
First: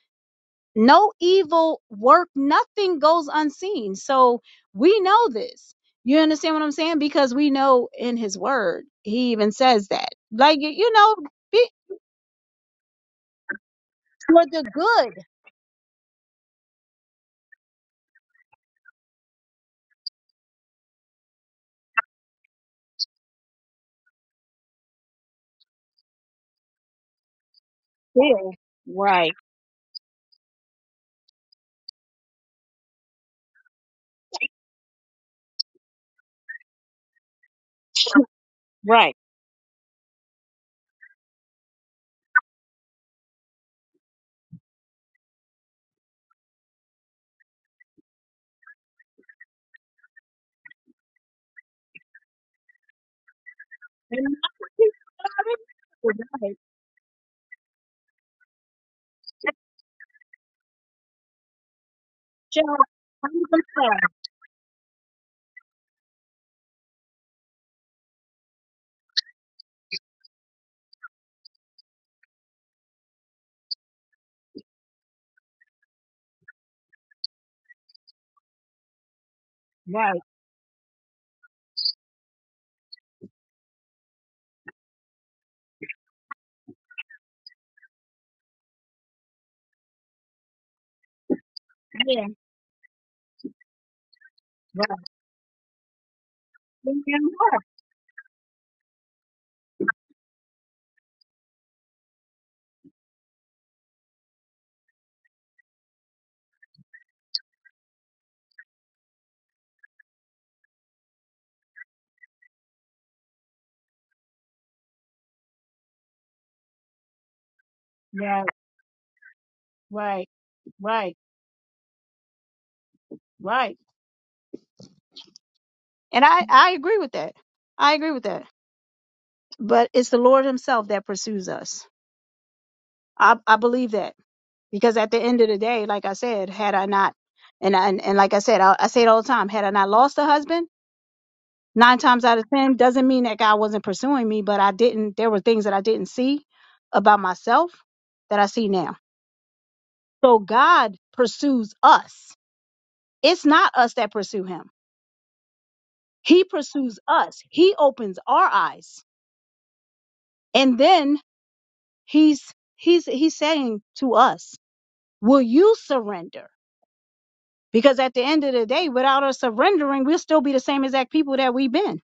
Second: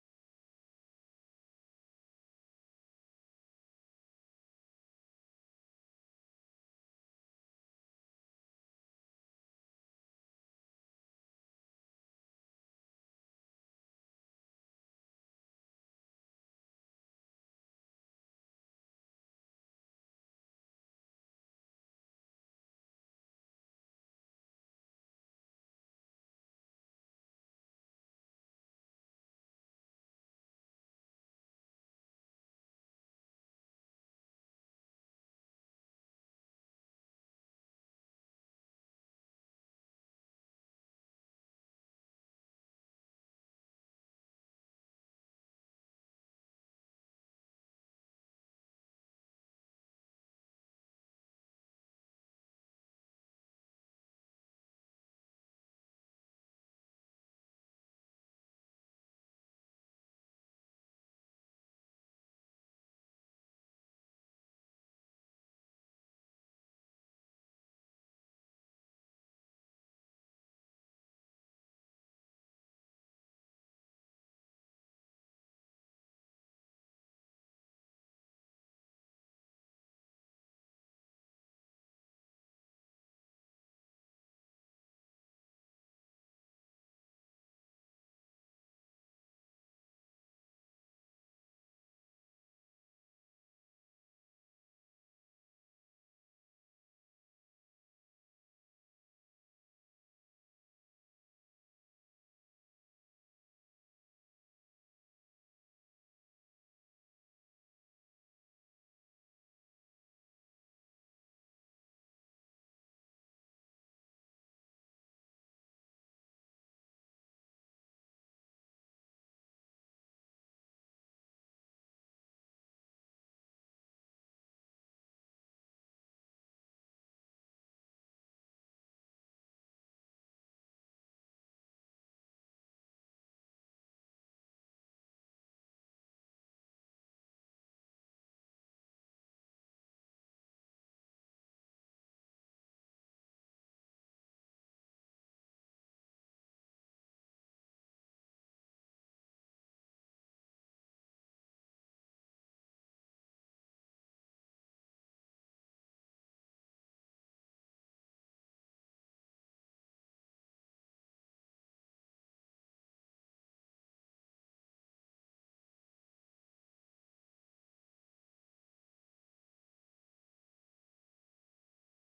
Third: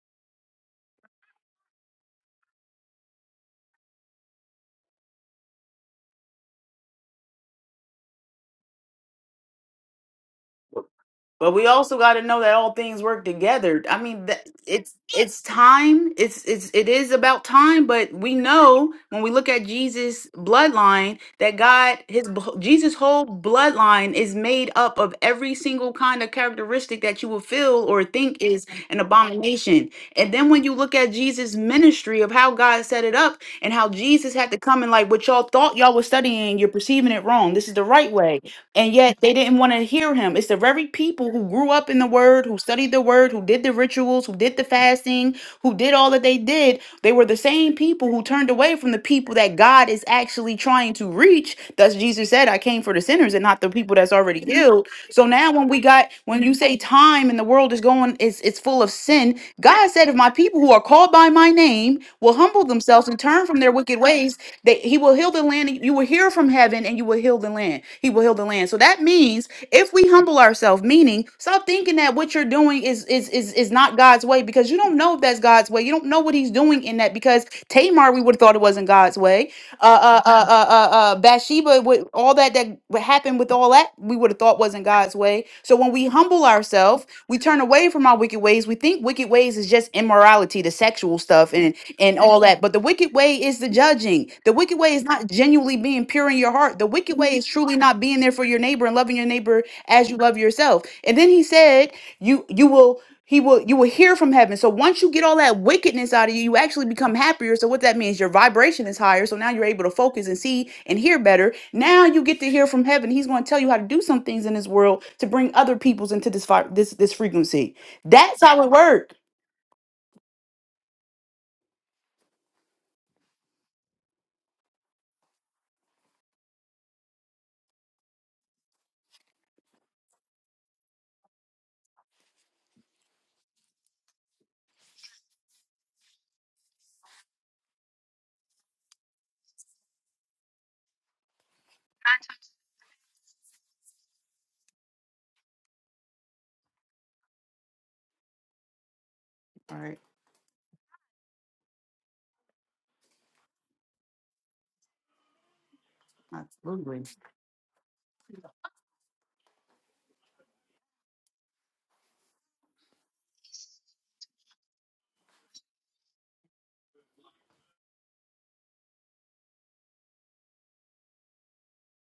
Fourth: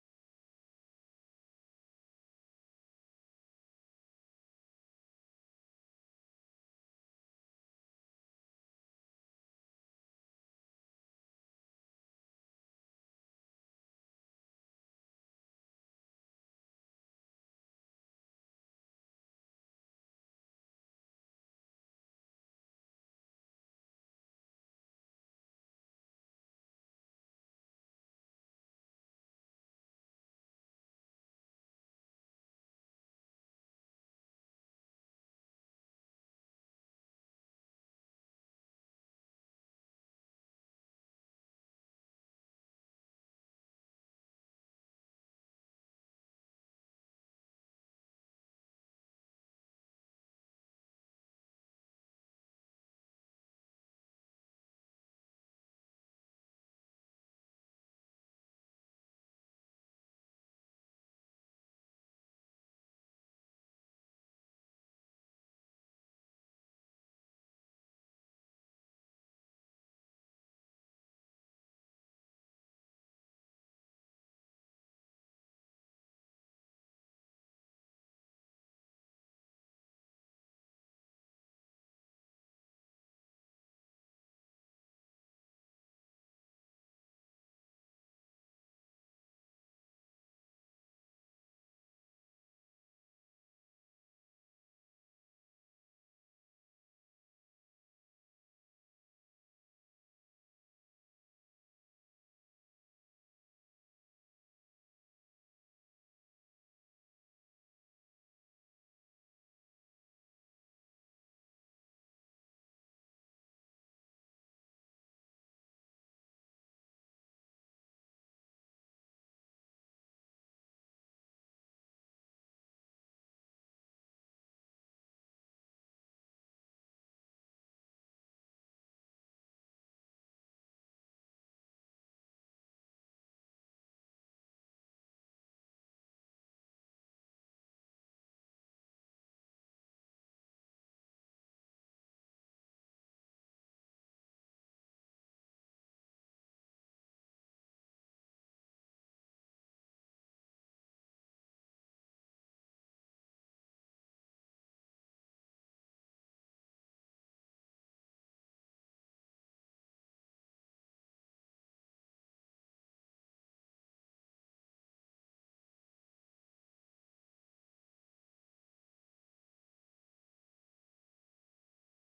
Speaker 2: No evil work, nothing goes unseen. So we know this. You understand what I'm saying? Because we know in his word, he even says that. Like, you know,
Speaker 3: But
Speaker 2: be
Speaker 3: we also got to know that all things work together. I mean,
Speaker 2: for
Speaker 3: that,
Speaker 2: the
Speaker 3: it's
Speaker 2: good.
Speaker 3: it's time. It's it's it is about time. But we know when we look at Jesus' bloodline that God, his b- Jesus' whole bloodline is made up of every single kind of characteristic that you will feel or think is an abomination. And then when you look at Jesus' ministry of how God set it up and how Jesus had to come and like what y'all thought y'all was studying, you're perceiving it wrong. This is the right way and yet they didn't want to hear him. It's the very people who grew up in the word, who studied the word, who did the rituals, who did the fasting, who did all that they did. They were the same people who turned away from the people that God is actually trying to reach. Thus Jesus said, I came for the sinners and not the people that's
Speaker 2: and
Speaker 3: already
Speaker 2: not
Speaker 3: healed. So now when we got
Speaker 2: for the evil.
Speaker 3: when you
Speaker 2: Right.
Speaker 3: say time and the world is going, it's it's full of sin. God said, if my people who are called by my name will humble themselves and turn from their wicked ways, that he will heal the land. and You will hear from heaven and you will heal the land. He will heal the land. So that means if we humble ourselves, meaning stop thinking that what you're doing is is is is not God's way because you don't know if that's God's way. You don't know what he's doing in that because Tamar, we would have thought it wasn't God's way way. Uh, uh, uh, uh, uh, uh, Bathsheba, with all that that what happened with all that, we would have thought wasn't God's way. So when we humble ourselves, we turn away from our wicked ways. We think wicked ways is just immorality, the sexual stuff, and and
Speaker 2: Yeah,
Speaker 3: all that. But the wicked way is the judging. The wicked way
Speaker 2: right.
Speaker 3: is not genuinely being pure in your heart. The wicked way is truly not being there for your neighbor and loving your neighbor as you love yourself. And then he said, "You you will." He will you will hear from heaven. So once you get all that wickedness out of you, you actually become happier. So what that means, your vibration is higher. So now you're able to focus and see and hear better. Now you get to hear from heaven. He's going to tell you how to do some things in this world to bring other peoples into this vi- this this frequency. That's
Speaker 2: Yeah,
Speaker 3: how it works.
Speaker 2: right, right, right, right. And I, I agree with that. I agree with that. But it's the Lord Himself that pursues us. I, I believe that because at the end of the day, like I said, had I not, and I, and, and like I said, I, I say it all the time, had I not lost a husband, nine times out of ten, doesn't mean that God wasn't pursuing me, but I didn't. There were things that I didn't see about myself that I see now.
Speaker 3: Right.
Speaker 2: So God pursues us. It's not us that pursue Him He pursues
Speaker 3: Absolutely.
Speaker 2: us. He opens our eyes. And then he's he's he's saying to us, "Will you surrender?" Because at the end of the day, without us surrendering, we'll still be the same exact people that we've been.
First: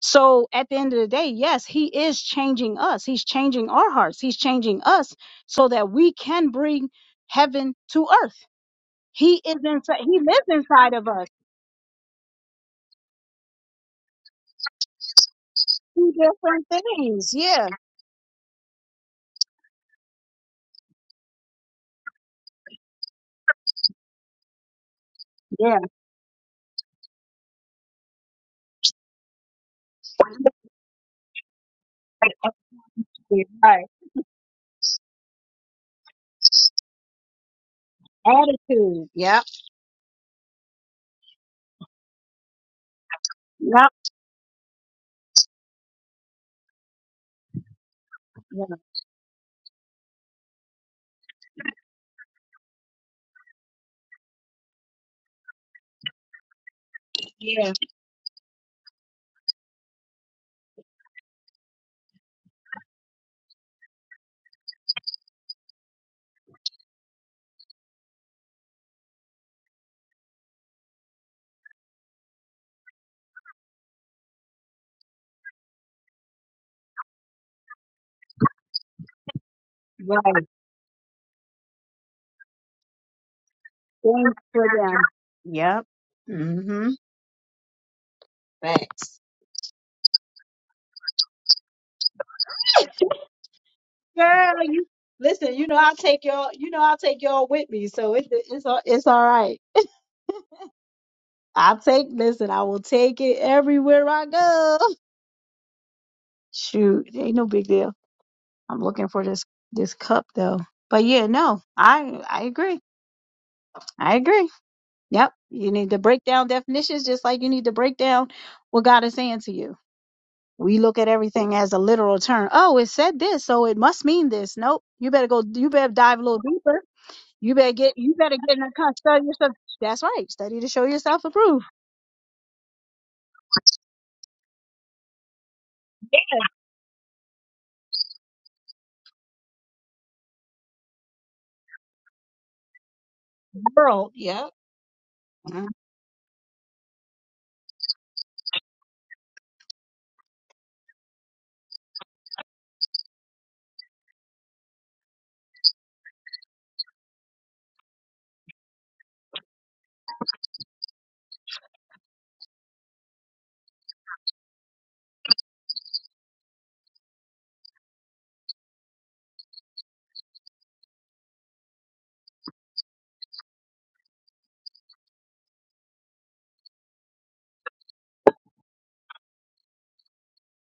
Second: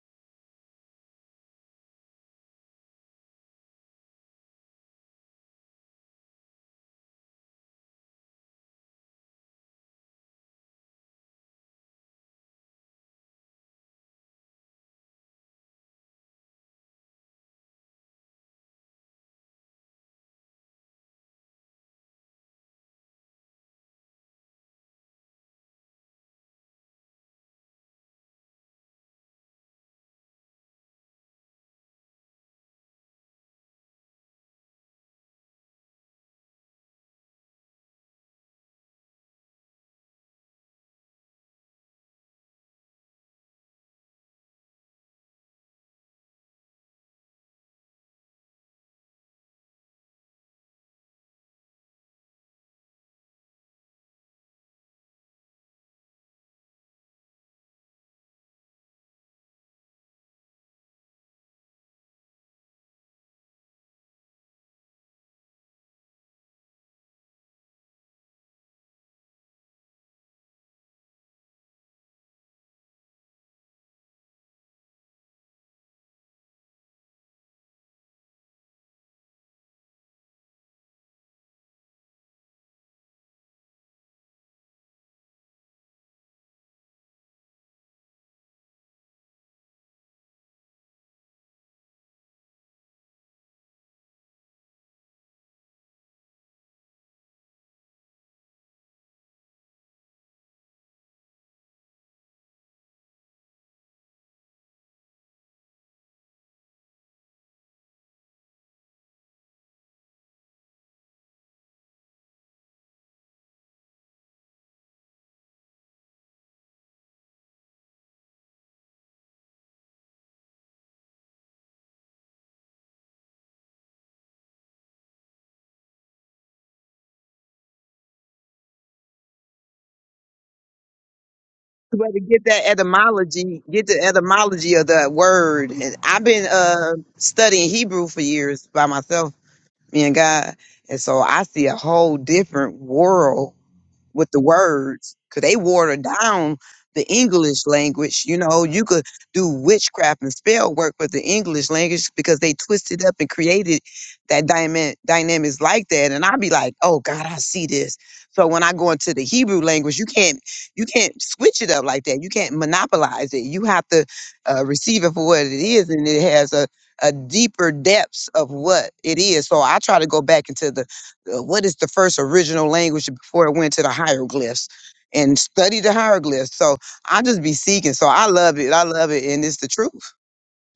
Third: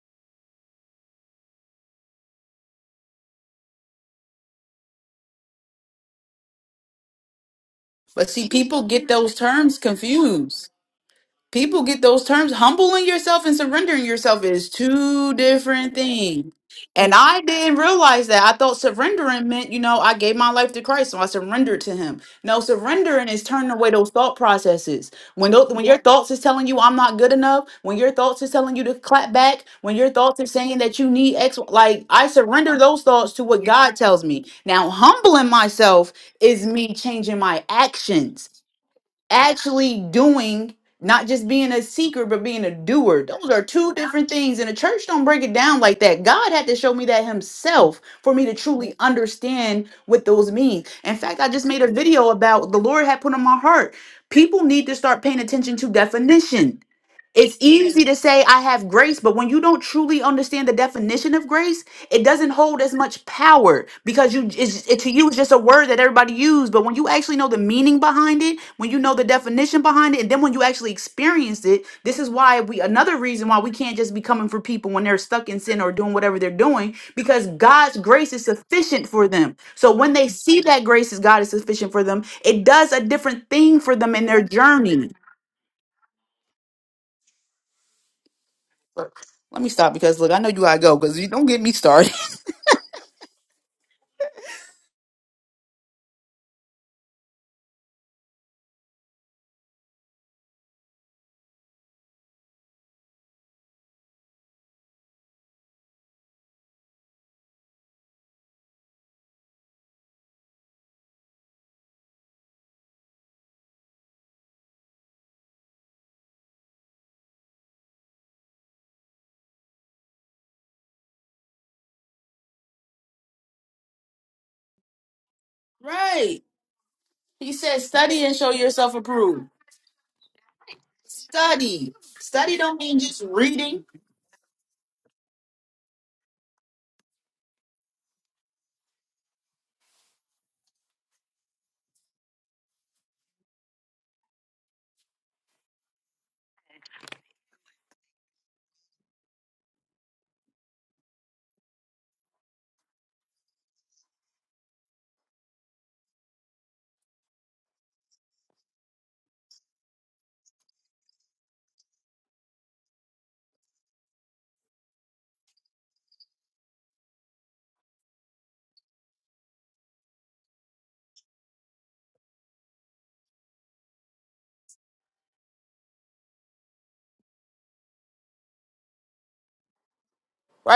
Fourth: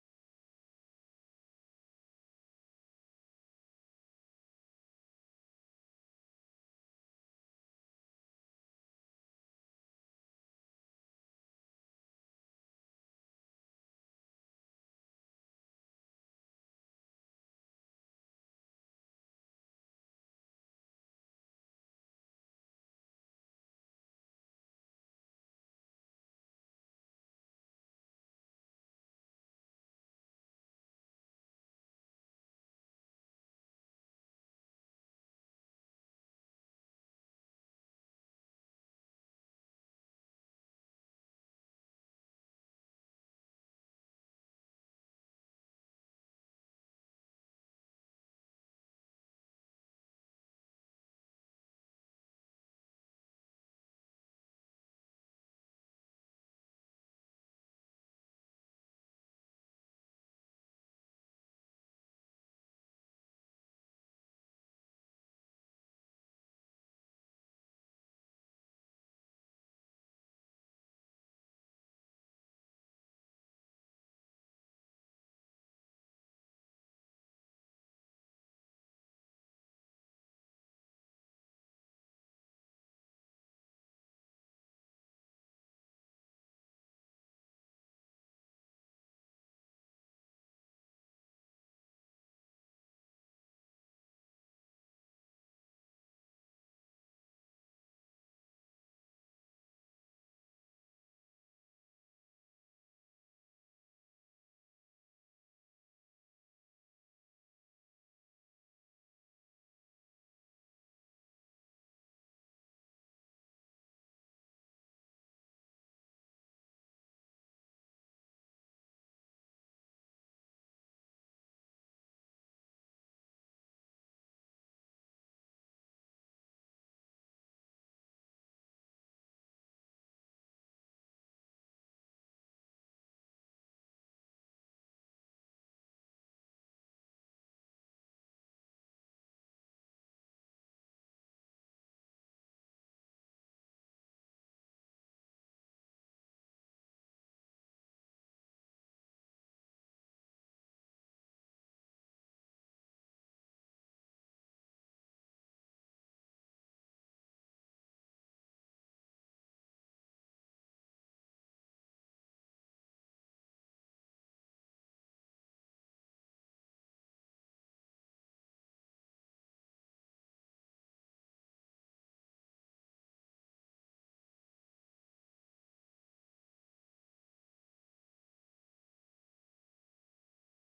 Speaker 2: So at the end of the day, yes, he is changing us. He's changing our hearts. He's changing us so that we can bring heaven to
Speaker 3: But
Speaker 2: earth.
Speaker 3: see, people get those
Speaker 2: He is
Speaker 3: terms
Speaker 2: inside. He lives
Speaker 3: confused.
Speaker 2: inside of us.
Speaker 3: People get those terms. Humbling yourself and surrendering yourself is two different
Speaker 2: Two
Speaker 3: things.
Speaker 2: different
Speaker 3: And
Speaker 2: things.
Speaker 3: I
Speaker 2: Yeah.
Speaker 3: didn't realize that. I thought surrendering meant, you know, I gave my life to Christ, so I surrendered to Him. No, surrendering is turning away those thought processes. When tho-
Speaker 2: Yeah.
Speaker 3: when your thoughts is telling you I'm not good enough, when your thoughts is telling you to clap back, when your thoughts are saying that you need X, like I surrender those thoughts to what
Speaker 2: Right.
Speaker 3: God tells me. Now, humbling myself is me changing my actions
Speaker 2: Attitude. Yep.
Speaker 3: actually doing not just being a seeker but being a doer those are
Speaker 2: Yep.
Speaker 3: two different things and the church don't break it down like that god had to show me that himself for me to truly understand what those mean in fact i just made a video about the lord had put on my heart people need to start paying attention to definition it's
Speaker 2: Yeah,
Speaker 3: easy to say I have grace, but when you don't truly understand the definition of grace, it doesn't hold as much power because you it's, it to you it's just a word that everybody uses. But when you actually know the meaning behind it, when you know the definition behind it, and then when you actually experience it, this is why we another reason why we can't just be coming for people when they're stuck in sin or doing whatever they're doing because God's grace is sufficient for them. So when
Speaker 2: right.
Speaker 3: they see that grace is God is sufficient for them, it does a different thing for them in
Speaker 2: Thanks
Speaker 3: their
Speaker 2: for them.
Speaker 3: journey.
Speaker 2: Yep. Mm-hmm. Facts.
Speaker 3: Look, let me stop because look, I know you gotta go because you don't get me started.
Speaker 2: Girl, you listen. You know I'll take y'all. You know I'll take y'all with me. So it's it's all it's all right. I'll take. Listen, I will take it everywhere I go. Shoot, ain't no big deal. I'm looking for this this cup though. But yeah, no, I I agree. I agree. Yep. You need to break down definitions just like you need to break down what God is saying to you. we look at everything as a literal term. Oh, it said this, so it must mean this. Nope. You better go you better dive a little
Speaker 3: Right.
Speaker 2: deeper.
Speaker 3: He
Speaker 2: You better
Speaker 3: said
Speaker 2: get you
Speaker 3: study and
Speaker 2: better
Speaker 3: show
Speaker 2: get in a con-
Speaker 3: yourself
Speaker 2: study
Speaker 3: approved.
Speaker 2: yourself. That's right. Study to show yourself approved.
Speaker 3: Study.
Speaker 4: You better get
Speaker 3: Study
Speaker 4: that
Speaker 3: don't mean just
Speaker 4: etymology.
Speaker 3: reading.
Speaker 4: Get the etymology of that word. And I've been uh studying Hebrew for years by myself, me and God, and so I see a whole different world
Speaker 2: Girl,
Speaker 4: with the
Speaker 2: yep.
Speaker 4: words because they
Speaker 2: Uh,
Speaker 4: water down the English language. You know, you could do witchcraft and spell work with the English language because they twisted up and created that dyna- dynamics like that. And I'd be like, oh God, I see this. So when I go into the Hebrew language, you can't you can't switch it up like that. You can't monopolize it. You have to uh, receive it for what it is, and it has a a deeper depths of what it is. So I try to go back into the uh, what is the first original language before it went to the hieroglyphs and study the hieroglyphs. So I just be seeking. So I love it. I love it. And it's the truth.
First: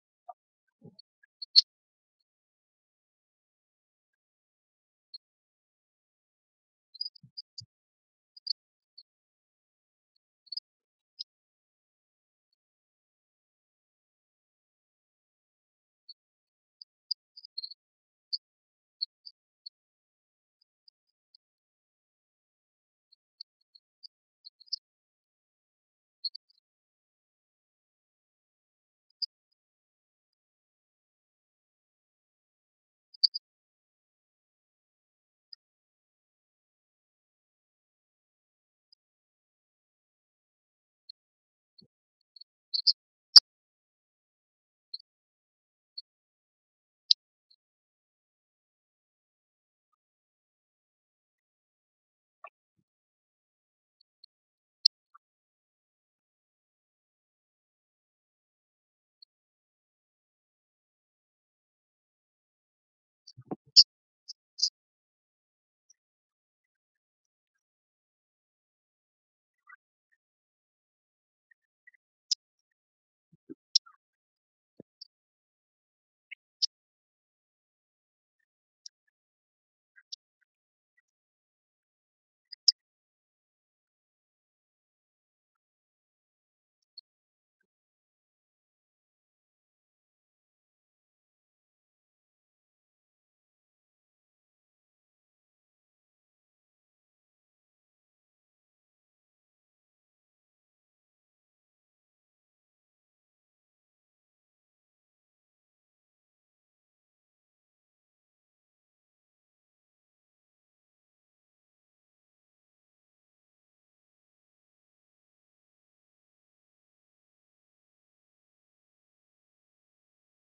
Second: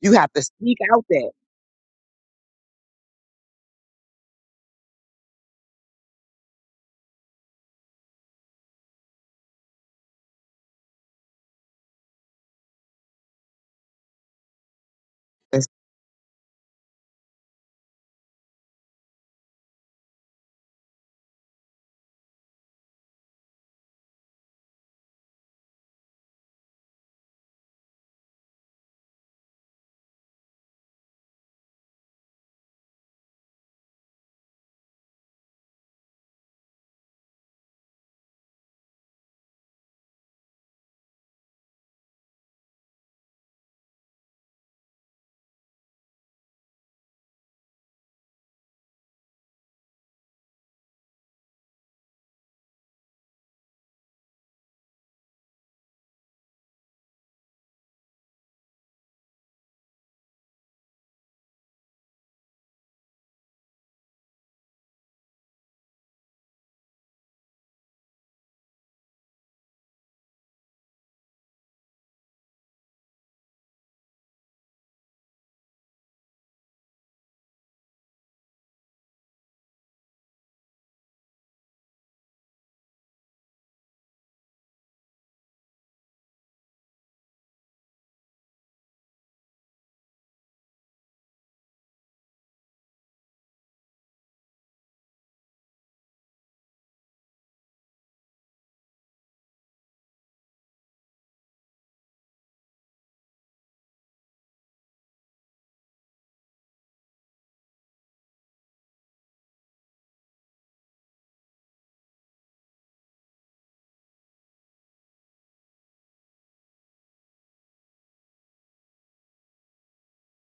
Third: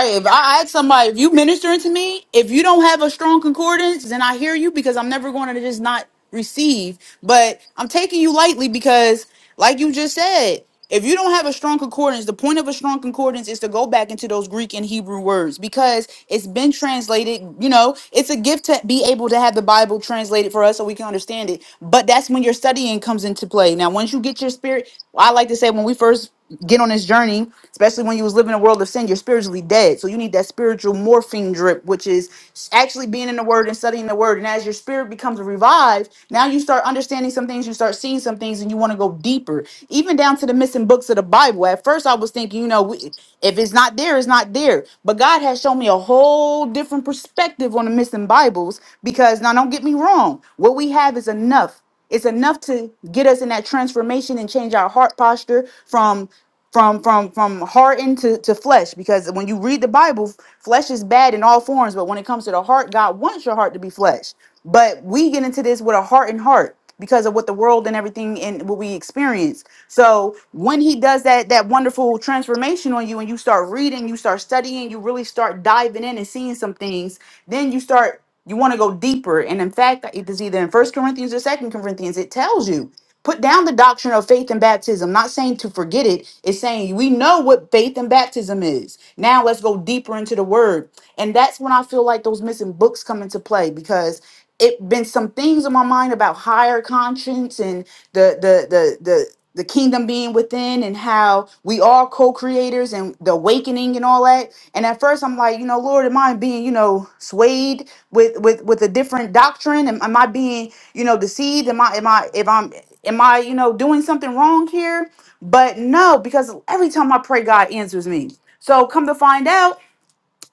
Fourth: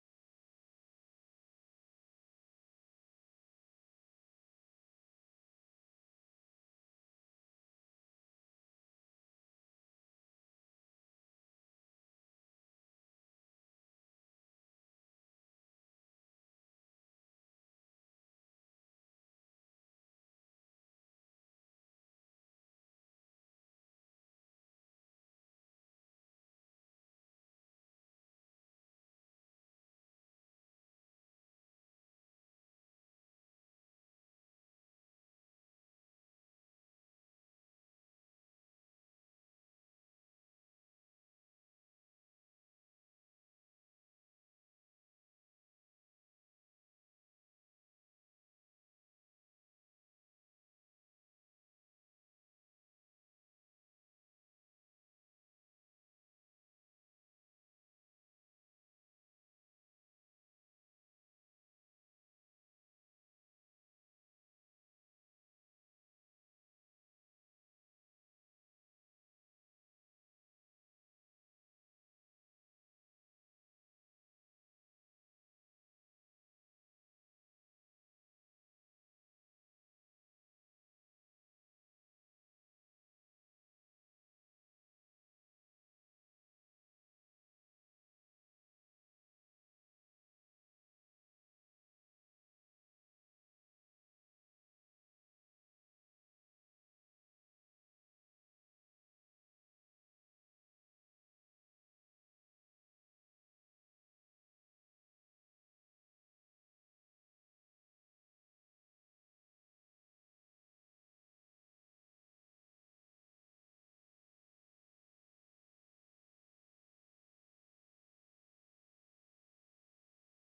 Speaker 4: You
Speaker 3: If
Speaker 4: have to
Speaker 3: I ask
Speaker 4: seek out
Speaker 3: somebody, if
Speaker 4: that.
Speaker 3: you ministering to me, if you don't have a strong concordance, then I hear you because I'm never going to just not receive. But I'm taking you lightly because, like you just said, if you don't have a strong concordance, the point of a strong concordance is to go back into those Greek and Hebrew words
Speaker 4: That's
Speaker 3: because it's been translated. You know, it's a gift to be able to have the Bible translated for us so we can understand it. But that's when your studying comes into play. Now, once you get your spirit, I like to say when we first get on this journey, especially when you was living in a world of sin, you're spiritually dead. So you need that spiritual morphine drip, which is actually being in the word and studying the word. And as your spirit becomes revived, now you start understanding some things, you start seeing some things, and you want to go deeper, even down to the missing books of the Bible. At first, I was thinking, you know, we, if it's not there, it's not there. But God has shown me a whole different perspective on the missing Bibles because now don't get me wrong, what we have is enough. It's enough to get us in that transformation and change our heart posture from from from from hardened to, to flesh. Because when you read the Bible, flesh is bad in all forms, but when it comes to the heart, God wants your heart to be flesh. But we get into this with a hardened heart because of what the world and everything and what we experience. So when he does that that wonderful transformation on you and you start reading, you start studying, you really start diving in and seeing some things, then you start you want to go deeper. And in fact, it is either in First Corinthians or Second Corinthians, it tells you put down the doctrine of faith and baptism. Not saying to forget it, it's saying we know what faith and baptism is. Now let's go deeper into the word. And that's when I feel like those missing books come into play because it been some things in my mind about higher conscience and the the the the the kingdom being within and how we are co-creators and the awakening and all that and at first i'm like you know lord am i being you know swayed with with with a different doctrine am, am i being you know deceived am i am i if i'm am i you know doing something wrong here but no because every time i pray god answers me so come to find out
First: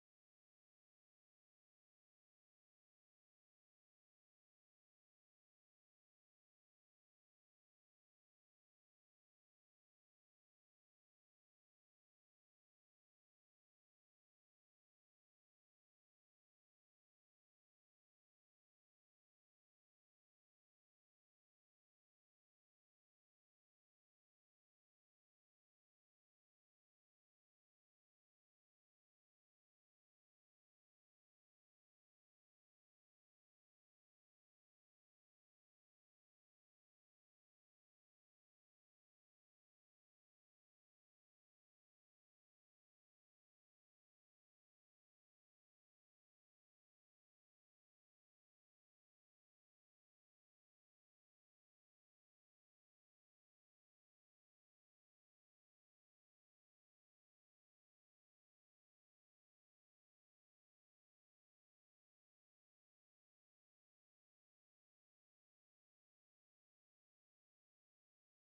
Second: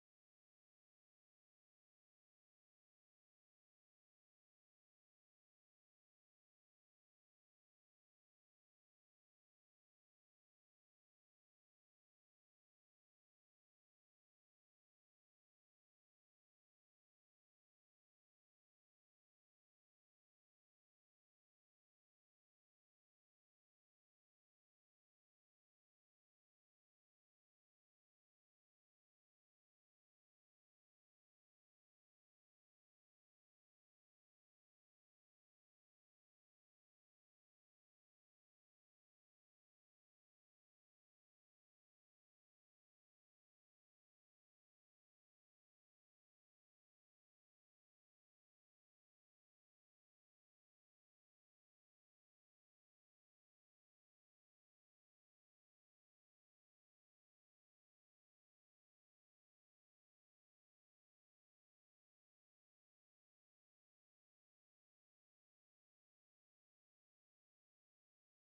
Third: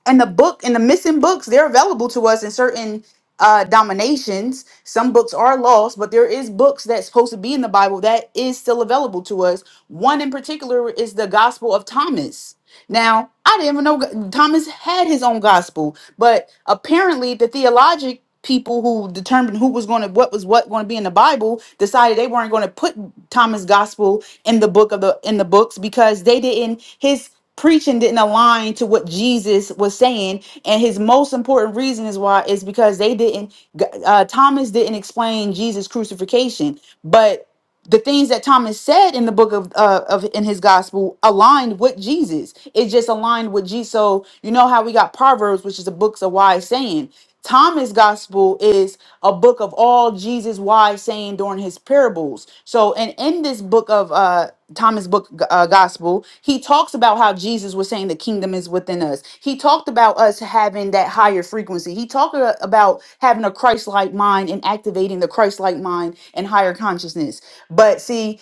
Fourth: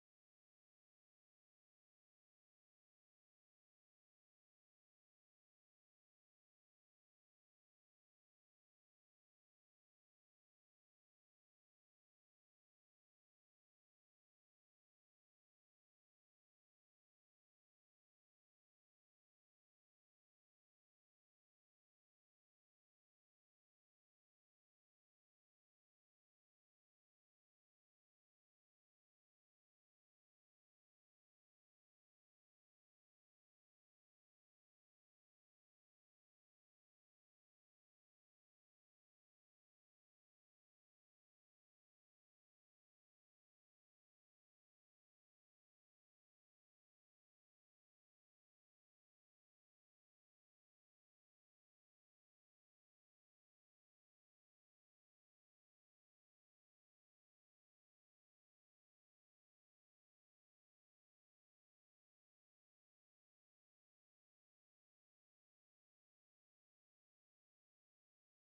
Speaker 3: and the book and the missing books they're available to us in certain uh dominations some books are lost but there is books that's supposed to be in the bible that is still available to us one in particular is the gospel of thomas now, I didn't even know Thomas had his own gospel, but apparently the theologic people who determined who was going to what was what going to be in the Bible decided they weren't going to put Thomas gospel in the book of the in the books because they didn't his preaching didn't align to what Jesus was saying and his most important reason is why is because they didn't uh, Thomas didn't explain Jesus crucifixion but the things that Thomas said in the book of uh, of in his gospel aligned with Jesus. It just aligned with Jesus. So you know how we got Proverbs, which is the books of wise saying. Thomas' gospel is a book of all Jesus' wise saying during his parables. So, and in this book of uh, Thomas' book uh, gospel, he talks about how Jesus was saying the kingdom is within us. He talked about us having that higher frequency. He talked a- about having a Christ-like mind and activating the Christ-like mind and higher consciousness. But see,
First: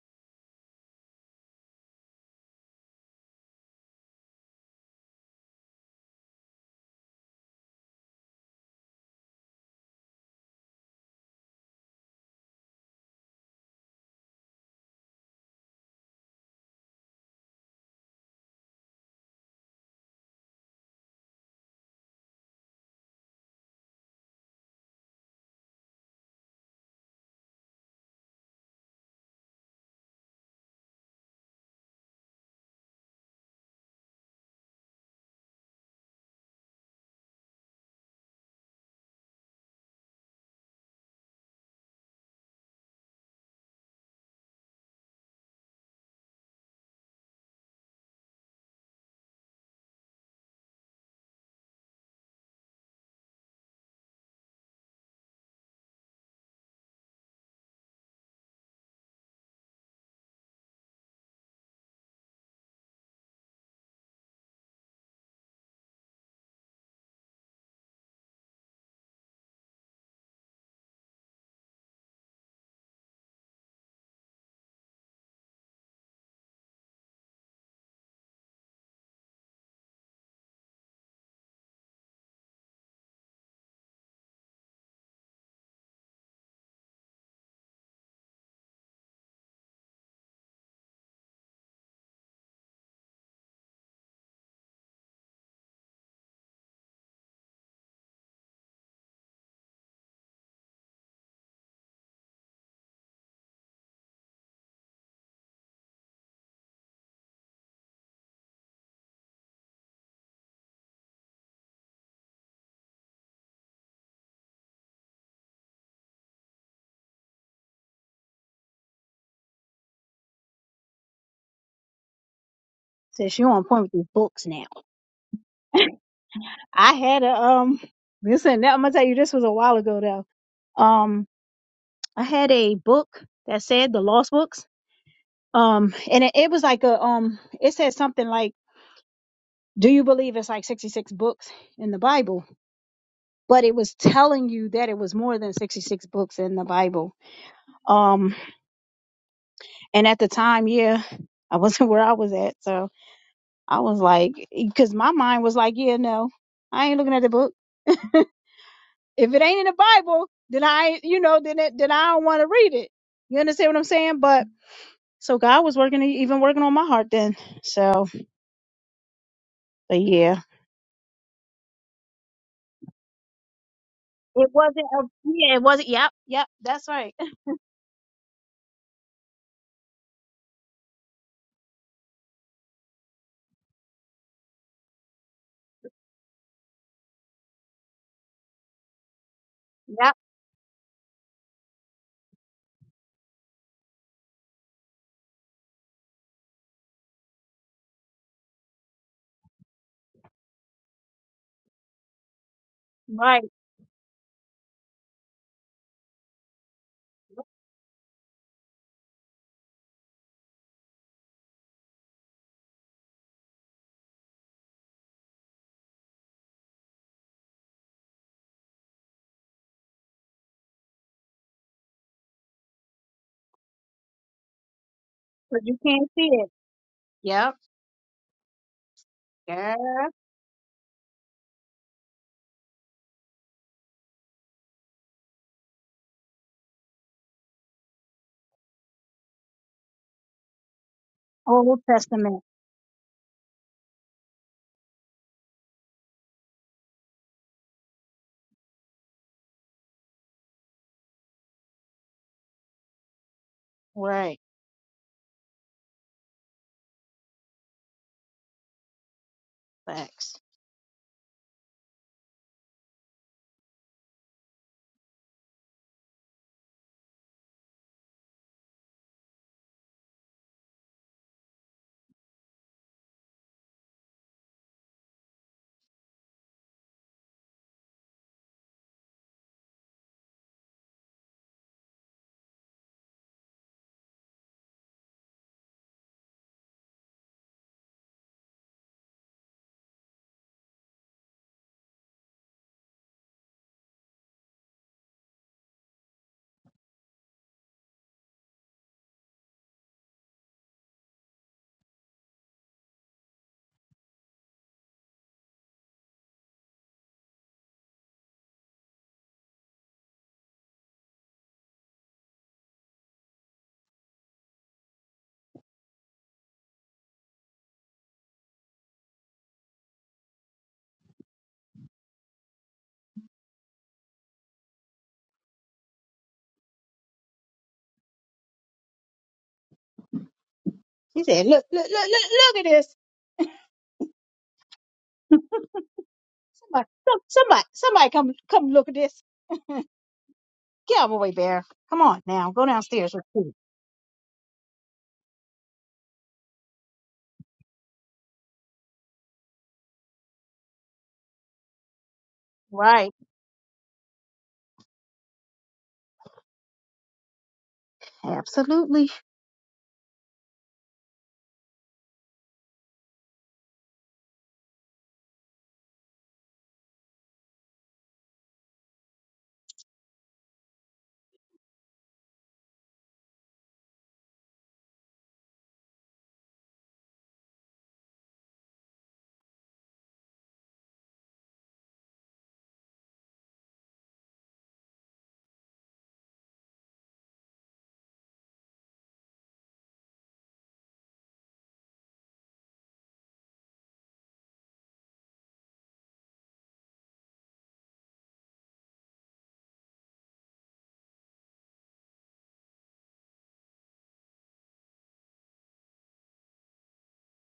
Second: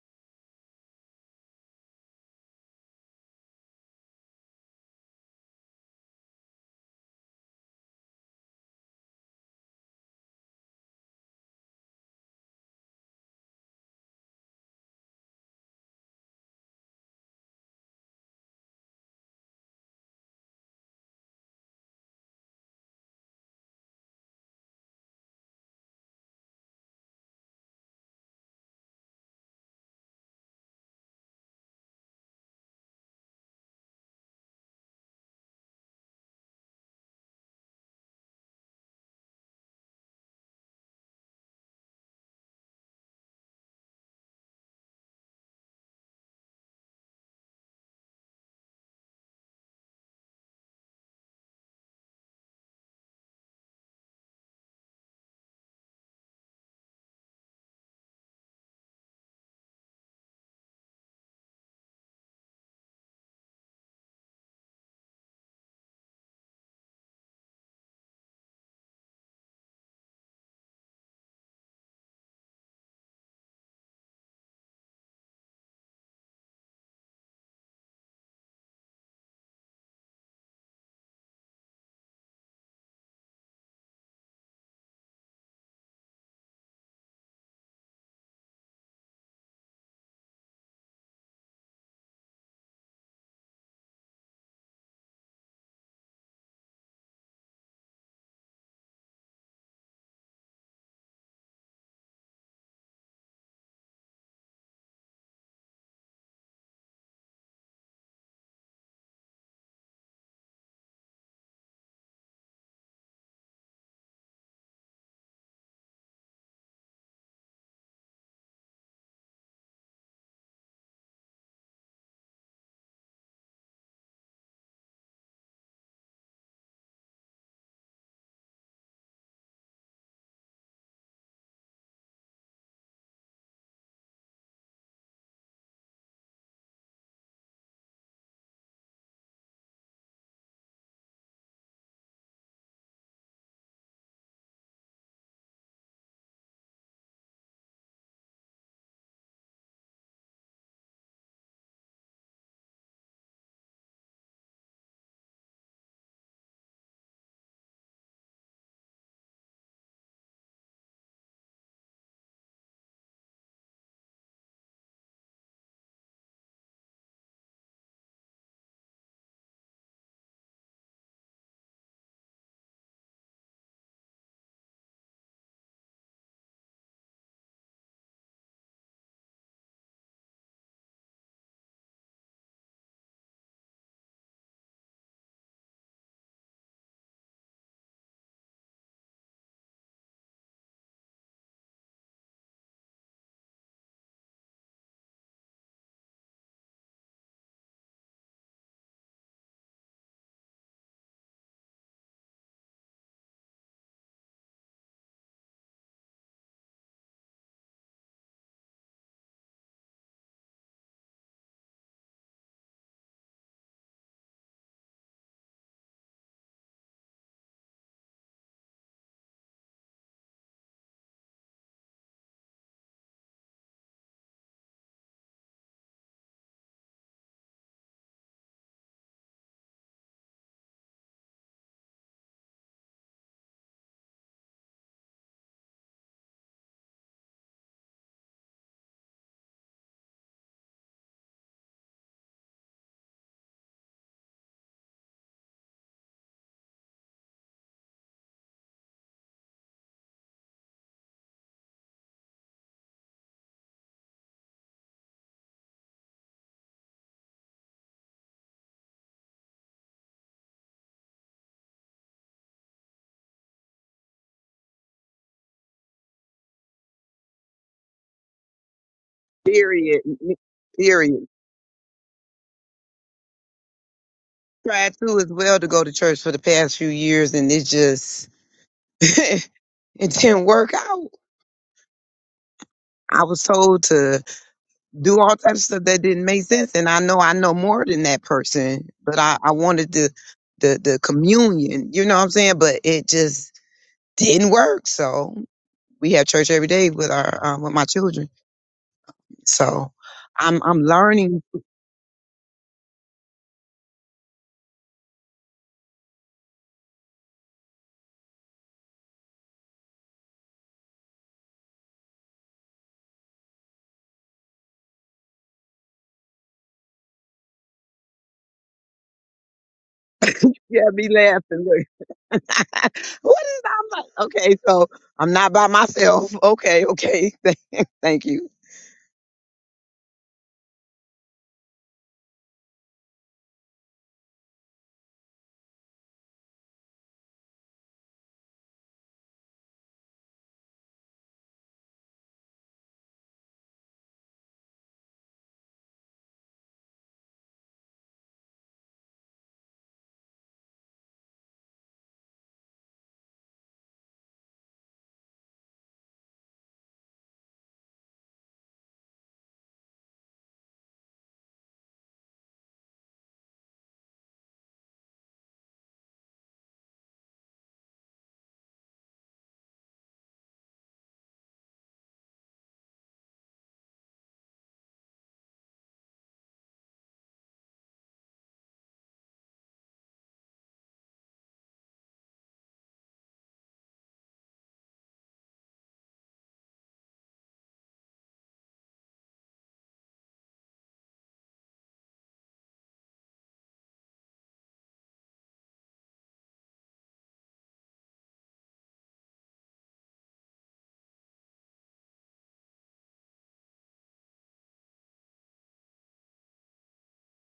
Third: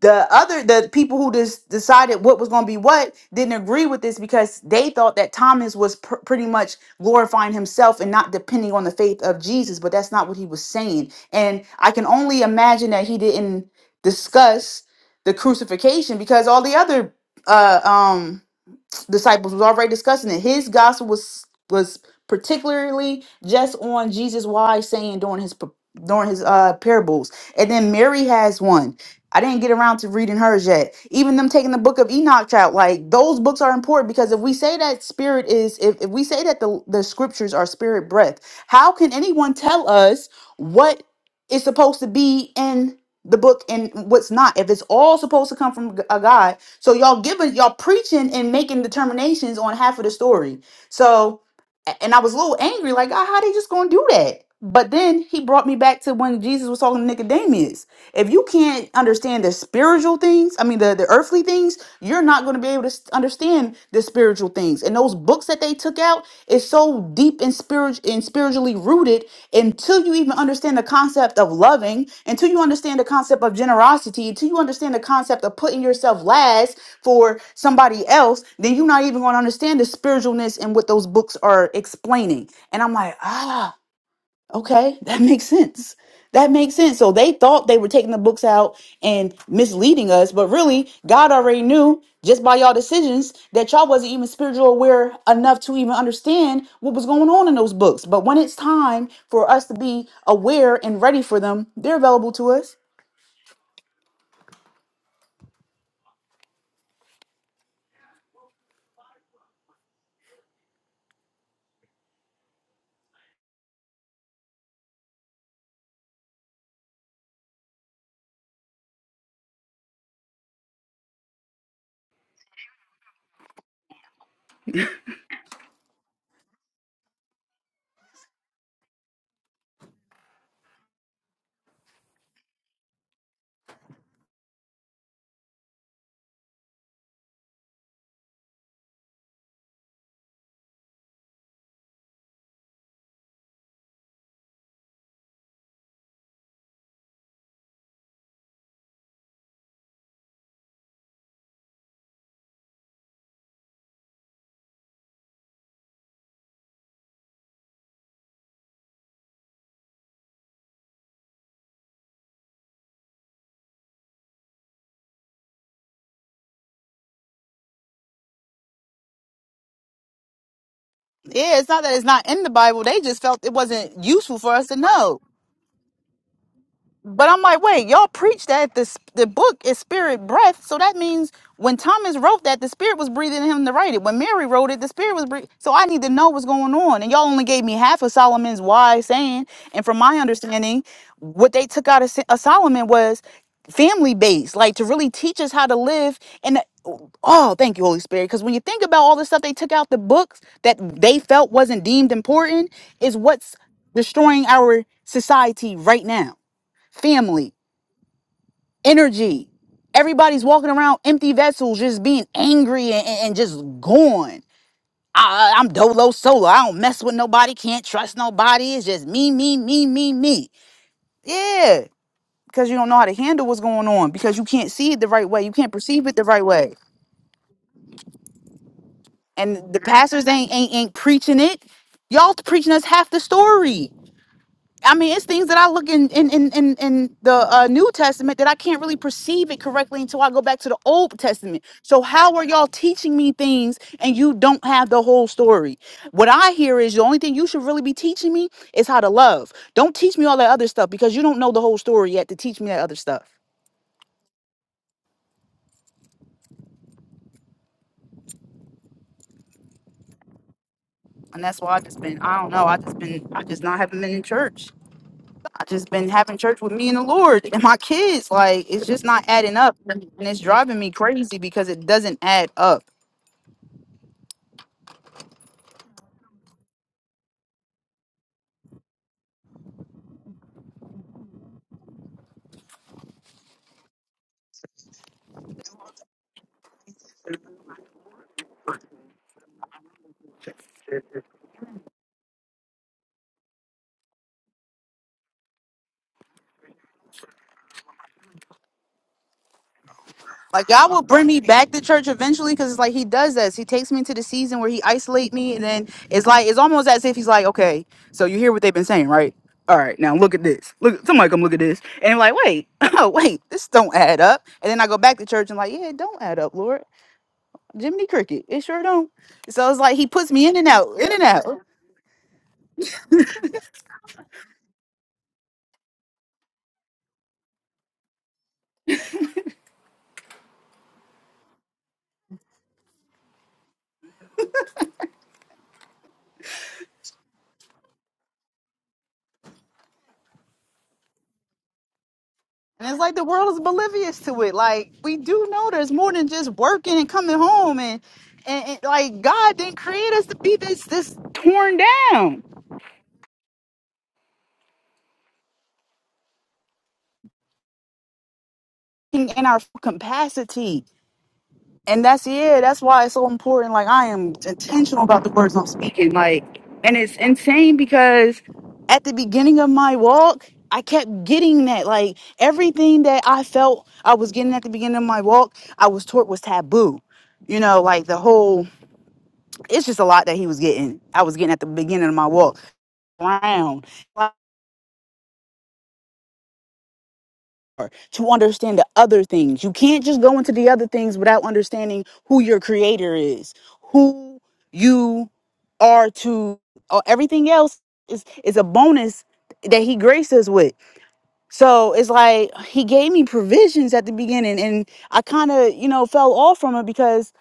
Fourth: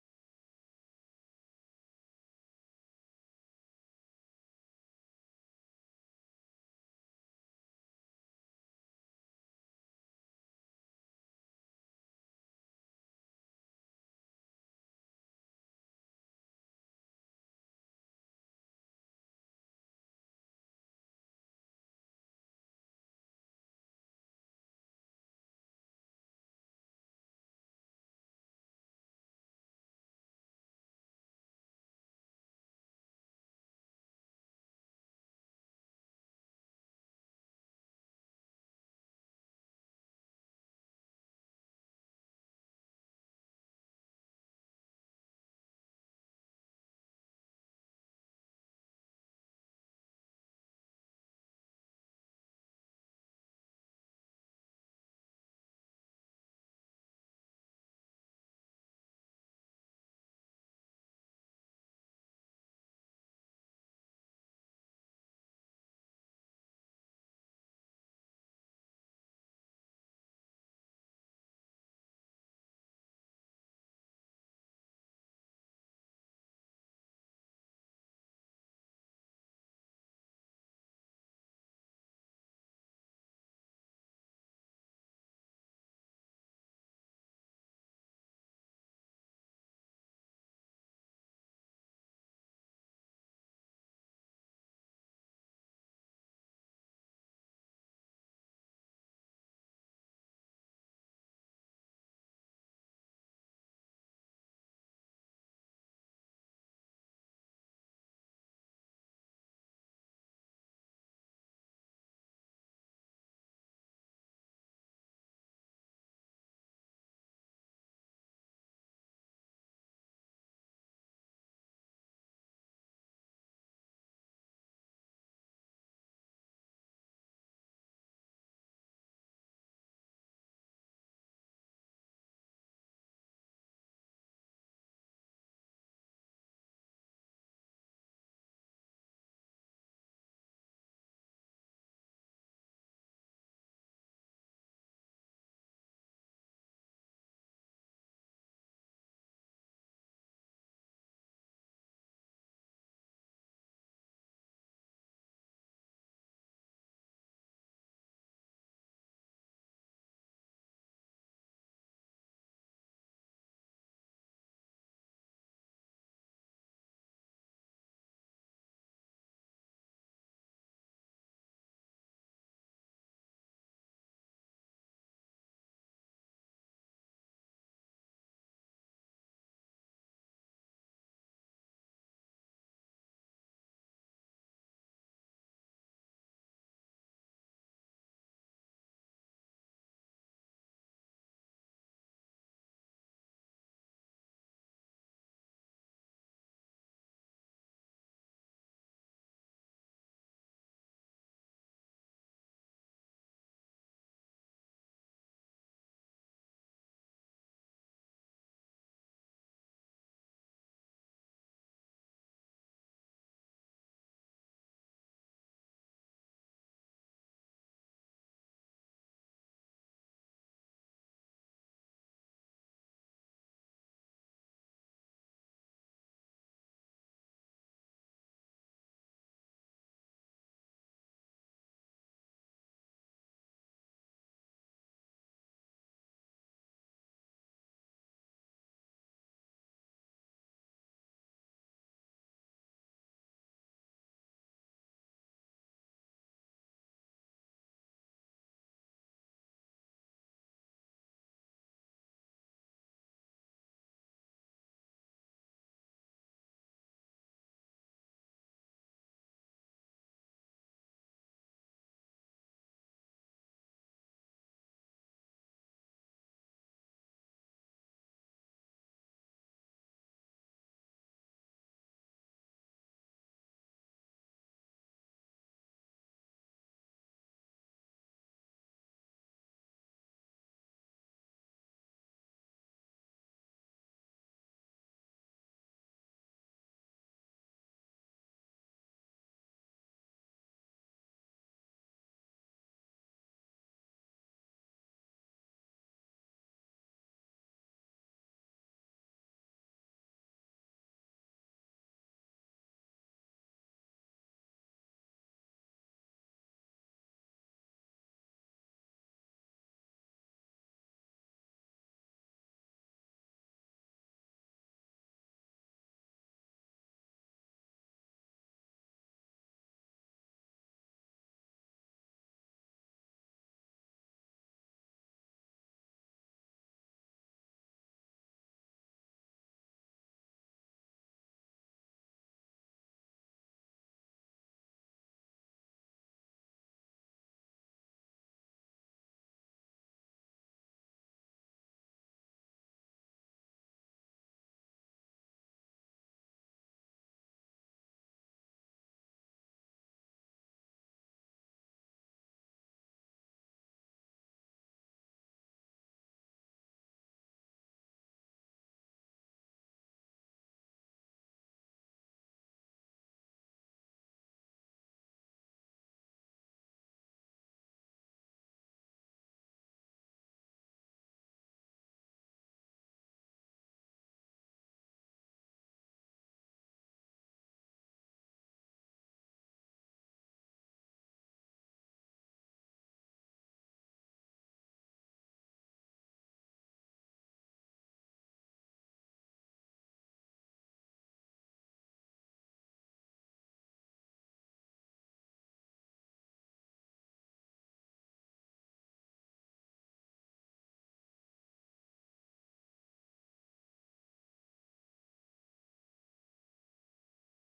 Speaker 3: the other the people who just decided what was going to be what didn't agree with this because they thought that Thomas was pr- pretty much glorifying himself and not depending on the faith of Jesus, but that's not what he was saying. And I can only imagine that he didn't discuss the crucifixion because all the other uh um disciples was already discussing it. His gospel was was particularly just on Jesus' wise saying during his during his uh parables, and then Mary has one I didn't get around to reading hers yet. Even them taking the book of Enoch out, like those books are important because if we say that spirit is, if, if we say that the, the scriptures are spirit breath, how can anyone tell us what is supposed to be in the book and what's not? If it's all supposed to come from a God, so y'all giving, y'all preaching and making determinations on half of the story. So, a- and I was a little angry, like, ah, how they just gonna do that? But then he brought me back to when Jesus was talking to Nicodemus if you can't understand the spiritual things, I mean, the, the earthly things, you're not going to be able to s- understand the spiritual things. And those books that they took out is so deep and, spirit- and spiritually rooted until you even understand the concept of loving, until you understand the concept of generosity, until you understand the concept of putting yourself last for somebody else, then you're not even going to understand the spiritualness and what those books are explaining. And I'm like, ah. Okay, that makes sense. That makes sense. So they thought they were taking the books out and misleading us, but really, God already knew just by y'all decisions that y'all wasn't even spiritual aware enough to even understand what was going on in those books. But when it's time for us to be aware and ready for them, they're available to us.
Speaker 2: Since you on point with these books now. I had a um listen, now I'm gonna tell you this was a while ago though. Um I had a book that said the lost books. Um and it, it was like a um it said something like do you believe it's like 66 books in the Bible? but it was telling you that it was more than 66 books in the Bible. Um, and at the time, yeah, I wasn't where I was at. So I was like, because my mind was like, yeah, no, I ain't looking at the book. If it ain't in the Bible, then I, you know, then it, then I don't want to read it. You understand what I'm saying? But so God was working, even working on my heart then. So, but yeah,
Speaker 3: Yeah, it's not that it's not in the Bible. They just felt it wasn't useful
Speaker 2: it
Speaker 3: for us to
Speaker 2: wasn't, a,
Speaker 3: know.
Speaker 2: yeah, it wasn't. Yep. Yep. That's right.
Speaker 3: But I'm like, wait, y'all preach that this the book is spirit breath, so that means when Thomas wrote that, the spirit was breathing him to write it. When Mary wrote it, the spirit was breathing. So I need to know what's going on. And y'all only gave me half of Solomon's wise saying. And from
Speaker 2: Yep.
Speaker 3: my understanding, what they took out of, Sa- of Solomon was family based, like to really teach us how to live. And oh, thank you, Holy Spirit, because when you think about all the stuff they took out the books that they felt wasn't deemed important, is
Speaker 2: Right.
Speaker 3: what's destroying our society right now family, energy. Everybody's walking around empty vessels, just being angry and, and- and just gone. I, I- am dolo solo. I don't mess with nobody. Can't trust nobody. It's just me, me, me, me, me. Yeah, because you don't know how to handle what's going on. Because you can't see it the right way. You
Speaker 2: Cause
Speaker 3: can't
Speaker 2: you
Speaker 3: perceive
Speaker 2: can't
Speaker 3: it the
Speaker 2: see
Speaker 3: right
Speaker 2: it.
Speaker 3: way.
Speaker 2: Yep.
Speaker 3: And
Speaker 2: Yeah.
Speaker 3: the pastors ain't ain't, ain't preaching it. Y'all preaching us half the story. I mean, it's things that I look in in in in, in the uh, New Testament that I can't really perceive it correctly until I go back to the Old Testament.
Speaker 2: Old
Speaker 3: So how
Speaker 2: Testament.
Speaker 3: are y'all teaching me things and you don't have the whole story? What I hear is the only thing you should really be teaching me is how to love. Don't teach me all that other stuff because you don't know the whole story yet to teach me that other stuff.
Speaker 2: Right. Facts.
Speaker 3: And that's why I just been I don't know I just been I just not haven't been in church. I just been having church with me and the Lord and my kids. Like it's just not adding up
Speaker 4: period.
Speaker 3: and
Speaker 4: n-
Speaker 3: it's driving me
Speaker 4: Period.
Speaker 3: crazy because it doesn't add up.
Speaker 4: Tried to as well to go to church for the past few years and it just it didn't work out. I was told to do all types of stuff that didn't make sense. And I know I know more than that person, but I, I wanted the, the the communion, you know what I'm saying? But it just didn't work. So we have church every day with our um, with my children. So I'm
Speaker 3: Like
Speaker 4: I'm
Speaker 3: God will bring me
Speaker 4: learning.
Speaker 3: back to church eventually, because it's like He does this. He takes me into the season where He isolate me, and then it's like it's almost as if He's like, okay, so you hear what they've been saying, right? All right, now look at this. Look, somebody come look at this, and I'm like, wait, oh wait, this don't add up. And then I go back to church and like, yeah, it don't add up, Lord. Jiminy Cricket, it sure don't. So it's like He puts me in and
Speaker 4: Yeah,
Speaker 3: out,
Speaker 4: be
Speaker 3: in and out.
Speaker 4: laughing. Look. what is I'm like? Okay, so I'm not by myself. Okay, okay. Thank you.
Speaker 2: He said, "Look, look, look, look, look at this! Somebody, some, somebody, somebody, come, come look at this! Get out of my way, Bear! Come on now, go
Speaker 3: And it's
Speaker 2: downstairs
Speaker 3: like
Speaker 2: with
Speaker 3: the world
Speaker 2: me."
Speaker 3: is oblivious to it. Like we do know there's more than just working and coming home and and, and, like God didn't create us to be this this torn down
Speaker 2: Right. Absolutely.
Speaker 3: in, in our capacity. And that's yeah, that's why it's so important. Like I am intentional about the words I'm speaking. Like and it's insane because at the beginning of my walk, I kept getting that. Like everything that I felt I was getting at the beginning of my walk, I was taught was taboo you know, like the whole It's just a lot that he was getting. I was getting at the beginning of my walk around to understand the other things. You can't just go into the other things without understanding who your creator is, who you are to, or everything else is is a bonus that he graces us with. So it's like he gave me provisions at the beginning, and I kind of, you know, fell off from it because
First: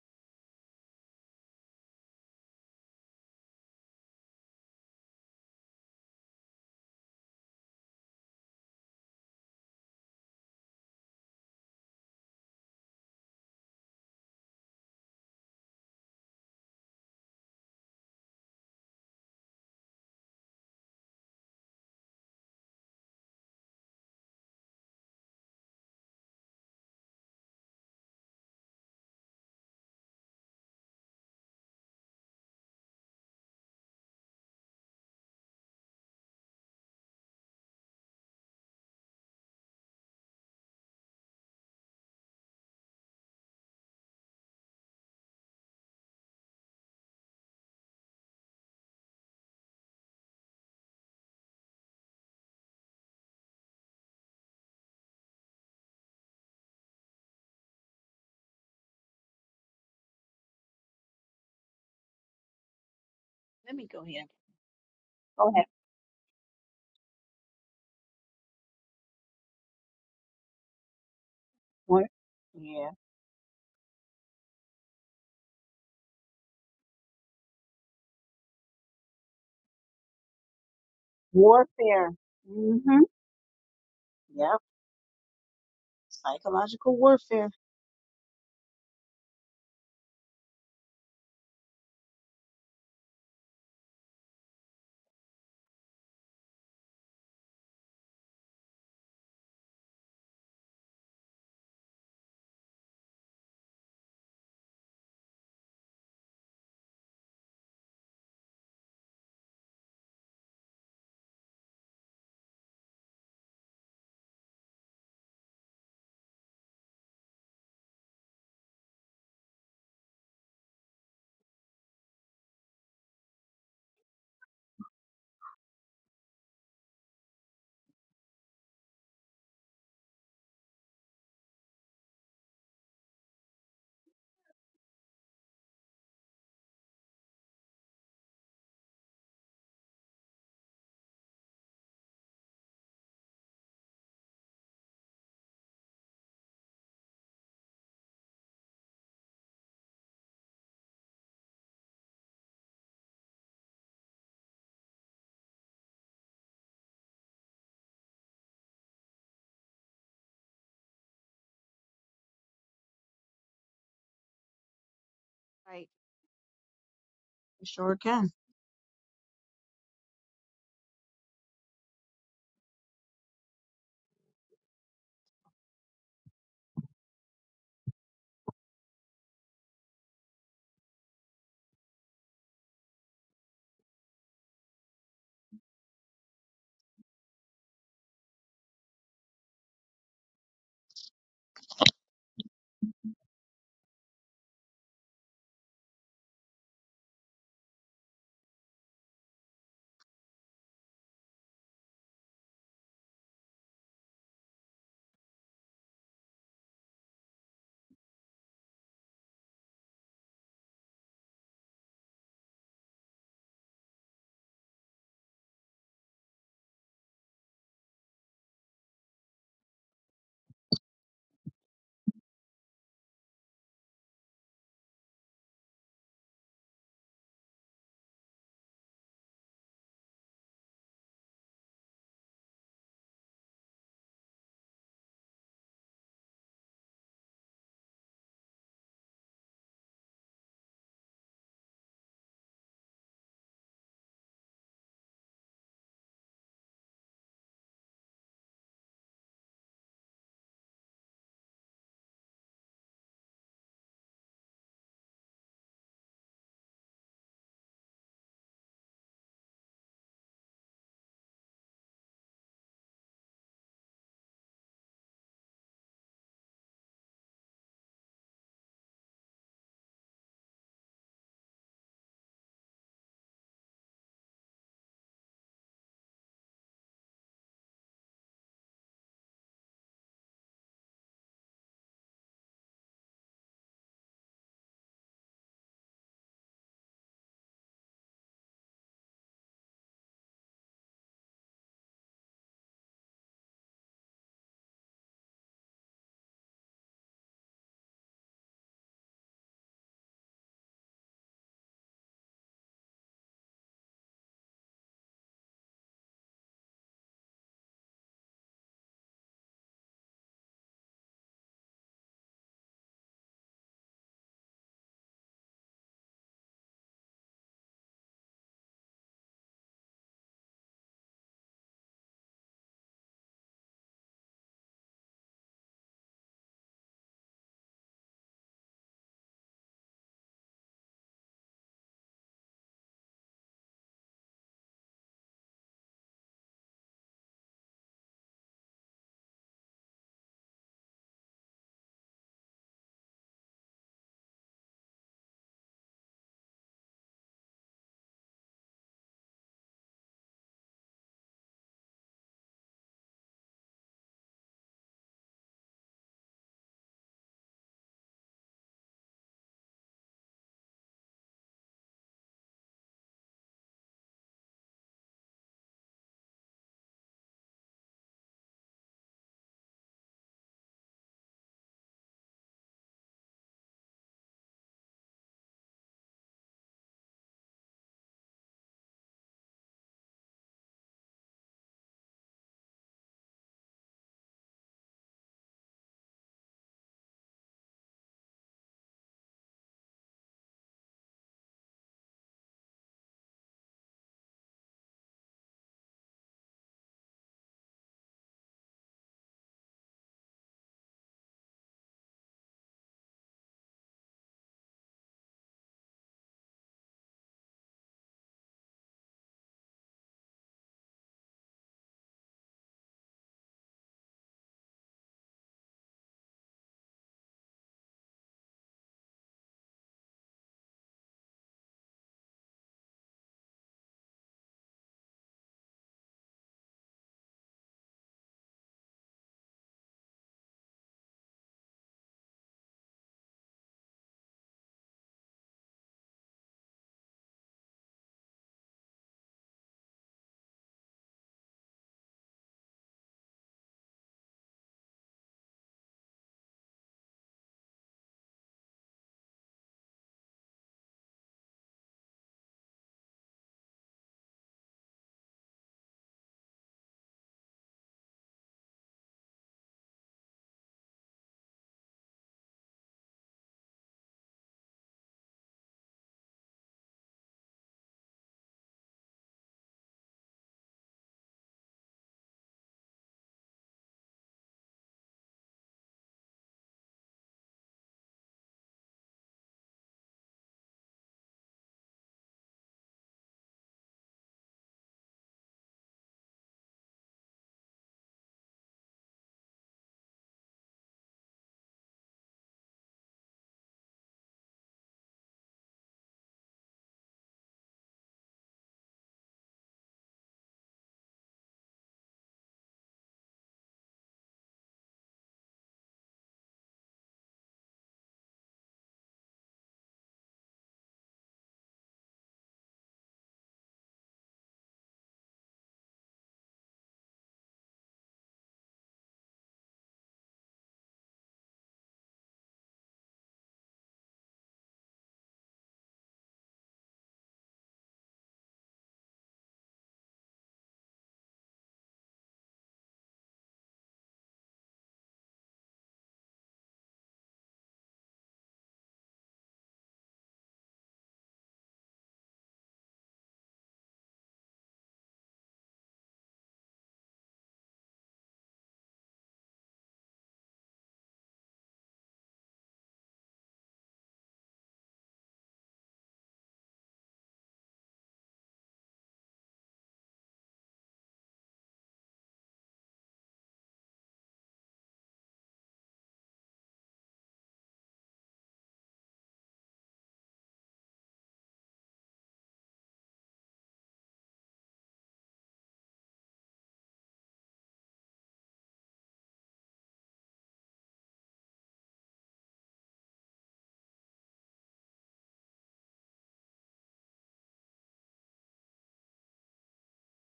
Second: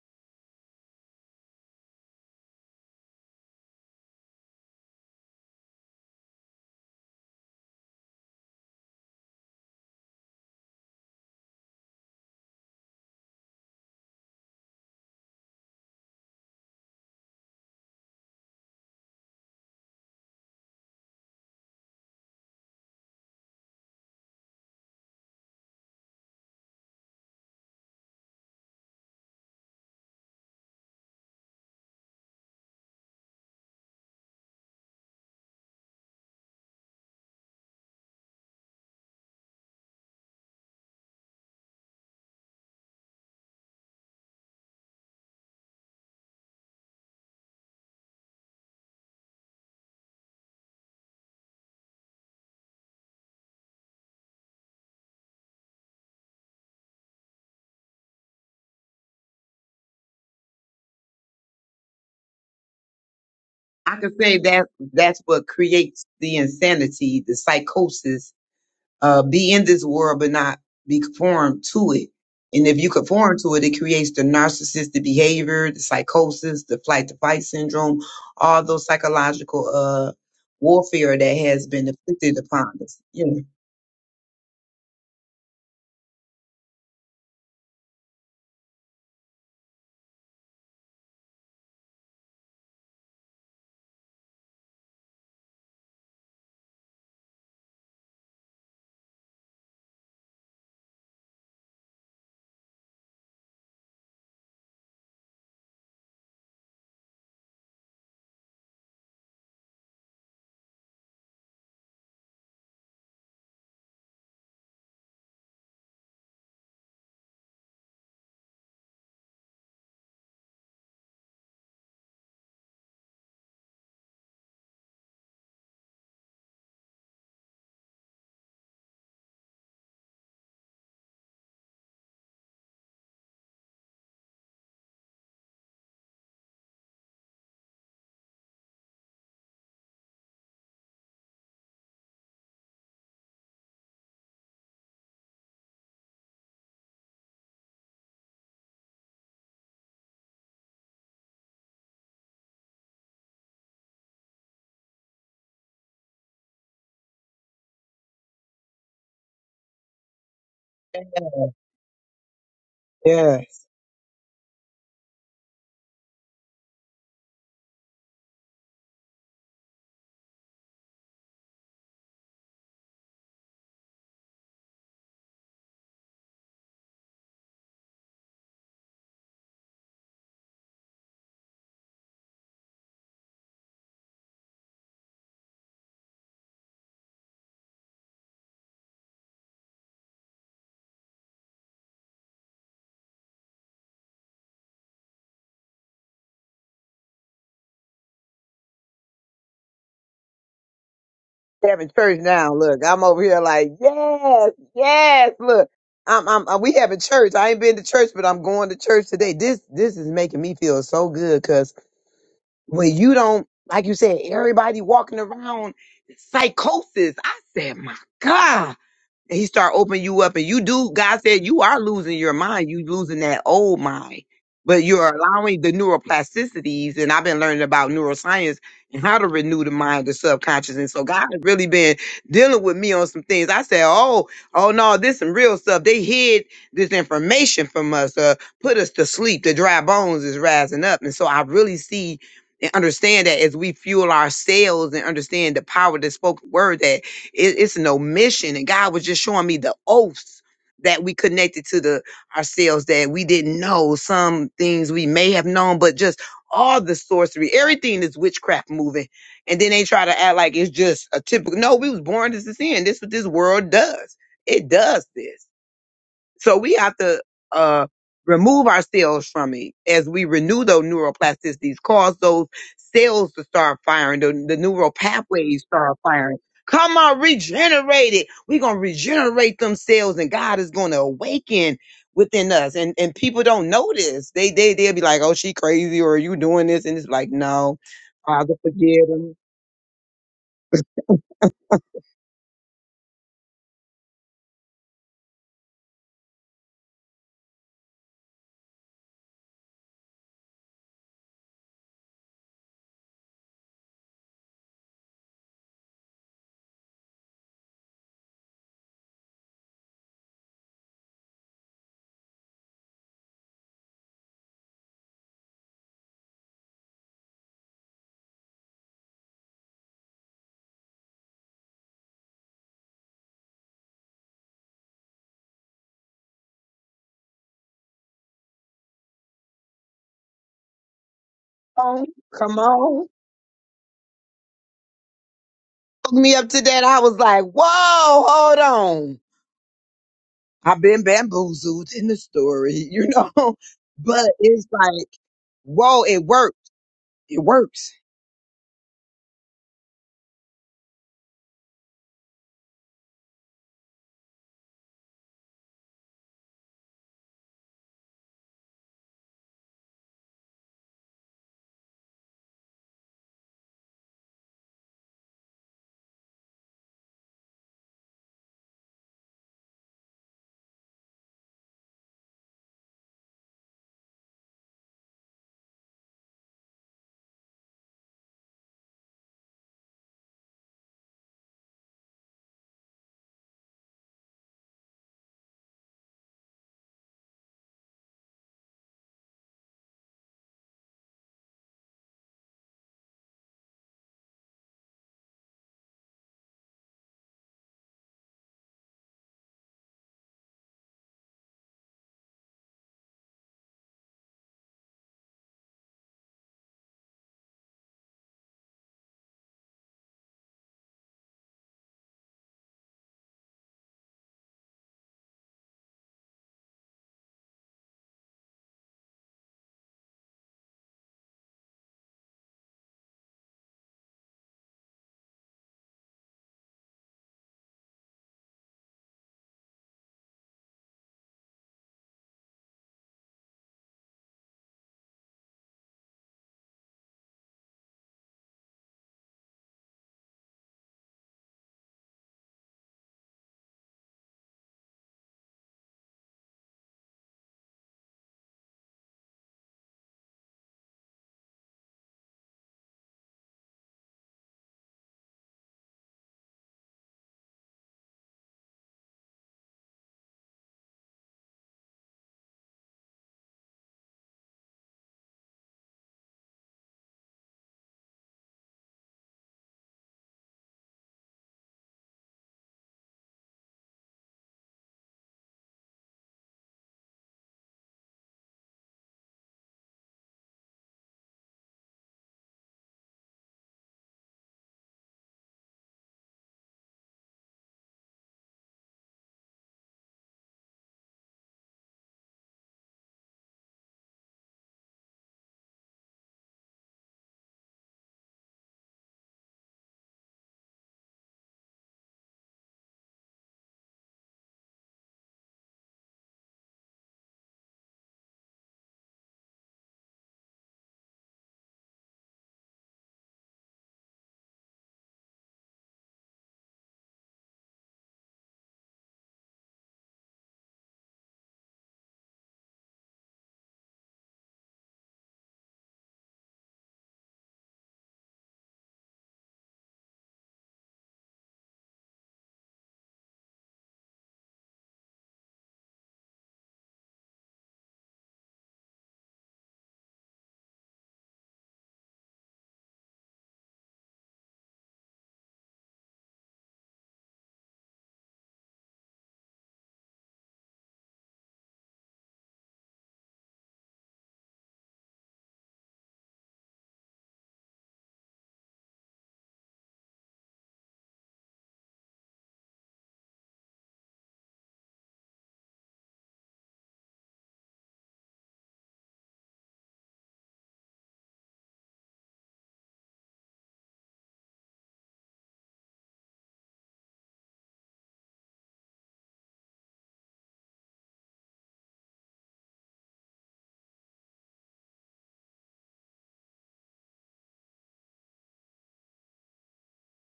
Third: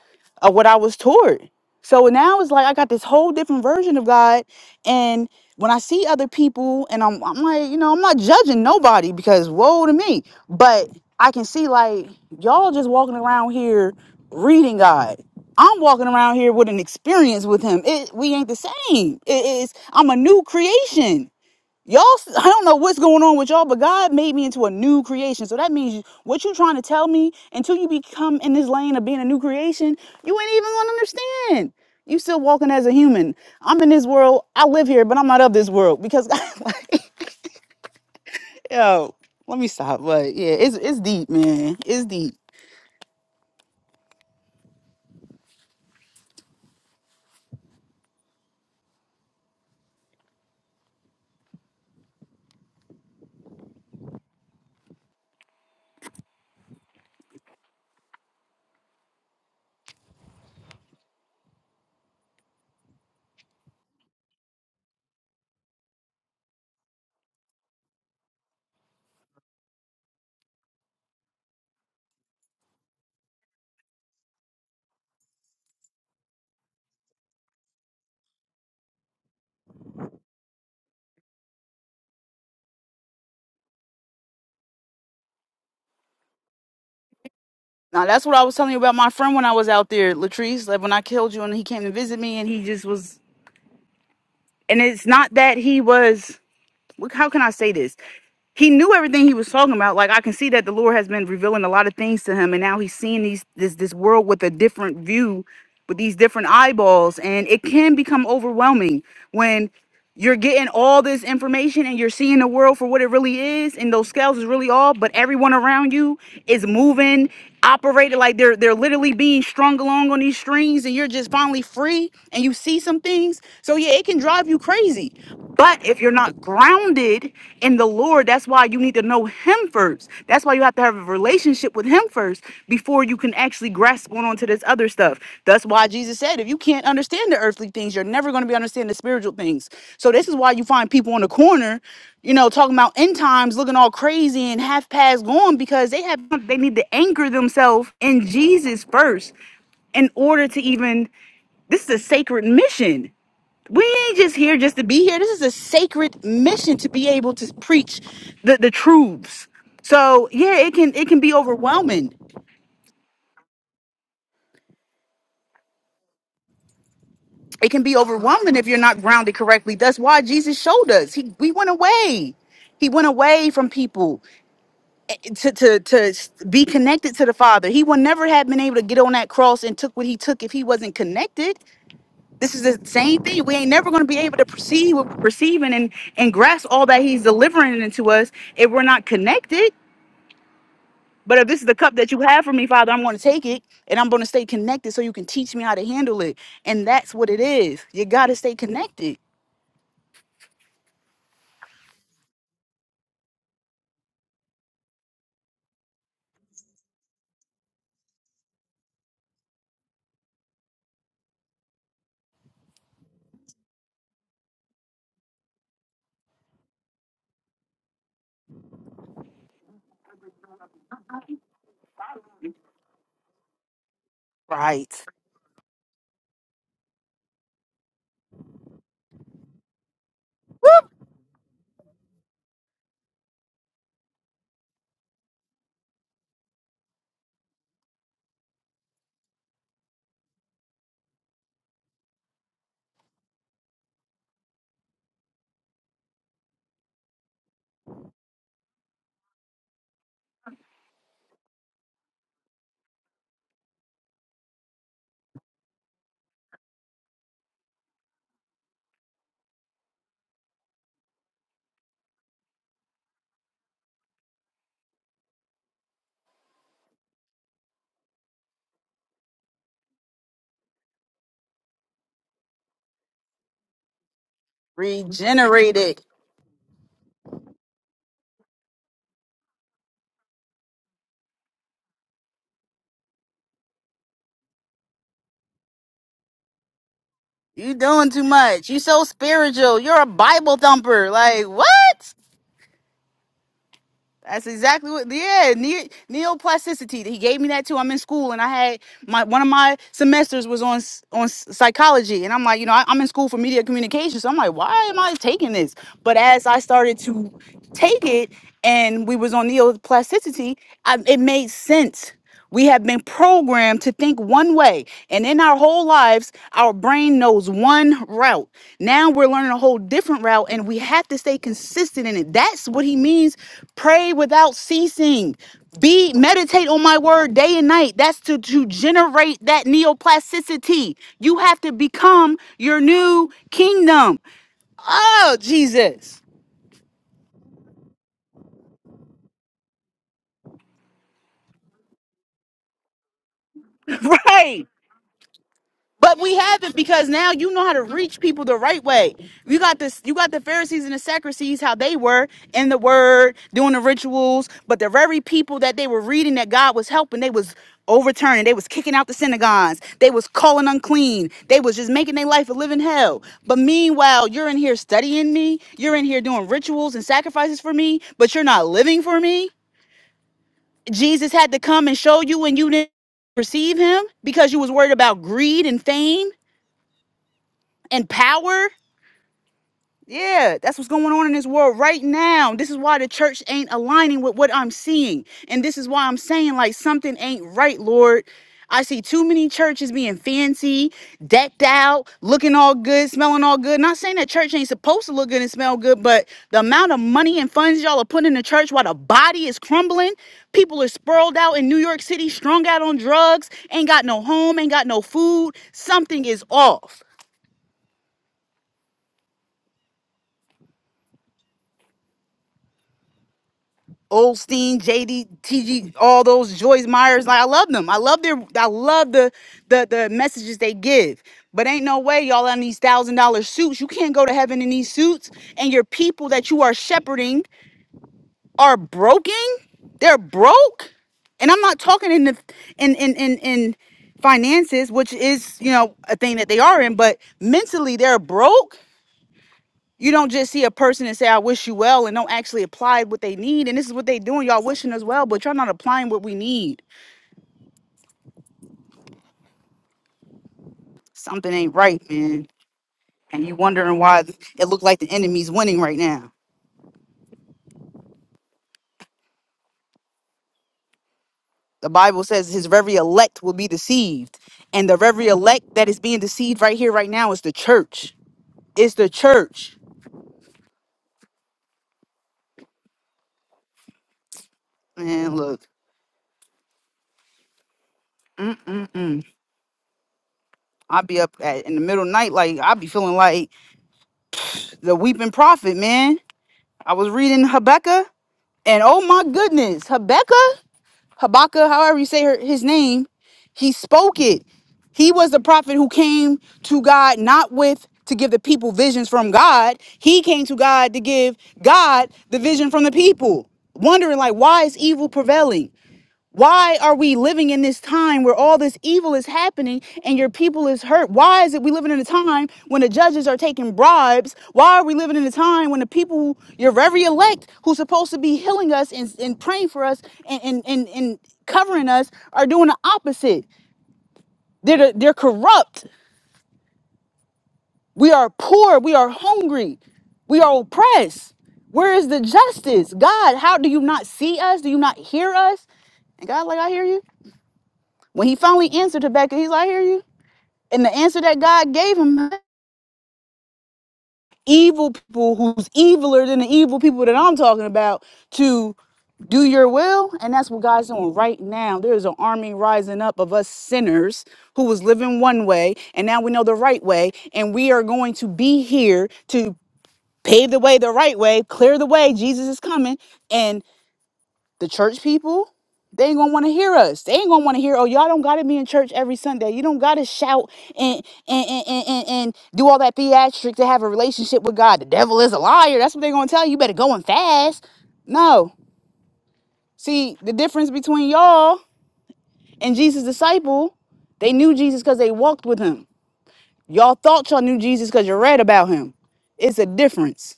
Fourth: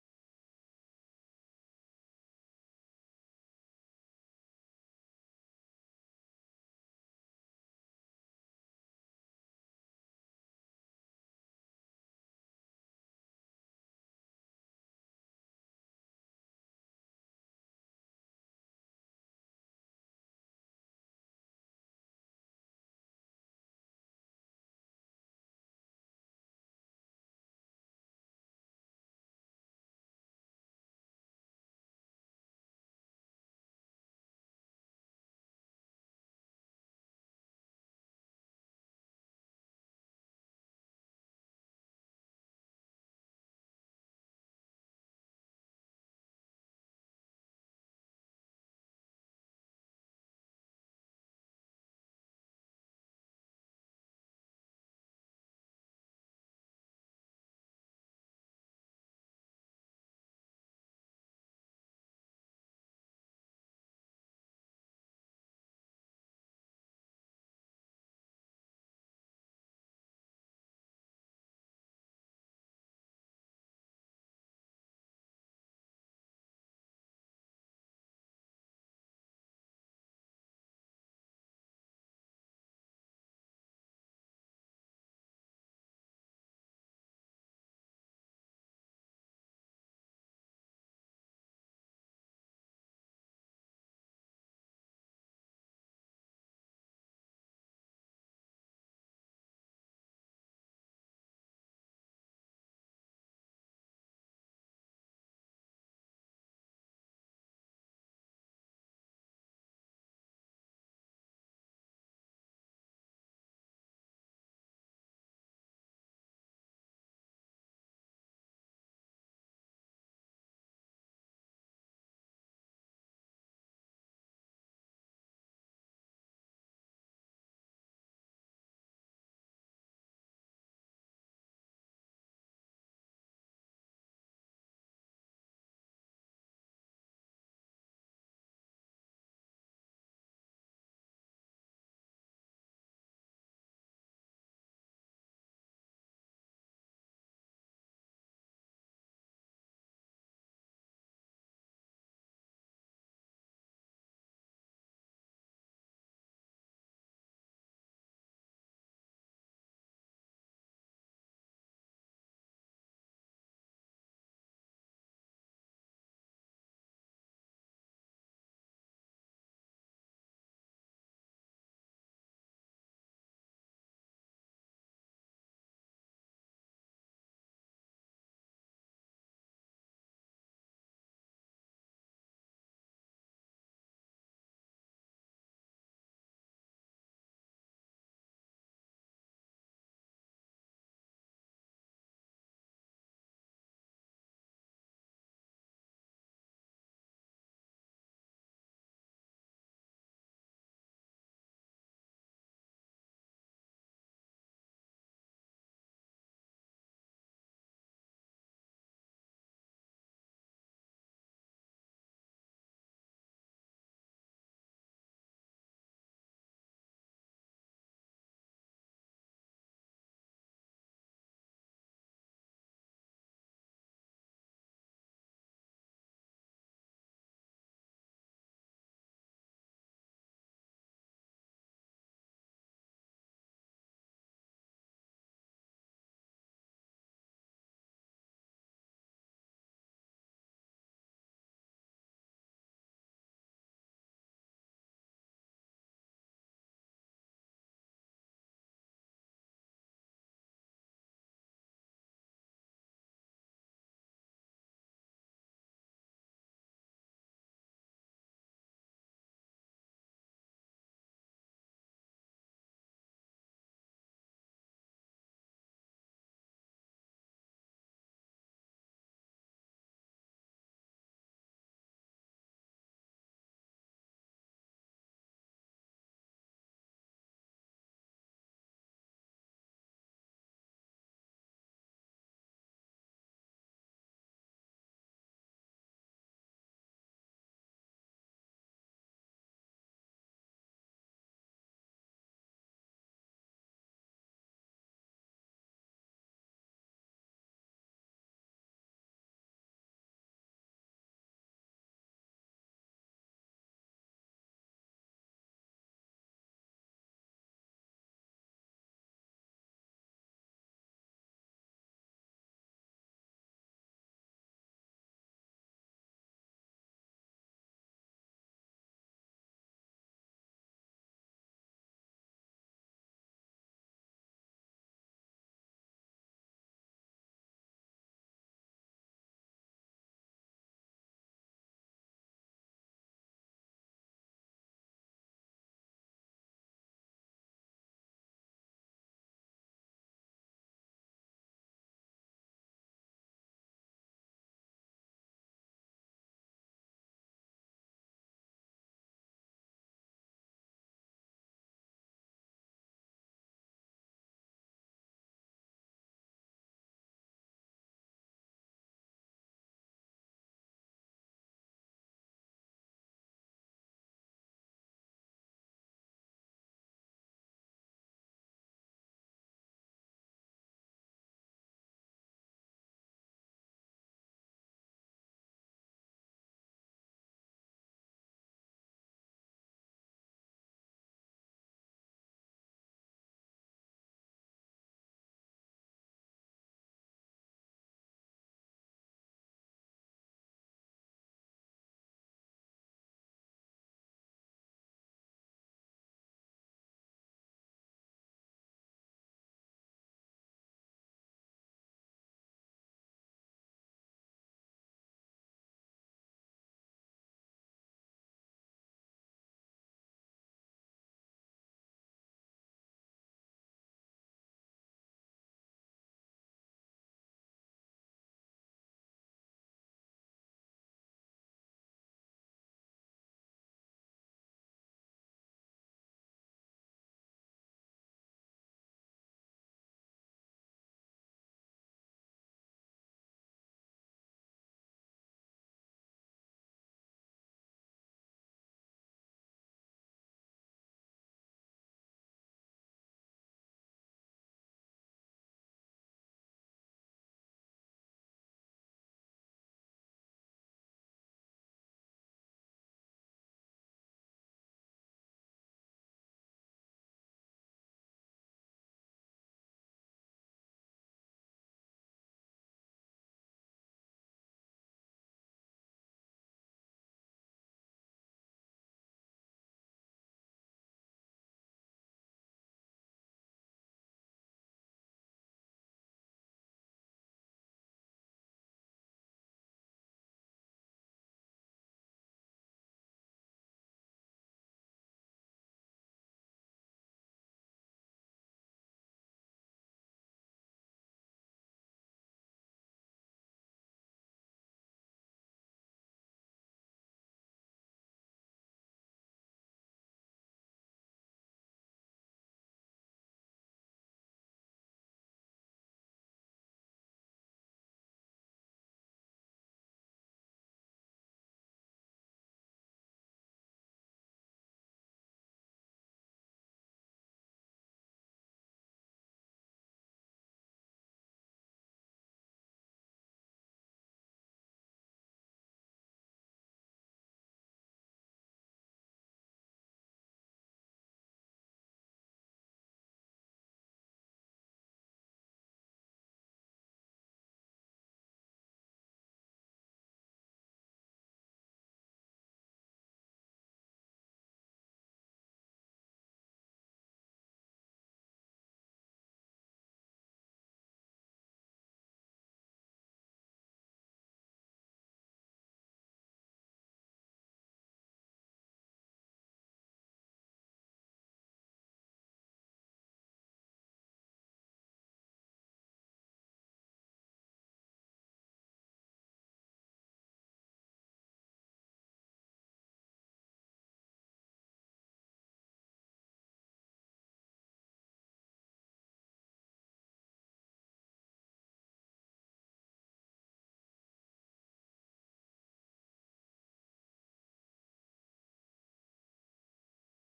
Speaker 3: of what I was taught. So now it's like I got this whole different version of God, and when I see other people, and I'm, I'm like, you know, I'm not judging nobody because woe to me, but I can see like y'all just walking around here reading God. I'm walking around here with an experience with Him. It we ain't the same. It is I'm a new creation. Y'all, s- I don't know what's going on with y'all, but God made me into a new creation. So that means you- what you're trying to tell me until you become in this lane of being a new creation, you ain't even gonna understand. You still walking as a human. I'm in this world. I live here, but I'm not of this world because, like, yo, let me stop. But yeah, it's it's deep, man. It's deep.
Speaker 2: Let me
Speaker 4: I
Speaker 2: go
Speaker 4: could
Speaker 2: here.
Speaker 4: say that that's what
Speaker 2: Go ahead.
Speaker 4: creates the insanity, the psychosis uh, be in this world but not be conformed to
Speaker 2: War-
Speaker 4: it. And if you
Speaker 2: yeah.
Speaker 4: conform to it, it creates the narcissistic behavior, the psychosis, the flight to fight syndrome, all those psychological uh, warfare that has been
Speaker 2: Warfare.
Speaker 4: inflicted upon
Speaker 2: Mm-hmm.
Speaker 4: us. You know.
Speaker 2: Yep. Psychological warfare.
Speaker 3: Now that's what I was telling you about my friend when I was out there, Latrice. Like when I killed you, and he came to visit me, and he just was. And it's not that he was. How can I say this? he knew everything he was talking about. Like I can see that the Lord has been revealing a lot of things to him, and now he's seeing these this this world with a different view, with these different eyeballs, and it can become overwhelming when you're getting all this information and you're seeing the world for what it really is, and those scales is really all, but everyone around you is moving operated like they're they're literally being strung along on these strings and you're just finally free and you see some things so yeah it can drive you crazy but if you're not grounded in the lord that's why you need to know him first that's why you have to have a relationship with him first before you can actually grasp on onto this other stuff that's why jesus said if you can't understand the earthly things you're never going to be understanding the spiritual things so this is why you find people on the corner you know, talking about end times looking all crazy and half past gone because they have they need to anchor themselves in Jesus first in order to even this is a sacred mission. We ain't just here just to be here. This is a sacred mission to be able to preach the, the truths. So yeah, it can it can be overwhelming.
Speaker 4: Yeah.
Speaker 2: Right. You
Speaker 3: It can
Speaker 2: sure
Speaker 3: be
Speaker 2: can.
Speaker 3: overwhelming if you're not grounded correctly. That's why Jesus showed us. He we went away. He went away from people. to to to be connected to the father he would never have been able to get on that cross and took what he took if he wasn't connected this is the same thing we ain't never going to be able to perceive what we're perceiving and and grasp all that he's delivering into us if we're not connected but if this is the cup that you have for me father i'm going to take it and i'm going to stay connected so you can teach me how to handle it and that's what it is you got to stay connected
Speaker 4: Having church now. Look, I'm over here like, yes, yes. Look, I'm, I'm, uh, we having church. I ain't been to church, but I'm going to church today. This, this is making me feel so good 'cause where you don't, like you said, everybody walking around psychosis. I said, my God. And he start opening you up and you do god said you are losing your mind you losing that old mind but
Speaker 3: right
Speaker 4: you're allowing the neuroplasticities and i've been learning about neuroscience and how to renew the mind the subconscious
Speaker 3: Woo!
Speaker 4: and so god has really been dealing with me on some things i said oh oh no this some real stuff they hid this information from us uh put us to sleep the dry bones is rising up and so i really see and understand that as we fuel our sales and understand the power of the spoken word that it, it's an omission. And God was just showing me the oaths that we connected to the ourselves that we didn't know. Some things we may have known, but just all the sorcery, everything is witchcraft moving. And then they try to act like it's just a typical no, we was born to sin. This is what this world does. It does this. So we have to uh, remove our cells from it as we renew those neuroplasticities, cause those cells to start firing, the, the neural pathways start
Speaker 3: regenerated
Speaker 4: firing. Come on, regenerate it. We're going to regenerate them cells and God is going to awaken within us. And and people don't notice. They, they, they'll be like, oh, she crazy or you doing this? And it's like,
Speaker 3: You
Speaker 4: no,
Speaker 3: doing too
Speaker 4: Father,
Speaker 3: much. You so
Speaker 4: forgive them
Speaker 3: spiritual. You're a Bible thumper. Like what? That's exactly what. Yeah, ne- neoplasticity. He gave me that too. I'm in school and I had my one of my semesters was on s- on s- psychology, and I'm like, you know, I, I'm in school for media communication, so I'm like, why am I taking this? But as I started to take it, and we was on neoplasticity, I, it made sense. We have been programmed to think one way. And in our whole lives, our brain knows one route. Now we're learning a whole different route and we have to stay consistent in it. That's what he means. Pray without ceasing. Be meditate on my word day and night. That's to, to generate that neoplasticity. You have to
Speaker 4: Oh,
Speaker 3: become
Speaker 4: come
Speaker 3: your
Speaker 4: on.
Speaker 3: new kingdom. Oh,
Speaker 4: Hook
Speaker 3: Jesus.
Speaker 4: me up to that. I was like, whoa, hold on. I've been bamboozled in the story, you know, but
Speaker 3: Right.
Speaker 4: it's like, whoa,
Speaker 3: But
Speaker 4: it
Speaker 3: we
Speaker 4: works.
Speaker 3: haven't because now
Speaker 4: It
Speaker 3: you know how to
Speaker 4: works.
Speaker 3: reach people the right way. You got this. You got the Pharisees and the Sadducees how they were in the Word, doing the rituals. But the very people that they were reading that God was helping, they was overturning. They was kicking out the synagogues. They was calling unclean. They was just making their life a living hell. But meanwhile, you're in here studying me. You're in here doing rituals and sacrifices for me. But you're not living for me. Jesus had to come and show you, and you didn't receive him because you was worried about greed and fame and power. Yeah, that's what's going on in this world right now. This is why the church ain't aligning with what I'm seeing. And this is why I'm saying, like, something ain't right, Lord. I see too many churches being fancy, decked out, looking all good, smelling all good. Not saying that church ain't supposed to look good and smell good, but the amount of money and funds y'all are putting in the church while the body is crumbling, people are sprawled out in New York City, strung out on drugs, ain't got no home, ain't got no food. Something is off. Olstein, JD, TG, all those Joyce Myers. Like I love them. I love their I love the the the messages they give. But ain't no way y'all in these thousand dollar suits. You can't go to heaven in these suits. And your people that you are shepherding are broken. They're broke. And I'm not talking in the in in in in finances, which is, you know, a thing that they are in, but mentally they're broke you don't just see a person and say, I wish you well, and don't actually apply what they need. And this is what they doing. Y'all wishing us well, but y'all not applying what we need. Something ain't right, man. And you wondering why th- it look like the enemy's winning right now. The Bible says his very elect will be deceived. And the very elect that is being deceived right here, right now, is the church. It's the church. Man, look. Mm-mm-mm. I'll be up at, in the middle of the night, like I'll be feeling like the weeping prophet, man. I was reading Habakkuk, and oh my goodness, Habakkuk. Habakkuk, however you say her, his name, he spoke it. He was the prophet who came to God not with to give the people visions from God. He came to God to give God the vision from the people, wondering like why is evil prevailing? Why are we living in this time where all this evil is happening and your people is hurt? Why is it we living in a time when the judges are taking bribes? Why are we living in a time when the people, who, your very elect, who's supposed to be healing us and, and praying for us and, and, and, and covering us, are doing the opposite? They're, the- they're corrupt. We are poor. We are hungry. We are oppressed. Where is the justice? God, how do you not see us? Do you not hear us? And God, like, I hear you. When he finally answered to Becca, he's like, I hear you. And the answer that God gave him, evil people who's eviler than the evil people that I'm talking about, to do your will. And that's what God's doing right now. There is an army rising up of us sinners who was living one way, and now we know the right way. And we are going to be here to pave the way the right way, clear the way. Jesus is coming. and. The church people, they ain't gonna wanna hear us. They ain't gonna wanna hear, oh, y'all don't gotta be in church every Sunday. You don't gotta shout and and and and, and, and do all that theatrics to have a relationship with God. The devil is a liar. That's what they're gonna tell you. You better go and fast. No. See, the difference between y'all and Jesus' disciple, they knew Jesus because they walked with him. Y'all thought y'all knew Jesus because you read about him. It's a difference.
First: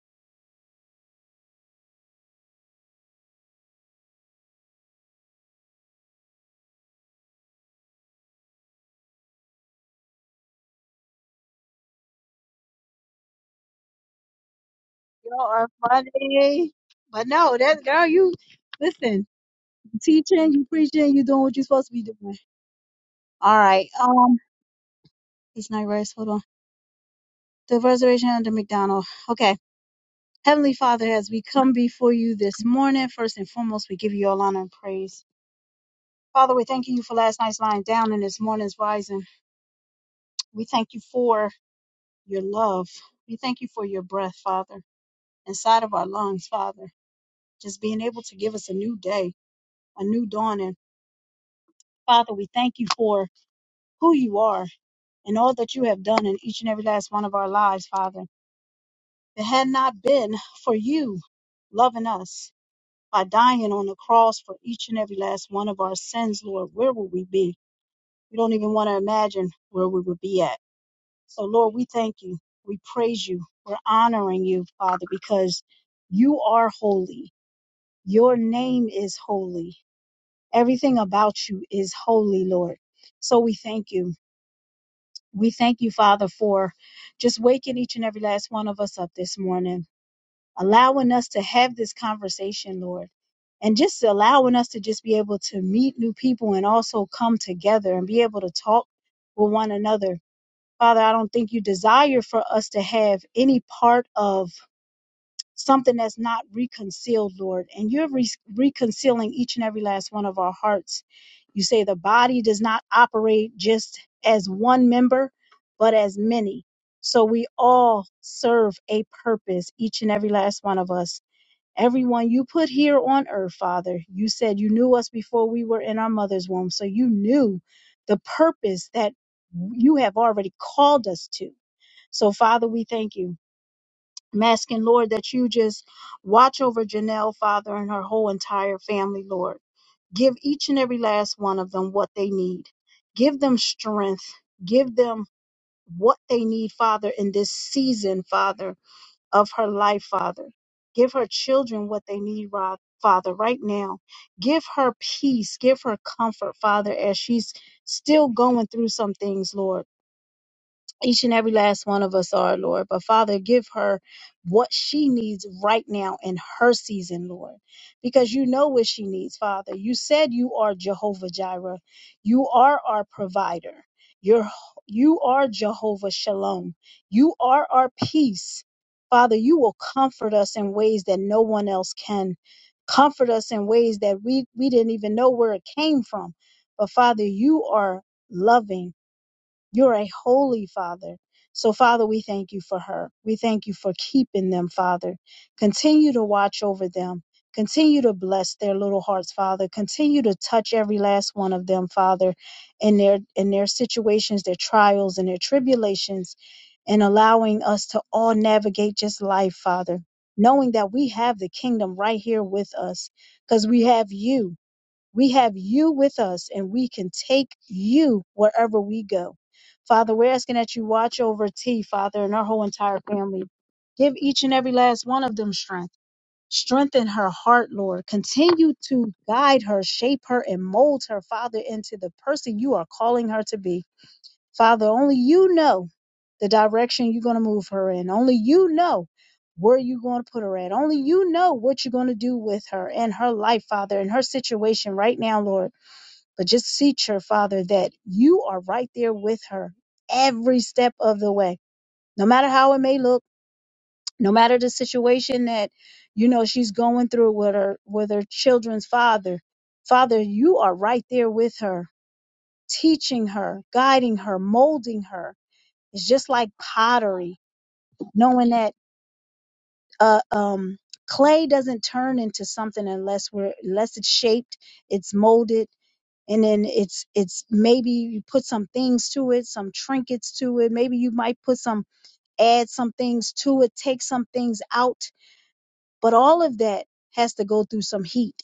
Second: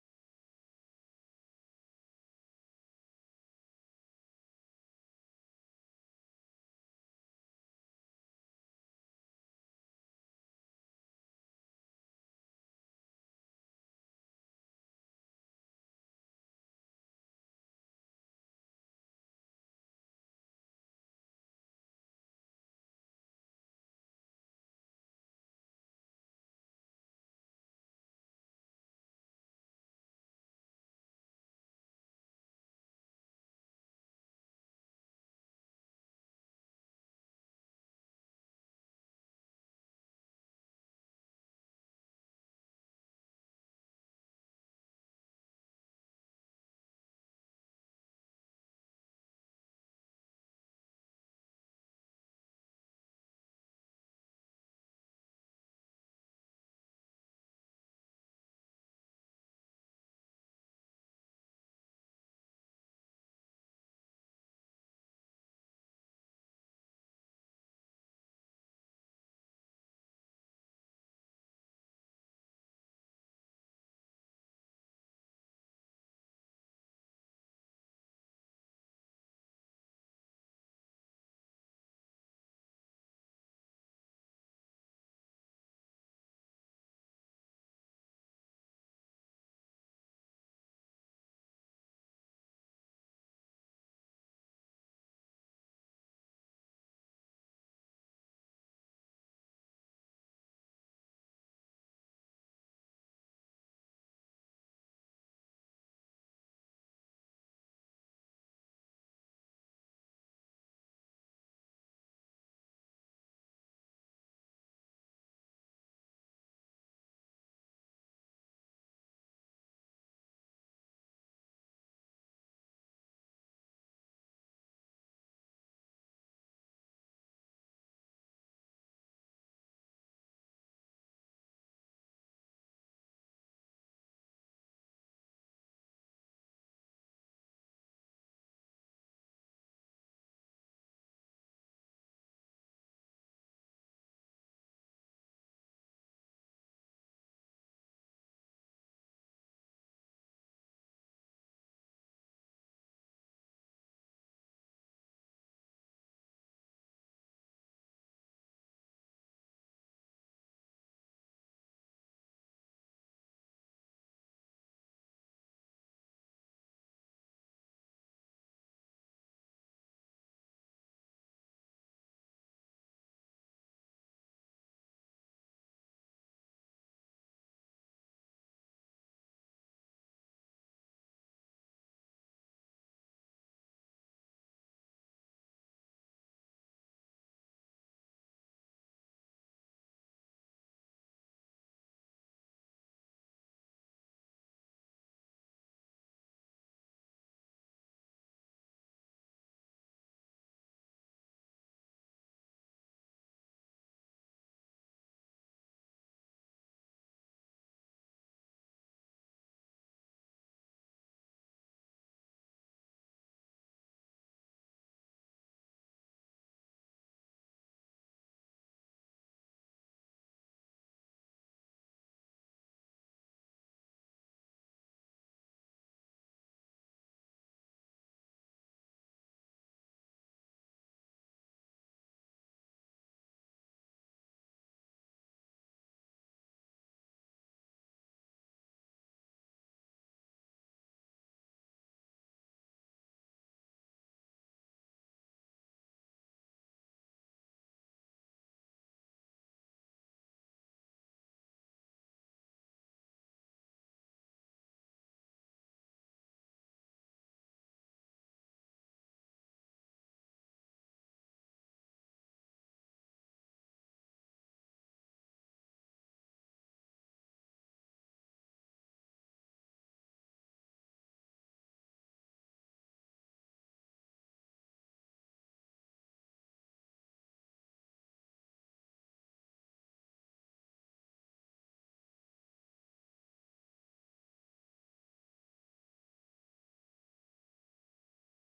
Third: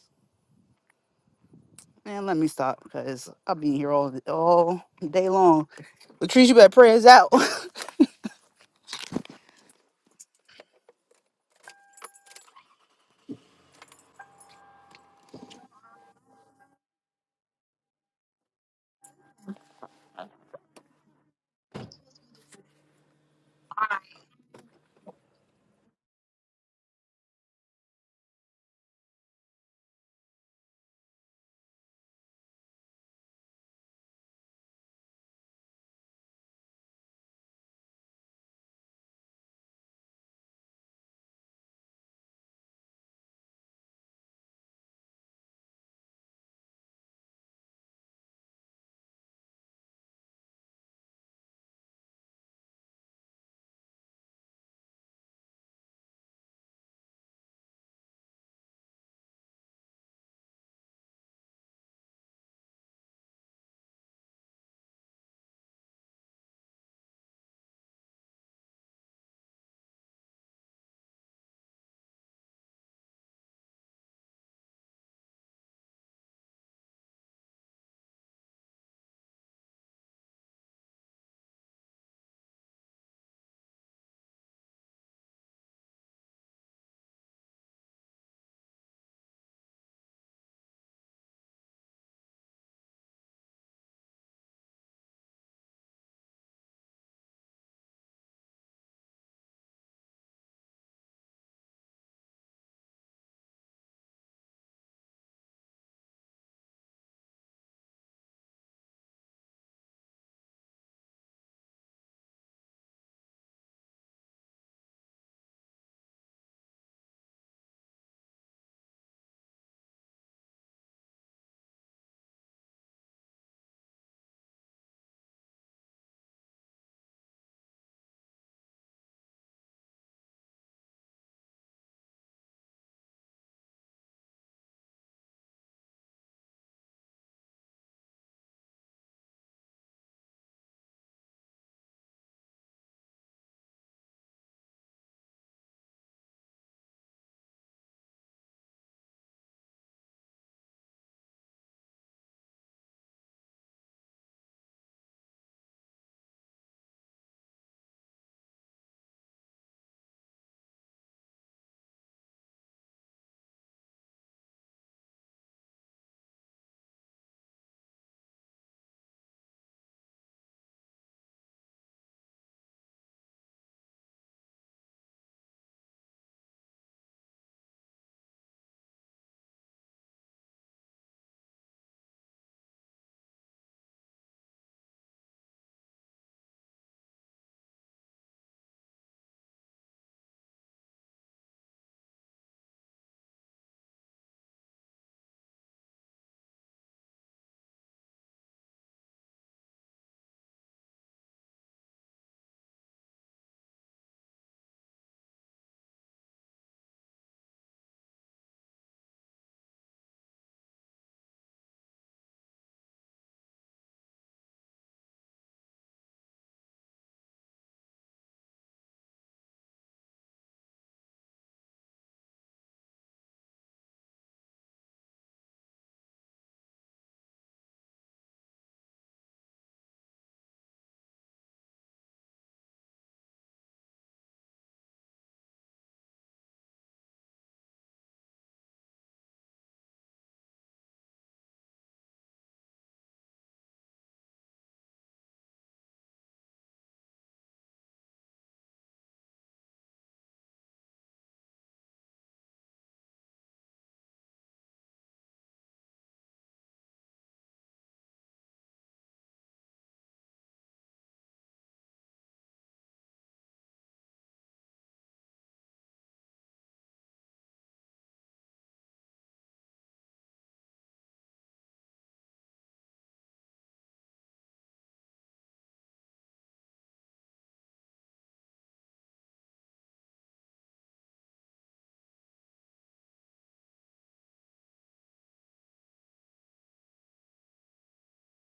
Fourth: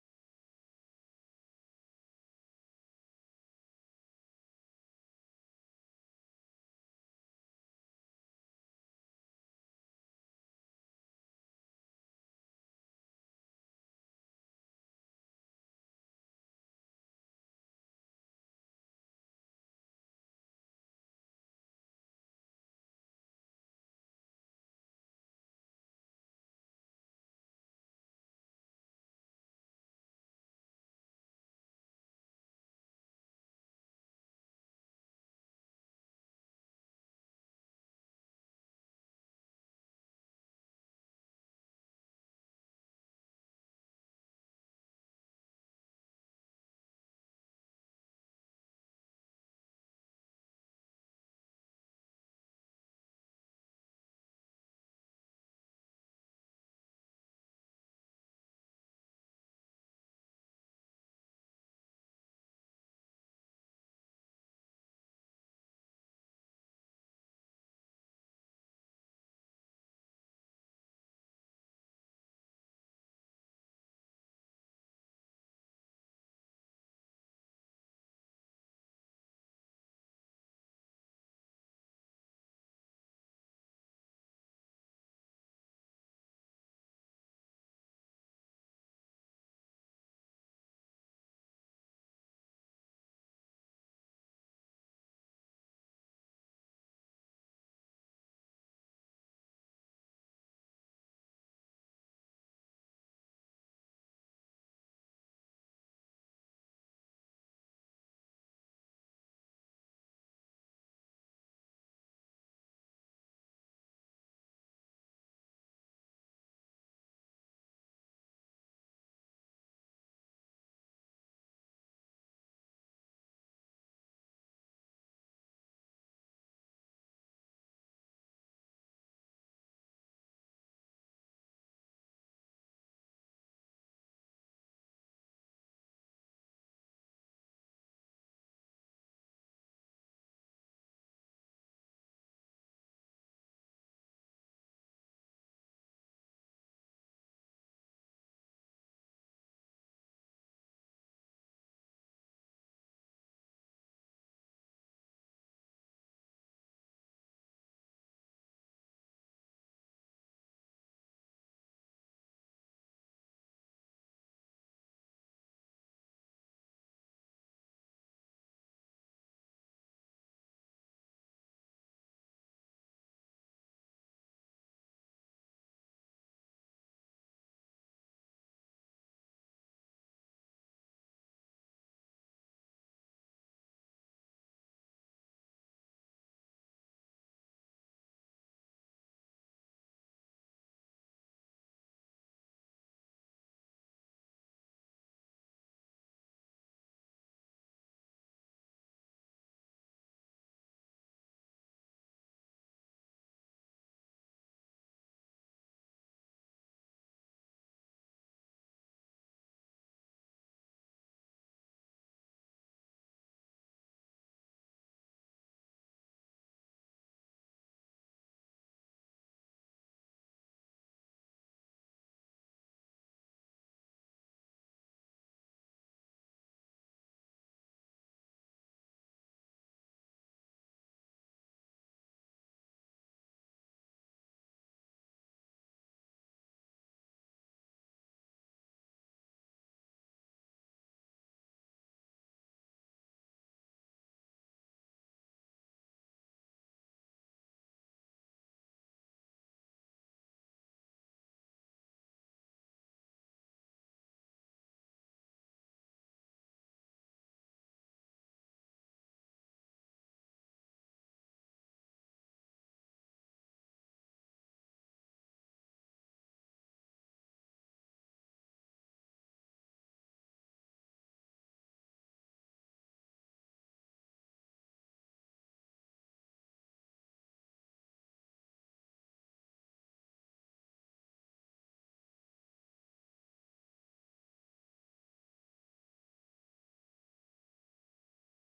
Speaker 3: Man, let me stop because I've been here all all day long. Latrice, you better pray us out.
Speaker 2: You are funny. But no, that girl, you listen. You Teaching, you preaching, you doing what you're supposed to be doing. All right. Um, it's not rest. Hold on. The reservation under McDonald. Okay. Heavenly Father, as we come before you this morning, first and foremost, we give you all honor and praise. Father, we're thanking you for last night's lying down and this morning's rising. We thank you for your love. We thank you for your breath, Father, inside of our lungs, Father, just being able to give us a new day, a new dawning. Father, we thank you for who you are and all that you have done in each and every last one of our lives, Father. It had not been for you loving us. by dying on the cross for each and every last one of our sins, Lord, where would we be? We don't even want to imagine where we would be at. So, Lord, we thank you. We praise you. We're honoring you, Father, because you are holy. Your name is holy. Everything about you is holy, Lord. So we thank you. We thank you, Father, for just waking each and every last one of us up this morning allowing us to have this conversation, Lord, and just allowing us to just be able to meet new people and also come together and be able to talk with one another. Father, I don't think you desire for us to have any part of something that's not reconciled, Lord. And you're re- reconciling each and every last one of our hearts. You say the body does not operate just as one member, but as many. So we all serve a purpose, each and every last one of us. Everyone you put here on earth, Father, you said you knew us before we were in our mother's womb. So you knew the purpose that you have already called us to. So, Father, we thank you. I'm asking, Lord, that you just watch over Janelle, Father, and her whole entire family, Lord. Give each and every last one of them what they need. Give them strength. Give them what they need, Father, in this season, Father of her life, Father. Give her children what they need, Ro- Father, right now. Give her peace. Give her comfort, Father, as she's still going through some things, Lord each and every last one of us are, Lord. But Father, give her what she needs right now in her season, Lord, because you know what she needs, Father. You said you are Jehovah Jireh, you are our provider. You're, you are Jehovah Shalom. You are our peace. Father, you will comfort us in ways that no one else can. Comfort us in ways that we, we didn't even know where it came from. But Father, you are loving you're a holy father. So, Father, we thank you for her. We thank you for keeping them, Father. Continue to watch over them. Continue to bless their little hearts, Father. Continue to touch every last one of them, Father, in their in their situations, their trials and their tribulations, and allowing us to all navigate just life, Father, knowing that we have the kingdom right here with us because we have you. We have you with us and we can take you wherever we go. Father, we're asking that you watch over T, Father, and our whole entire family. Give each and every last one of them strength. Strengthen her heart, Lord. Continue to guide her, shape her, and mold her, Father, into the person you are calling her to be. Father, only you know the direction you're going to move her in. Only you know where you're going to put her at. Only you know what you're going to do with her and her life, Father, and her situation right now, Lord. But just teach her, Father, that you are right there with her every step of the way, no matter how it may look, no matter the situation that you know she's going through with her with her children's father. Father, you are right there with her, teaching her, guiding her, molding her. It's just like pottery, knowing that uh, um, clay doesn't turn into something unless we're unless it's shaped, it's molded, and then it's it's maybe you put some things to it some trinkets to it maybe you might put some add some things to it take some things out but all of that has to go through some heat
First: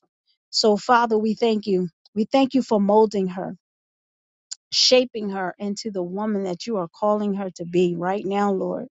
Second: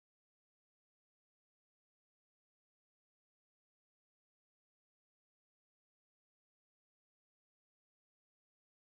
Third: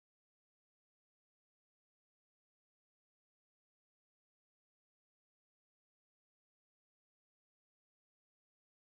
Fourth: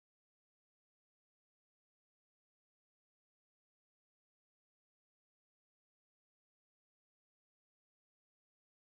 Speaker 2: so father we thank you we thank you for molding her shaping her into the woman that you are calling her to be right now lord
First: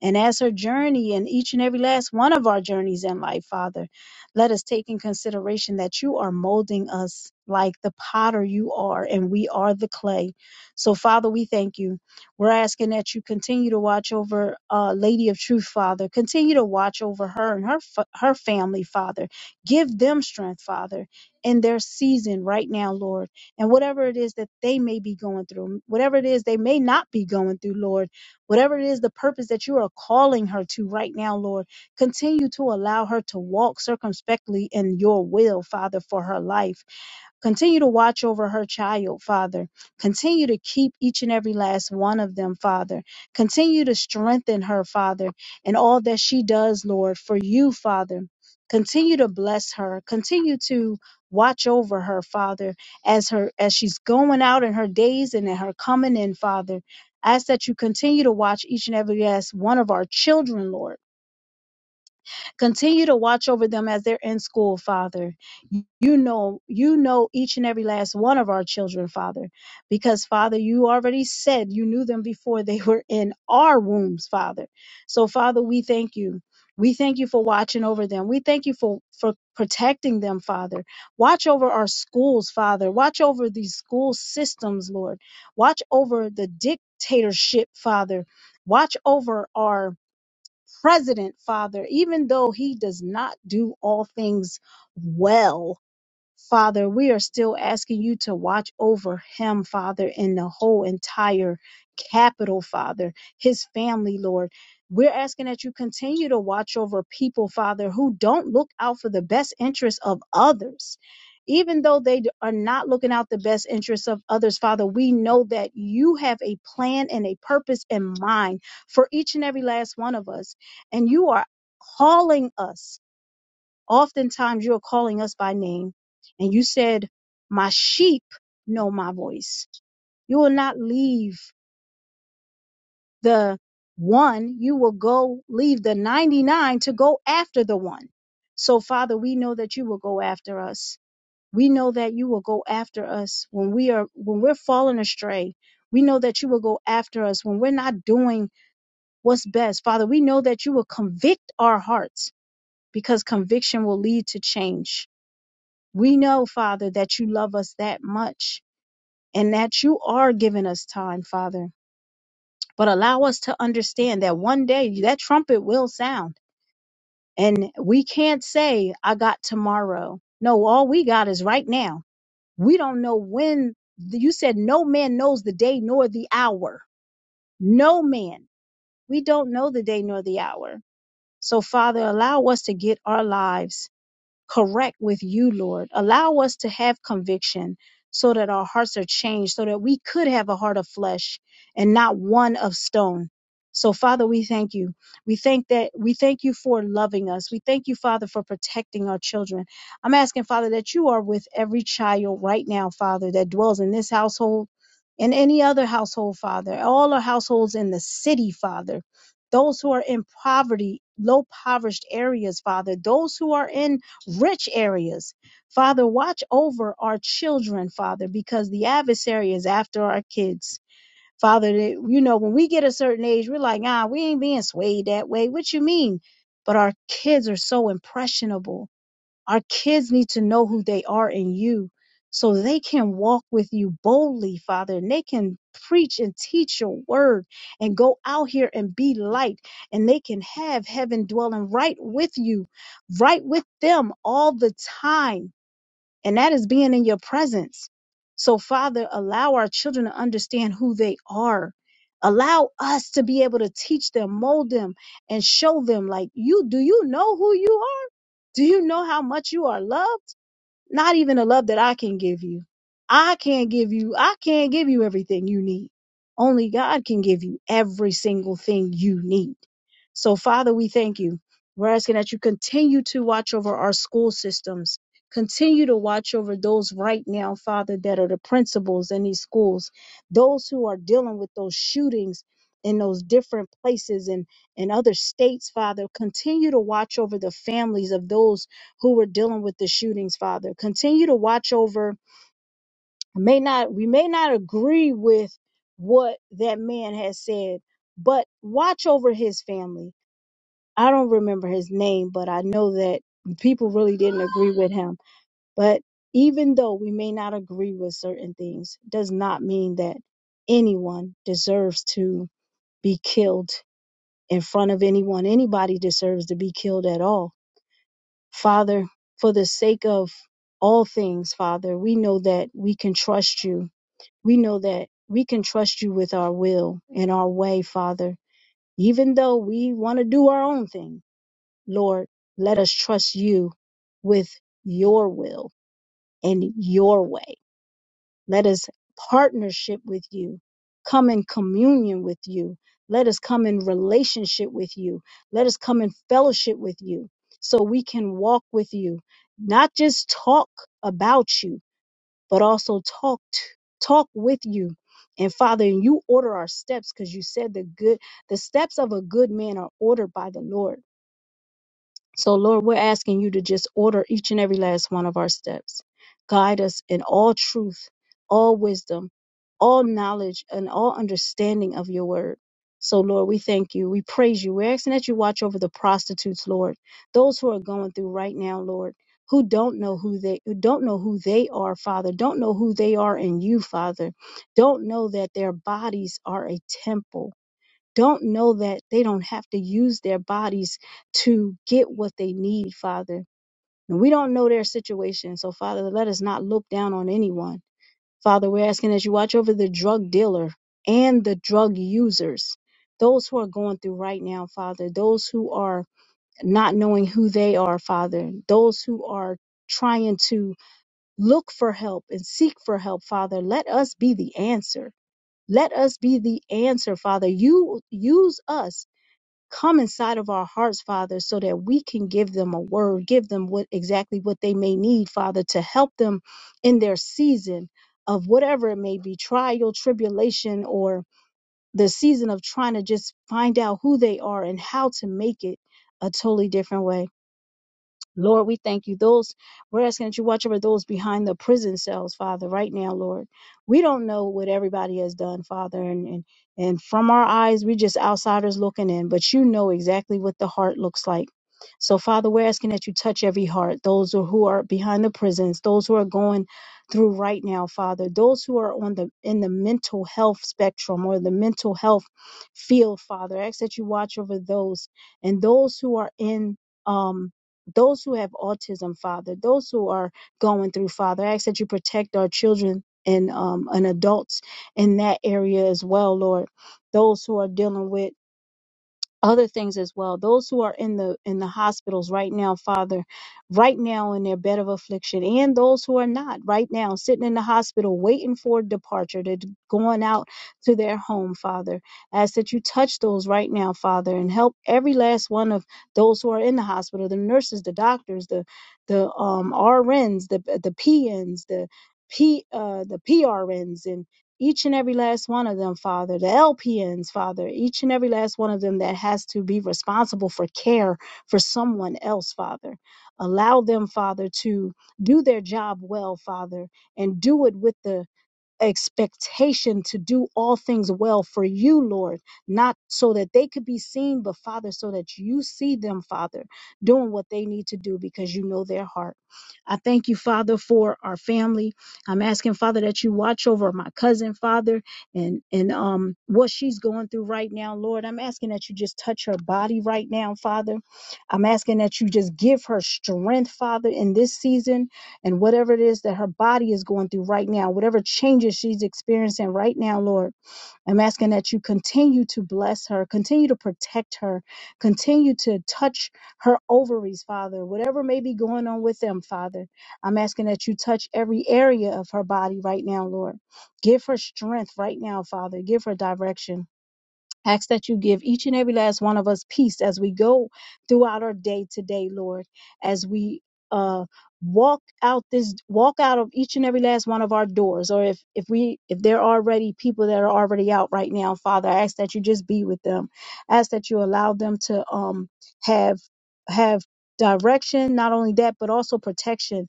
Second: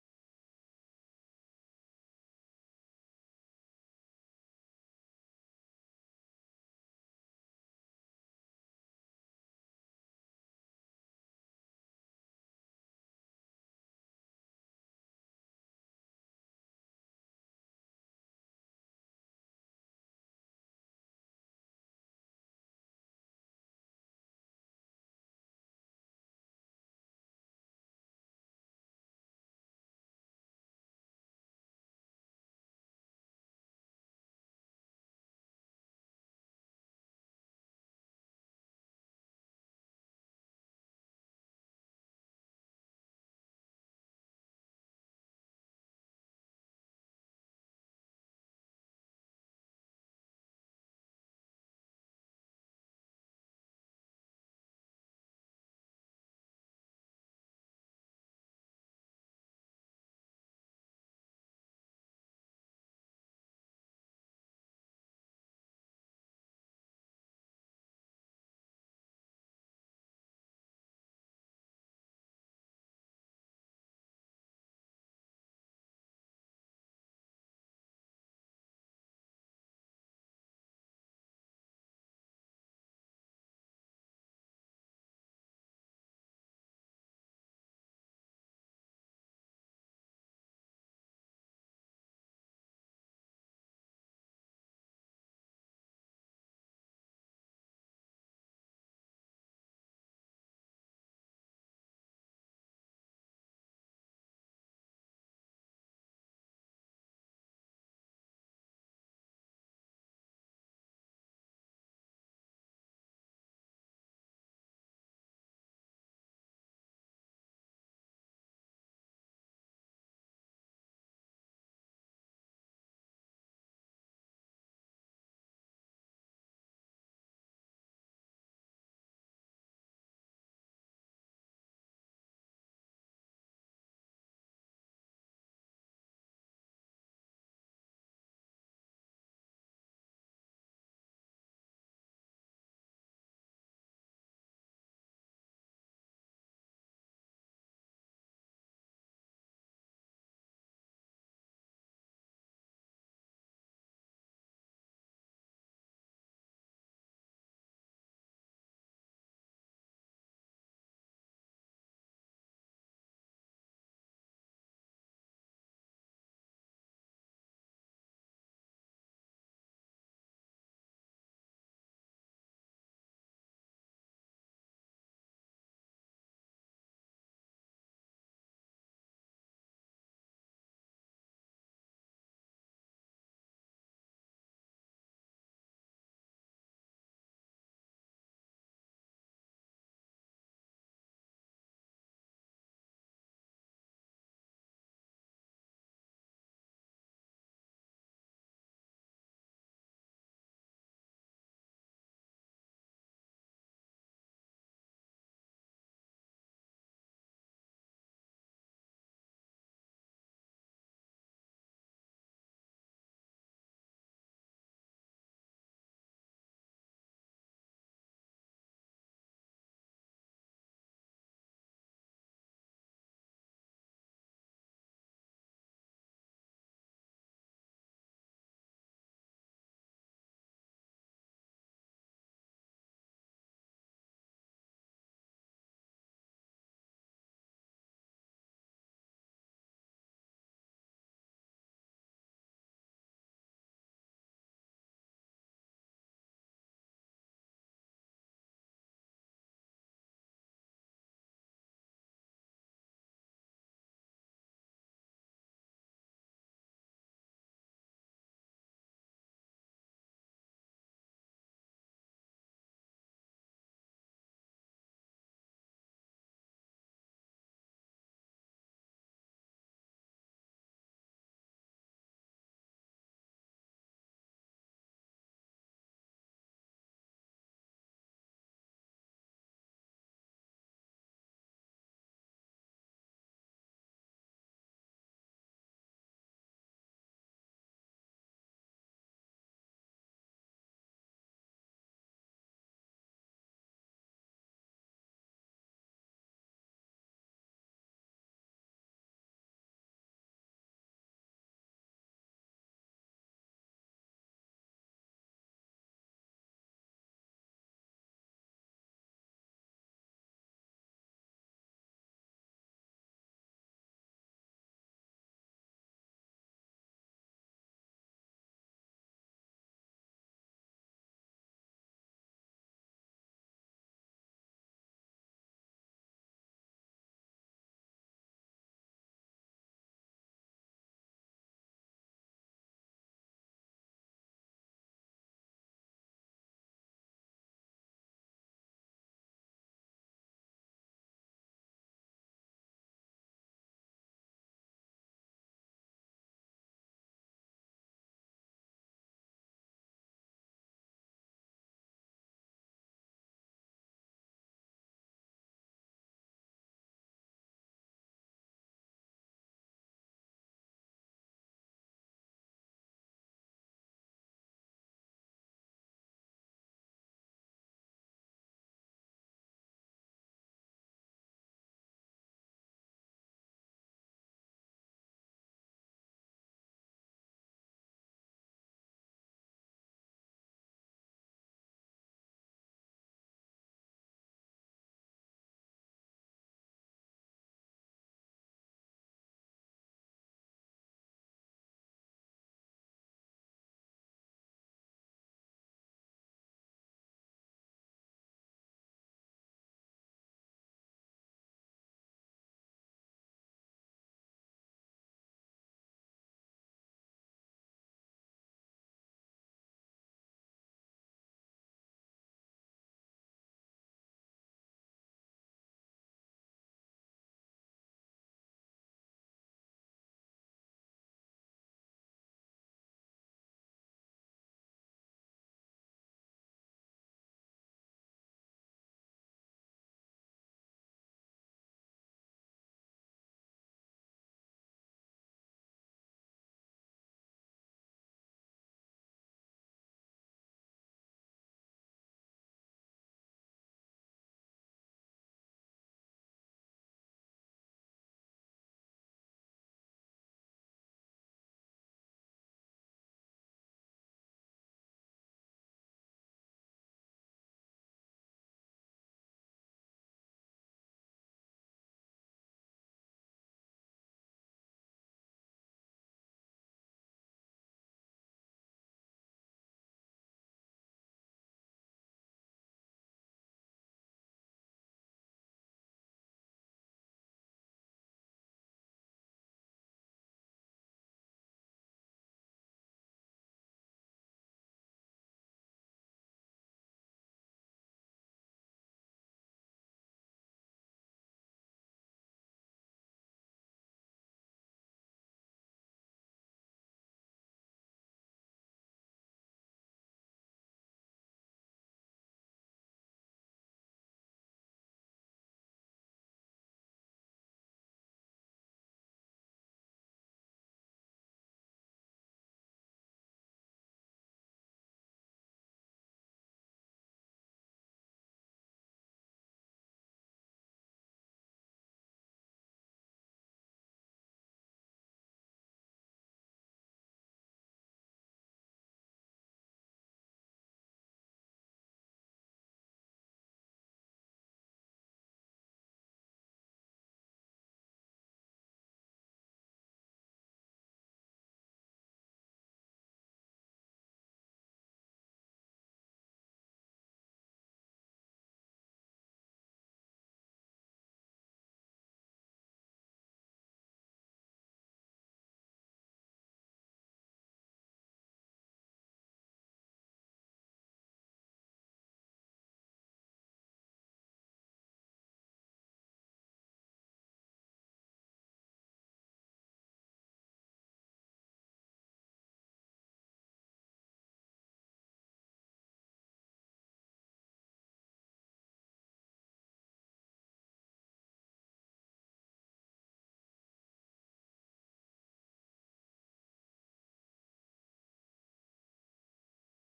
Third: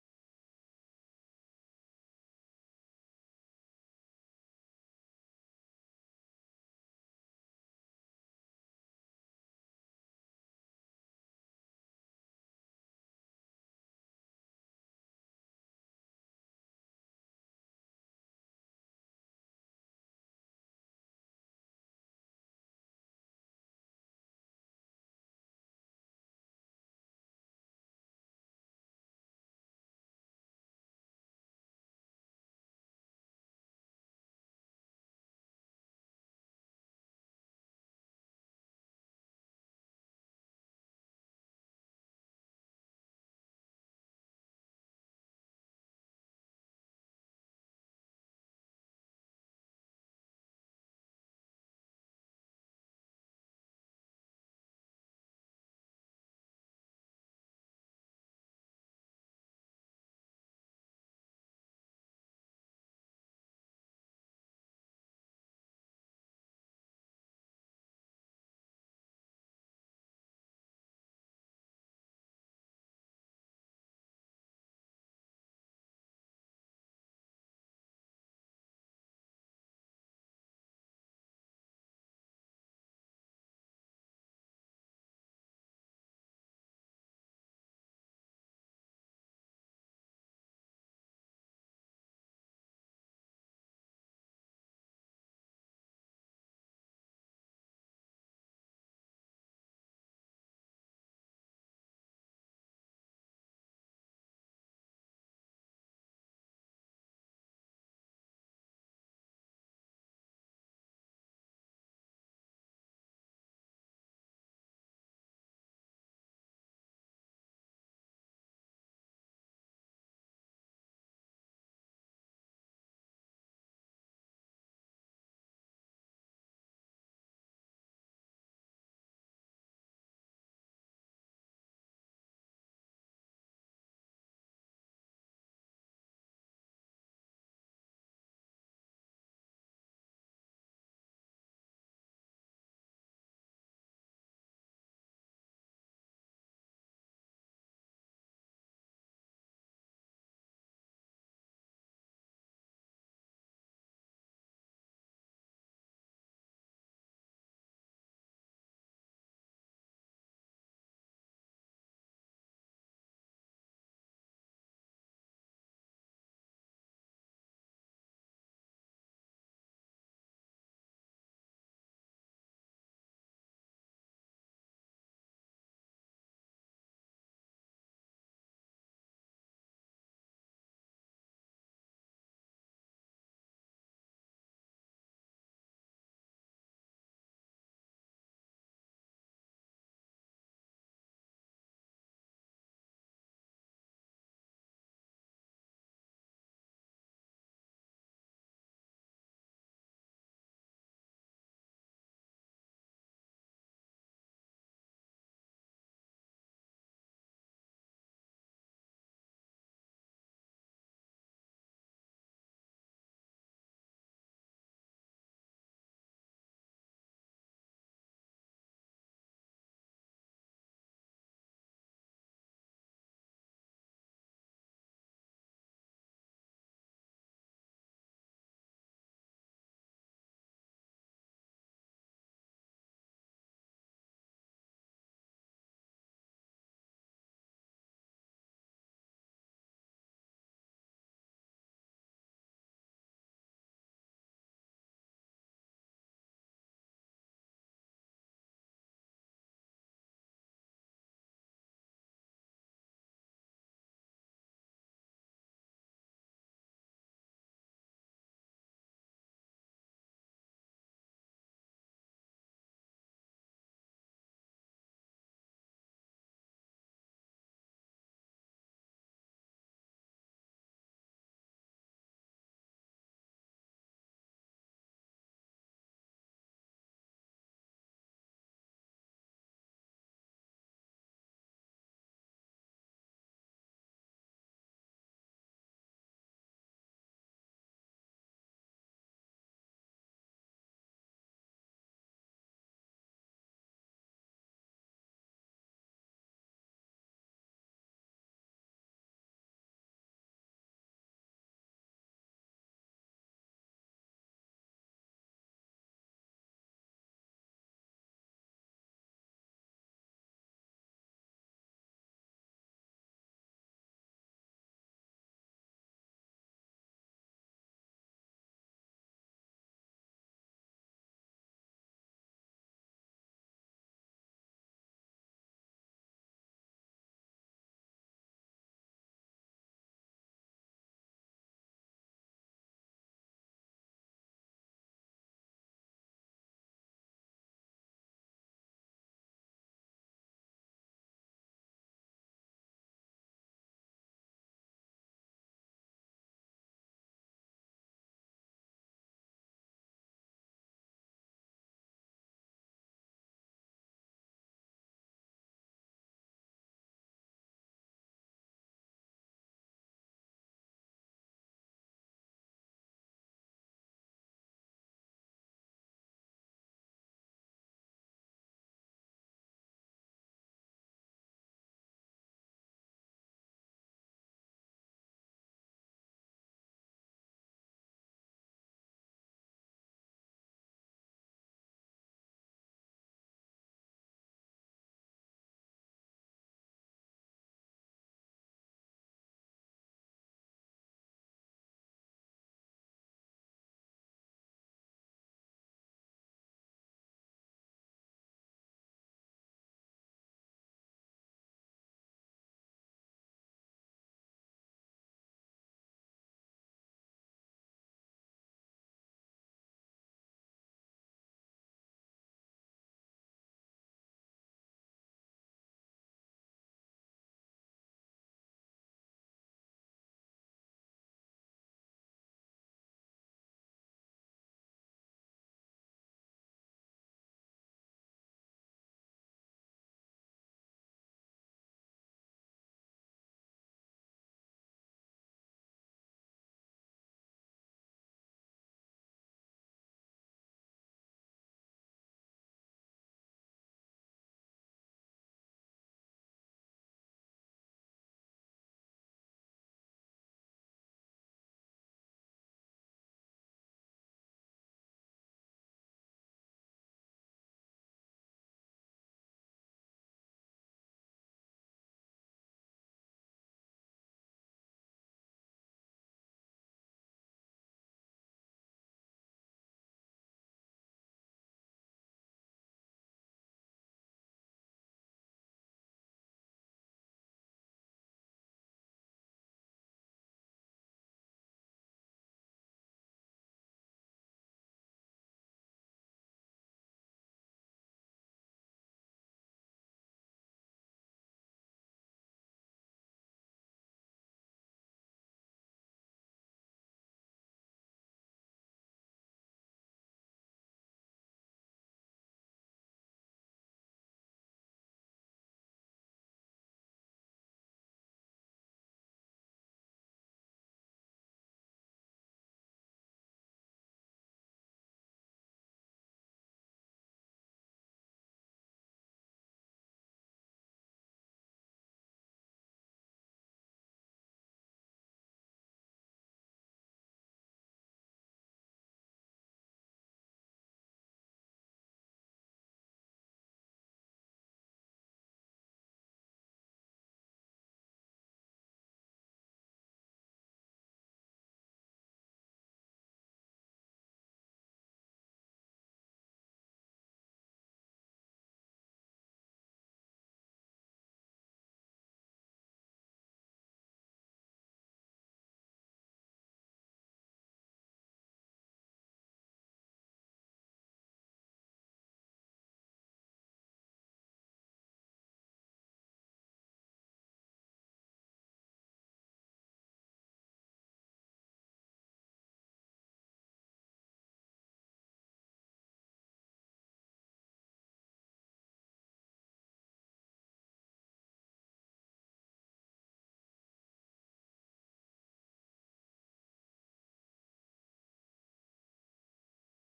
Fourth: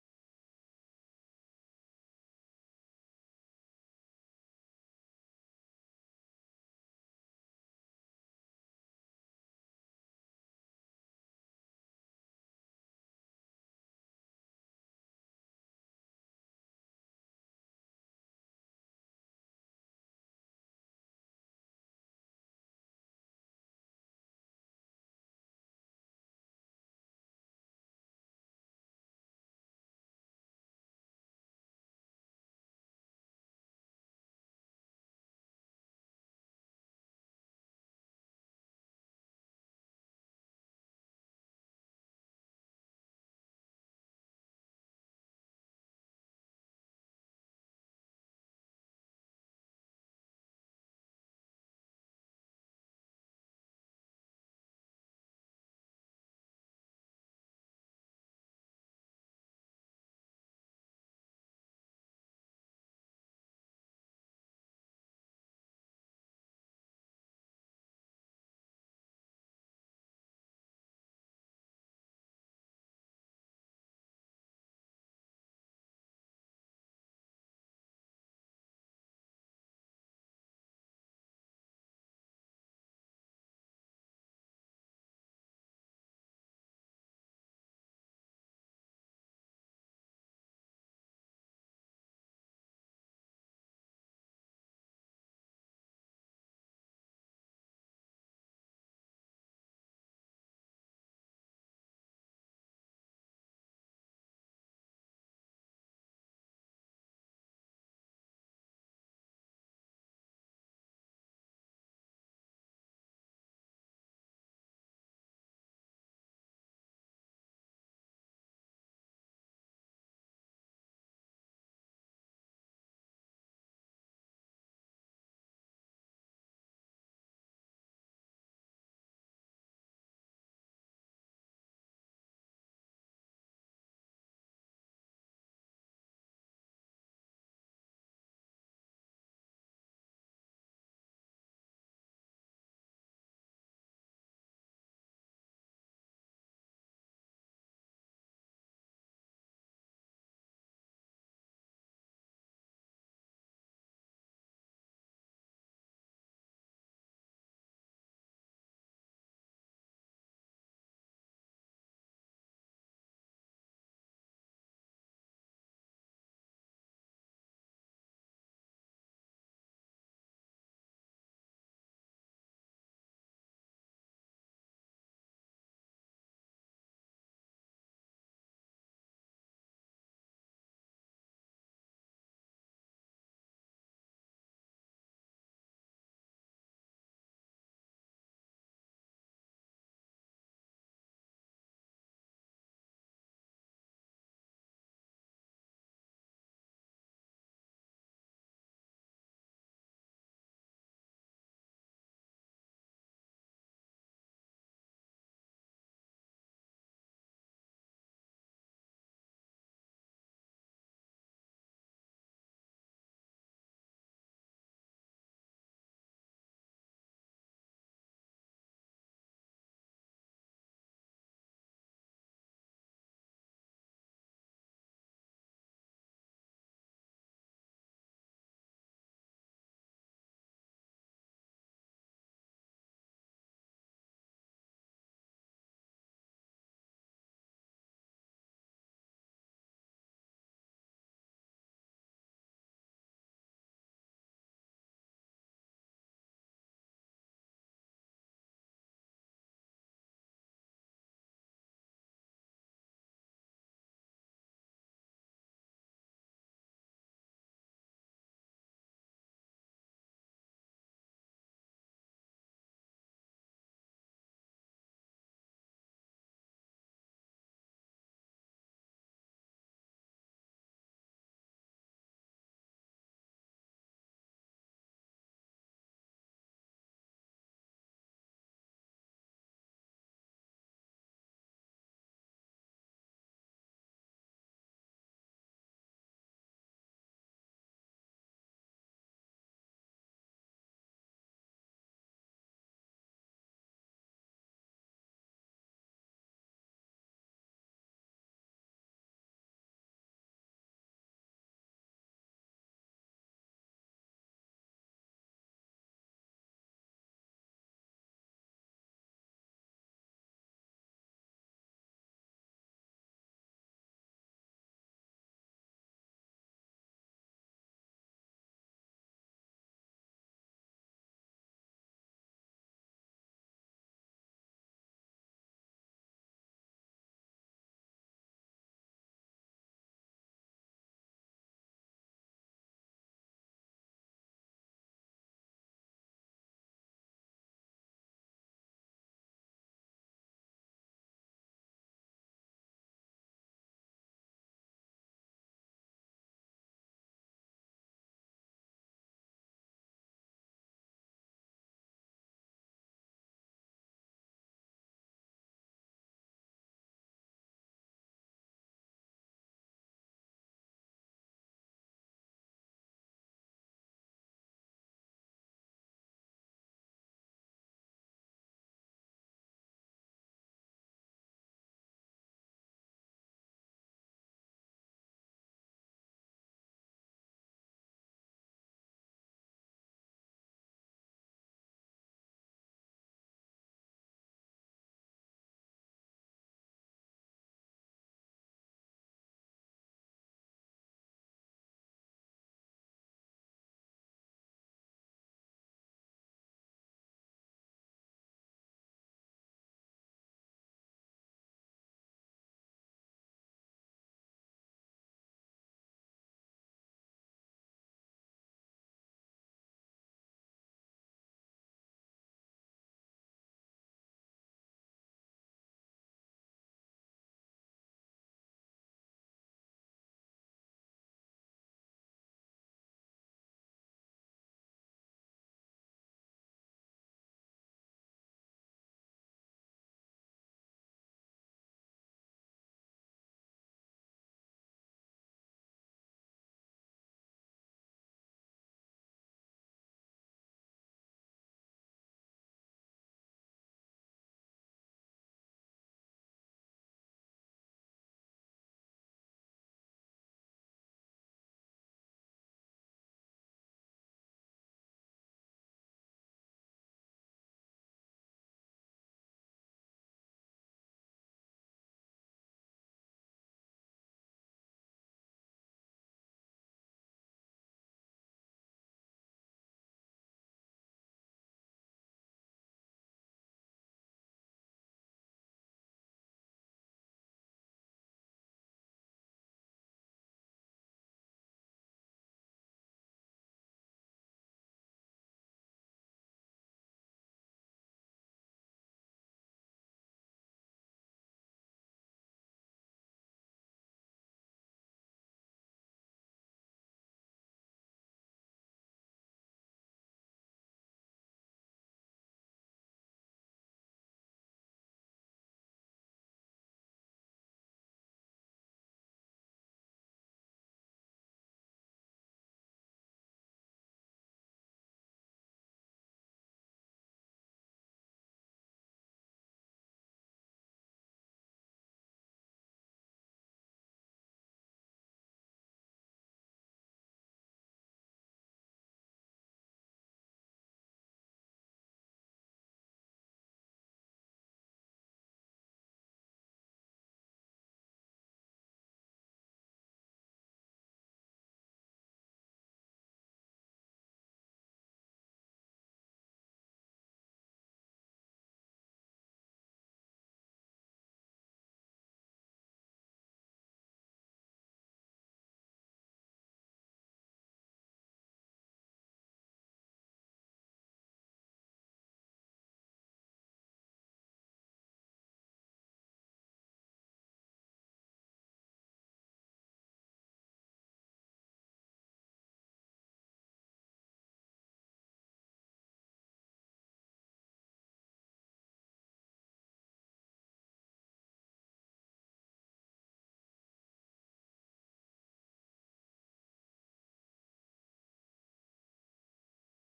Speaker 2: and as her journey and each and every last one of our journeys in life, Father, let us take in consideration that you are molding us like the potter you are, and we are the clay. So, Father, we thank you. We're asking that you continue to watch over uh, Lady of Truth, Father. Continue to watch over her and her fa- her family, Father. Give them strength, Father, in their season right now, Lord. And whatever it is that they may be going through, whatever it is they may not be going through, Lord. Whatever it is, the purpose that you are calling her to right now, Lord, continue to allow her to walk circumspectly in your will, Father, for her life. Continue to watch over her child, Father. Continue to keep each and every last one of them, Father. Continue to strengthen her, Father, in all that she does, Lord, for you, Father. Continue to bless her. Continue to watch over her, Father, as her as she's going out in her days and in her coming in, Father. I ask that you continue to watch each and every last one of our children, Lord. Continue to watch over them as they're in school, Father. You know, you know each and every last one of our children, Father, because Father, you already said you knew them before they were in our wombs, Father. So, Father, we thank you. We thank you for watching over them. We thank you for, for protecting them, Father. Watch over our schools, Father. Watch over these school systems, Lord. Watch over the dictatorship, Father. Watch over our president, Father, even though he does not do all things well, Father, we are still asking you to watch over him, Father, and the whole entire capital, Father, his family, Lord. We're asking that you continue to watch over people, Father, who don't look out for the best interests of others. Even though they d- are not looking out the best interests of others, Father, we know that you have a plan and a purpose in mind for each and every last one of us. And you are calling us Oftentimes you're calling us by name and you said, my sheep know my voice. You will not leave the one. You will go leave the 99 to go after the one. So, Father, we know that you will go after us. We know that you will go after us when we are when we're falling astray. We know that you will go after us when we're not doing what's best. Father, we know that you will convict our hearts because conviction will lead to change We know, Father, that you love us that much and that you are giving us time, Father. But allow us to understand that one day that trumpet will sound. And we can't say, I got tomorrow. No, all we got is right now. We don't know when. You said, No man knows the day nor the hour. No man. We don't know the day nor the hour. So, Father, allow us to get our lives correct with you, Lord. Allow us to have conviction so that our hearts are changed, so that we could have a heart of flesh and not one of stone. So Father, we thank you. We thank that we thank you for loving us. We thank you, Father, for protecting our children. I'm asking, Father, that you are with every child right now, Father, that dwells in this household and any other household, Father. All our households in the city, Father. Those who are in poverty, low poverty areas, Father. Those who are in rich areas. Father, watch over our children, Father, because the adversary is after our kids. Father, that- you know, when we get a certain age, we're like, ah, we ain't being swayed that way. What you mean? But our kids are so impressionable our kids need to know who they are in you so they can walk with you boldly, Father, and they can preach and teach your word and go out here and be light and they can have heaven dwelling right with you, right with them all the time. And that is being in your presence. So, Father, allow our children to understand who they are. Allow us to be able to teach them, mold them, and show them like you do you know who you are? Do you know how much you are loved? Not even a love that I can give you. I can't give you, I can't give you everything you need. Only God can give you every single thing you need. So, Father, we thank you. We're asking that you continue to watch over our school systems. Continue to watch over those right now, Father, that are the principals in these schools, those who are dealing with those shootings in those different places and, in other states, Father. Continue to watch over the families of those who were dealing with the shootings, Father. Continue to watch over. May not we may not agree with what that man has said, but watch over his family. I don't remember his name, but I know that people really didn't agree with him. But even though we may not agree with certain things, does not mean that anyone deserves to be killed in front of anyone. Anybody deserves to be killed at all Father, for the sake of all things, Father, we know that we can trust you. We know that we can trust you with our will and our way, Father. Even though we want to do our own thing, Lord, let us trust you with your will and your way. Let us partnership with you, come in communion with you. Let us come in relationship with you. Let us come in fellowship with you so we can walk with you, not just talk about you, but also talk to, talk with you. And Father, you order our steps because you said the good the steps of a good man are ordered by the Lord. So, Lord, we're asking you to just order each and every last one of our steps. Guide us in all truth, all wisdom, all knowledge, and all understanding of your word. So, Lord, we thank you. We praise you. We're asking that you watch over the prostitutes, Lord, those who are going through right now, Lord, who don't know who they who don't know who they are, Father, don't know who they are in you, Father, don't know that their bodies are a temple don't know that they don't have to use their bodies to get what they need, Father. And we don't know their situation. So, Father, let us not look down on anyone. Father, we're asking that you watch over the drug dealer and the drug users, those who are going through right now, Father, those who are not knowing who they are, Father, those who are trying to look for help and seek for help, Father. Let us be the answer. Let us be the answer, Father. You use us come inside of our hearts, Father, so that we can give them a word, give them what exactly what they may need, Father, to help them in their season of whatever it may be, trial, tribulation, or the season of trying to just find out who they are and how to make it a totally different way. Lord, we thank you. Those, we're asking that you watch over those behind the prison cells, Father, right now, Lord. We don't know what everybody has done, Father, and, and, and from our eyes, we are just outsiders looking in, but you know exactly what the heart looks like. So, Father, we're asking that you touch every heart, those who who are behind the prisons, those who are going through right now, Father, those who are on the in the mental health spectrum or the mental health field, Father. I ask that you watch over those and those who are in. Um, those who have autism, Father, those who are going through, Father. I ask that you protect our children and um, and adults in that area as well, Lord. Those who are dealing with other things as well those who are in the in the hospitals right now father right now in their bed of affliction and those who are not right now sitting in the hospital waiting for departure to going out to their home father ask that you touch those right now father and help every last one of those who are in the hospital the nurses the doctors the the um rns the the pns the p uh the prns each and every last one of them, Father, the LPNs, Father, each and every last one of them that has to be responsible for care for someone else, Father. Allow them, Father, to do their job well, Father, and do it with the expectation to do all things well for you, Lord, not so that they could be seen, but Father, so that you see them, Father, doing what they need to do because you know their heart. I thank you, Father, for our family. I'm asking, Father, that you watch over my cousin, Father, and and um what she's going through right now, Lord. I'm asking that you just touch her body right now, Father. I'm asking that you just give her strength, Father, in this season and whatever it is that her body is going through right now, whatever changes she's experiencing right now, Lord, I'm asking that you continue to bless her, continue to protect her, continue to touch her ovaries, Father, whatever may be going on with them, Father. I'm asking that you touch every area of her body right now, Lord. Give her strength right now, Father. Give her direction. Ask that you give each and every last one of us peace as we go throughout our day today, Lord, as we uh walk out this walk out of each and every last one of our doors or if if we if there are already people that are already out right now father I ask that you just be with them ask that you allow them to um have have direction not only that but also protection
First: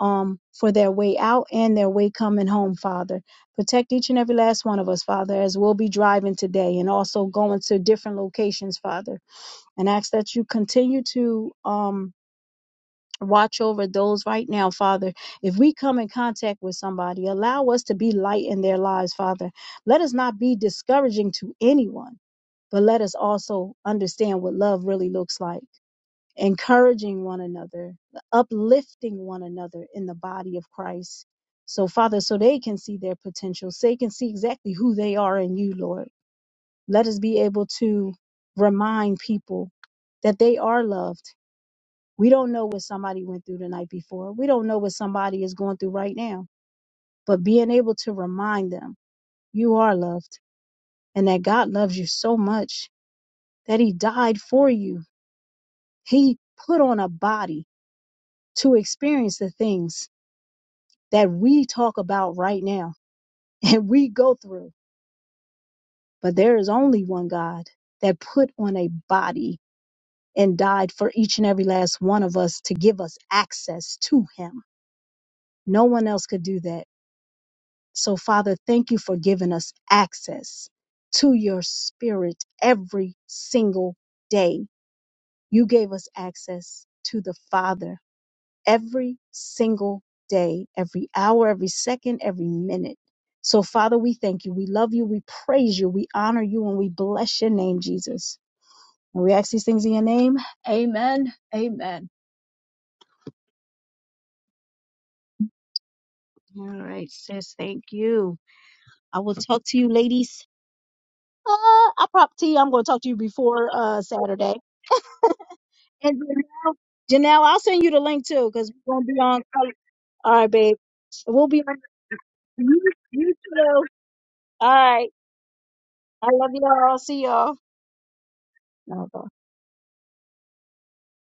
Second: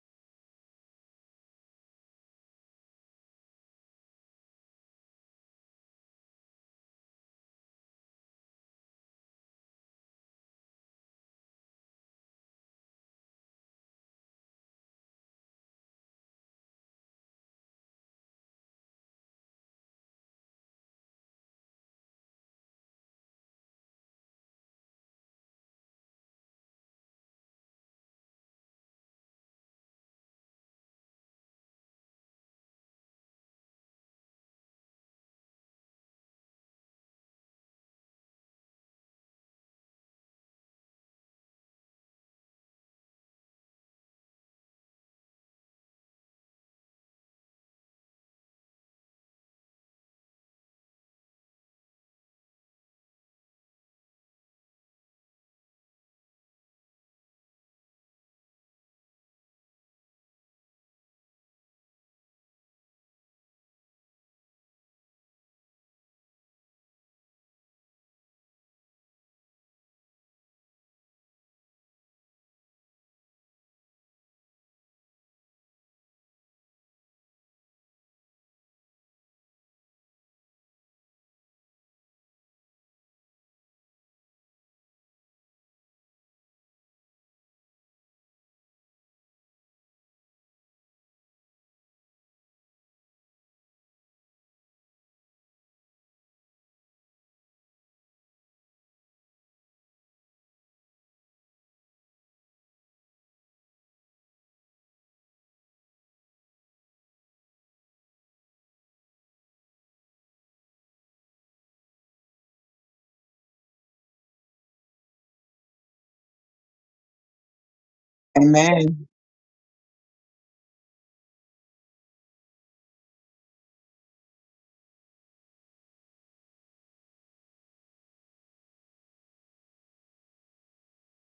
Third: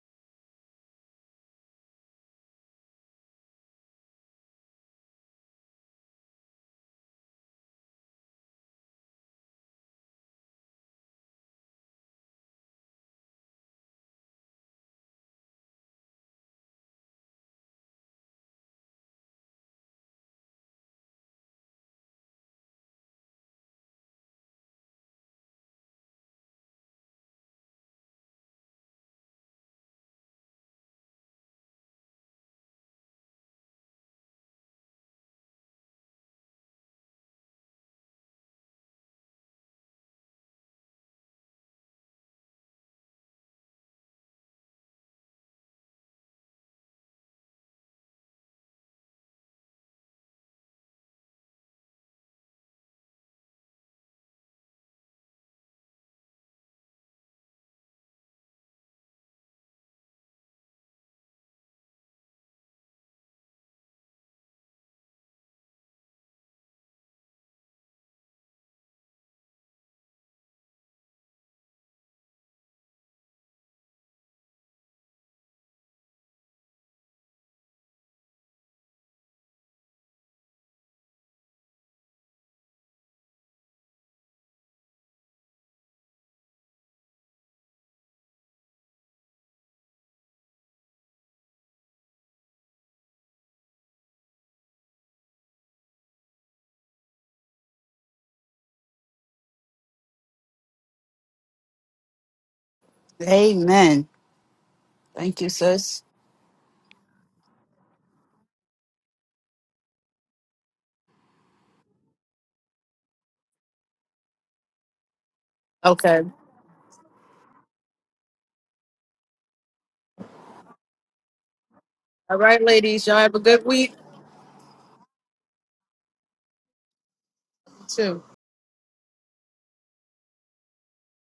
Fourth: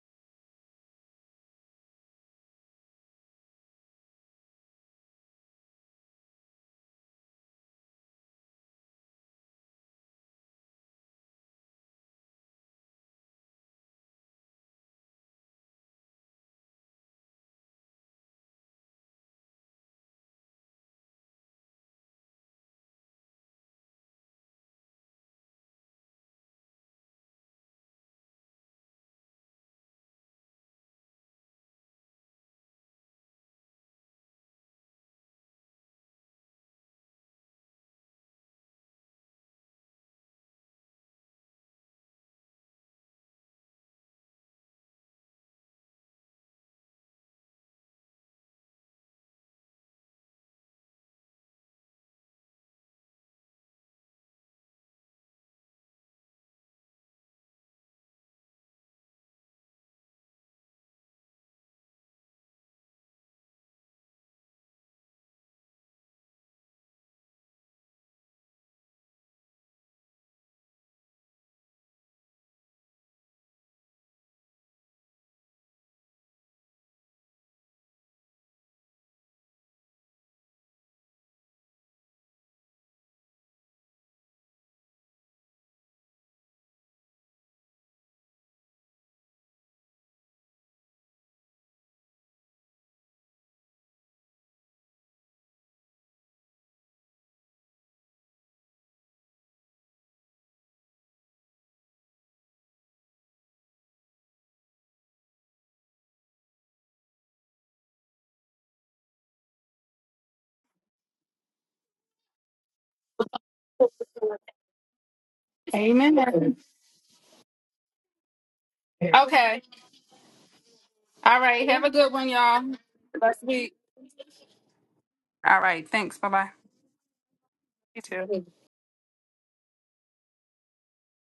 Speaker 2: um, for their way out and their way coming home, Father. Protect each and every last one of us, Father, as we'll be driving today and also going to different locations, Father. And ask that you continue to um, watch over those right now, Father. If we come in contact with somebody, allow us to be light in their lives, Father. Let us not be discouraging to anyone. But let us also understand what love really looks like encouraging one another, uplifting one another in the body of Christ. So, Father, so they can see their potential, so they can see exactly who they are in you, Lord. Let us be able to remind people that they are loved. We don't know what somebody went through the night before, we don't know what somebody is going through right now, but being able to remind them you are loved and that God loves you so much that He died for you. He put on a body to experience the things that we talk about right now and we go through. But there is only one God that put on a body and died for each and every last one of us to give us access to Him. No one else could do that. So, Father, thank you for giving us access to your spirit every single day. You gave us access to the Father every single day, every hour, every second, every minute. So, Father, we thank you. We love you. We praise you. We honor you and we bless your name, Jesus. And we ask these things in your name. Amen. Amen.
Speaker 3: Amen. Thank you, sis.
Speaker 2: All right, sis. Thank you. I will talk to you, ladies. Uh, I prop i I'm going to talk to you before uh, Saturday. And
Speaker 3: Okay.
Speaker 1: Amen.
Speaker 2: Janelle, Janelle, I'll send you the link too because
Speaker 4: Amen.
Speaker 2: we're going to be on.
Speaker 1: Okay.
Speaker 2: um, All right, babe.
Speaker 1: All
Speaker 2: We'll be
Speaker 1: right.
Speaker 2: on.
Speaker 1: Have a good one,
Speaker 3: All right,
Speaker 1: y'all.
Speaker 2: You,
Speaker 3: ladies. Y'all
Speaker 2: you
Speaker 3: have a
Speaker 1: Last
Speaker 3: good
Speaker 1: week.
Speaker 2: too.
Speaker 3: week
Speaker 2: All right.
Speaker 1: All right. Thanks. Bye
Speaker 2: I
Speaker 1: bye.
Speaker 2: love y'all. See y'all.
Speaker 1: You
Speaker 3: too.
Speaker 1: too.
Speaker 2: No,